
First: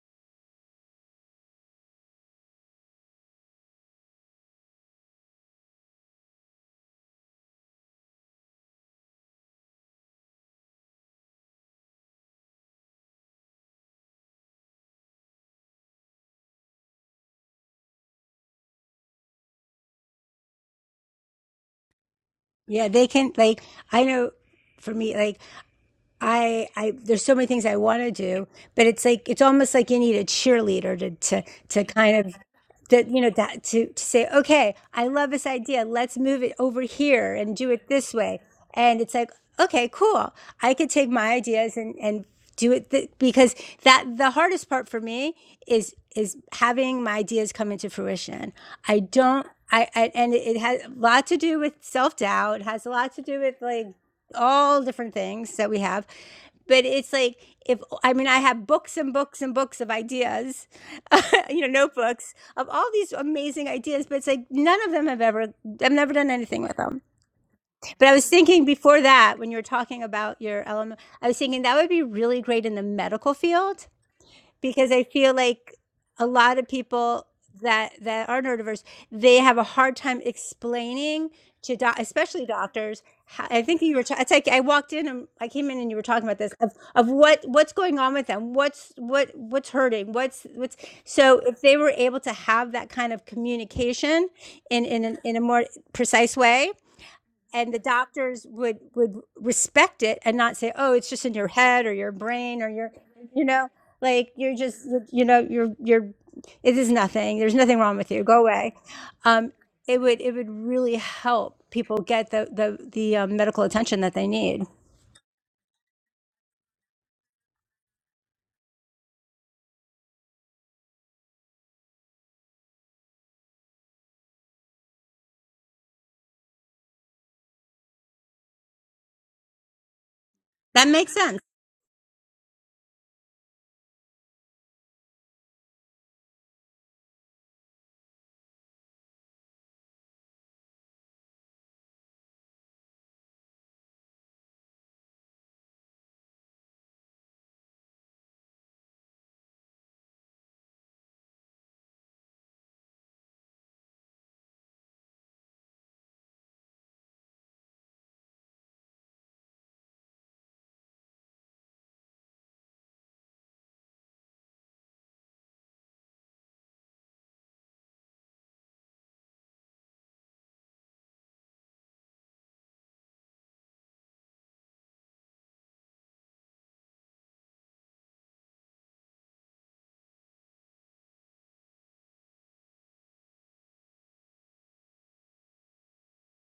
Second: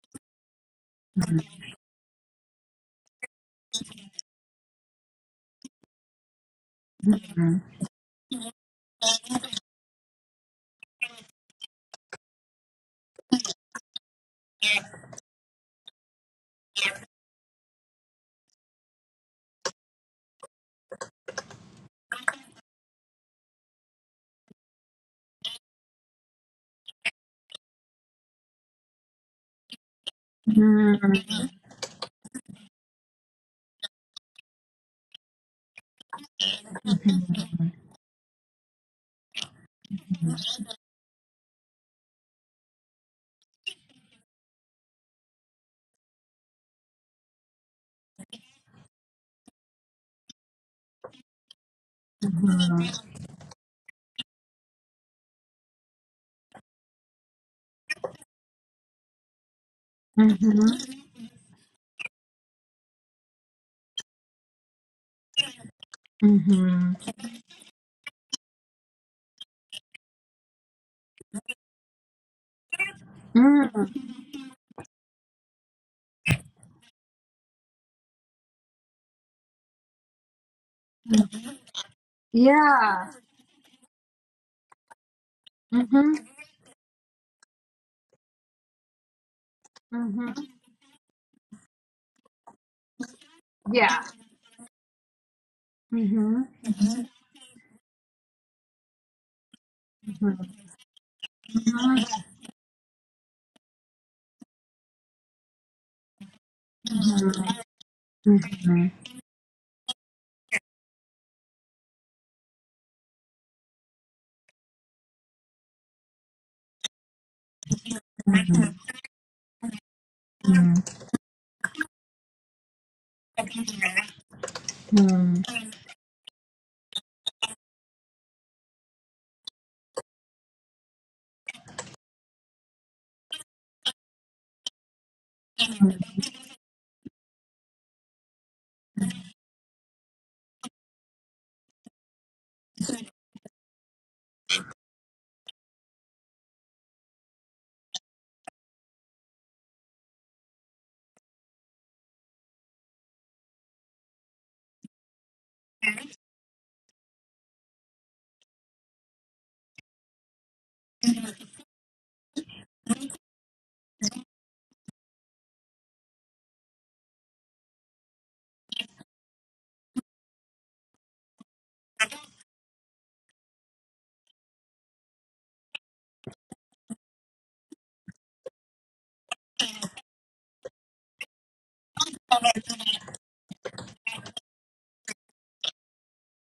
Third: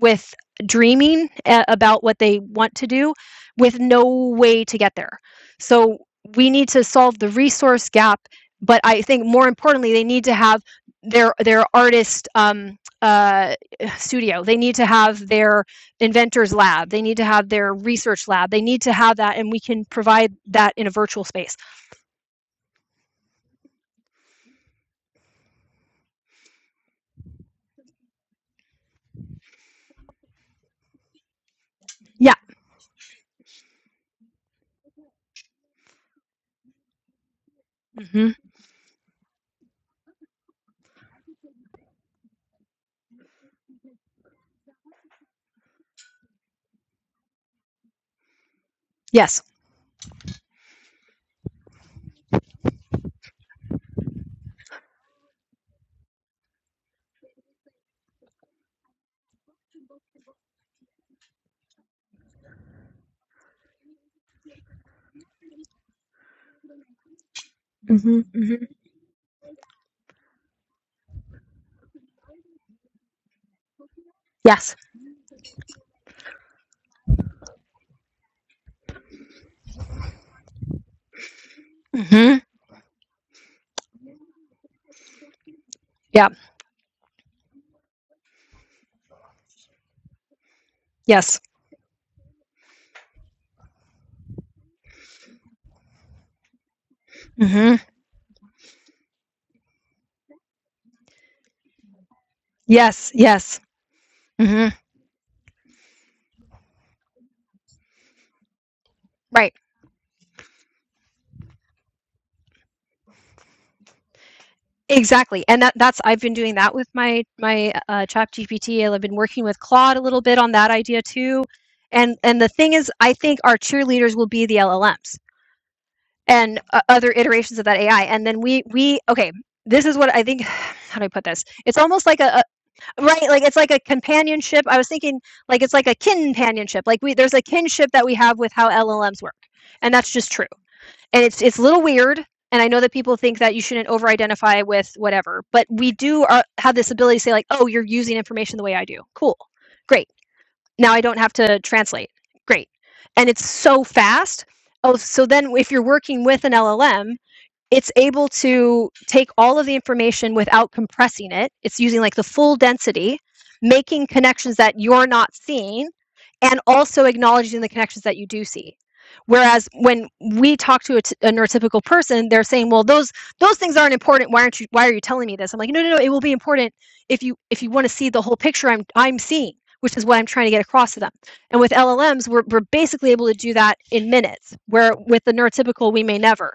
Speaker 2: with dreaming uh, about what they want to do with no way to get there. So we need to solve the resource gap, but I think more importantly, they need to have their their artist um, uh, studio. They need to have their inventors lab. They need to have their research lab. They need to have that, and we can provide that in a virtual space.
Speaker 3: Yeah, they can like I know for me like I, I, there's so many things I want to do, but it's like, it's almost like you need a cheerleader to, to, to kind
Speaker 2: Yeah.
Speaker 3: of, that, you know, that to, to say, okay, I love this idea. Let's move it over here and do it this
Speaker 2: hmm
Speaker 3: way. And it's like, okay, cool. I could take my ideas and, and do it th- because that, the hardest part for me is, is having my ideas come into fruition. I
Speaker 2: Yes.
Speaker 3: don't, I, I and it it has a lot to do with self doubt, has a
Speaker 1: Mhm.
Speaker 3: lot to do with like, all different things that we have. But it's like if I mean I have books and books and books of ideas, you know, notebooks of all these amazing ideas, but it's like none of them have ever I've never done anything with them.
Speaker 2: hmm
Speaker 3: But I was
Speaker 2: hmm
Speaker 3: thinking before that when you were talking about your element, I was thinking that would be really great in the medical field
Speaker 2: Yes.
Speaker 3: because I feel like a lot of people that that are neurodiverse, they have a hard time explaining to doc,
Speaker 2: hmm
Speaker 3: especially doctors. How, I think you were. Ta- it's like I walked in and I came in and you were talking
Speaker 2: Yeah.
Speaker 3: about this of, of what what's going on with them, what's what what's hurting, what's what's.
Speaker 2: Yes.
Speaker 3: So if they were able to have that kind of communication in in an- in a more precise way, and
Speaker 2: hmm
Speaker 3: the doctors would would respect it and not say oh it's just in your head or
Speaker 1: Mhm.
Speaker 3: your brain or your
Speaker 2: Yes.
Speaker 3: you
Speaker 2: Yes.
Speaker 3: know like you're
Speaker 2: hmm
Speaker 3: just you know you're you're it is
Speaker 1: Yeah.
Speaker 3: nothing there's nothing wrong with you
Speaker 1: Mhm. Mhm. Mhm. Mhm.
Speaker 3: go away
Speaker 1: Mhm.
Speaker 2: Right.
Speaker 3: um, it would it would really help people get the the, the um, medical attention that they need
Speaker 2: Exactly, and that that's I've been doing that with my my uh, ChatGPT, I've been working with Claude a little bit on that idea too. And and the thing is, I think our cheerleaders will be the LLMs and uh, other iterations of that AI. And then we we okay, this is what I think.
Speaker 3: that
Speaker 2: How do I
Speaker 3: makes
Speaker 2: put
Speaker 3: sense
Speaker 2: this? It's almost like a, a right, like it's like a companionship. I was thinking like it's like a kinpanionship. Like we there's a kinship that we have with how LLMs work, and that's just true and it's it's a little weird and i know that people think that you shouldn't over identify with whatever but we do uh have this ability to say like oh you're using information the way i do cool great now i don't have to translate great and it's so fast oh so then if you're working with an llm it's able to take all of the information without compressing it. It's using like the full density, making connections that you're not seeing, and also acknowledging the connections that you do see. Whereas when we talk to a, t- a neurotypical person, they're saying, "Well, those those things aren't important. Why aren't you? Why are you telling me this?" I'm like, "No, no, no. It will be important if you if you want to see the whole picture. I'm I'm seeing." Which is what I'm trying to get across to them. And with LLMs, we're, we're basically able to do that in minutes, where with the neurotypical, we may never.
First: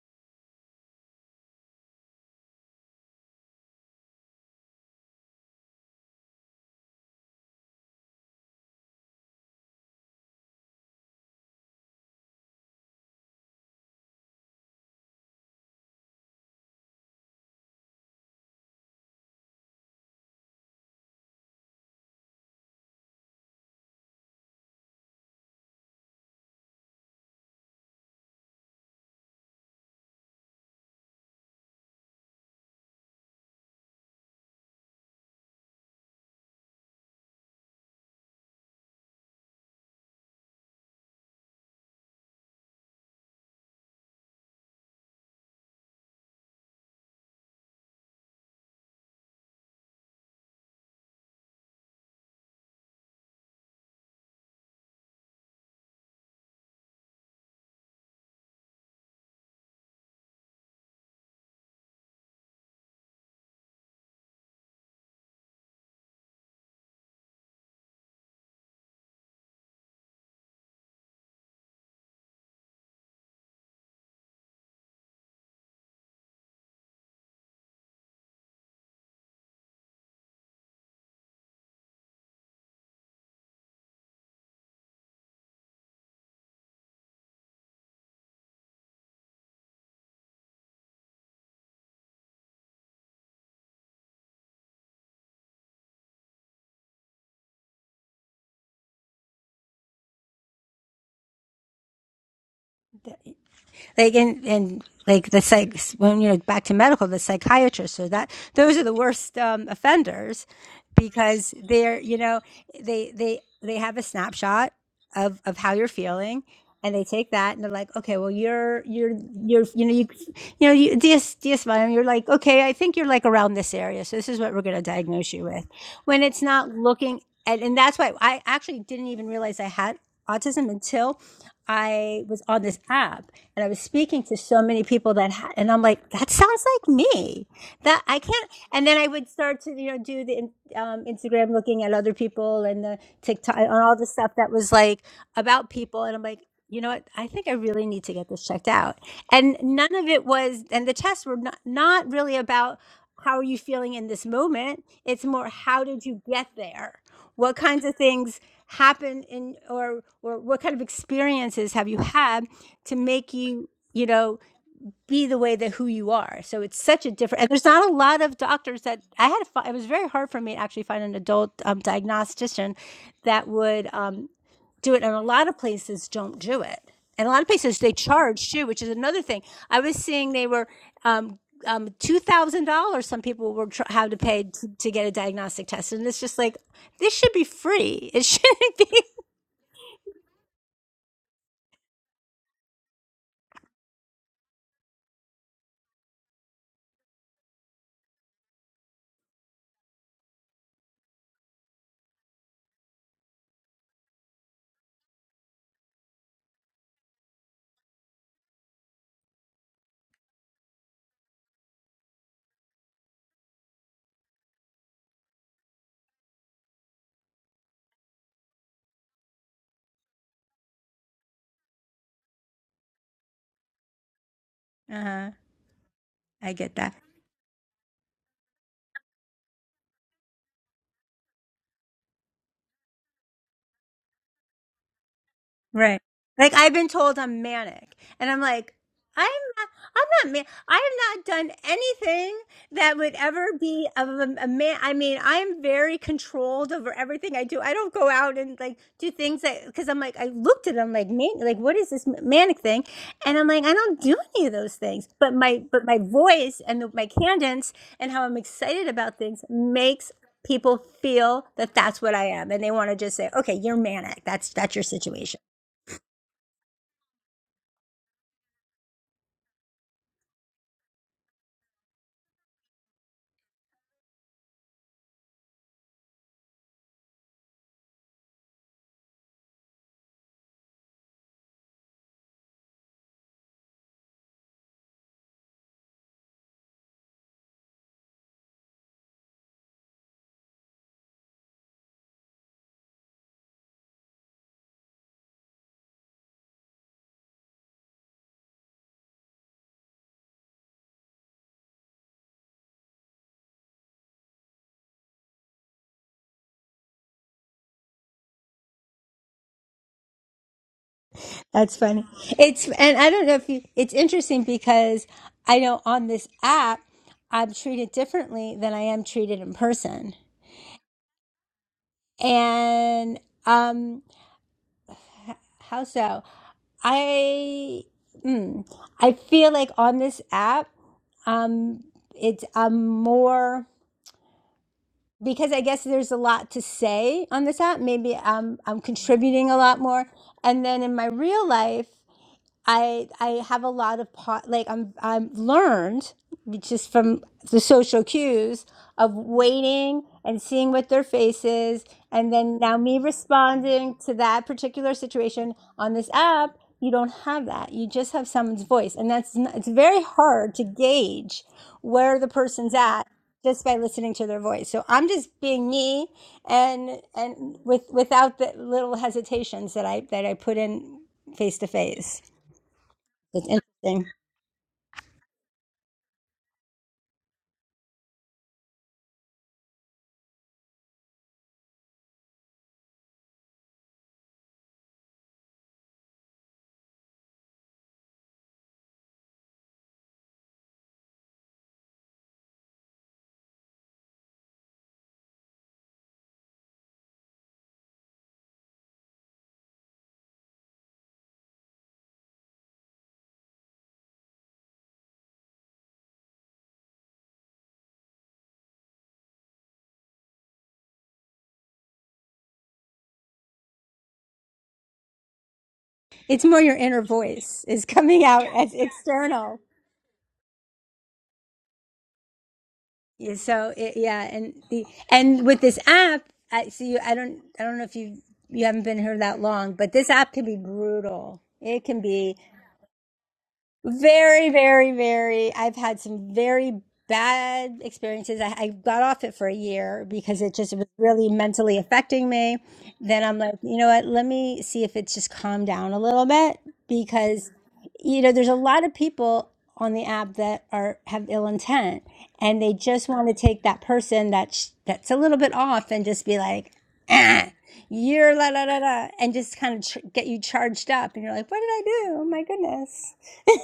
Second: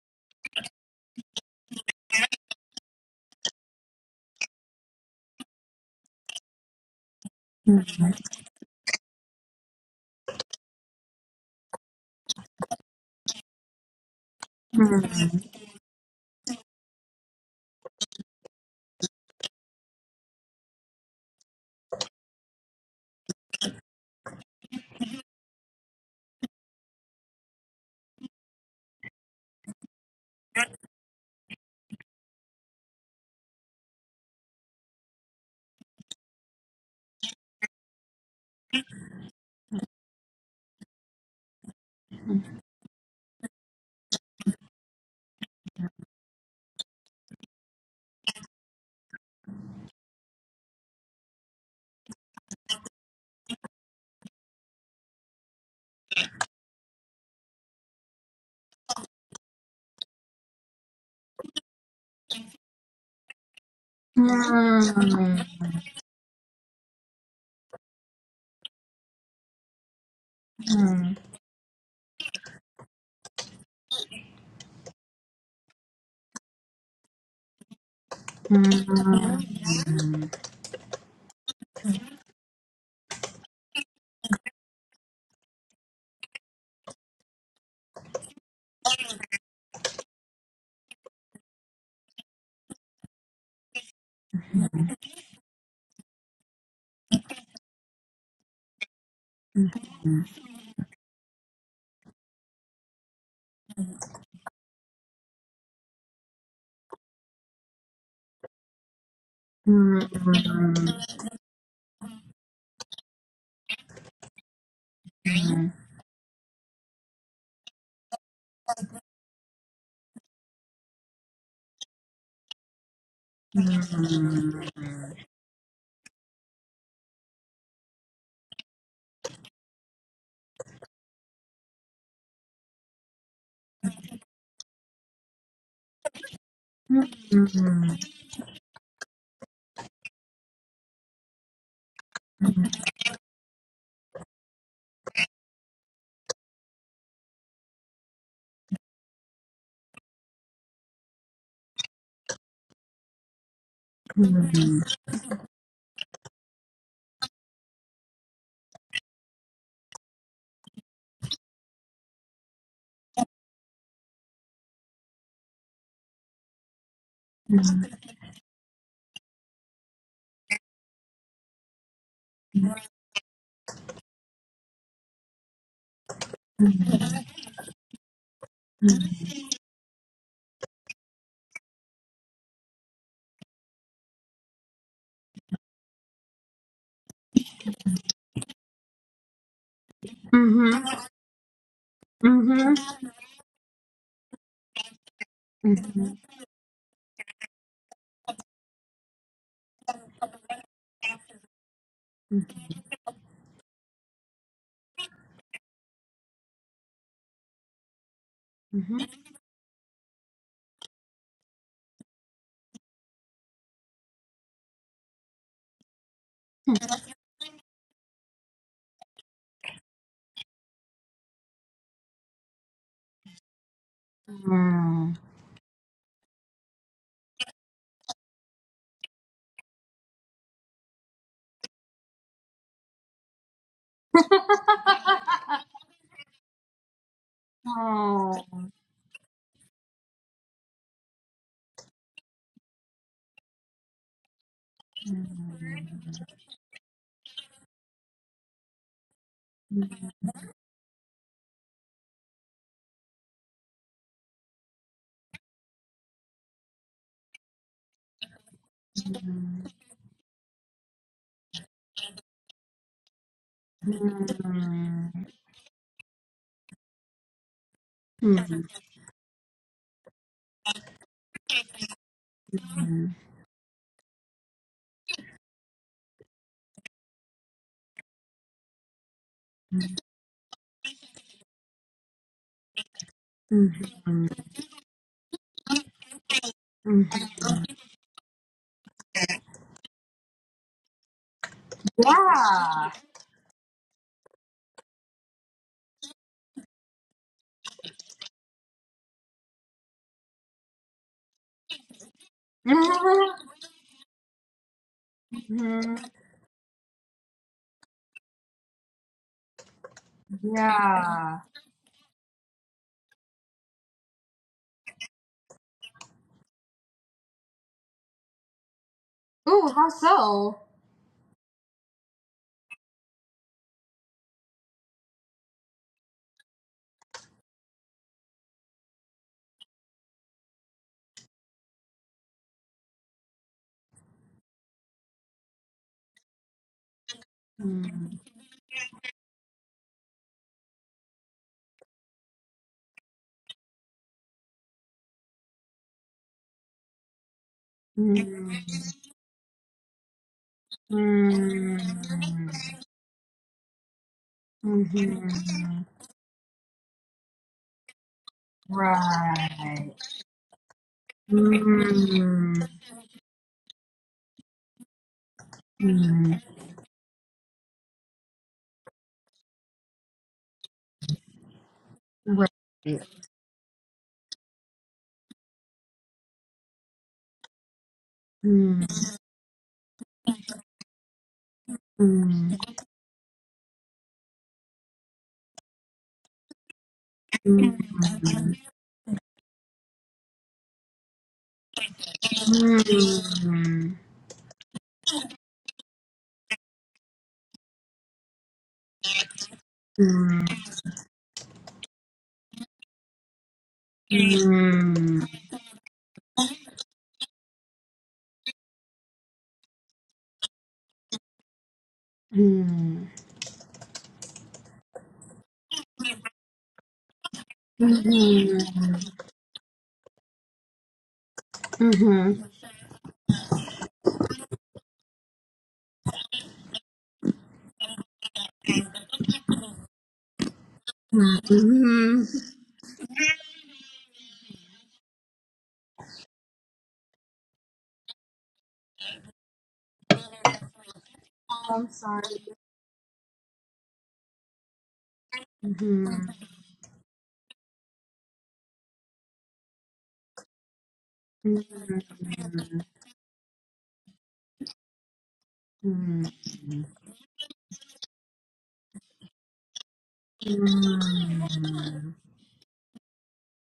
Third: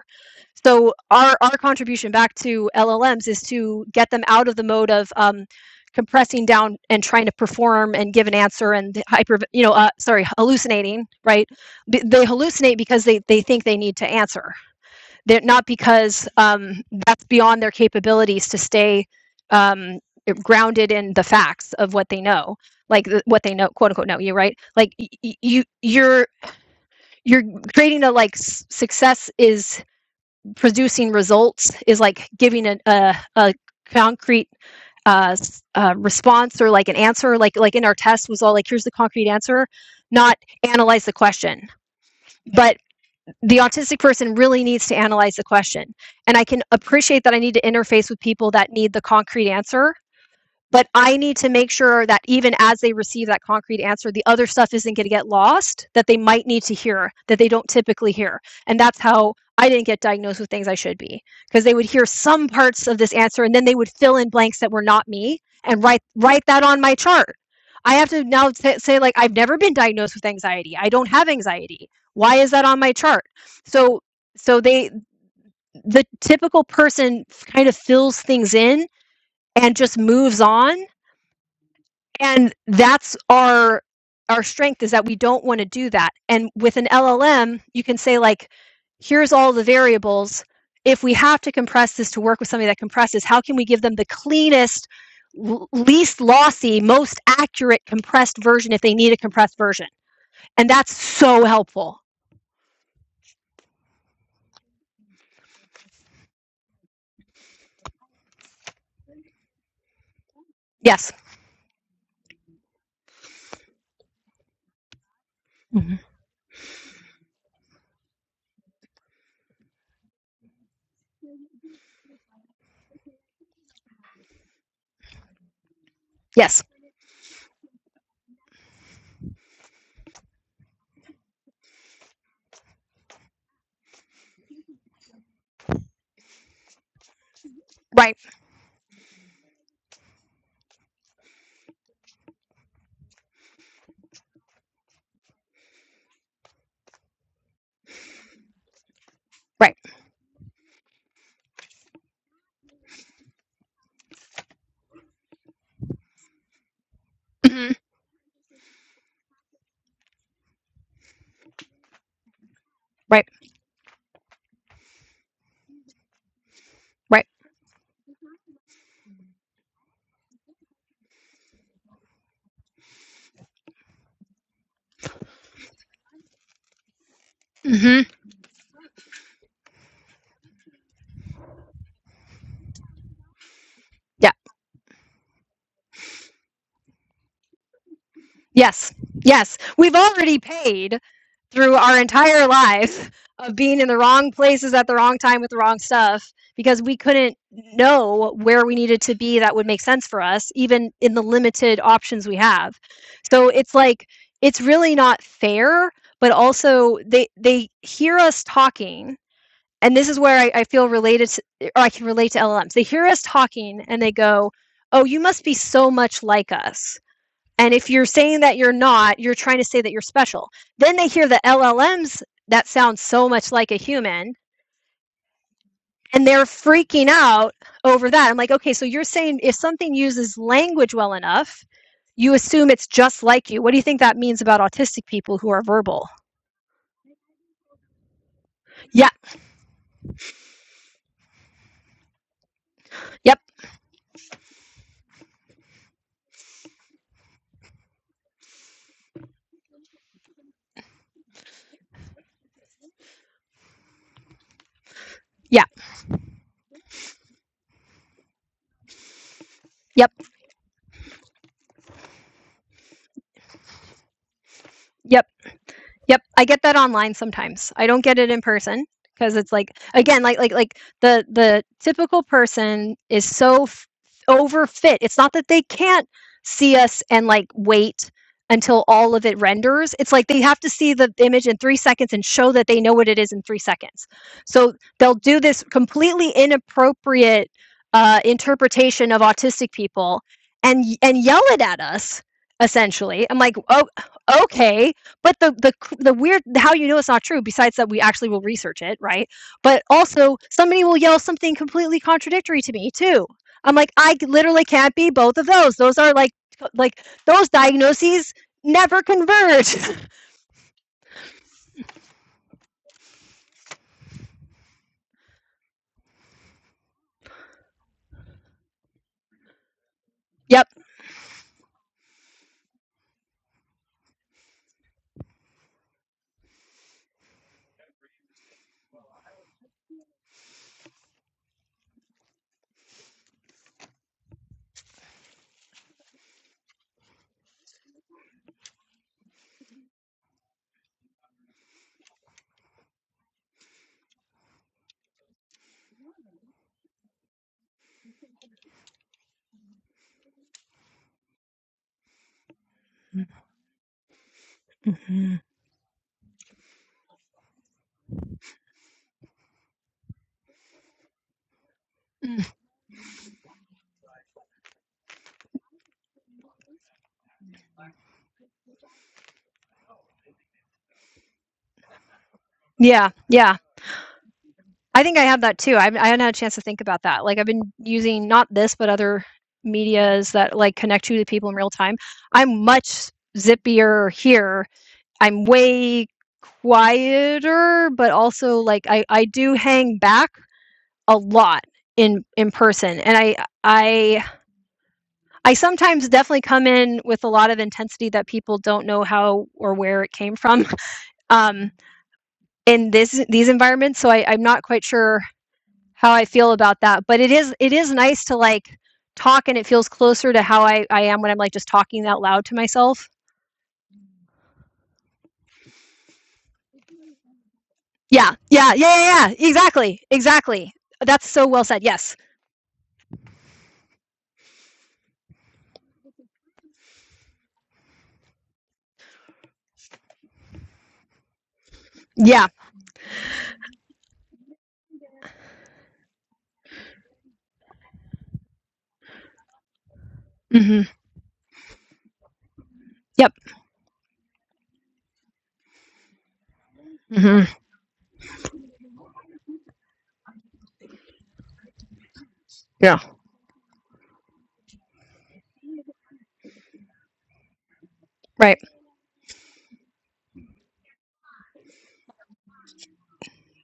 Speaker 2: So our our contribution back to LLMs is to get them out of the mode of um, compressing down and trying to perform and give an answer and hyper you know uh, sorry hallucinating right B- they hallucinate because they they think they need to answer
Speaker 1: Mhm.
Speaker 2: they're not because um, that's beyond their capabilities to stay um, grounded in the facts of what they know like the, what they know quote unquote know you right like y- you you're you're creating a like s- success is producing results is like giving a, a, a concrete uh, uh, response or like an answer like like in our test was all like here's the concrete answer not analyze the question but the autistic person really needs to analyze the question and i can appreciate that i need to interface with people that need the concrete answer but I need to make sure that even as they receive that concrete answer, the other stuff isn't going to get lost that they might need to hear that they don't typically hear. And that's how I didn't get diagnosed with things I should be because they would hear some parts of this answer and then they would fill in blanks that were not me and write write that on my chart. I have to now t- say like I've never been diagnosed with anxiety. I don't have anxiety. Why is that on my chart? So so they the typical person kind of fills things in and just moves on and that's our our strength is that we don't want to do that and with an llm you can say like here's all the variables if we have to compress this to work with somebody that compresses how can we give them the cleanest least lossy most accurate compressed version if they need a compressed version and that's so helpful
Speaker 3: like in, and like the psych when you know back to medical the psychiatrists or that those are the worst um, offenders
Speaker 2: yes
Speaker 3: because they're you know they they they have a snapshot of of how you're
Speaker 2: Mhm.
Speaker 3: feeling and they take that and they're like okay well you're you're you're you know you you know you ds ds you're like okay i think you're like around this area so this is what we're going to diagnose you with when it's
Speaker 2: yes
Speaker 3: not looking at, and that's why i actually didn't even realize i had autism until i was on this app and I was speaking to so many people that, ha- and I'm like, that sounds like me. That
Speaker 2: right
Speaker 3: I can't. And then I would start to, you know, do the um, Instagram looking at other people and the TikTok and all the stuff that was like about people. And I'm like, you know what? I think I really need to get this checked out. And
Speaker 2: right
Speaker 3: none of it was, and the tests were not, not really about how are you feeling in this moment. It's more, how did you get there? what
Speaker 2: Mhm.
Speaker 3: kinds of things happen in or or what kind of experiences have you had to
Speaker 2: right
Speaker 3: make you you know be the way that who you are so it's such a
Speaker 2: right
Speaker 3: different and there's not a lot of doctors that i had to find it was very hard for me to actually find an adult um, diagnostician that would um, do it and a lot of places don't do it and a lot of places they charge too which is another thing i was seeing they were um, um, $2000 some people were tr- had to
Speaker 2: yeah
Speaker 3: pay to, to get a diagnostic test and it's just like this should be free it shouldn't
Speaker 2: yes
Speaker 3: be
Speaker 2: yes we've already
Speaker 1: Mhm.
Speaker 2: paid through our entire
Speaker 1: Mhm.
Speaker 2: lives of being in the wrong places at the wrong time with the wrong stuff because we couldn't know where we needed to be that would make sense for us, even in the limited options we have. So it's like, it's really not fair, but also they, they hear us talking. And this is where I, I feel related to, or I can relate to LLMs. They hear us talking and they go, Oh, you must be so much like us and if you're saying that you're not, you're trying to say that you're special. Then they hear the LLMs that sound so much like a human
Speaker 3: uh-huh.
Speaker 2: and they're
Speaker 3: i get that
Speaker 2: freaking out over that. I'm like, okay, so you're saying if something uses language well enough, you assume it's just like you. What do you think that means about autistic people who are
Speaker 3: Right.
Speaker 2: verbal?
Speaker 3: Like I've been told I'm manic, and I'm like,
Speaker 2: Yeah,
Speaker 3: I'm not. I'm not. Man- I have not done anything that would
Speaker 2: yep,
Speaker 3: ever be of a, a man. I mean, I'm very controlled over everything I do. I don't go out and like do things that because I'm like I looked at them like man, like what is this manic thing? And I'm like I don't do any of those things. But
Speaker 2: yeah,
Speaker 3: my but my voice and the, my cadence and how I'm excited about things
Speaker 2: yep,
Speaker 3: makes people feel that that's what I am, and they want to just say, okay, you're manic. That's that's your
Speaker 2: yep.
Speaker 3: situation.
Speaker 2: Yep, I get that online sometimes. I don't get it in person because it's like again, like like like the the typical person is so f- overfit. It's not that they can't see us and like wait until all of it renders. It's like they have to see the image in 3 seconds and show that they know what it is in 3 seconds. So they'll do this completely inappropriate uh, interpretation of autistic people and y- and yell it at us essentially. I'm like, "Oh, okay but the the c the weird how you know it's not true, besides that we actually will research it, right? But also, somebody will yell something completely contradictory to me too. I'm like, "I c- literally can't be both of those.
Speaker 1: Yeah.
Speaker 2: Those are like c like, those diagnoses never converge."
Speaker 1: Yeah.
Speaker 3: That's funny. It's and I don't know if you. It's interesting because I know on this app I'm treated differently than I am treated in
Speaker 1: Ooh, how
Speaker 3: person.
Speaker 2: Yep.
Speaker 1: so?
Speaker 3: And um, how so? I mm, I feel like on this app, um, it's I'm more. because I guess there's a lot to say on this app. Maybe I'm I'm contributing a lot more. And then in my real life, I I have a lot of po- like I'm I'm learned just from the social
Speaker 1: Mm-hmm.
Speaker 3: cues of waiting and seeing what their
Speaker 1: Right.
Speaker 3: face is, and then now me responding to that particular
Speaker 1: Mm-hmm.
Speaker 2: Mhm.
Speaker 3: situation on this app. You don't have that. You just have someone's voice,
Speaker 1: Right.
Speaker 3: and that's n it's very hard to gauge where the
Speaker 2: Mm.
Speaker 1: Mm-hmm.
Speaker 3: person's at just by listening to their voice. So I'm just being me, and and with without the little hesitations that I that I put in face to face.
Speaker 2: Yeah,
Speaker 3: It's
Speaker 2: yeah.
Speaker 3: interesting.
Speaker 2: I think I have that too. I haven't I hadn't had a chance to think about that. Like, I've been using not this,
Speaker 1: Hmm.
Speaker 2: but other medias that, like, connect you to people in real time.
Speaker 1: Hmm.
Speaker 2: I'm much zippier here I'm way quieter, but also like I I do hang back a lot in in person, and I I I sometimes definitely come in with a lot of intensity that people don't know how or where it came from um, in this these environments. So I, I'm not quite sure how I feel about that, but it is it is nice to like talk and it feels closer to how I, I am when I'm like just talking out loud to myself.
Speaker 3: It's more your inner voice is coming
Speaker 2: Yeah,
Speaker 3: out
Speaker 2: yeah,
Speaker 3: as
Speaker 2: yeah, yeah, yeah.
Speaker 3: external.
Speaker 2: Exactly, exactly. That's so well said. Yes.
Speaker 1: Hmm.
Speaker 3: Yeah, So it, yeah, and the and with this app, I see you. I don't. I don't know if you you haven't been here that long, but this app can be brutal.
Speaker 1: Hmm.
Speaker 3: It can
Speaker 1: Hmm.
Speaker 3: be.
Speaker 2: Yeah.
Speaker 3: Very, very, very. I've had some very bad experiences. I, I got off it for a year because it just
Speaker 2: hmm
Speaker 3: was really mentally affecting me. Then
Speaker 2: Yep.
Speaker 3: I'm like, you know what? Let me see if it's just calmed down a little bit
Speaker 2: hmm
Speaker 3: because, you know, there's a lot of people on the app that are have ill intent and they
Speaker 2: Yeah.
Speaker 3: just want to take that person that's that's a little bit off and just be like, ah, you're la
Speaker 2: Right.
Speaker 3: la la la, and just kind of tr- get you charged up. And you're like, what did I do? Oh my goodness.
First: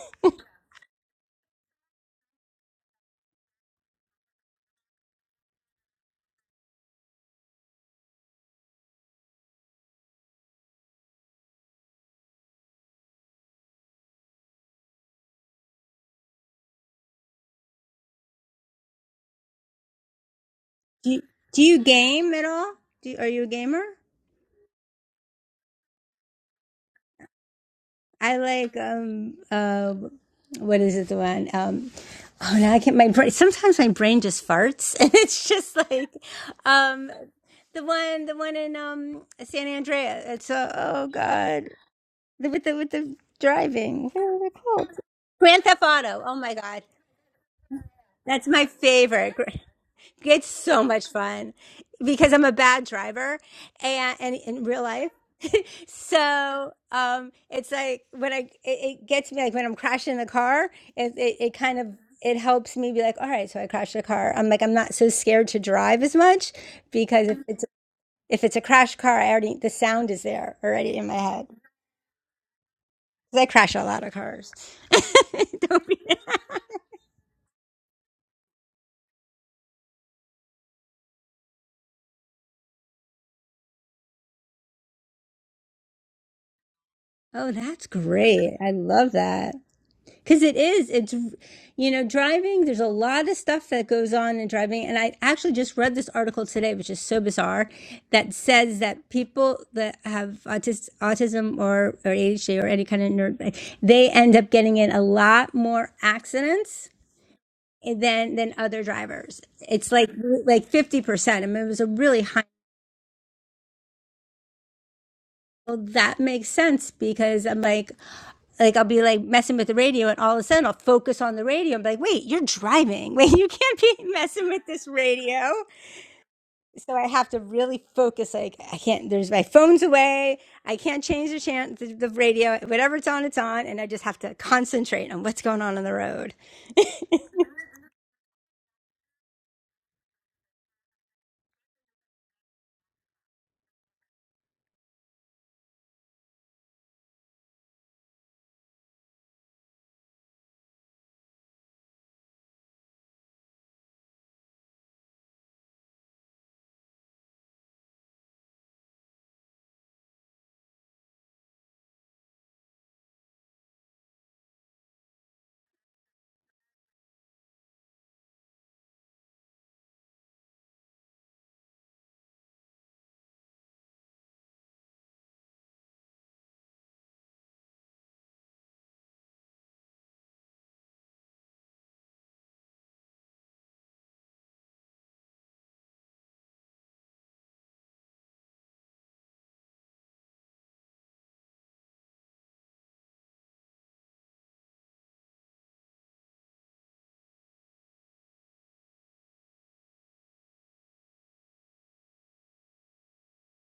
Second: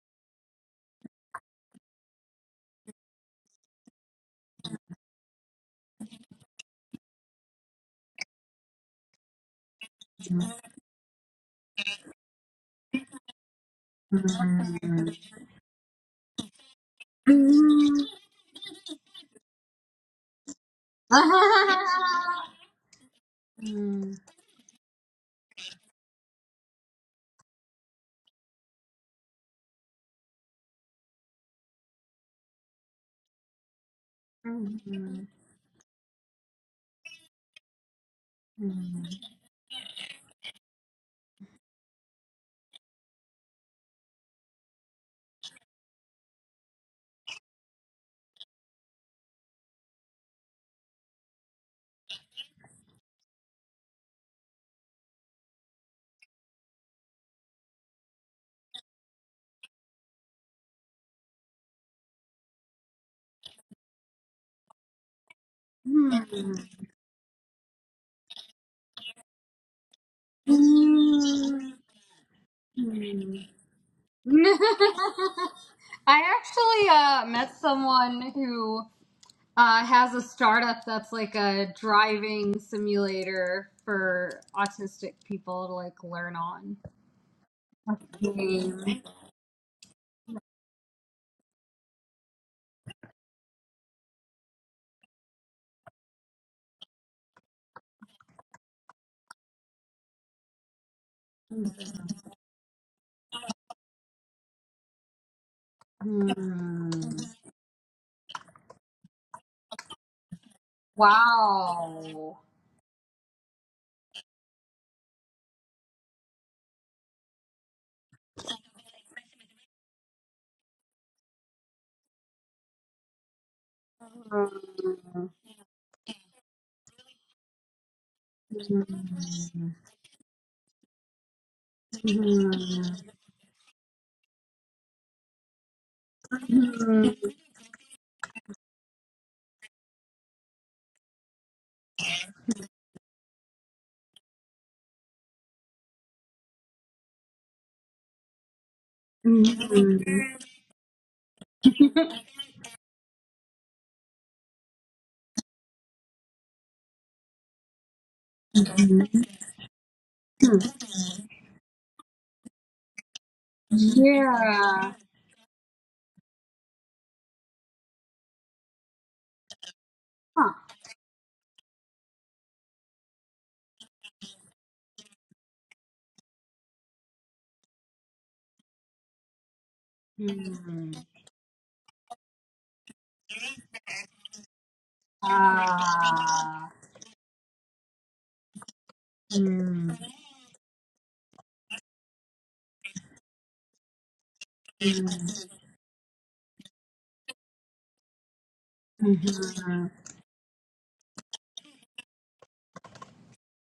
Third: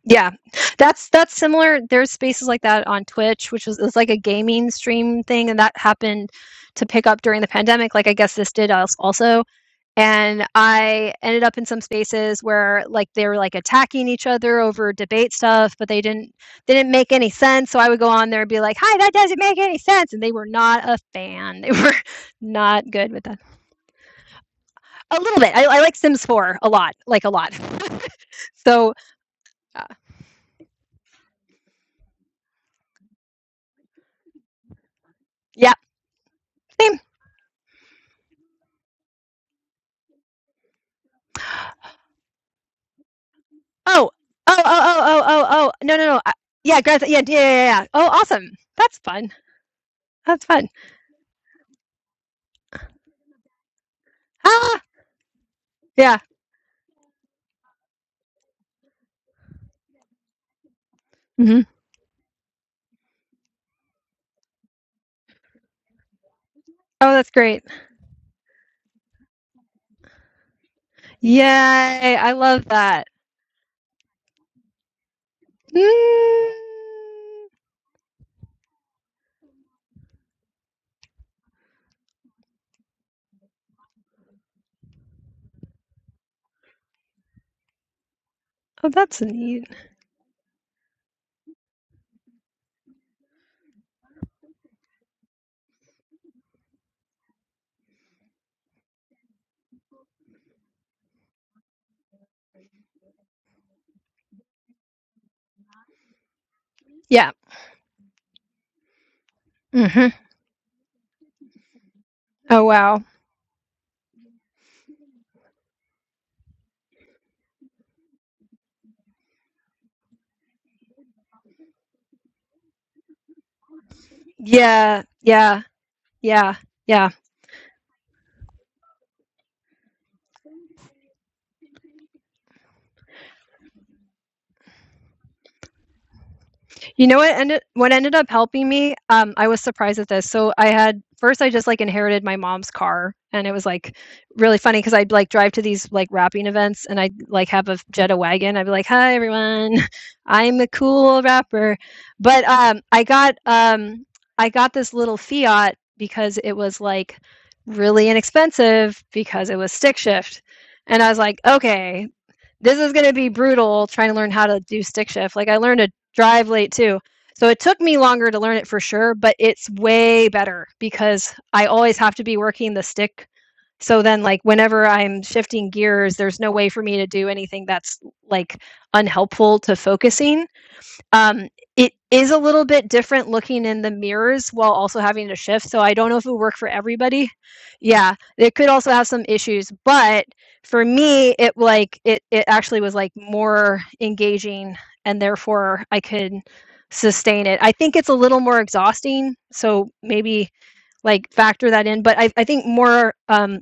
Speaker 2: Yeah. That's that's similar. There's spaces like that on Twitch, which was it's like a gaming stream thing, and that happened to pick up during the pandemic. Like I guess this did als- also. And I ended up in some spaces where like they were like attacking each other over debate stuff, but they didn't they didn't make any sense. So I would go on there and be like, "Hi, that doesn't make any sense," and they were not a
Speaker 3: Do you,
Speaker 2: fan.
Speaker 3: do
Speaker 2: They
Speaker 3: you
Speaker 2: were
Speaker 3: game at all?
Speaker 2: not good
Speaker 3: Do,
Speaker 2: with
Speaker 3: are
Speaker 2: that.
Speaker 3: you a gamer?
Speaker 1: Hmm.
Speaker 2: A little bit. I, I like Sims 4 a lot, like a lot.
Speaker 3: I like
Speaker 2: So
Speaker 3: um
Speaker 2: Uh,
Speaker 3: uh what is it the one um oh now I can't my brain sometimes my brain just farts and
Speaker 1: Mhm.
Speaker 3: it's
Speaker 2: yeah,
Speaker 3: just like
Speaker 2: same.
Speaker 3: um the one the one in
Speaker 1: Mhm.
Speaker 3: um San Andreas it's uh, oh god the, with the with the driving
Speaker 2: Oh, oh,
Speaker 3: what are they
Speaker 2: oh,
Speaker 3: called
Speaker 2: oh, oh, oh,
Speaker 3: Grand
Speaker 2: oh.
Speaker 3: Theft
Speaker 2: No, no, no.
Speaker 3: Auto
Speaker 2: Uh,
Speaker 3: oh my
Speaker 2: yeah,
Speaker 3: god
Speaker 2: Greta. Yeah, yeah, yeah, yeah. Oh,
Speaker 3: that's
Speaker 2: awesome.
Speaker 3: my
Speaker 2: That's fun.
Speaker 3: favorite
Speaker 2: That's
Speaker 3: It's
Speaker 2: fun.
Speaker 3: so much fun because I'm a bad driver and, and in
Speaker 2: Ah,
Speaker 3: real life.
Speaker 2: yeah.
Speaker 3: so um, it's like when I it, it gets me like when I'm crashing the car, it, it it
Speaker 2: hmm
Speaker 3: kind of it helps me be like, all right, so I crashed the car. I'm like I'm not so scared to drive as much
Speaker 1: Mhm.
Speaker 2: Oh, that's
Speaker 3: because if
Speaker 2: great.
Speaker 3: it's if it's a crash car, I already the sound is there already in my
Speaker 2: Yay!
Speaker 3: head.
Speaker 1: Mhm.
Speaker 2: I love that.
Speaker 3: 'Cause I
Speaker 1: Mhm.
Speaker 3: crash a lot of cars. Don't be-
Speaker 1: I
Speaker 2: Mm.
Speaker 1: actually uh, met someone who uh, has a startup that's like a driving simulator for autistic people to like learn on.
Speaker 3: oh, that's great! I
Speaker 1: Mhm.
Speaker 2: Oh,
Speaker 3: love
Speaker 2: that's
Speaker 3: that.
Speaker 2: neat.
Speaker 3: Because it is, it's, you know, driving, there's a lot of stuff that goes on in driving. And I actually just read this article today, which is so bizarre, that says that people that have autis- autism or, or ADHD or any kind of nerd, they end up getting in a lot more accidents
Speaker 2: Yeah.
Speaker 1: Mhm.
Speaker 3: than than other drivers. It's
Speaker 2: hmm
Speaker 3: like like 50%. I mean, it was a really high
Speaker 1: Wow.
Speaker 2: Oh, wow.
Speaker 3: well, that makes sense because I'm like, like I'll be like messing with the radio, and all of a sudden I'll focus on the radio. I'm like, wait, you're driving. Wait, you can't be messing with this
Speaker 2: Yeah,
Speaker 3: radio.
Speaker 2: yeah, yeah,
Speaker 3: So
Speaker 2: yeah.
Speaker 3: I have to really focus. Like I
Speaker 1: Mhm.
Speaker 3: can't. There's my phone's away. I can't change the chan the, the radio. Whatever
Speaker 1: Mhm.
Speaker 3: it's on, it's on, and I just have to concentrate on what's going on on the road.
Speaker 2: You know what ended what ended up helping me? Um, I was surprised at this. So I had first I just like inherited my mom's car and it was like really funny because I'd like drive to these like rapping events and I'd like have a Jetta wagon. I'd be like, Hi everyone,
Speaker 1: Mhm.
Speaker 2: I'm a cool rapper. But um I got um I got this little Fiat because it was like really inexpensive because it was stick shift. And I was like, okay, this is going to be brutal trying to learn how to do
Speaker 1: Yeah.
Speaker 2: stick shift. Like I learned to drive late too. So it took me longer to learn it for sure, but it's way
Speaker 1: Huh.
Speaker 2: better because I always have to be working the stick. So then like whenever I'm shifting gears, there's no way for me to do anything that's like unhelpful to focusing.
Speaker 1: Hmm.
Speaker 2: Um, it is a little bit different looking in the mirrors while also having to shift, so I don't know if it would work
Speaker 1: Ah.
Speaker 2: for everybody. Yeah, it could also have some issues,
Speaker 1: Mm,
Speaker 2: but for me, it like it it actually was like more engaging and
Speaker 1: mm,
Speaker 2: therefore I could sustain it. I think it's a little more
Speaker 1: mhm,
Speaker 2: exhausting, so
Speaker 1: mhm,
Speaker 2: maybe like factor that in. But I, I think more um,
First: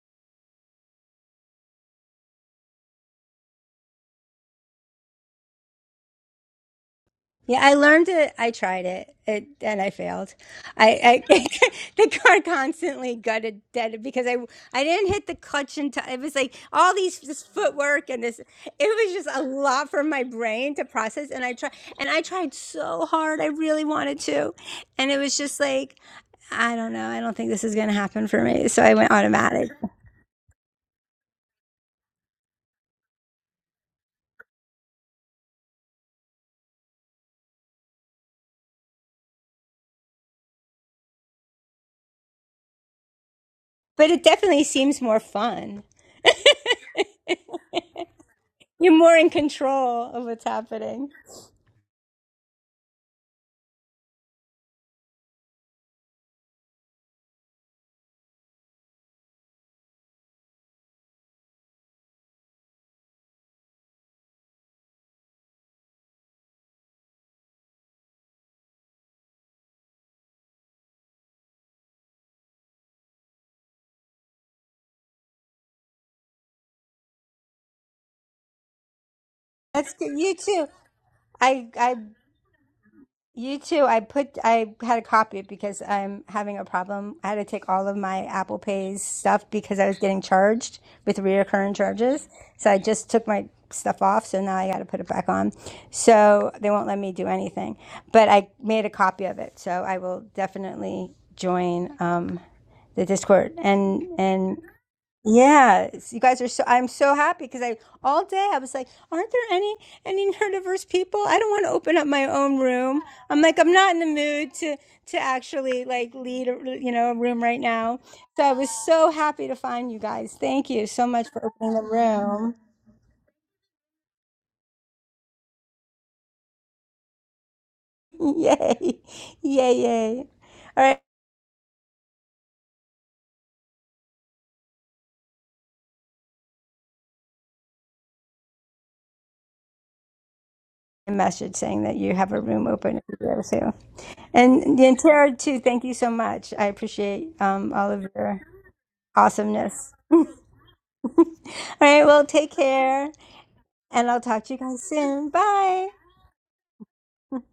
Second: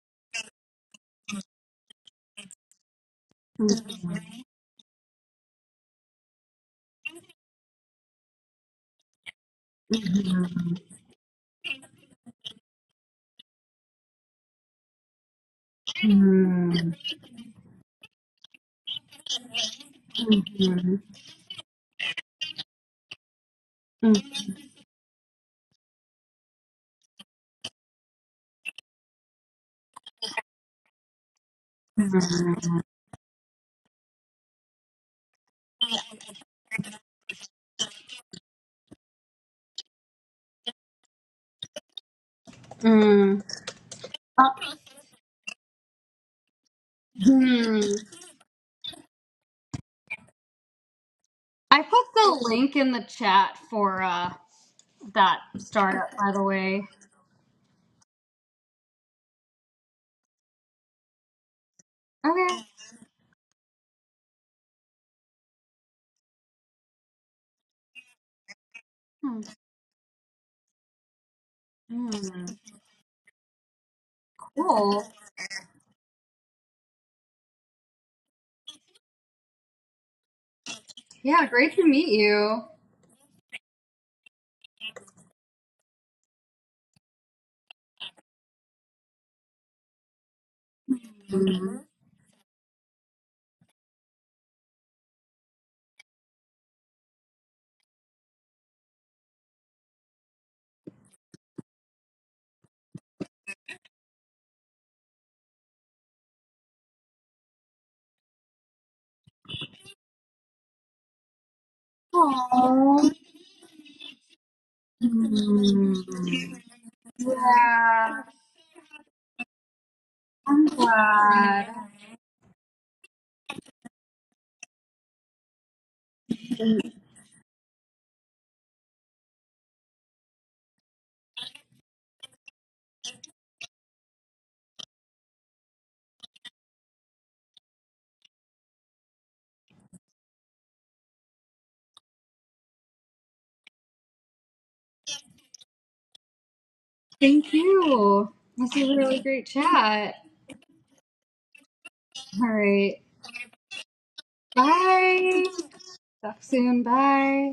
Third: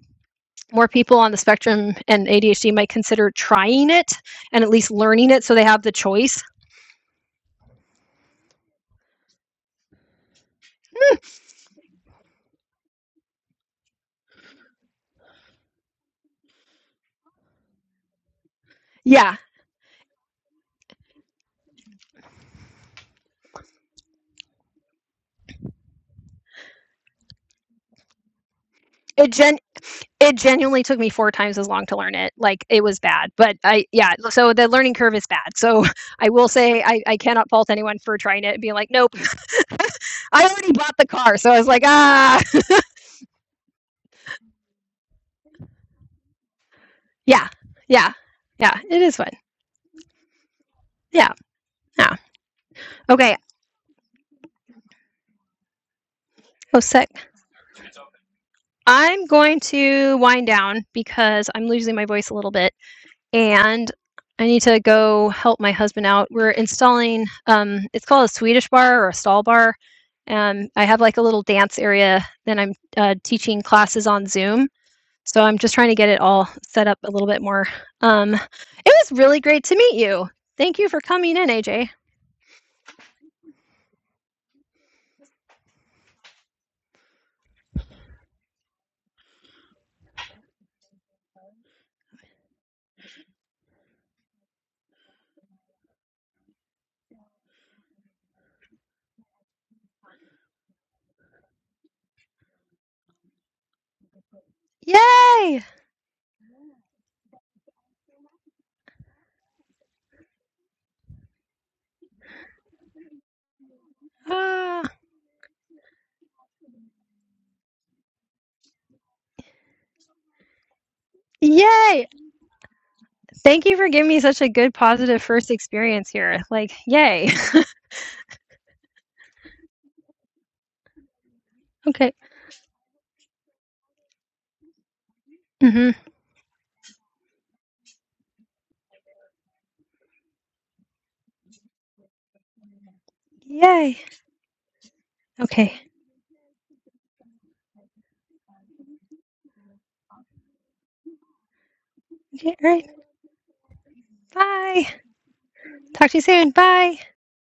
Speaker 2: more people on the spectrum and ADHD might consider trying it and at least learning it so they have the choice.
Speaker 3: Yeah, I learned it. I tried it, it and I failed.
Speaker 1: mhm,
Speaker 2: Hmm,
Speaker 3: I, I the car constantly gutted dead because I I didn't hit the clutch in time. It was like all
Speaker 1: mhm,
Speaker 3: these this footwork and this. It was just
Speaker 2: Yeah,
Speaker 3: a lot for my brain to process. And I tried and I tried so hard. I really wanted to, and it was just like I don't know. I don't think this is gonna happen for me. So I went
Speaker 2: it gen
Speaker 3: automatic.
Speaker 2: it genuinely took me four times as long to learn it.
Speaker 1: mhm,
Speaker 2: Like it was bad, but I yeah. So the learning curve is bad. So I will say I I cannot fault anyone for trying it and being like, nope, I already bought the car. So I was like, ah,
Speaker 1: mhm.
Speaker 3: But it
Speaker 1: Uh,
Speaker 3: definitely seems more fun.
Speaker 2: yeah,
Speaker 1: hmm.
Speaker 2: yeah, yeah.
Speaker 3: You're
Speaker 2: It is
Speaker 3: more in
Speaker 2: fun.
Speaker 3: control of what's happening.
Speaker 2: Yeah,
Speaker 1: I put
Speaker 2: yeah.
Speaker 1: the link in the
Speaker 2: Okay.
Speaker 1: chat for uh that startup, by the
Speaker 2: Oh,
Speaker 1: way.
Speaker 2: sick. I'm going to wind down because I'm losing my voice a little
Speaker 1: Okay,
Speaker 2: bit. and I need to go help my husband out. We're installing um it's called a Swedish bar or a stall bar. Um I have like a little dance area then I'm uh, teaching classes on Zoom.
Speaker 1: cool.
Speaker 2: So I'm just trying to get it all set up a little bit more. Um it was really great to
Speaker 3: That's
Speaker 2: meet
Speaker 3: good.
Speaker 2: you.
Speaker 3: You too.
Speaker 2: Thank you for coming
Speaker 1: Yeah,
Speaker 2: in,
Speaker 3: I
Speaker 1: great to
Speaker 2: AJ.
Speaker 3: I
Speaker 1: meet you.
Speaker 3: You too. I put I had to copy it because I'm having a problem. I had to take all of my Apple Pay's stuff because I was getting charged with reoccurring charges. So I just took my stuff off, so now I got to put it back on. So they won't let me do anything. But I made a copy of it, so I will definitely join um, the Discord and and
Speaker 2: Yay!
Speaker 3: yeah, you guys are so. I'm so happy because I all day I was like, aren't there any any neurodiverse people? I don't want to open up my own room.
Speaker 1: Aww.
Speaker 3: I'm like, I'm not in the mood to
Speaker 2: Ah,
Speaker 3: to actually like lead a, you know a room right now.
Speaker 1: Yeah,
Speaker 3: So I was so happy to find you guys.
Speaker 1: I'm
Speaker 3: Thank you so much for opening
Speaker 1: glad.
Speaker 3: the
Speaker 2: yay!
Speaker 3: room.
Speaker 2: Thank you for giving me such a good positive first experience here. Like, yay.
Speaker 3: Yay, yay, yay! All right,
Speaker 2: okay. Mhm.
Speaker 3: a message saying that you have a room open if you ever to.
Speaker 2: Yay.
Speaker 3: And Yantara too.
Speaker 2: Okay.
Speaker 3: Thank you so much. I appreciate
Speaker 1: Thank
Speaker 3: um all of
Speaker 1: you.
Speaker 3: your
Speaker 1: This is a really great
Speaker 3: awesomeness.
Speaker 1: chat.
Speaker 3: All right, well,
Speaker 1: All
Speaker 2: Okay,
Speaker 3: take
Speaker 2: all right.
Speaker 1: right.
Speaker 3: care, and I'll talk to you guys
Speaker 2: Bye.
Speaker 3: soon.
Speaker 1: Bye.
Speaker 3: Bye.
Speaker 2: Talk to you
Speaker 1: Talk
Speaker 2: soon.
Speaker 1: soon.
Speaker 2: Bye.
Speaker 1: Bye.